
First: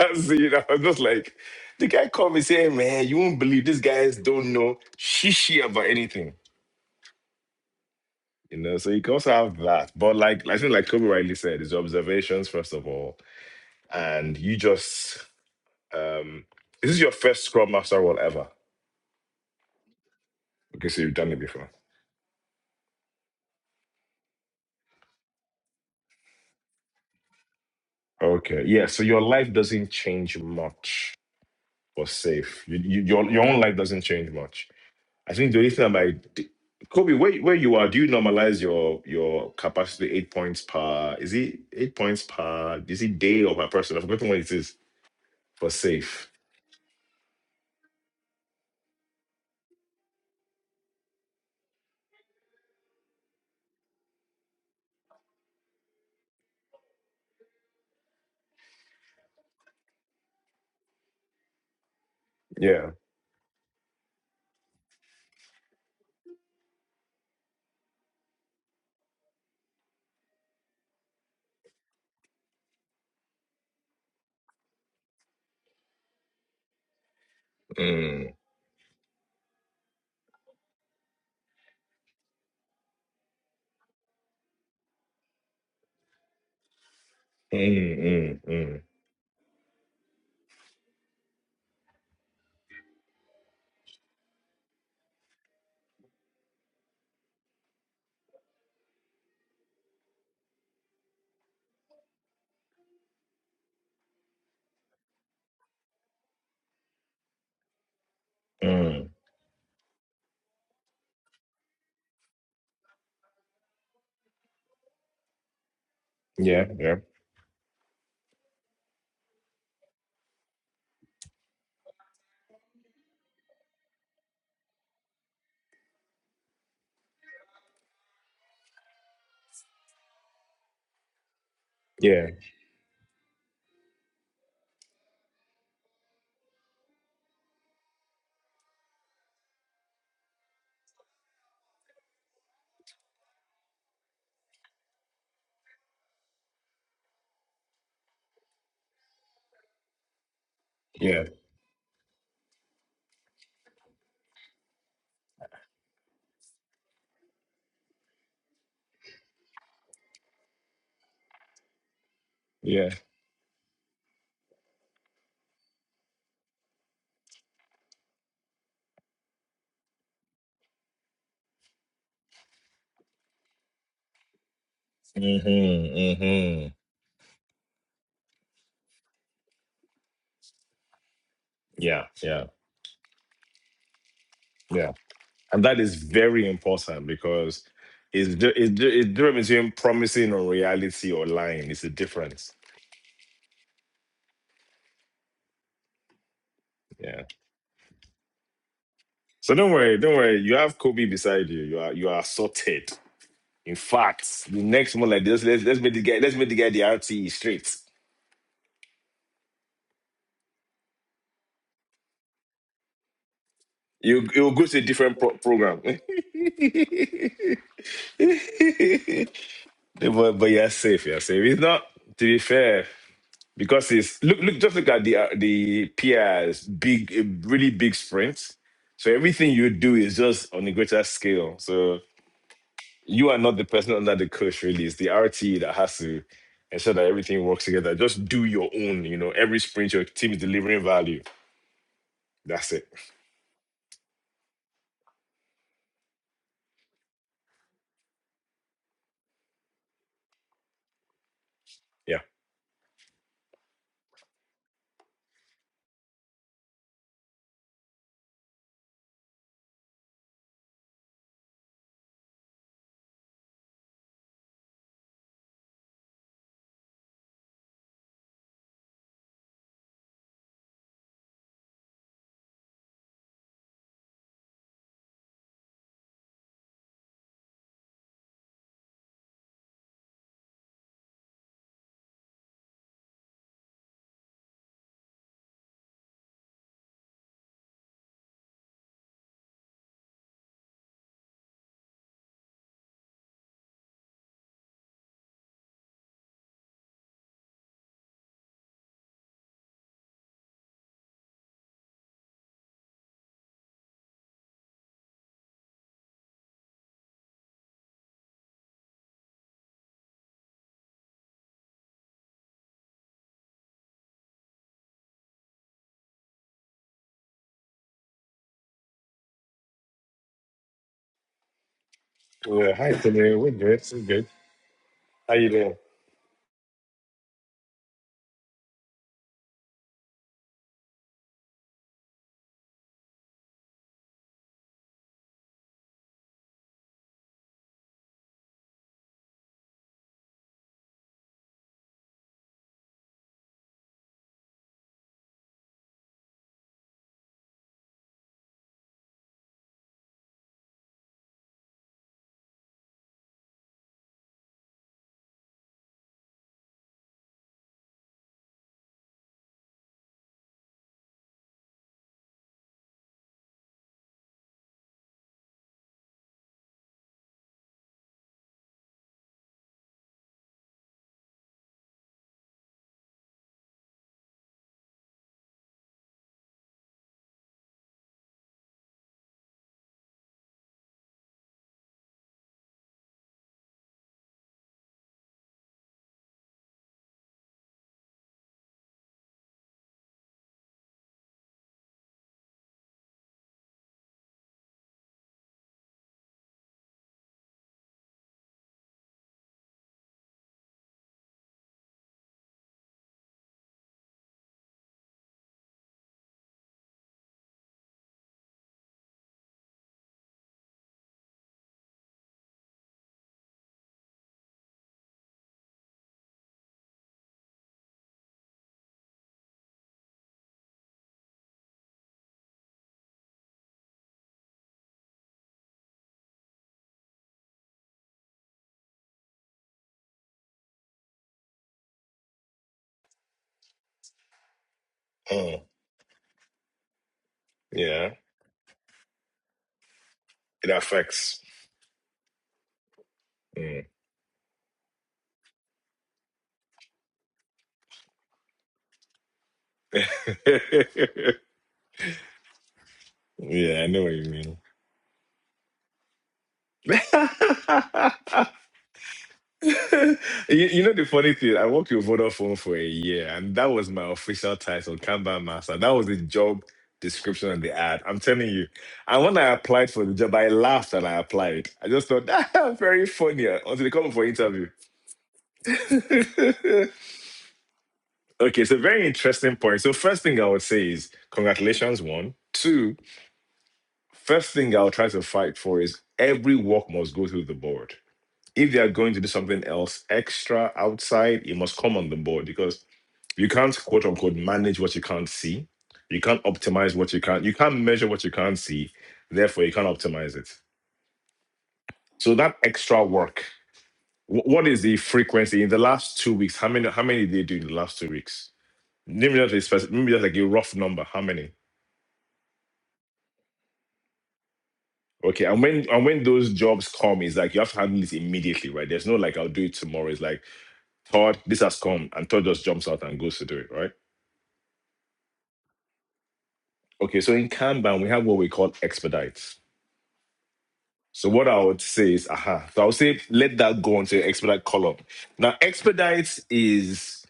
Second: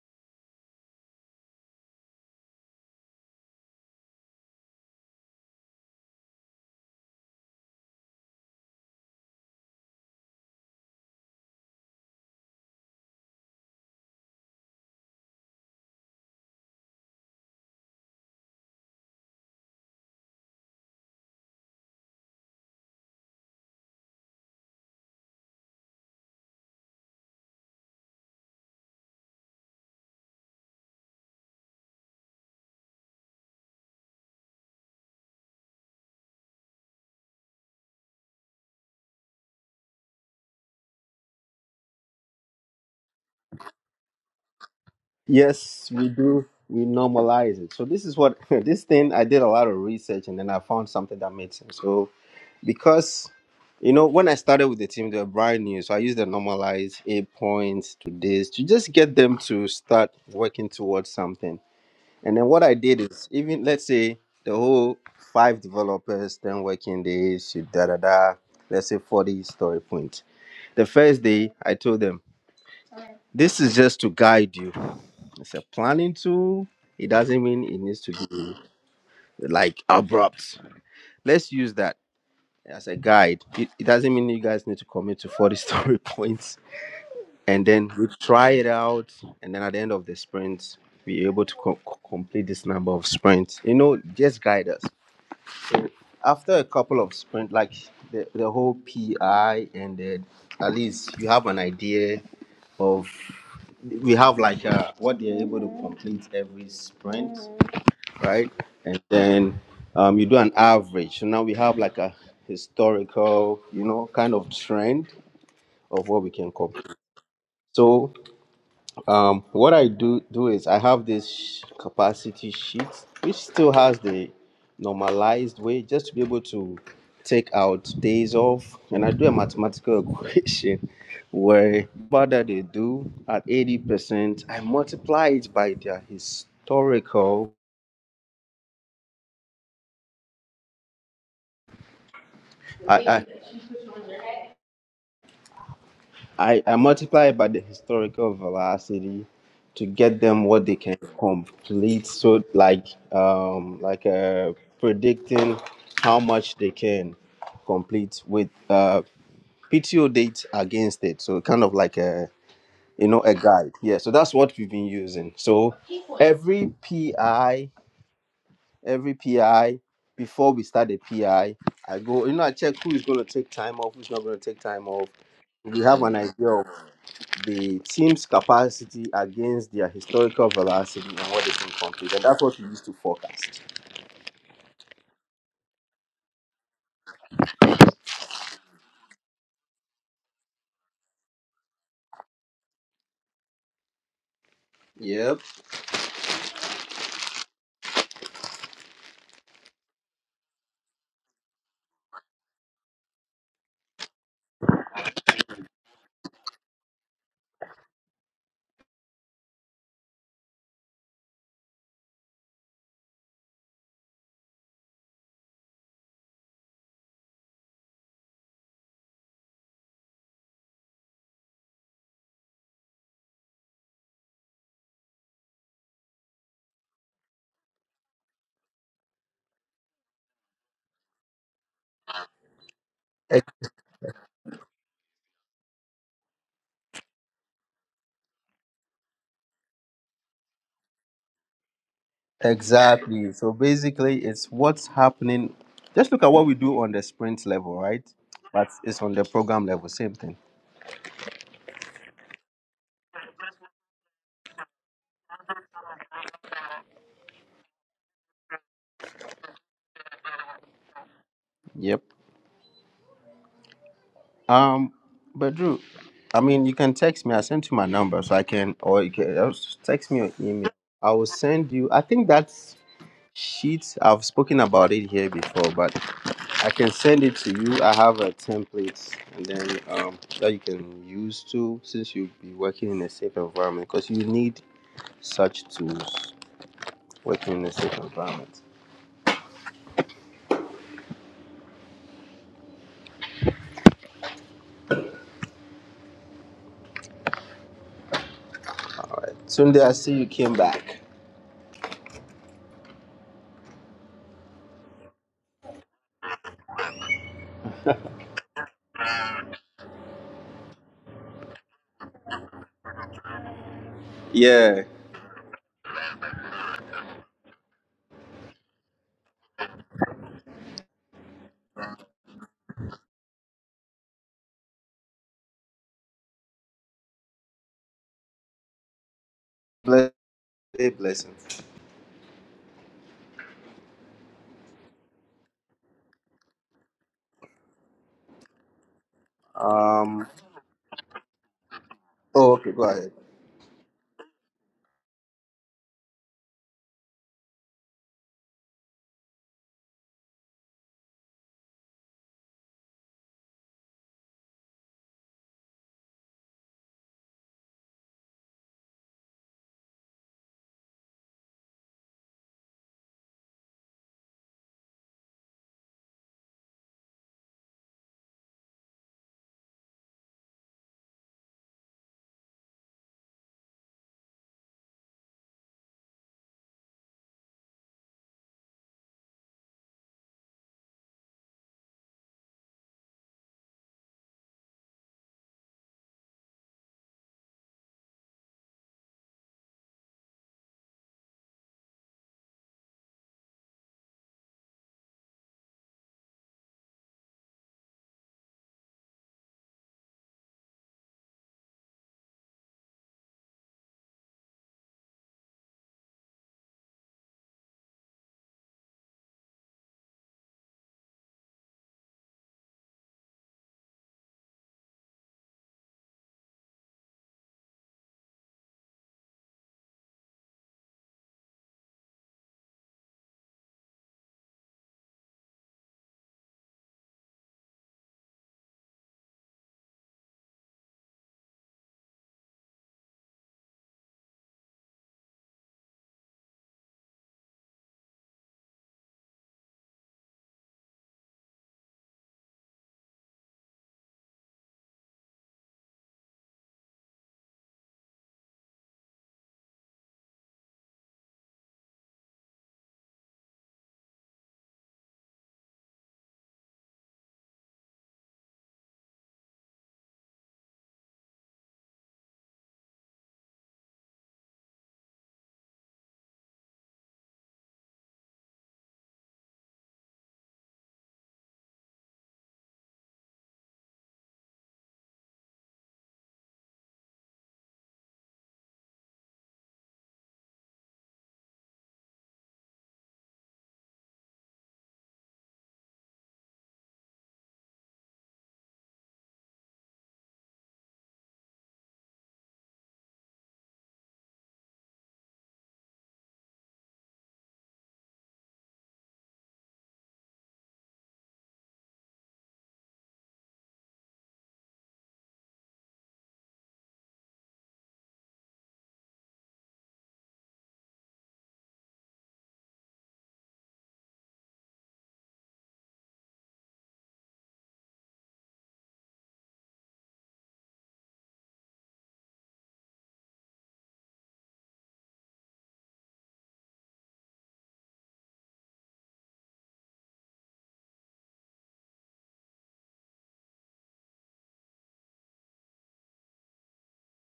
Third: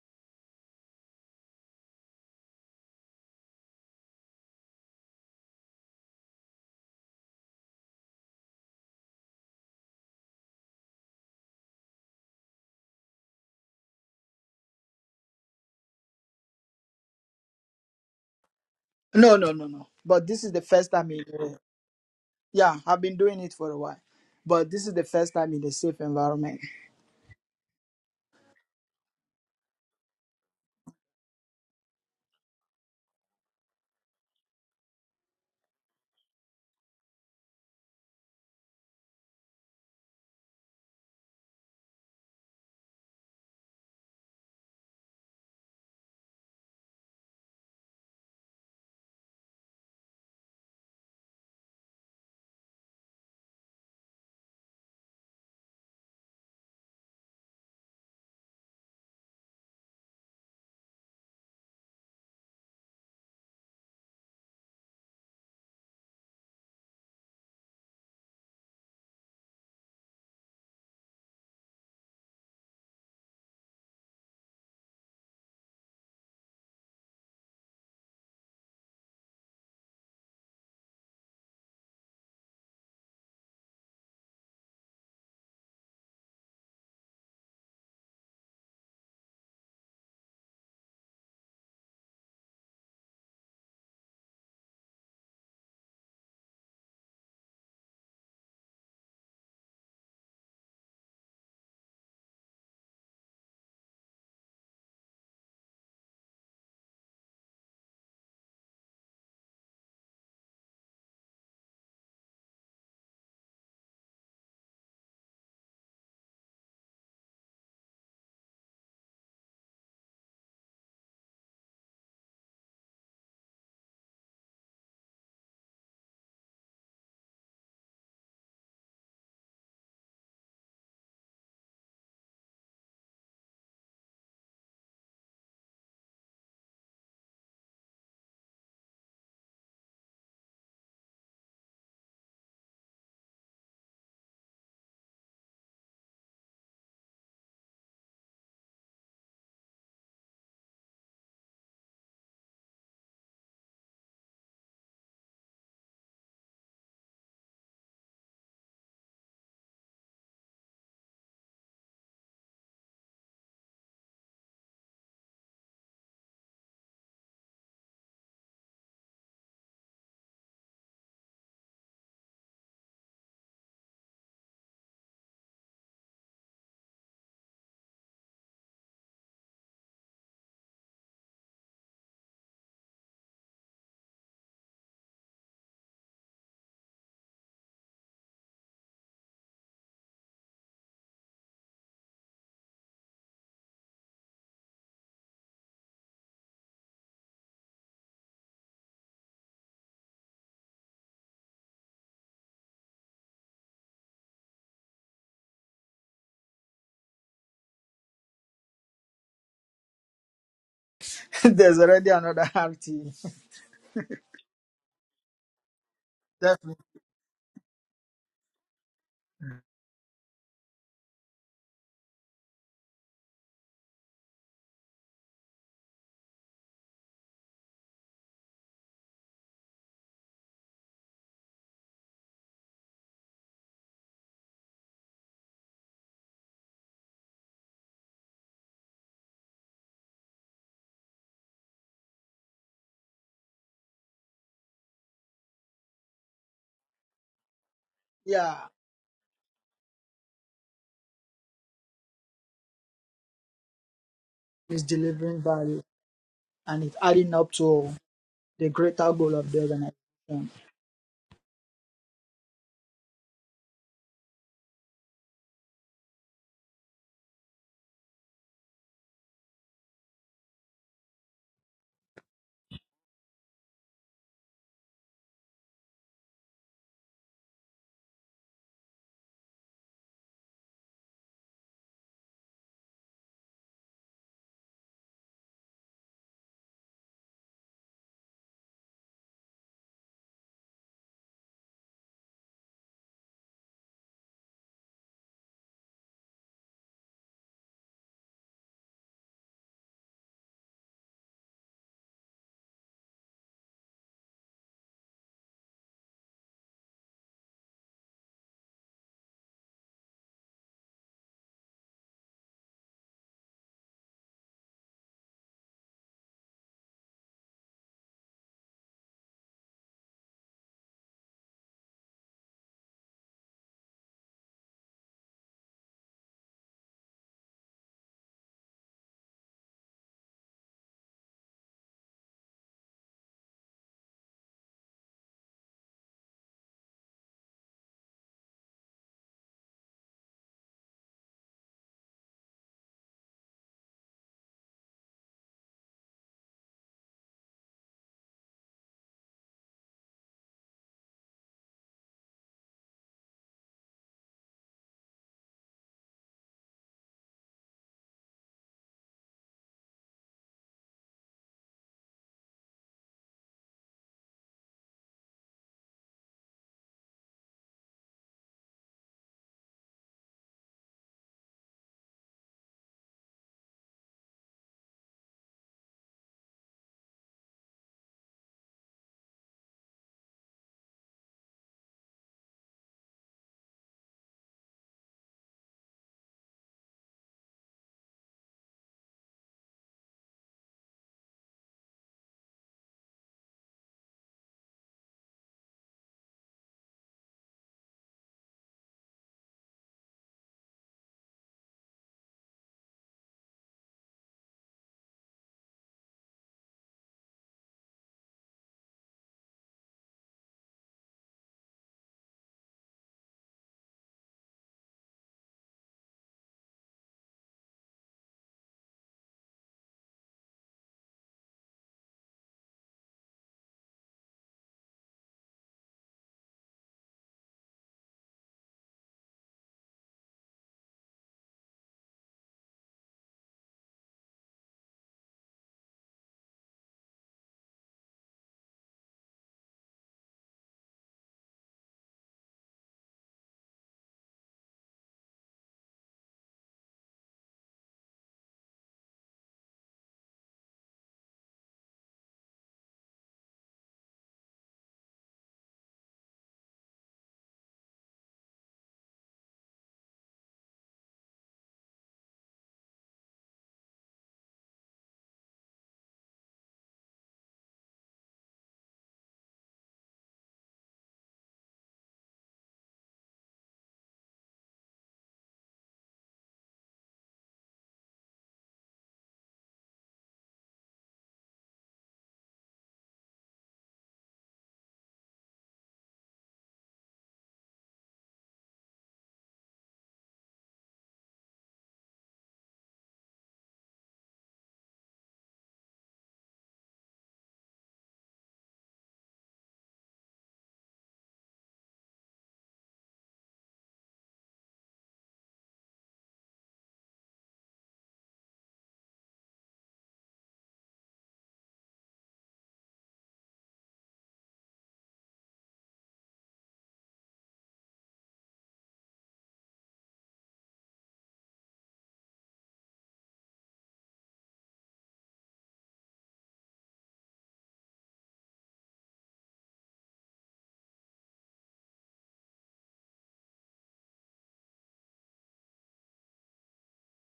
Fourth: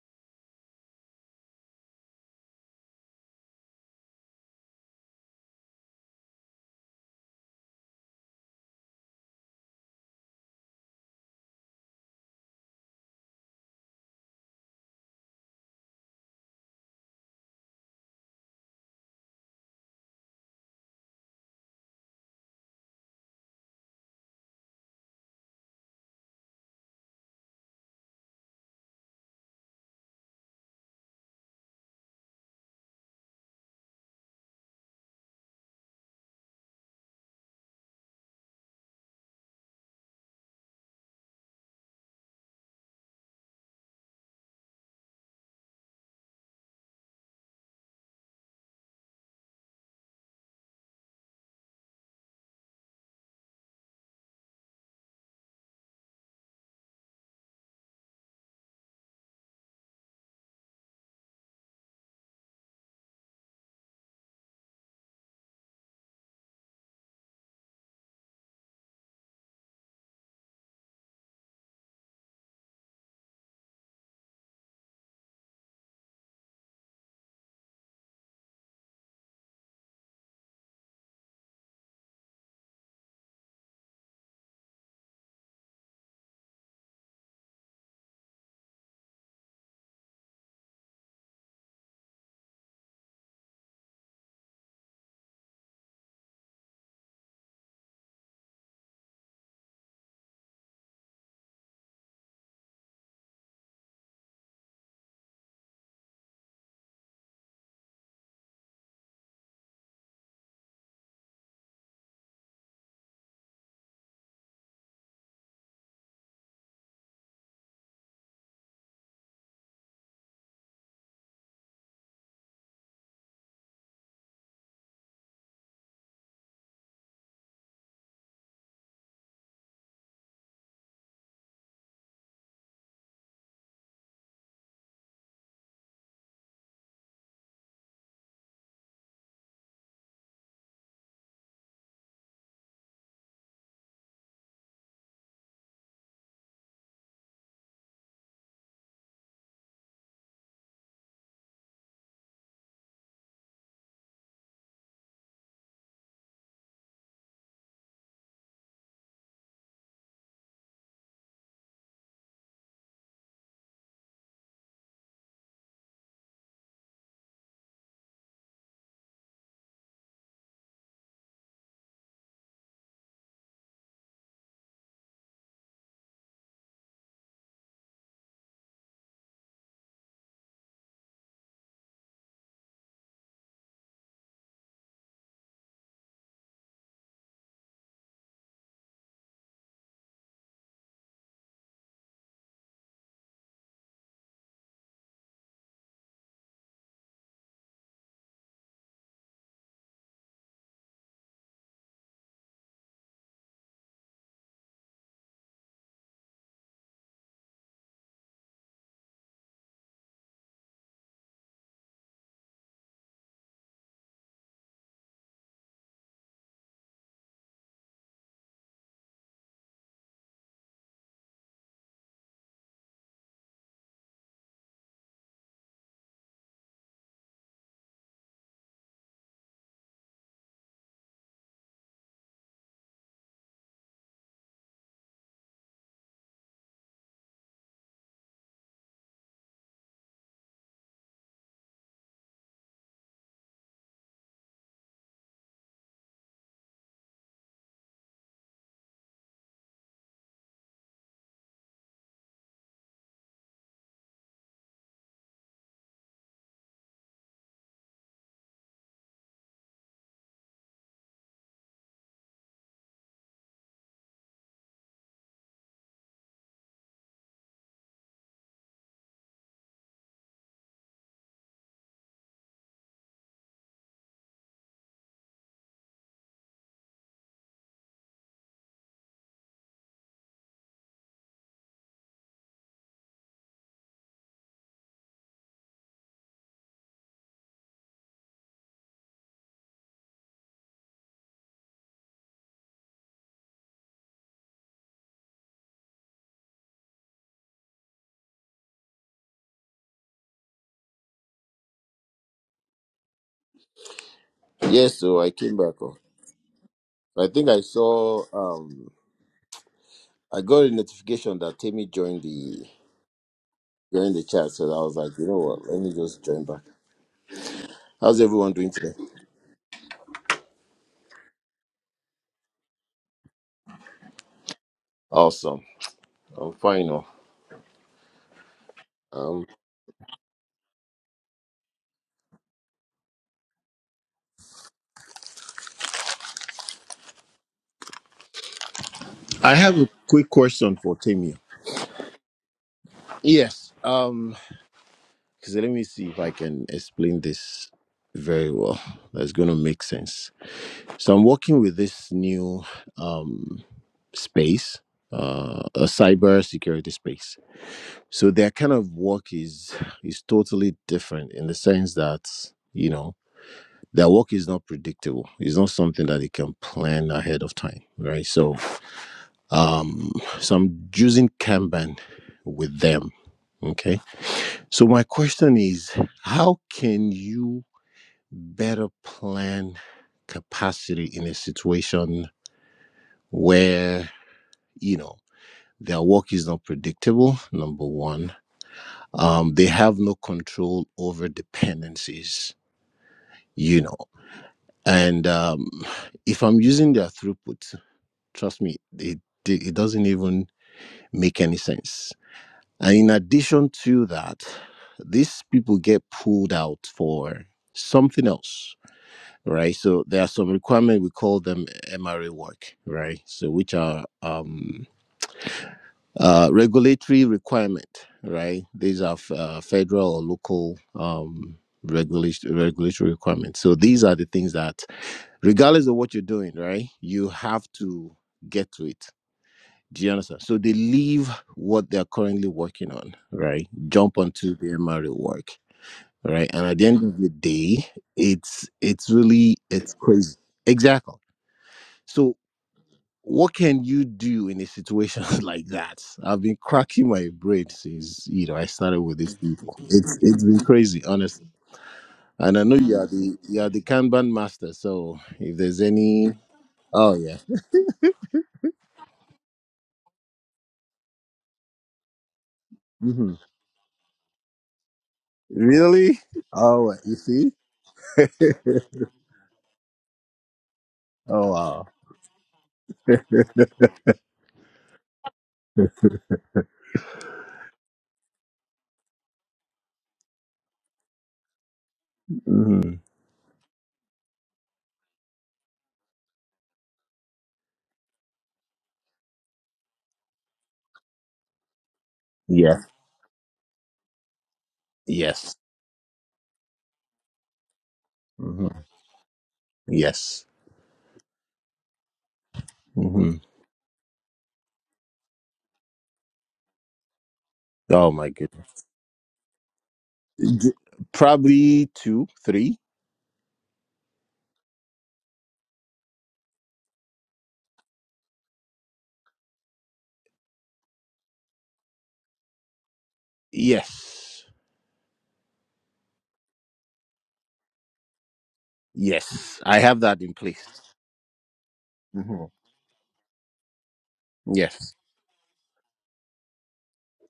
Speaker 4: so, you know, I was just like, the guy called me saying, man, you won't believe these guys don't know shishi about anything. You know, so you can also have that. But like, I think like Kobe rightly said, it's observations, first of all. And you just Um, is this your first Scrum Master role ever?
Speaker 3: No, no, no, no. But this is the
Speaker 4: Okay,
Speaker 3: first
Speaker 4: so
Speaker 3: time
Speaker 4: you've
Speaker 3: in.
Speaker 4: done it
Speaker 3: uh,
Speaker 4: before.
Speaker 3: yeah, I've been doing it for a while, but this is the first time in a safe environment.
Speaker 4: Okay, yeah. So your life doesn't change much for safe. You, you, your your own life doesn't change much. I think the only thing I might, d- Kobe, where where you are, do you normalize your your capacity eight points per? Is it eight points per? Is it day or per person? I've forgotten what it is for
Speaker 1: yes, we
Speaker 4: safe.
Speaker 1: do. We normalize it. So this is what this thing. I did a lot of research, and then I found something that made sense. So because you know when i started with the team they were brand new so i used the normalized eight points to this to just get them to start working towards something And then what I
Speaker 4: Yeah.
Speaker 1: did is even let's say the whole five developers, ten working days, you da da da, let's say 40 story points. The first day I told them, this is just to guide you. It's a planning tool. It doesn't mean it needs to
Speaker 4: Mm.
Speaker 1: be like abrupt. Let's use that as a guide. It, it doesn't mean you guys need to commit to 40 story points. And then
Speaker 4: Mm,
Speaker 1: we
Speaker 4: mm,
Speaker 1: try it
Speaker 4: mm,
Speaker 1: out. And then at the end of the sprint, be able to co- co- complete this number of sprints. You know, just guide us. So after a couple of sprint, like the, the whole PI and then at least you have an idea of we have like uh, what they're able to complete every sprint, right? And
Speaker 4: mm.
Speaker 1: then um, you do an average. So now we have like a historical, you know, kind of trend of what we can
Speaker 4: Yeah.
Speaker 1: complete.
Speaker 4: Yeah.
Speaker 1: So. Um, what I do do is I have this sh- capacity sheet, which still has the normalized way, just to be able to take out days off, and I do a mathematical equation where
Speaker 4: Yeah.
Speaker 1: whatever they do at eighty percent, I multiply it by their historical. I, I multiply by the historical velocity to get them what they can
Speaker 4: Yeah.
Speaker 1: complete. So like um like uh predicting how much they can complete with uh PTO date against it. So kind of like a
Speaker 4: Yeah.
Speaker 1: you know a guide. Yeah. So that's what we've been using. So every PI, every PI before we start the PI, I I go, you know, I check who is gonna take time off, who's not gonna take time off. We have an
Speaker 4: Mm-hmm.
Speaker 1: idea of
Speaker 4: Mm-hmm.
Speaker 1: the team's capacity against their historical velocity and what they can
Speaker 4: Yeah.
Speaker 1: complete. And that's
Speaker 4: Yeah.
Speaker 1: what we used to forecast.
Speaker 4: Yeah, and that is very important because it's di- it's di- it's different between promising or reality or lying. It's a difference.
Speaker 1: Yep.
Speaker 4: Yeah. So don't worry, don't worry. You have Kobe beside you. You are you are sorted. In fact, the next month like this, let's let's make the guy let's make the guy the RTE straight.
Speaker 3: There's already another RT.
Speaker 4: You you will go to a different pro- program.
Speaker 3: Definitely.
Speaker 4: but but you're safe. You're safe. It's not to be fair. because it's look look just look at the uh, the peers big uh, really big sprints so everything you do is just on a greater scale so you are not the person under the coach really it's the rt that has to ensure that everything works together just do your own you know every sprint your team is delivering value that's it
Speaker 1: Exactly. So basically, it's what's happening. Just look at what we do on the sprint level, right?
Speaker 3: Yeah,
Speaker 1: But it's on the program level, same thing.
Speaker 4: yeah
Speaker 3: it's delivering value and it's adding up to the greater goal of the organization.
Speaker 1: Yep. Um, but Drew, I mean, you can text me. I sent you my number, so I can, or you can uh, just text me or email. I will send you. I think that's sheet. I've spoken about it here before, but I can send it to you. I have a template, and then um, that you can use too, since you'll be working in a safe environment, because you need such tools working in a safe environment. Sunday, I see you came back.
Speaker 2: Yes, so I came back. oh. I think I saw um I got a notification that Timmy joined the joined the chat, so
Speaker 1: Yeah,
Speaker 2: I was like, you know what, let me just join back. How's everyone doing today?
Speaker 4: yeah hi Timmy. we're good we're good how you
Speaker 2: Awesome.
Speaker 4: doing
Speaker 2: I'm fine. oh. Um,
Speaker 1: bless, say blessing.
Speaker 2: I have a
Speaker 1: Um.
Speaker 2: quick question for Tamia.
Speaker 1: Oh, okay. Go ahead.
Speaker 2: yes. Um, because let me see if I can explain this very well. That's going to make sense. So I'm working with this new um space, uh, a cyber security space. So their kind of work is is totally different in the sense that you know their work is not predictable. It's not something that they can plan ahead of time, right? So Um, so I'm using Kanban with them. Okay. So my question is how can you better plan capacity in a situation where, you know, their work is not predictable, number one. Um, they have no control over dependencies, you know. And um, if I'm using their throughput, trust me, it, it doesn't even make any sense And in addition to that, these people get pulled out for something else, right? So there are some requirements, we call them MRA work, right? So which are um, uh, regulatory requirement, right? These are uh, federal or local um, regulation, regulatory requirements. So these are the things that, regardless of what you're doing, right, you have to get to it do you understand? So they leave what they're currently working on, right? Jump onto the MRE work,
Speaker 4: Mm,
Speaker 2: right? And at the end of the day,
Speaker 4: yeah
Speaker 2: it's it's really it's crazy.
Speaker 4: it
Speaker 2: Exactly.
Speaker 4: affects
Speaker 2: So what
Speaker 4: Mm.
Speaker 2: can you do in a situation like that? I've been cracking my brain since you know I started with these people. It's it's been crazy, honestly. And I know you are the you are the
Speaker 4: yeah i know what
Speaker 2: Kanban
Speaker 4: you
Speaker 2: master. So if there's any, oh yeah,
Speaker 4: mean you, you know the funny thing, I worked with Vodafone for a year,
Speaker 2: hmm
Speaker 4: and that was my official title, Kanban Master. That was the
Speaker 2: really,
Speaker 4: job
Speaker 2: oh you
Speaker 4: description
Speaker 2: see,
Speaker 4: on the ad. I'm telling you. And when I applied for the job, I laughed and I
Speaker 2: oh
Speaker 4: applied.
Speaker 2: wow.
Speaker 4: I just thought that very funny until they called me for interview. okay, so very interesting point. So first thing I would say is congratulations, one. Two,
Speaker 2: Mhm.
Speaker 4: first thing I'll try to fight for is every work must go through the board if they are going to do something else extra outside, it must come on the board
Speaker 2: Yeah.
Speaker 4: because you can't quote unquote manage what you can't
Speaker 2: Yes.
Speaker 4: see. You can't optimize what you can't. You can't measure what you can't
Speaker 2: hmm
Speaker 4: see. Therefore, you can't optimize
Speaker 2: Yes.
Speaker 4: it. So that extra
Speaker 2: hmm
Speaker 4: work. wh- What is the frequency in the last two weeks? How many? How many did you do in the last two
Speaker 2: Oh my
Speaker 4: weeks?
Speaker 2: goodness.
Speaker 4: Maybe just a spec- maybe just like a
Speaker 2: D-
Speaker 4: rough number. How many?
Speaker 2: Probably two, three.
Speaker 4: Okay, and when and when those jobs come, it's like you have to handle this immediately, right? There's no like I'll do it tomorrow. It's like Todd, this has come, and Todd just jumps out and goes to do it, right?
Speaker 2: Yes.
Speaker 4: Okay, so in Kanban, we have what we call expedites.
Speaker 2: Yes. I have that in place.
Speaker 4: So what I would say is, aha. So I would say let that go onto your expedite
Speaker 2: Yes.
Speaker 4: column. Now, expedites is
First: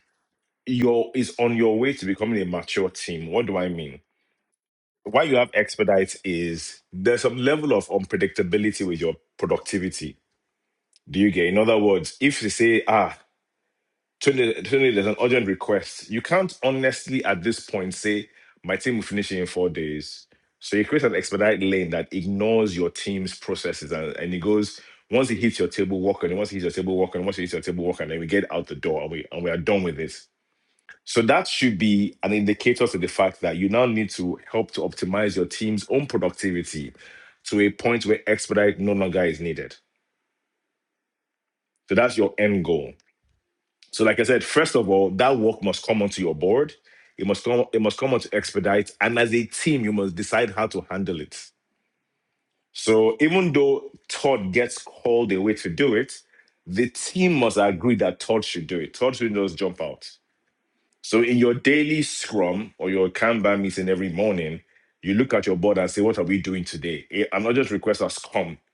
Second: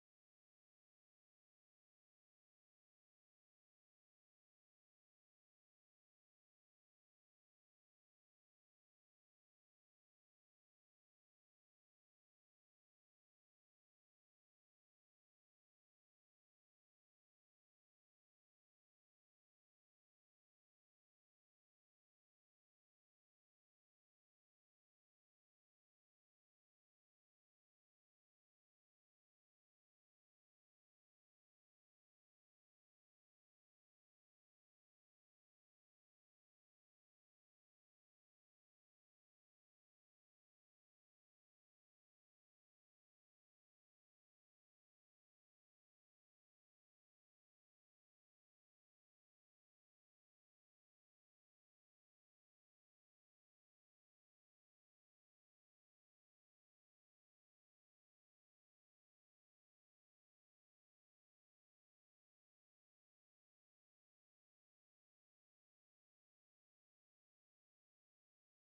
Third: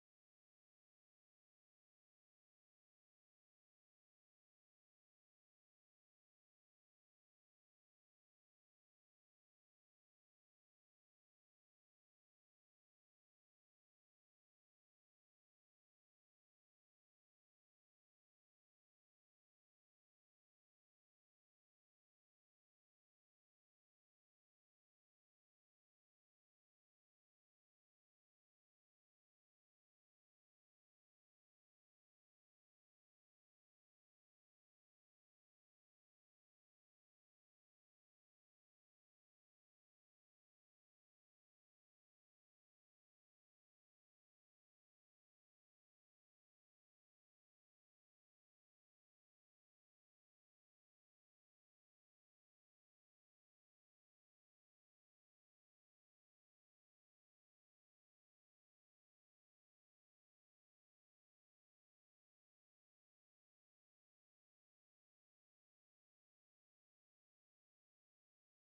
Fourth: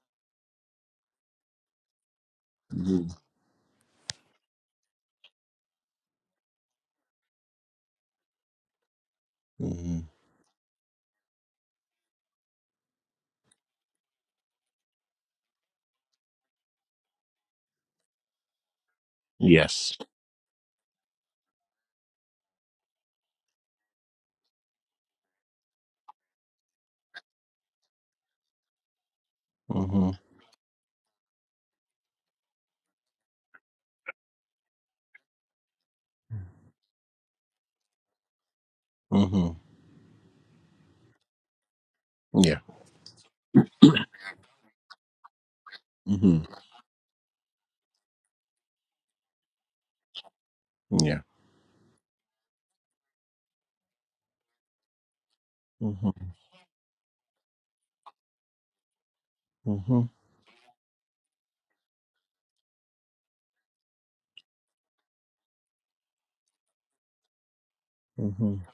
Speaker 4: your is on your way to becoming a mature team. What do I mean? Why you have expedites is there's some level of unpredictability with your
Speaker 2: Mm-hmm.
Speaker 4: productivity. Do you get? In other words, if you say, ah, Tony, Tony, there's an urgent request. You can't honestly at this point say my team will finish it in four
Speaker 2: Yes.
Speaker 4: days. So you create an expedite lane that ignores your team's processes and, and it goes once it hits your table, walk on it. Once it hits your table, walk on it. Once it hits your table, walk on it. And we get out the door and we and we are done with
Speaker 2: hmm
Speaker 4: this. So that should be an indicator to the fact that you now need to help to optimize your team's own productivity to a point where expedite no longer is
Speaker 2: hmm
Speaker 4: needed. So that's your
Speaker 2: Yeah.
Speaker 4: end goal. So, like I said, first of all, that work must come onto your
Speaker 2: hmm
Speaker 4: board. It must come. It must come onto expedite, and as a team, you must decide how to
Speaker 2: Yeah.
Speaker 4: handle it. So, even though Todd gets called away to
Speaker 2: hmm
Speaker 4: do it, the team must agree that Todd should do it. Todd should just jump
Speaker 2: hmm
Speaker 4: out. So, in your daily scrum or your Kanban meeting every morning, you look at your board and say, "What are we doing today?" Eh, I'm not just request us come.
Speaker 2: hmm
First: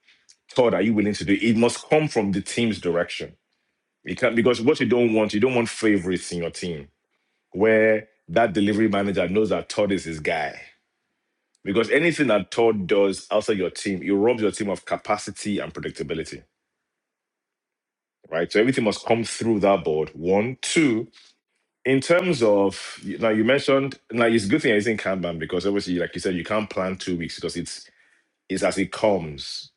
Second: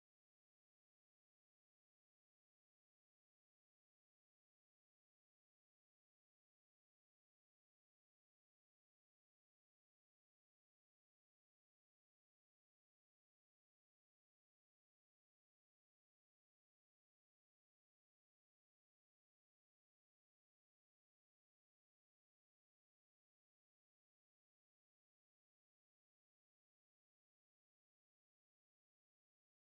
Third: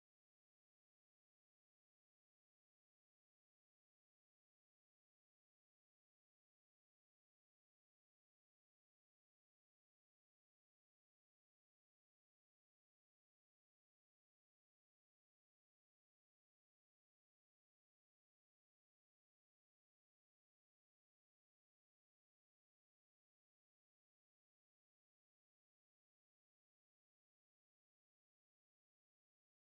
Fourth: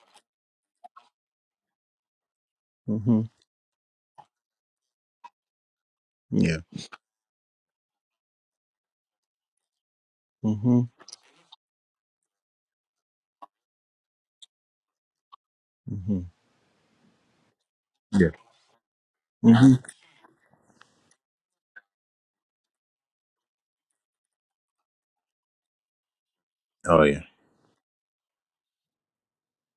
Speaker 4: Todd, are you willing to do it? It must come from the team's
Speaker 2: hmm
Speaker 4: direction. It can't, because what you don't want, you don't want favorites in your
Speaker 2: Yeah.
Speaker 4: team where that delivery manager knows that Todd is his
Speaker 2: hmm
Speaker 4: guy. Because anything that Todd does outside your team, it robs your team of capacity and
Speaker 2: hmm
Speaker 4: predictability,
Speaker 2: Yeah.
Speaker 4: right? So everything must come through
Speaker 2: hmm
Speaker 4: that board. One, two. In terms of now, you mentioned now it's a good thing it's in Kanban because obviously, like you said, you can't plan
Speaker 2: Oh
Speaker 4: two
Speaker 2: yeah.
Speaker 4: weeks because it's it's as it comes.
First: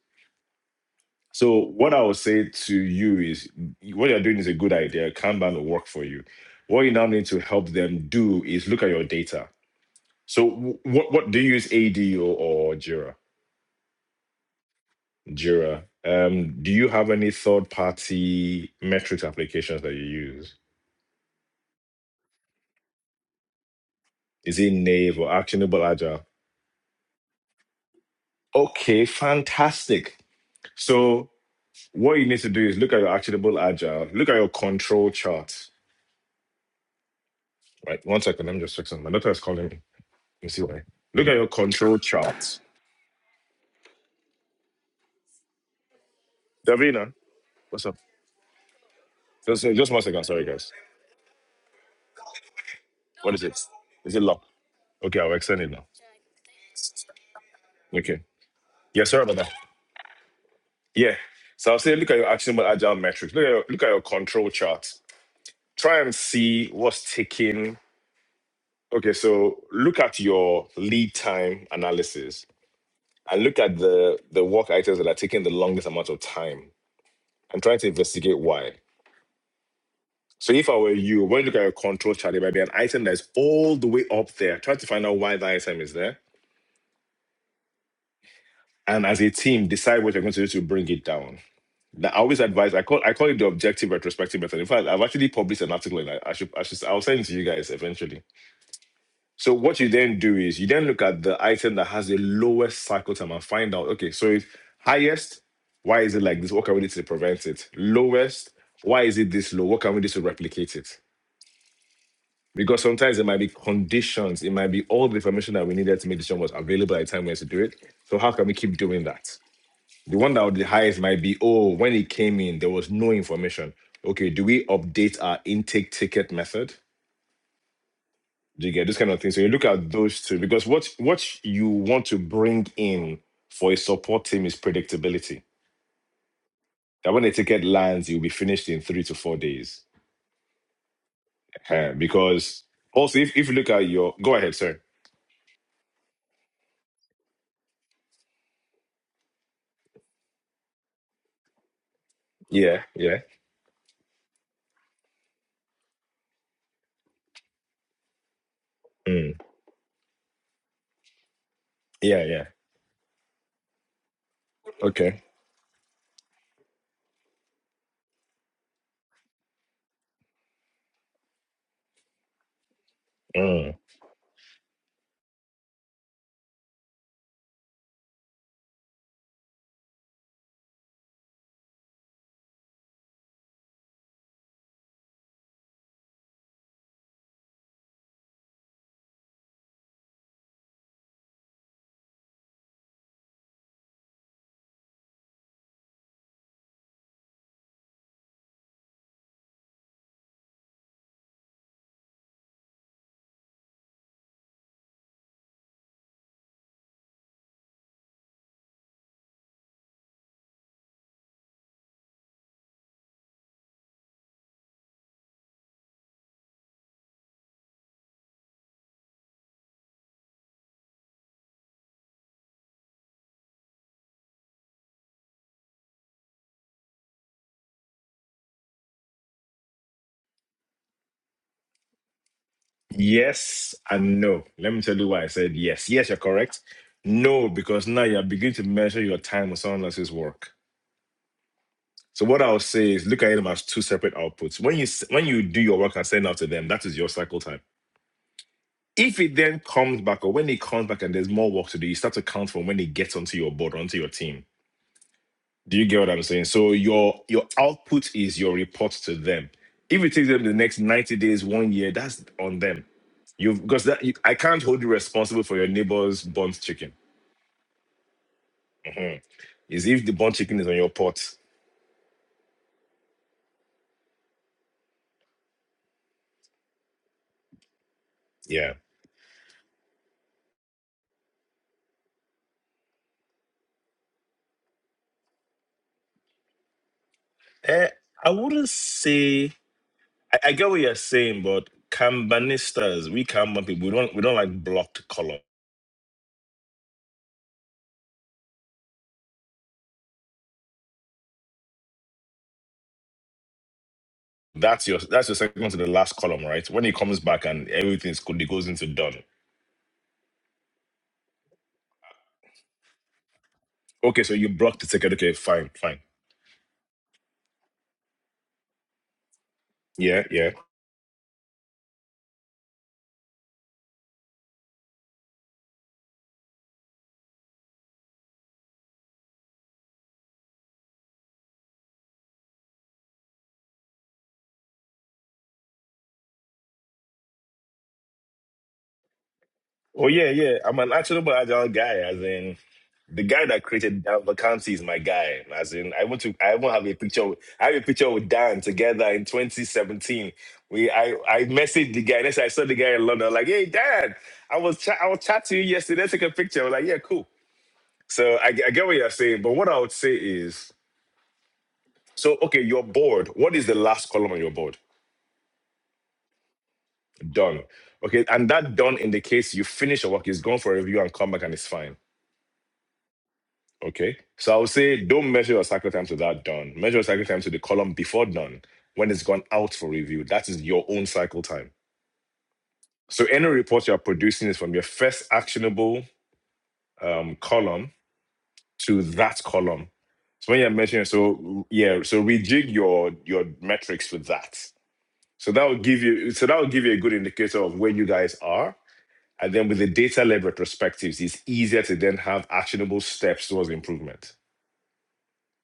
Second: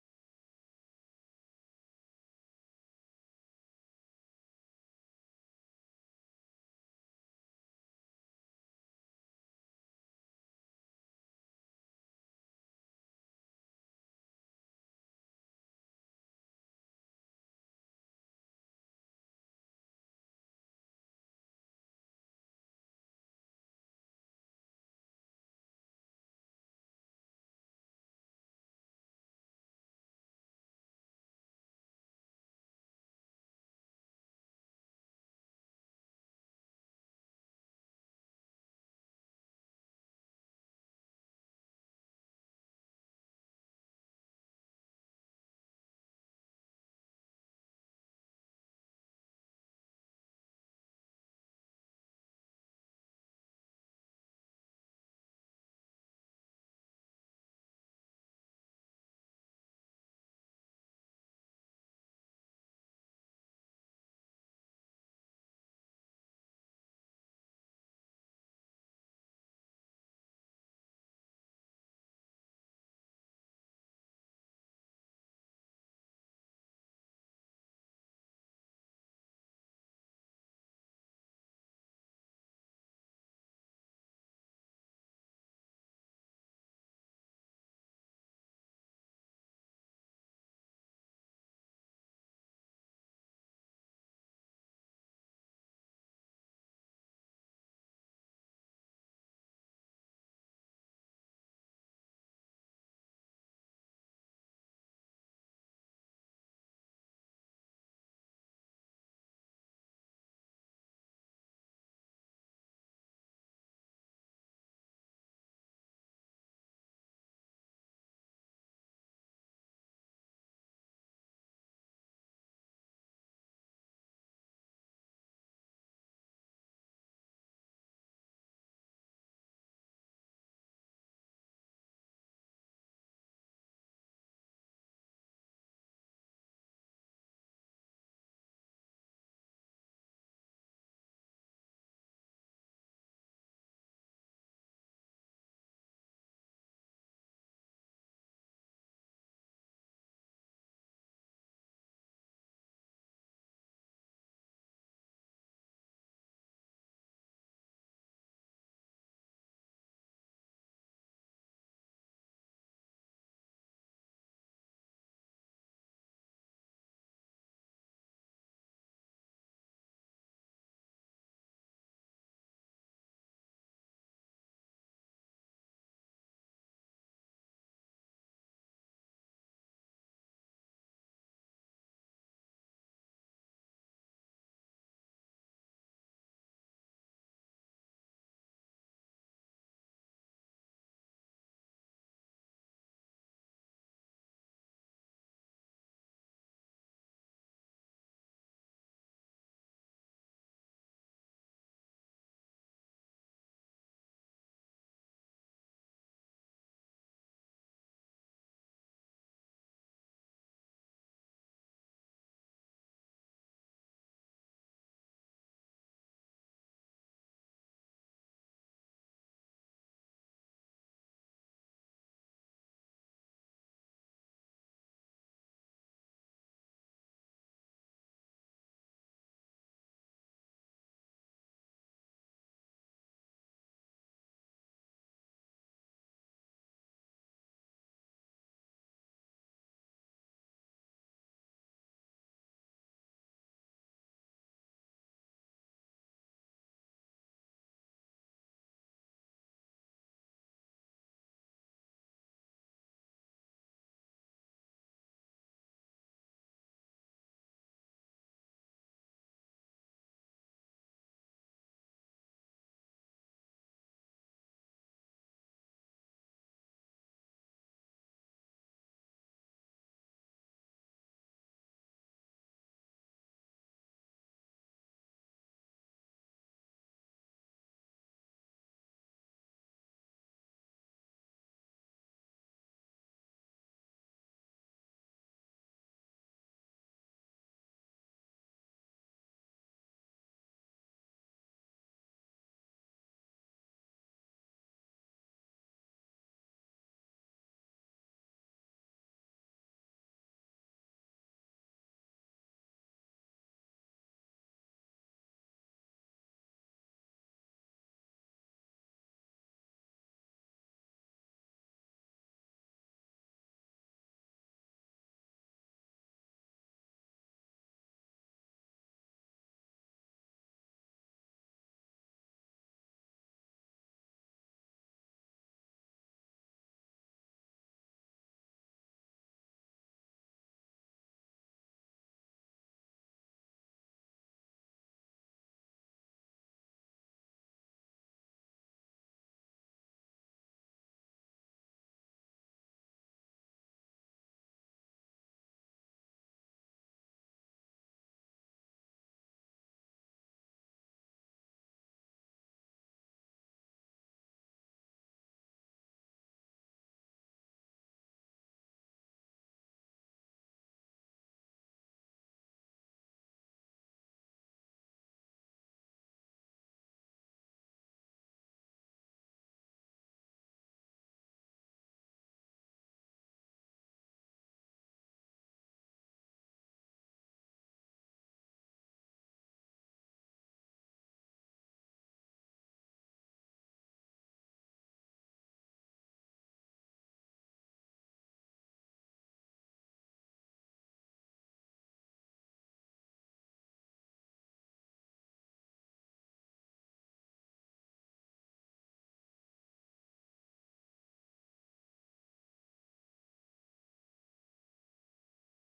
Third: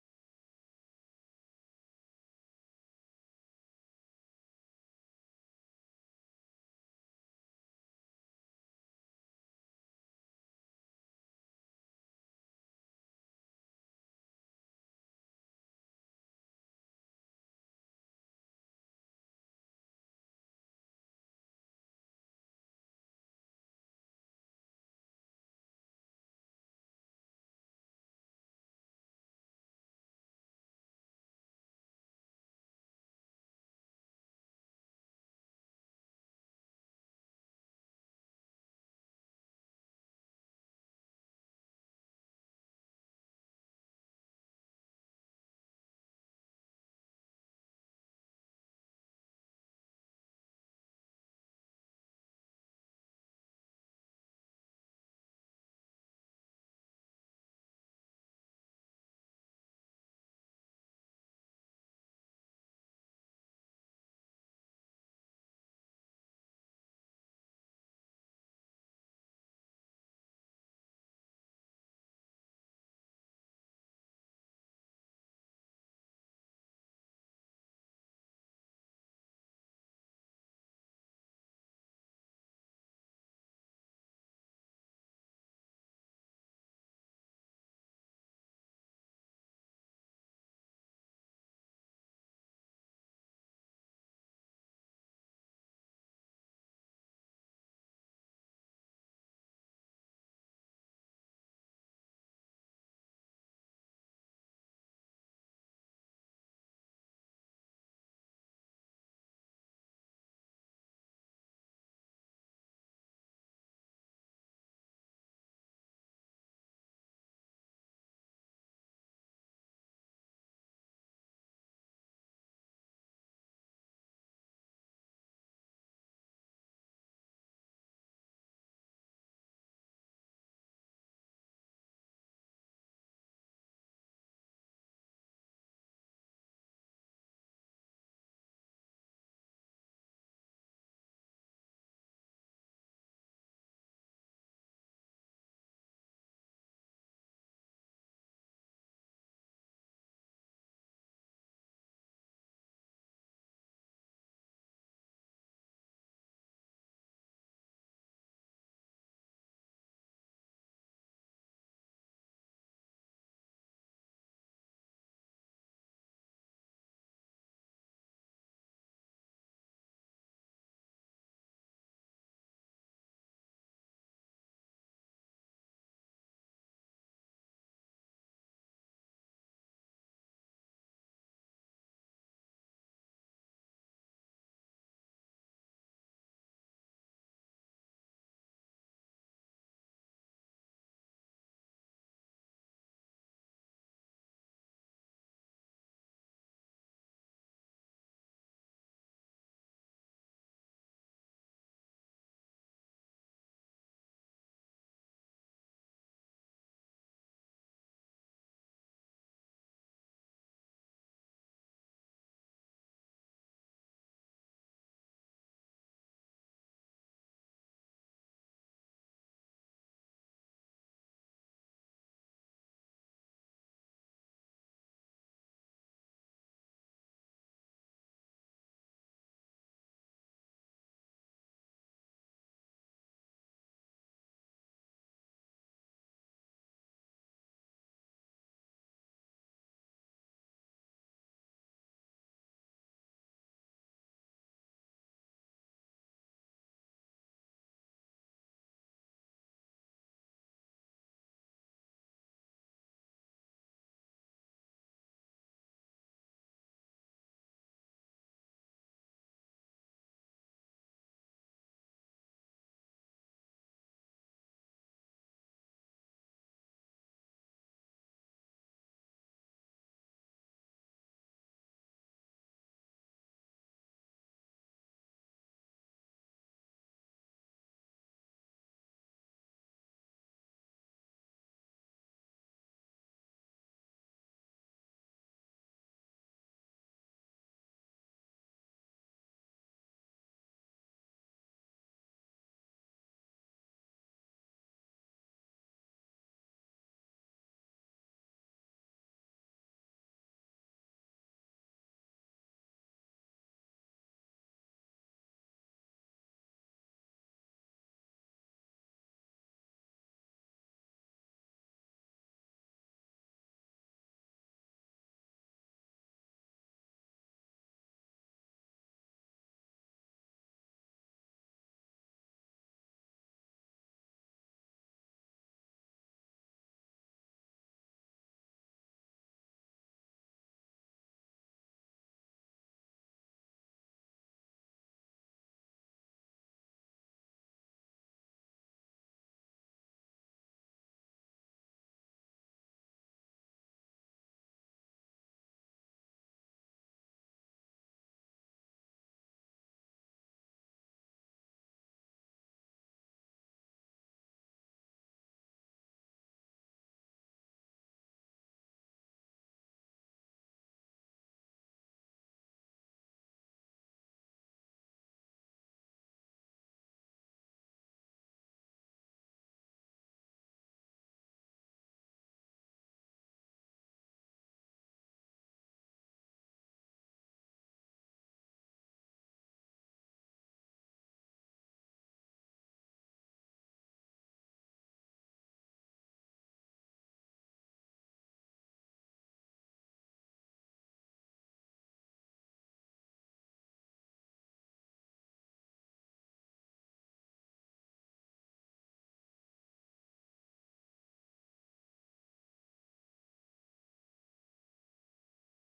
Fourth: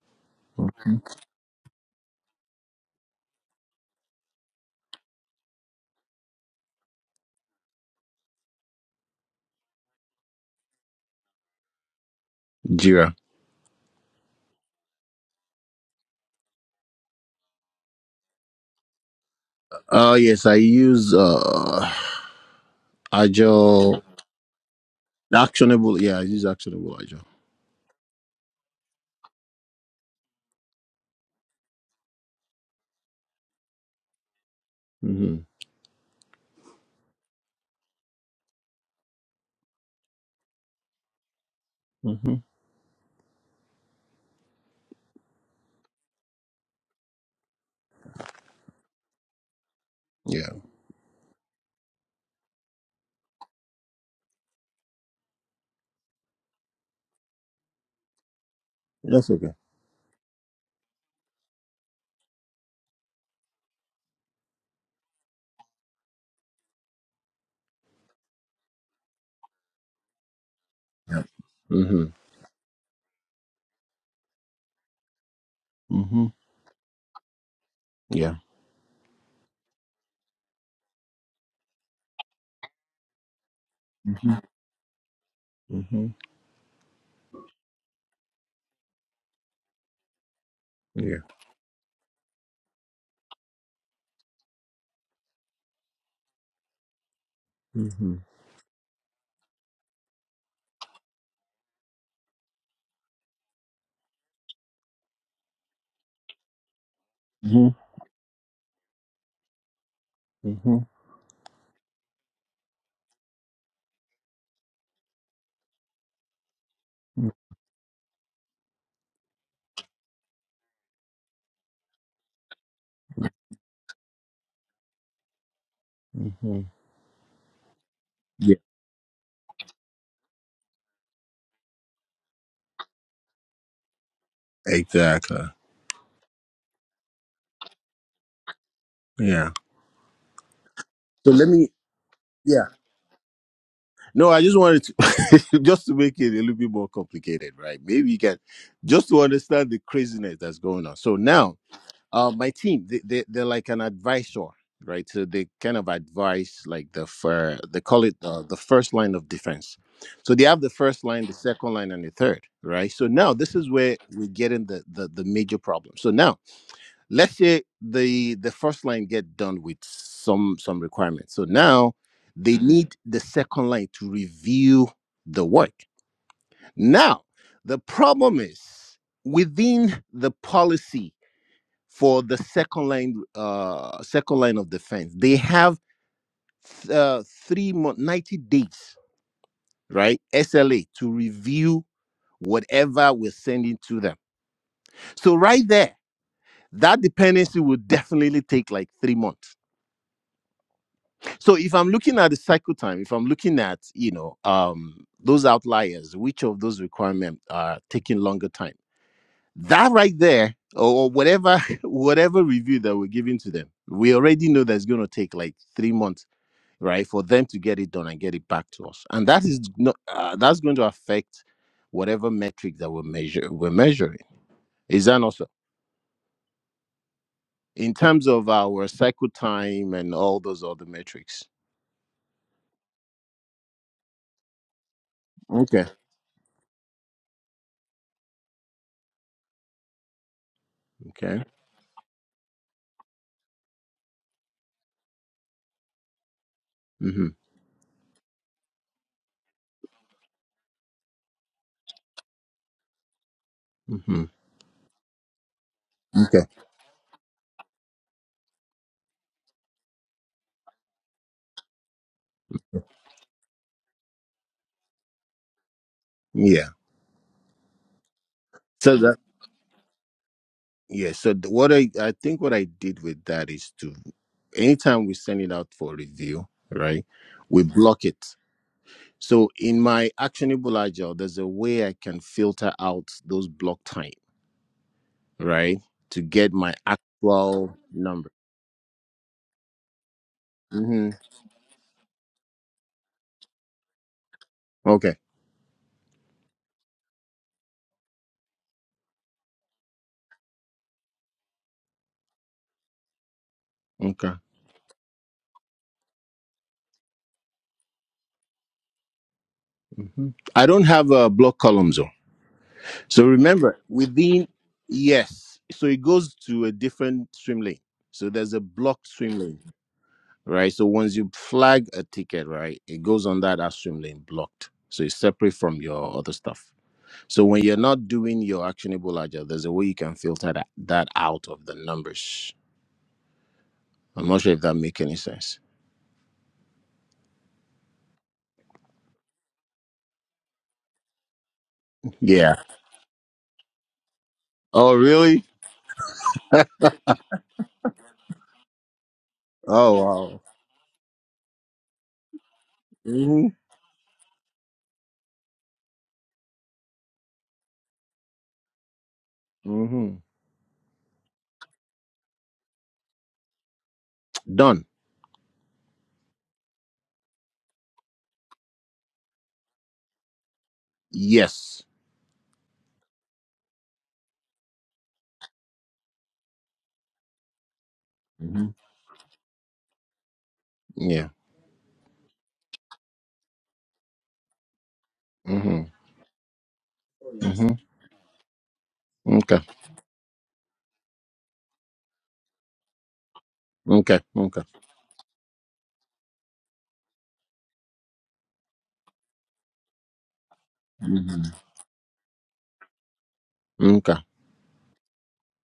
Speaker 2: hmm
Speaker 4: So what I would say to you is what you're doing is a good idea. Kanban will work for you. What you now need to help them do is look at your data So wh- what what do you use ADO or, or Jira?
Speaker 2: Jira.
Speaker 4: Jira. Um, do you have any third party metrics applications that you
Speaker 2: Oh yes,
Speaker 4: use?
Speaker 2: I use uh Agile
Speaker 4: Is it Nave or Actionable
Speaker 2: actionable. Yeah, I
Speaker 4: Agile?
Speaker 2: use actionable Agile.
Speaker 4: Okay, fantastic. So what you need to do is look at your Actionable Agile, look at your control
Speaker 2: hmm
Speaker 4: chart. Right, one second. Let me just check something. My daughter is calling me. Let me see why. Look at your control chart. Davina, what's up? Just, just one second. Sorry,
Speaker 2: Yeah.
Speaker 4: guys. What is it? Is it locked? Okay, I'll extend it now. Okay. Yeah, sorry
Speaker 2: That's
Speaker 4: about that.
Speaker 2: okay.
Speaker 4: Yeah. So I'll say look at your actionable agile metrics. Look at your, look at your control charts. Try and see what's taking. Okay, so look at your lead
Speaker 2: Yeah.
Speaker 4: time
Speaker 2: Mm-hmm.
Speaker 4: analysis and look at the the work items that are taking the longest amount of
Speaker 2: Mm-hmm.
Speaker 4: time and try to
Speaker 2: Yeah.
Speaker 4: investigate why. So if I were you, when you look at your control chart, it might be an item that's all the way
Speaker 2: Mm-hmm.
Speaker 4: up there. Try to find out why that item is
Speaker 2: Mm-hmm.
Speaker 4: there. And as a team, decide what you're going to do to bring it
Speaker 2: Yeah.
Speaker 4: down Now, I always advise. I call I call it the objective retrospective method. In fact, I've actually published an article, and I, I should I should I'll send it to you guys
Speaker 2: Mm-hmm.
Speaker 4: eventually. So what you then do is you then look at the item that has the lowest cycle time and find out. Okay, so it's highest. Why is it like this? What can we do to prevent
Speaker 2: Mm-hmm.
Speaker 4: it? Lowest. Why is it this low? What can we do to replicate
Speaker 2: Mm-hmm.
Speaker 4: it? Because sometimes it might be conditions. It might be all the information that we needed to make decision was available at the time we had to do it. So how can we keep doing that? The one that would be the highest might be, oh, when it came in, there was no information. Okay, do we update our intake ticket
Speaker 2: Mm-hmm.
Speaker 4: method?
Speaker 2: Yeah.
Speaker 4: Do you get this kind of thing? So you look at those two because what what you want to bring in for a support team is
Speaker 2: Exactly.
Speaker 4: predictability. That when the ticket lands, you'll be finished in three to four
Speaker 2: Yeah.
Speaker 4: days.
Speaker 2: So let me
Speaker 4: Uh, because
Speaker 2: yeah.
Speaker 4: also, if, if you look at your,
Speaker 2: No,
Speaker 4: go
Speaker 2: I
Speaker 4: ahead,
Speaker 2: just
Speaker 4: sir.
Speaker 2: wanted to just to make it a little bit more complicated, right? Maybe you can just to understand the craziness that's going on. So now Uh, my
Speaker 4: Yeah,
Speaker 2: team, they,
Speaker 4: yeah,
Speaker 2: they they're like an advisor, right? So they kind of advise like the fir- they call it uh, the first line of
Speaker 4: Mm.
Speaker 2: defense. So they have the first line, the second line, and the
Speaker 4: yeah,
Speaker 2: third,
Speaker 4: yeah.
Speaker 2: right? So now this is where we're getting the the,
Speaker 4: Okay.
Speaker 2: the major problem. So now let's say the the first line get done with some some requirements. So now they need the
Speaker 4: Mm.
Speaker 2: second line to review the work. Now the problem is within the policy for the second line uh second line of defense they have uh, three month 90 days right sla to review whatever we're sending to them so right there that dependency will definitely take like three months so if i'm looking at the cycle time if i'm looking at you know um those outliers which of those requirements are taking longer time that right there or or whatever whatever review that we're giving to them we already know that's going to take like three months right for them to get it done and get it back to us and that is not uh, that's going to affect whatever metric that we're measure we're measuring is that also in terms of our cycle time and all those other metrics
Speaker 4: Yes and no. Let me tell you why I said
Speaker 2: okay
Speaker 4: yes. Yes, you're correct. No, because now you're beginning to measure your time with someone else's work.
Speaker 2: okay
Speaker 4: So what I'll say is look at them as two separate outputs. When you s- when you do your work and send out to them, that is your
Speaker 2: mm-hmm.
Speaker 4: cycle time. If it then comes back or when it comes back and there's more work to do, you start to count from when it gets onto your board, onto your
Speaker 2: Mm-hmm.
Speaker 4: team. Do you get what I'm saying?
Speaker 2: okay
Speaker 4: So your your output is your report to them. If it takes them the next 90 days, one year, that's on them You've because that you, I can't hold you responsible for your neighbor's burnt
Speaker 2: yeah
Speaker 4: chicken.
Speaker 2: so that
Speaker 4: Mhm. Is if the burnt chicken is on your
Speaker 2: yeah so
Speaker 4: pot.
Speaker 2: th- what i i think what i did with that is to anytime we send it out for review right we block it
Speaker 4: Yeah.
Speaker 2: so in my actionable agile there's a way i can filter out those block time. right? To get my actual
Speaker 4: Eh,
Speaker 2: number.
Speaker 4: I wouldn't say I, I get what you're
Speaker 2: hmm
Speaker 4: saying, but Kambanistas, we Kanban people, we don't we don't like blocked
Speaker 2: Okay.
Speaker 4: column.
Speaker 2: Okay.
Speaker 4: That's your that's your second to the last column, right? When it comes back and everything is good, it goes into done.
Speaker 2: hmm I don't have a block columns on. So remember,
Speaker 4: Okay, so
Speaker 2: within,
Speaker 4: you blocked the ticket. Okay,
Speaker 2: yes.
Speaker 4: fine,
Speaker 2: So
Speaker 4: fine.
Speaker 2: it goes to a different swim lane. So there's a blocked swim lane,
Speaker 4: Yeah, yeah.
Speaker 2: right? So once you flag a ticket, right, it goes on that as swim lane blocked. So it's separate from your other stuff. So when you're not doing your actionable agile, there's a way you can filter that, that out of the numbers. I'm not sure if that make any sense.
Speaker 4: Oh yeah, yeah. I'm an actionable agile guy, as in
Speaker 2: Yeah.
Speaker 4: The guy that created that vacancy is
Speaker 2: Oh,
Speaker 4: my
Speaker 2: really?
Speaker 4: guy. As in, I want to. I won't have a picture. With, I have a picture with Dan together in
Speaker 2: Oh
Speaker 4: 2017.
Speaker 2: wow.
Speaker 4: We, I, I messaged the guy. Next, I saw the guy in London.
Speaker 2: hmm
Speaker 4: Like, hey, Dan, I was, chat I was chatting to you yesterday. Take a picture. I was like, yeah, cool. So I, I get what you're saying, but what I would
Speaker 2: hmm
Speaker 4: say is, so okay, you're bored. What is the last column on your board?
Speaker 2: Done.
Speaker 4: Done. Okay, and that done indicates you finish your work. It's gone for a review and come back and it's
Speaker 2: Yes.
Speaker 4: fine Okay. So I would say don't measure your cycle time to that done. Measure your cycle time to the column before done
Speaker 2: hmm
Speaker 4: when it's gone out for review. That is your own
Speaker 2: Yeah.
Speaker 4: cycle time. So any report you're producing is from your first
Speaker 2: hmm
Speaker 4: actionable um,
Speaker 2: hmm
Speaker 4: column to that
Speaker 2: Okay.
Speaker 4: column. So when you're measuring, so yeah, so rejig your your metrics
Speaker 2: Okay.
Speaker 4: with that.
Speaker 2: Okay.
Speaker 4: So that will give you so that will give you a good indicator of where you guys are. And then with the data-led retrospectives,
Speaker 2: hmm
Speaker 4: it's easier to then have actionable steps towards
Speaker 2: Okay.
Speaker 4: improvement.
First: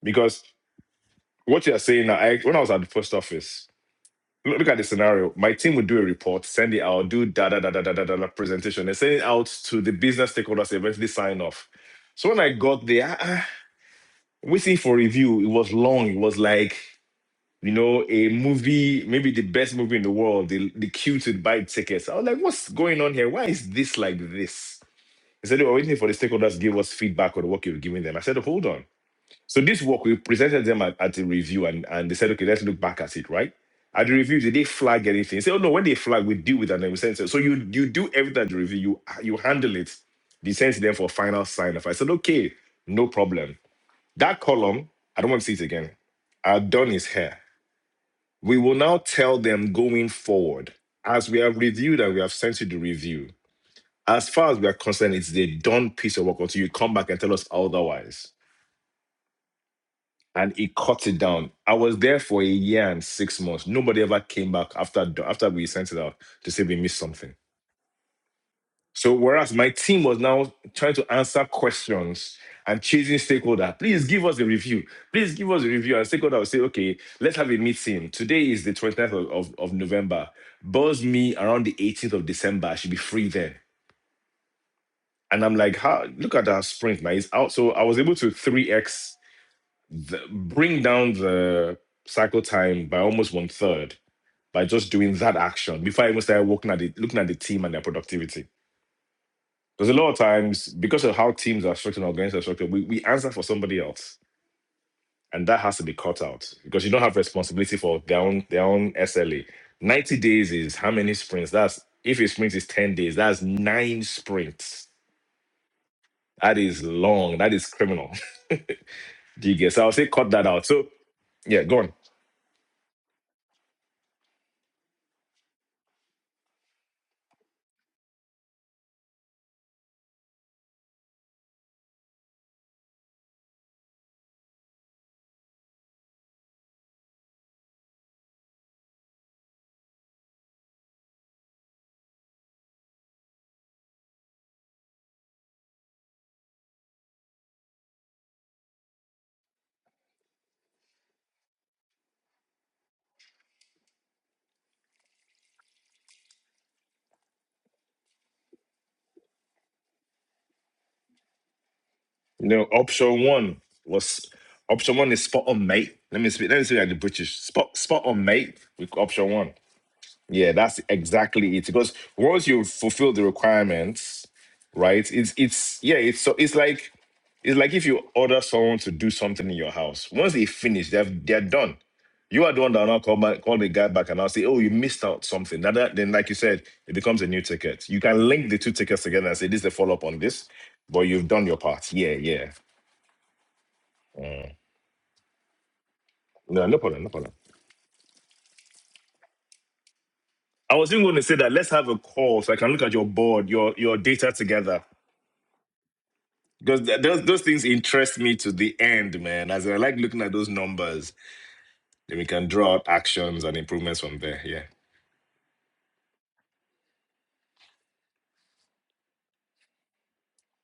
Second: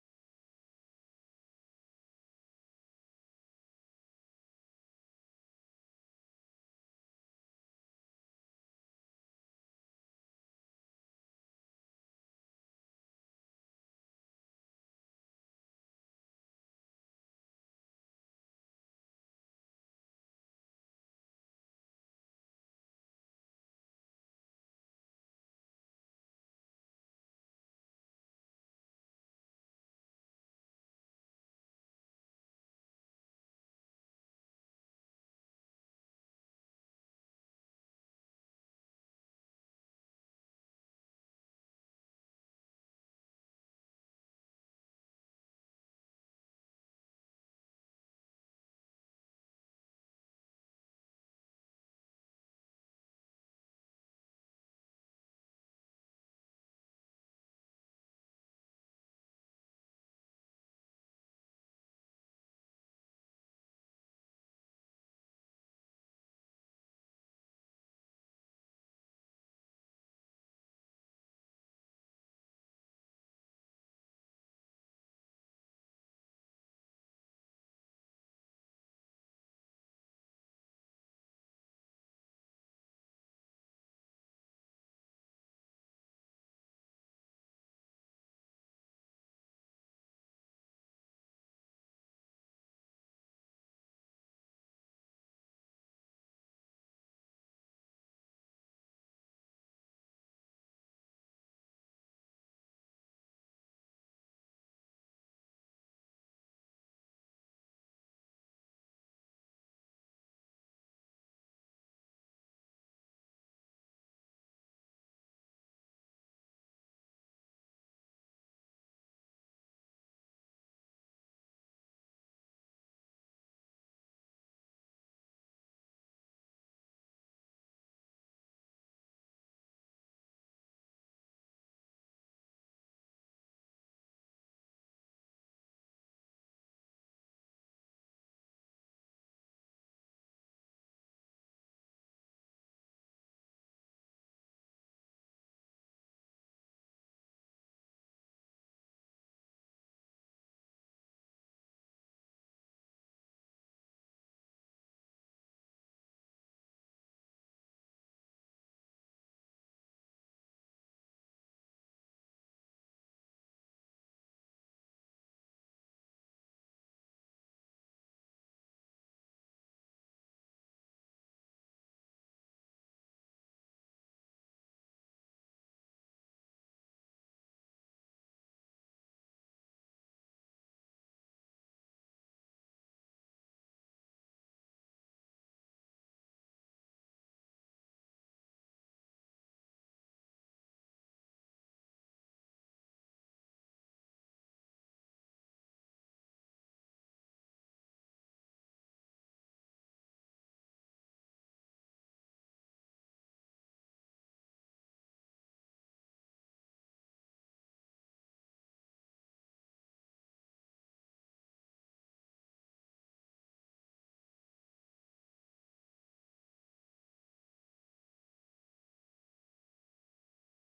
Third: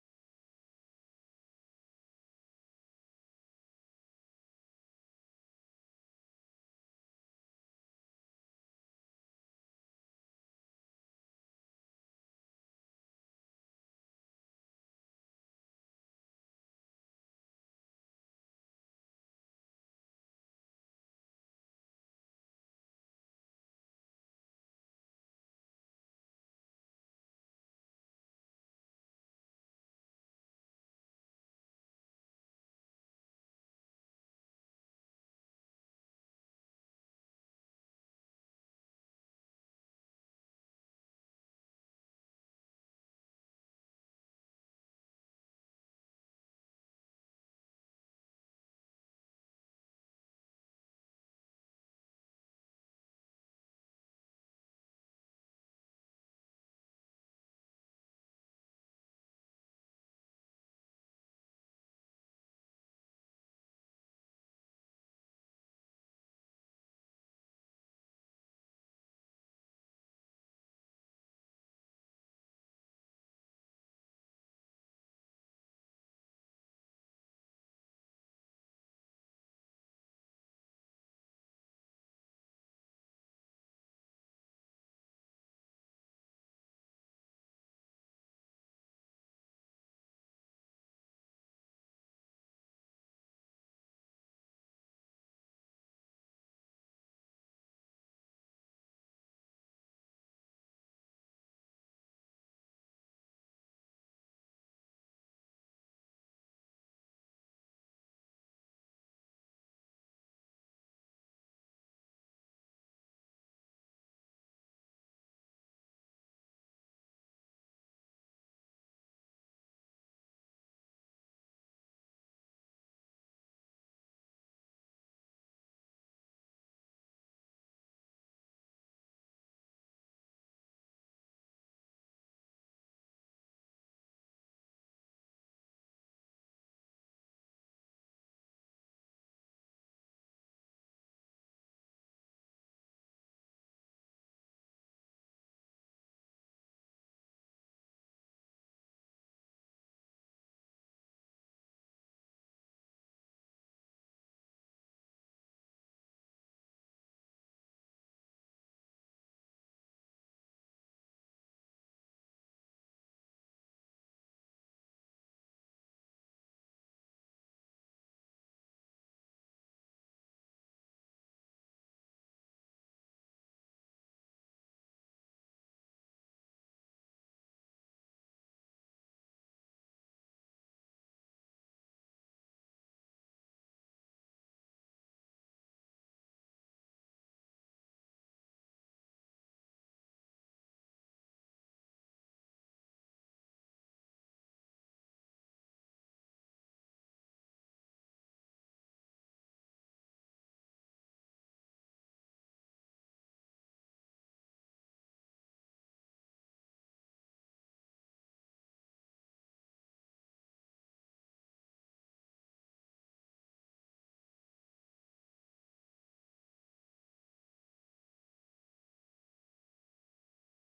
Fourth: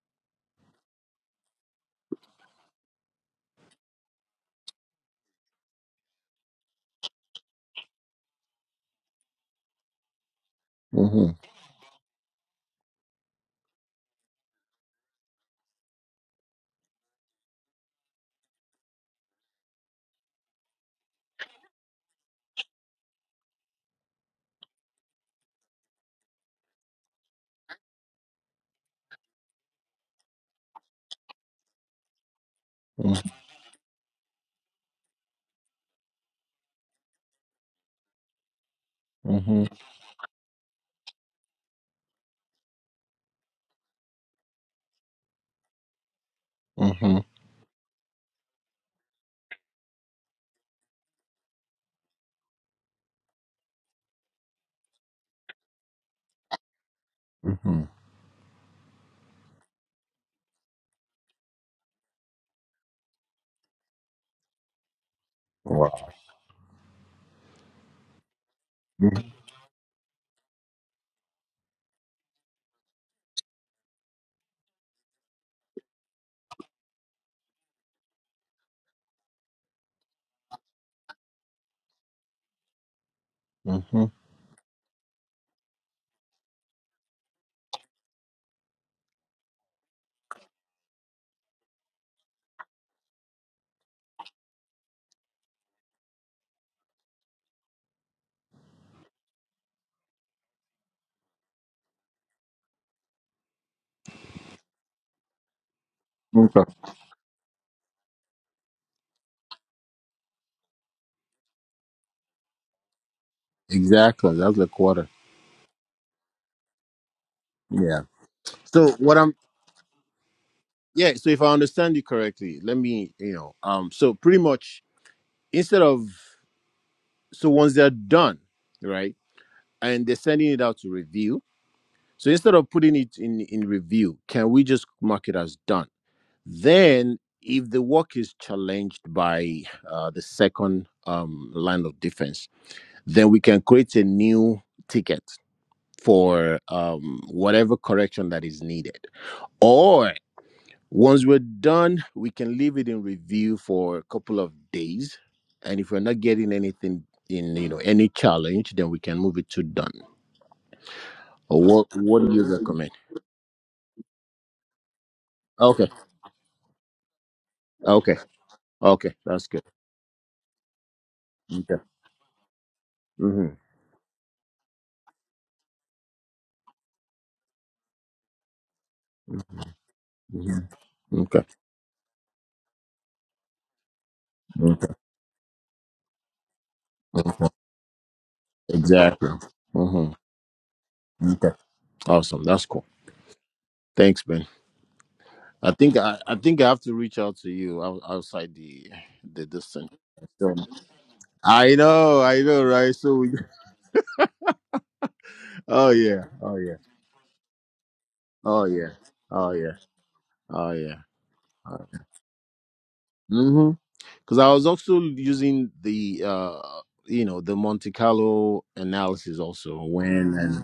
Speaker 4: Because What you are saying now, I, when I was at the post office, look, look at the scenario. My team would do a report, send it out, do da da da da da da da da presentation, and send it out to the business stakeholders. they Eventually,
Speaker 2: hmm
Speaker 4: sign off. So when I got there, ah, ah, waiting for review, it was long. It was like you know a movie, maybe the best movie in the world. The the queue to buy tickets. I was like, what's going on here? Why is this like this? They said they were waiting for the stakeholders to give us feedback on the work you've given them. I said, hold on. So this work, we presented them at, at a review and, and they said, okay, let's look back at it, right? At the review, did they flag anything? Say, oh no, when they flag, we deal with that and we send it. So you you do everything at the review, you you
Speaker 2: hmm
Speaker 4: handle it, you send it them for final sign off. I said, okay, no problem. That column, I don't want to see it again. Our done is
Speaker 2: hmm
Speaker 4: here. We will now tell them going forward, as we have reviewed and we have sent you the review, as far as we are concerned, it's the done piece of work until you come back and tell us
Speaker 2: hmm
Speaker 4: otherwise. and he cut it down. I was there for a year and six months. Nobody ever came back after after we sent
Speaker 2: Wow.
Speaker 4: it out to say we missed something. So whereas my team was now trying to answer questions and chasing stakeholder, please give us a review. Please give us a review. And stakeholder will say, okay, let's have a meeting. Today is the 29th of, of, of November. Buzz me around the 18th of December. I should be free then.
Speaker 2: hmm
Speaker 4: And I'm like, how look at that sprint, man. It's out. So I was able to 3x the, bring down the cycle time by almost one third by just doing that action before I even started looking at the, looking at the team and their productivity. Because a lot of times, because of how teams are structured and organizations are structured, we, we answer for somebody else. And that has to be cut out
Speaker 2: Okay.
Speaker 4: because you don't have responsibility for their own their own SLA. 90 days is how many sprints? That's if a sprint is 10 days, that's nine
Speaker 2: Exactly. That's a
Speaker 4: sprints.
Speaker 2: quarter.
Speaker 4: That is long. That is
Speaker 2: Yeah.
Speaker 4: criminal.
Speaker 2: So what I'm
Speaker 4: Do you guess? I'll say cut that out. So
Speaker 2: yeah, so if I
Speaker 4: yeah, go on.
Speaker 2: understand you correctly, let me, you know, um, so pretty much instead of so once they're done, right? And they're sending it out to review, So instead of putting it in, in review, can we just mark it as done? Then, if the work is challenged by uh, the second um, line of defense, then we can create a new ticket for um, whatever correction that is needed. Or once we're done, we can leave it in review for a couple of days. And if we're not getting anything in, you know, any challenge, then we can move it to done. Or what, what do you
Speaker 4: You know,
Speaker 2: recommend?
Speaker 4: option one was option one is spot on,
Speaker 2: Okay.
Speaker 4: mate. Let me speak. Let me speak like the British. Spot spot
Speaker 2: Okay.
Speaker 4: on, mate. With
Speaker 2: Okay,
Speaker 4: option
Speaker 2: that's
Speaker 4: one.
Speaker 2: good.
Speaker 4: Yeah, that's exactly it.
Speaker 2: Okay.
Speaker 4: Because once you fulfill the
Speaker 2: Mm-hmm.
Speaker 4: requirements, right? It's it's yeah. It's so it's like it's like if you order someone to do something in your house. Once they
Speaker 2: Mm-hmm.
Speaker 4: finish, they're they're
Speaker 2: Okay.
Speaker 4: done. You are the one that will now call back, call the guy back and I'll say, oh, you
Speaker 2: okay.
Speaker 4: missed out something. Now that then, like you said, it becomes a new
Speaker 2: Okay.
Speaker 4: ticket. You can link the two tickets
Speaker 2: Exactly.
Speaker 4: together and say, this is the follow up on
Speaker 2: Mm-hmm.
Speaker 4: this, but you've done
Speaker 2: Okay.
Speaker 4: your part. Yeah,
Speaker 2: Awesome.
Speaker 4: yeah.
Speaker 2: That's cool. Thanks, Ben. I think I, I think
Speaker 4: No,
Speaker 2: I
Speaker 4: no
Speaker 2: have to
Speaker 4: problem, no
Speaker 2: reach
Speaker 4: problem.
Speaker 2: out to you out- outside the the distance. So,
Speaker 4: I was even going to say that let's
Speaker 2: I
Speaker 4: have a
Speaker 2: know,
Speaker 4: call
Speaker 2: I
Speaker 4: so I
Speaker 2: know,
Speaker 4: can look
Speaker 2: right?
Speaker 4: at your
Speaker 2: So we,
Speaker 4: board, your your data together.
Speaker 2: oh yeah, oh yeah,
Speaker 4: Because th- those those things interest me to
Speaker 2: oh
Speaker 4: the
Speaker 2: yeah,
Speaker 4: end, man.
Speaker 2: oh
Speaker 4: As
Speaker 2: yeah,
Speaker 4: in, I like looking at those
Speaker 2: oh yeah.
Speaker 4: numbers,
Speaker 2: Uh,
Speaker 4: then we can draw out actions and
Speaker 2: Mm-hmm.
Speaker 4: improvements from
Speaker 2: Because
Speaker 4: there.
Speaker 2: I
Speaker 4: Yeah.
Speaker 2: was also using the uh you know the Monte Carlo analysis also when and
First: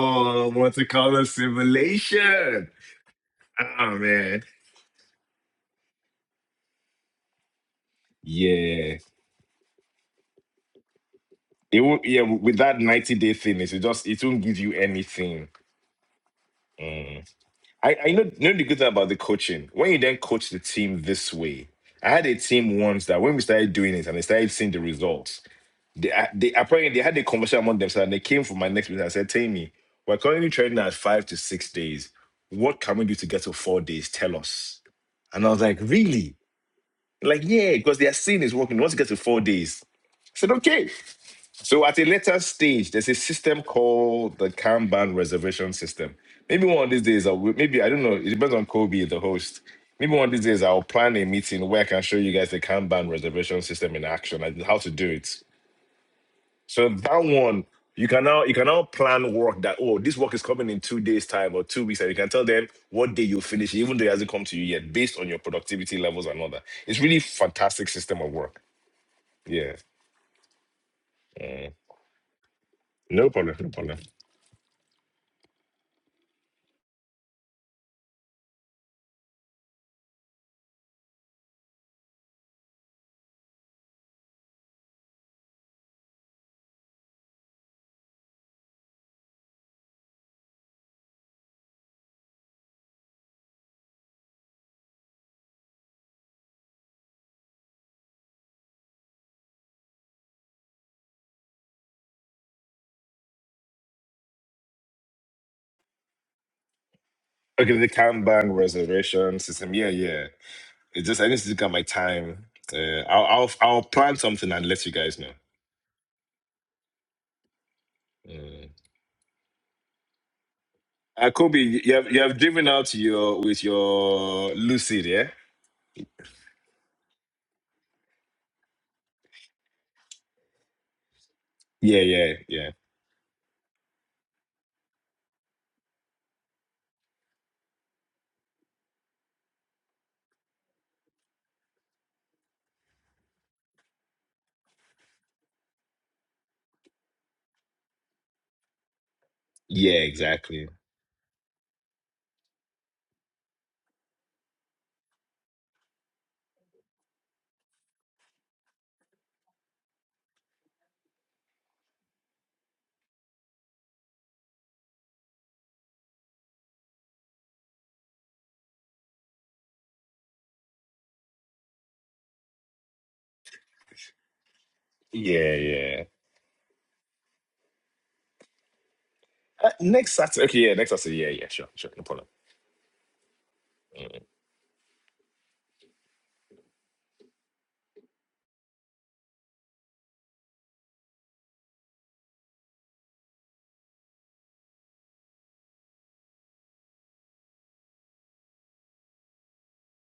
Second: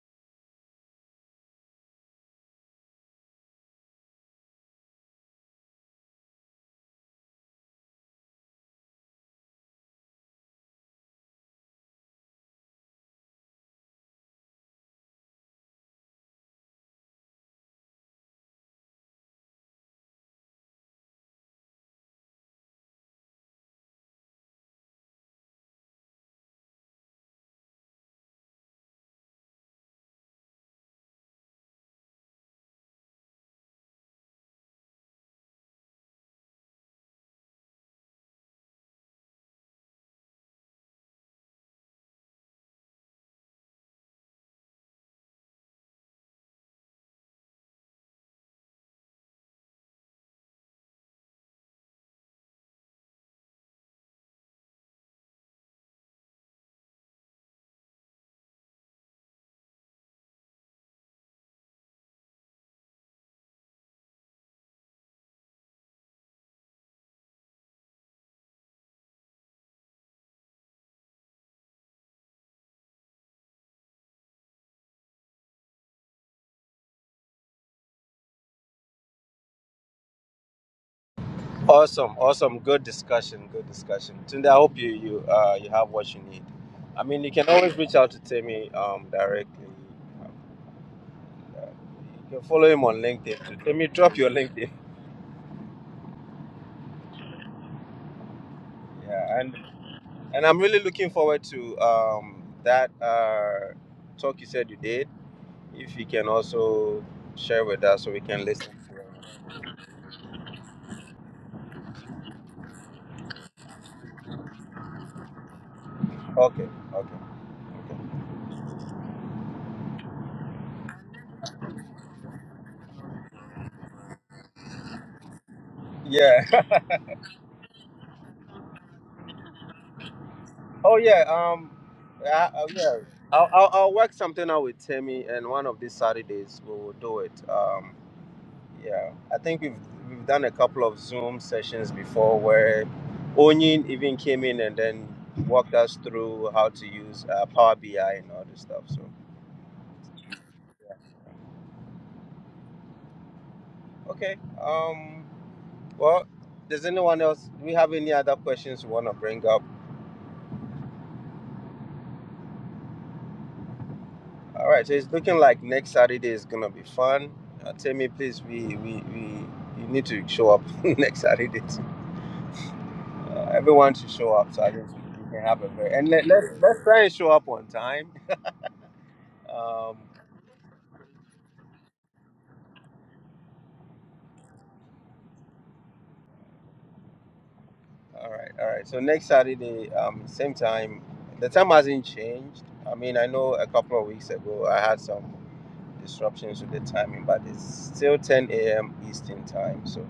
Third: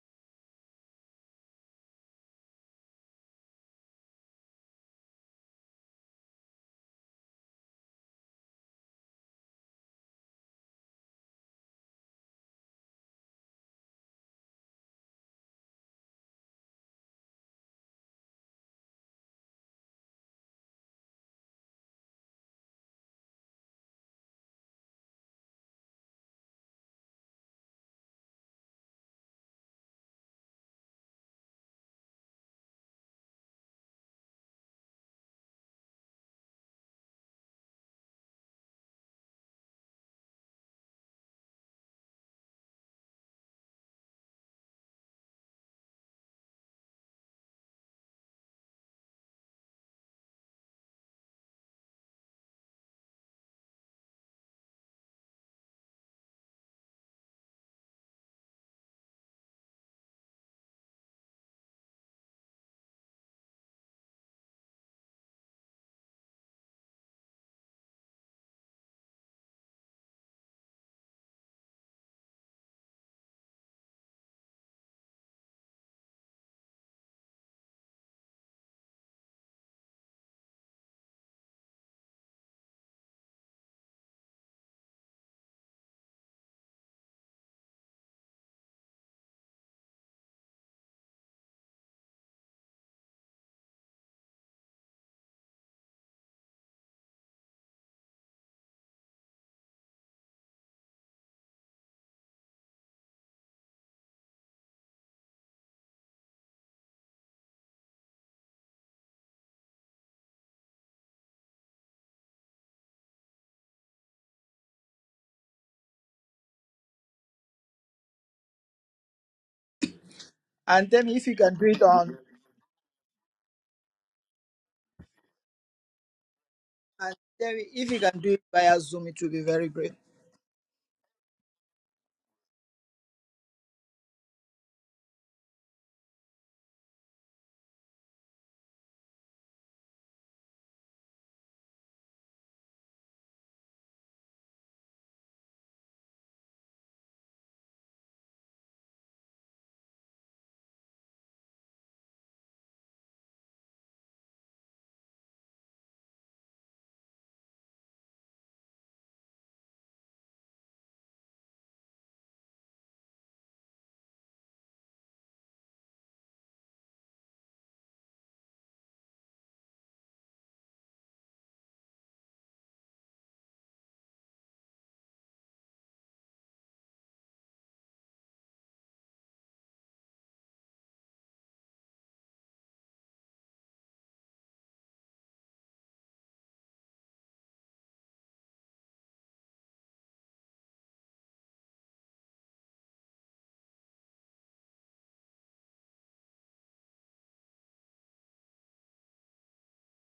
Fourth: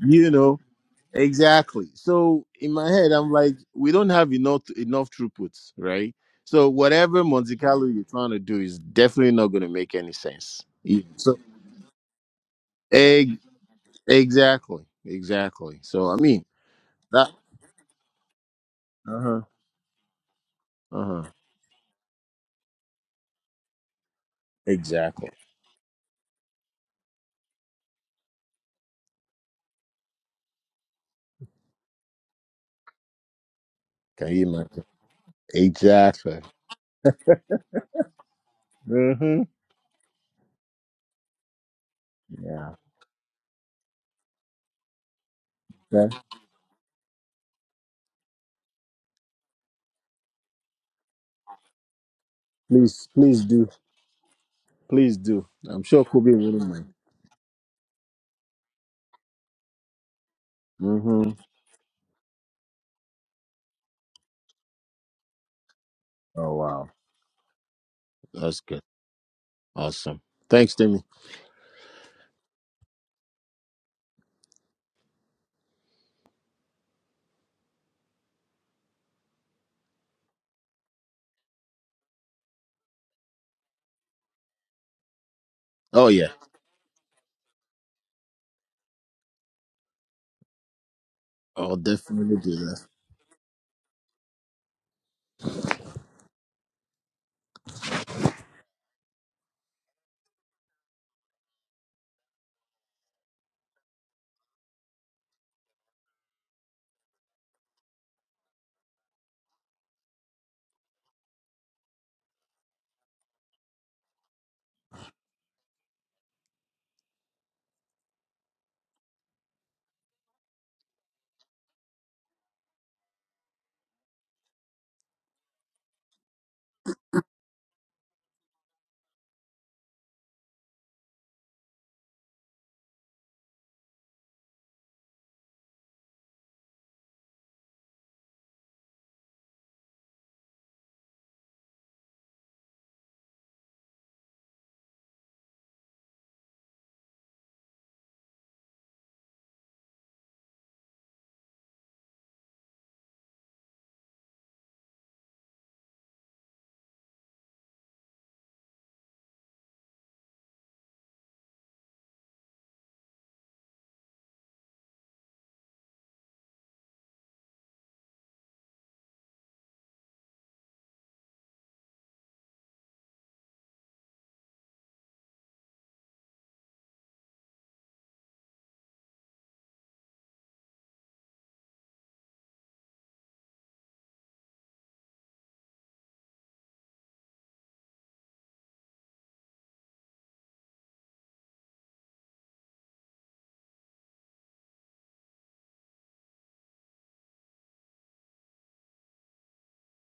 Speaker 2: you know
Speaker 4: multicolor
Speaker 2: Exactly. So
Speaker 4: simulation.
Speaker 2: in my head, I'm like, we
Speaker 4: Ah,
Speaker 2: don't have
Speaker 4: man.
Speaker 2: enough enough throughputs, right? So whatever Monte Carlo you're trying to do is
Speaker 4: Yeah.
Speaker 2: definitely not going to make any sense. E- So
Speaker 4: It will, yeah. With that ninety day
Speaker 2: egg,
Speaker 4: thing, it will just it won't give you
Speaker 2: exactly,
Speaker 4: anything.
Speaker 2: exactly. So I mean
Speaker 4: Mm.
Speaker 2: that.
Speaker 4: I, I know, know the good thing about the
Speaker 2: Uh huh.
Speaker 4: coaching. When you then coach the team
Speaker 2: Uh huh.
Speaker 4: this way, I had a team once that when we started doing it and they started seeing the
Speaker 2: Exactly.
Speaker 4: results, they I- they apparently they had a conversation among themselves and they came for my next meeting and said, Tammy, we're currently training at five to six days. What can we do to get to four days?
Speaker 2: Can
Speaker 4: Tell
Speaker 2: you
Speaker 4: us.
Speaker 2: imagine?
Speaker 4: And I was like, really?
Speaker 2: Exactly.
Speaker 4: Like, yeah, because they are seeing it's working. Once you get to four
Speaker 2: Mm-hmm.
Speaker 4: days, I said, okay. So at a later
Speaker 2: Yeah.
Speaker 4: stage, there's a system called the Kanban reservation
Speaker 2: Yeah.
Speaker 4: system. Maybe one of these days, I'll, maybe I don't know. It depends on Kobe, the host. Maybe one of these days, I'll plan a meeting where I can show you guys the
Speaker 2: Please,
Speaker 4: Kanban
Speaker 2: please
Speaker 4: reservation
Speaker 2: do.
Speaker 4: system in action and how to do
Speaker 2: Please
Speaker 4: it.
Speaker 2: do. I'm sure Kobe wouldn't
Speaker 4: So
Speaker 2: mind.
Speaker 4: that one, you can now you can now plan work that oh this work is coming in two days
Speaker 2: Mm-hmm.
Speaker 4: time or two weeks and you can tell them what day you finish even though it hasn't come to you yet based on your productivity levels and all
Speaker 2: Oh
Speaker 4: that.
Speaker 2: wow.
Speaker 4: It's really fantastic system of
Speaker 2: That's
Speaker 4: work.
Speaker 2: good.
Speaker 4: Yeah,
Speaker 2: Awesome. Thanks, Timmy.
Speaker 4: Mm. no problem, no problem.
Speaker 1: You have
Speaker 2: Oh
Speaker 1: what you
Speaker 2: yeah.
Speaker 1: need. I mean, you can always reach out to Temi um directly.
Speaker 2: I'll definitely
Speaker 1: You can
Speaker 2: do
Speaker 1: follow
Speaker 2: that.
Speaker 1: him on LinkedIn. Too. Timmy, drop your LinkedIn. Yeah, and. And I'm really looking forward to um, that uh, talk you said you did. If you can also share
Speaker 4: Okay,
Speaker 1: with
Speaker 4: the
Speaker 1: us so we can
Speaker 4: Kanban
Speaker 1: listen. To it.
Speaker 4: reservation system. Yeah, yeah. It's just I need to look at my time. Uh, I'll, I'll I'll plan something and let you guys know.
Speaker 1: okay, okay, okay.
Speaker 4: Mm.
Speaker 3: And then if
Speaker 4: Uh,
Speaker 3: you can
Speaker 4: Kobe,
Speaker 3: do it
Speaker 4: you have
Speaker 3: on,
Speaker 4: you have driven out your with your Lucid, yeah,
Speaker 1: Yeah.
Speaker 3: and then if you can do it via Zoom, it will be very great.
Speaker 1: oh yeah. Um.
Speaker 4: yeah,
Speaker 1: I,
Speaker 4: yeah,
Speaker 1: I,
Speaker 4: yeah,
Speaker 1: yeah. I'll, I'll, I'll work something out with Timmy, and one of these Saturdays we will do it. Um. Yeah. I think we've we've done a couple of Zoom sessions before where Onyin even came in and then walked us through how to use uh, Power BI and all this stuff. So.
Speaker 4: yeah, exactly.
Speaker 1: Okay. Um. Well, does anyone else? Do we have any other questions we want to bring up? All right. So it's looking like next Saturday is gonna be fun. Uh, tell me, please. We we we you need to show up next Saturday. Uh, everyone should show up so I think we can
Speaker 4: Yeah,
Speaker 1: have a very
Speaker 4: yeah.
Speaker 1: and let, let's let's try and show up on time.
Speaker 4: Uh,
Speaker 1: Um.
Speaker 4: next Saturday, okay, yeah, next Saturday, yeah, yeah, sure, sure, no problem.
Speaker 1: All right. All right. So next Saturday, um, same time. The time hasn't changed. I mean, I know a couple of weeks ago I had some. disruptions with the timing, but it's still 10 a.m. Eastern time. So,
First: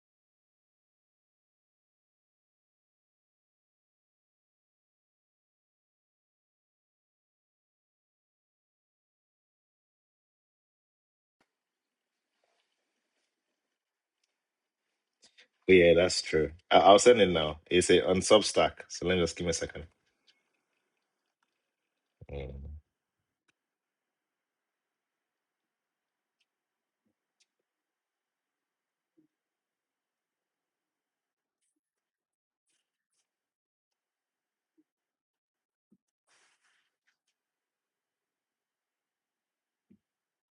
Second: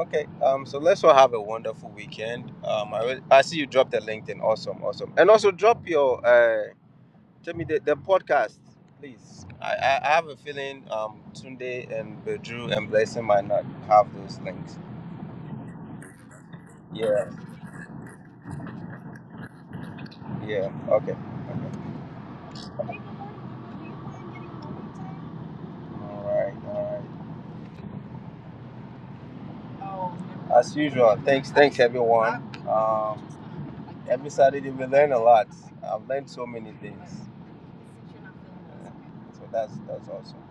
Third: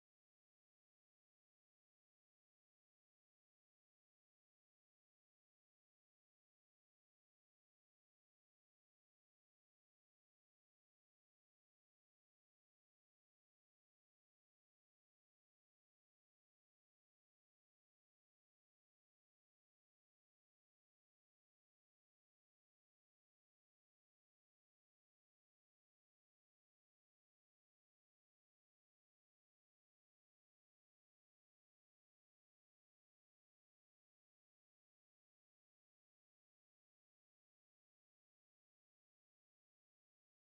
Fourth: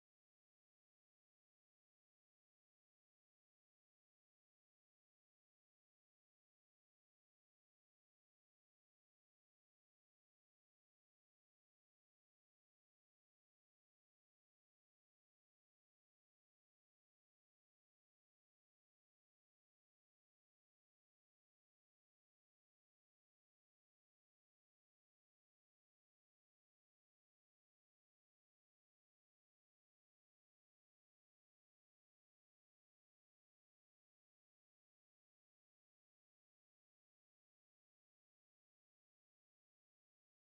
Speaker 1: okay. Um, so let's all have a wonderful weekend. Um, I, will- I see you dropped the LinkedIn. Awesome, awesome. And also drop your, uh, tell me the, the podcast, please. I, I, I have a feeling um, Tunde and Bedru and Blessing might not have those links.
Speaker 4: yeah, that's true. I- I'll send
Speaker 1: Yeah,
Speaker 4: it now. It's a on Substack, so let me just give me a second.
Speaker 1: yeah. Okay. okay.
Speaker 4: Mm.
Speaker 1: All right, all right. As usual, thanks, thanks everyone. Um, every Saturday we learn a lot. I've learned so many things. So that's that's awesome.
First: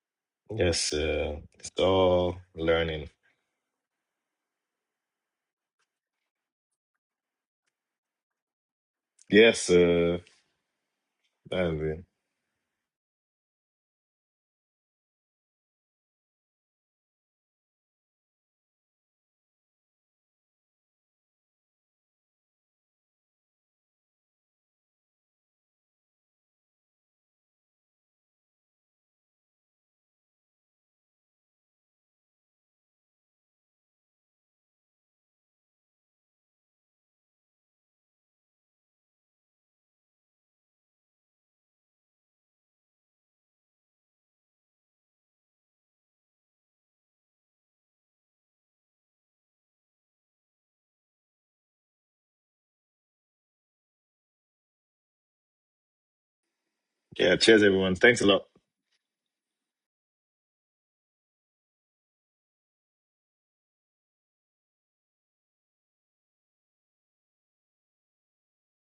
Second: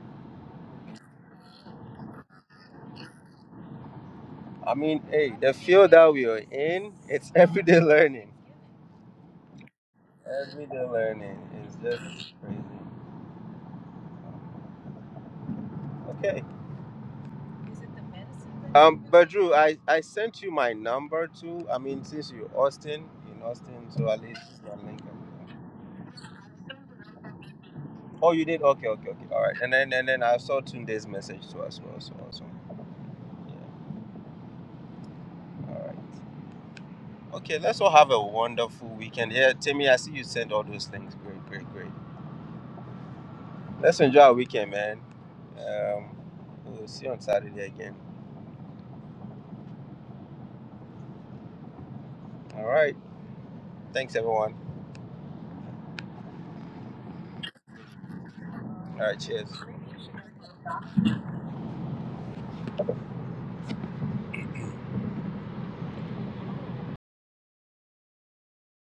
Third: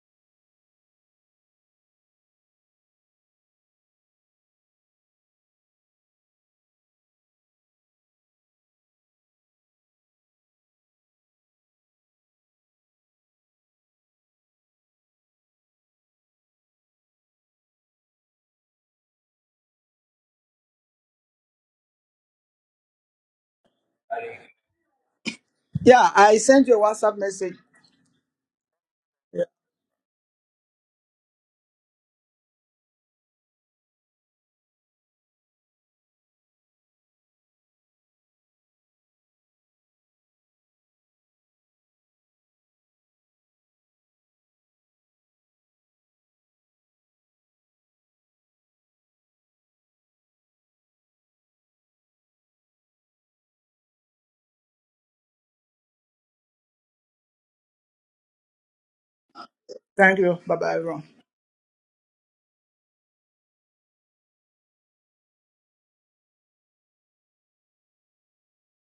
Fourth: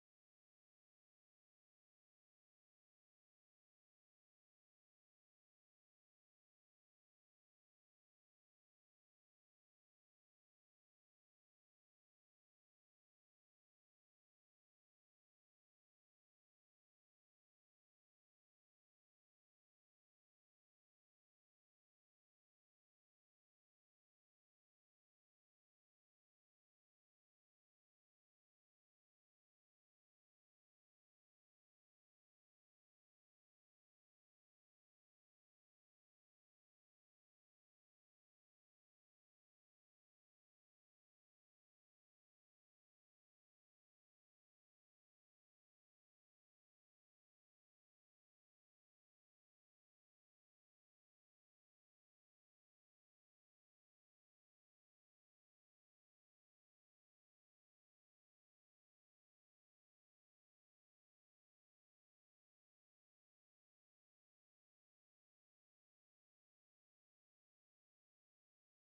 Speaker 4: Yes, uh, it's all learning.
Speaker 1: I mean, hey, the field that we are in, it's everyday learning.
Speaker 4: Yes, uh,
Speaker 1: Everyday learning is
Speaker 4: that's it.
Speaker 1: just crazy. Okay. Um, but I, I sent you my number too. I mean, since you're Austin, in Austin, so at least it's not Lincoln.
Speaker 3: Yeah, I sent you a WhatsApp message.
Speaker 1: Oh, you did? Okay, okay, okay. All
Speaker 3: Yeah.
Speaker 1: right. And then and then I saw Tunde's message too as well. So awesome. Yeah. All right. Okay. Let's all have a wonderful weekend. Yeah, Timmy, I see you sent all those things. Great, great, great. Let's enjoy our weekend, man. Um, we'll see you on Saturday again. All right. Thanks, everyone.
Speaker 4: Yeah, cheers, everyone. Thanks a lot.
Speaker 1: All right. Cheers.
Speaker 3: Thank you. Bye bye, everyone.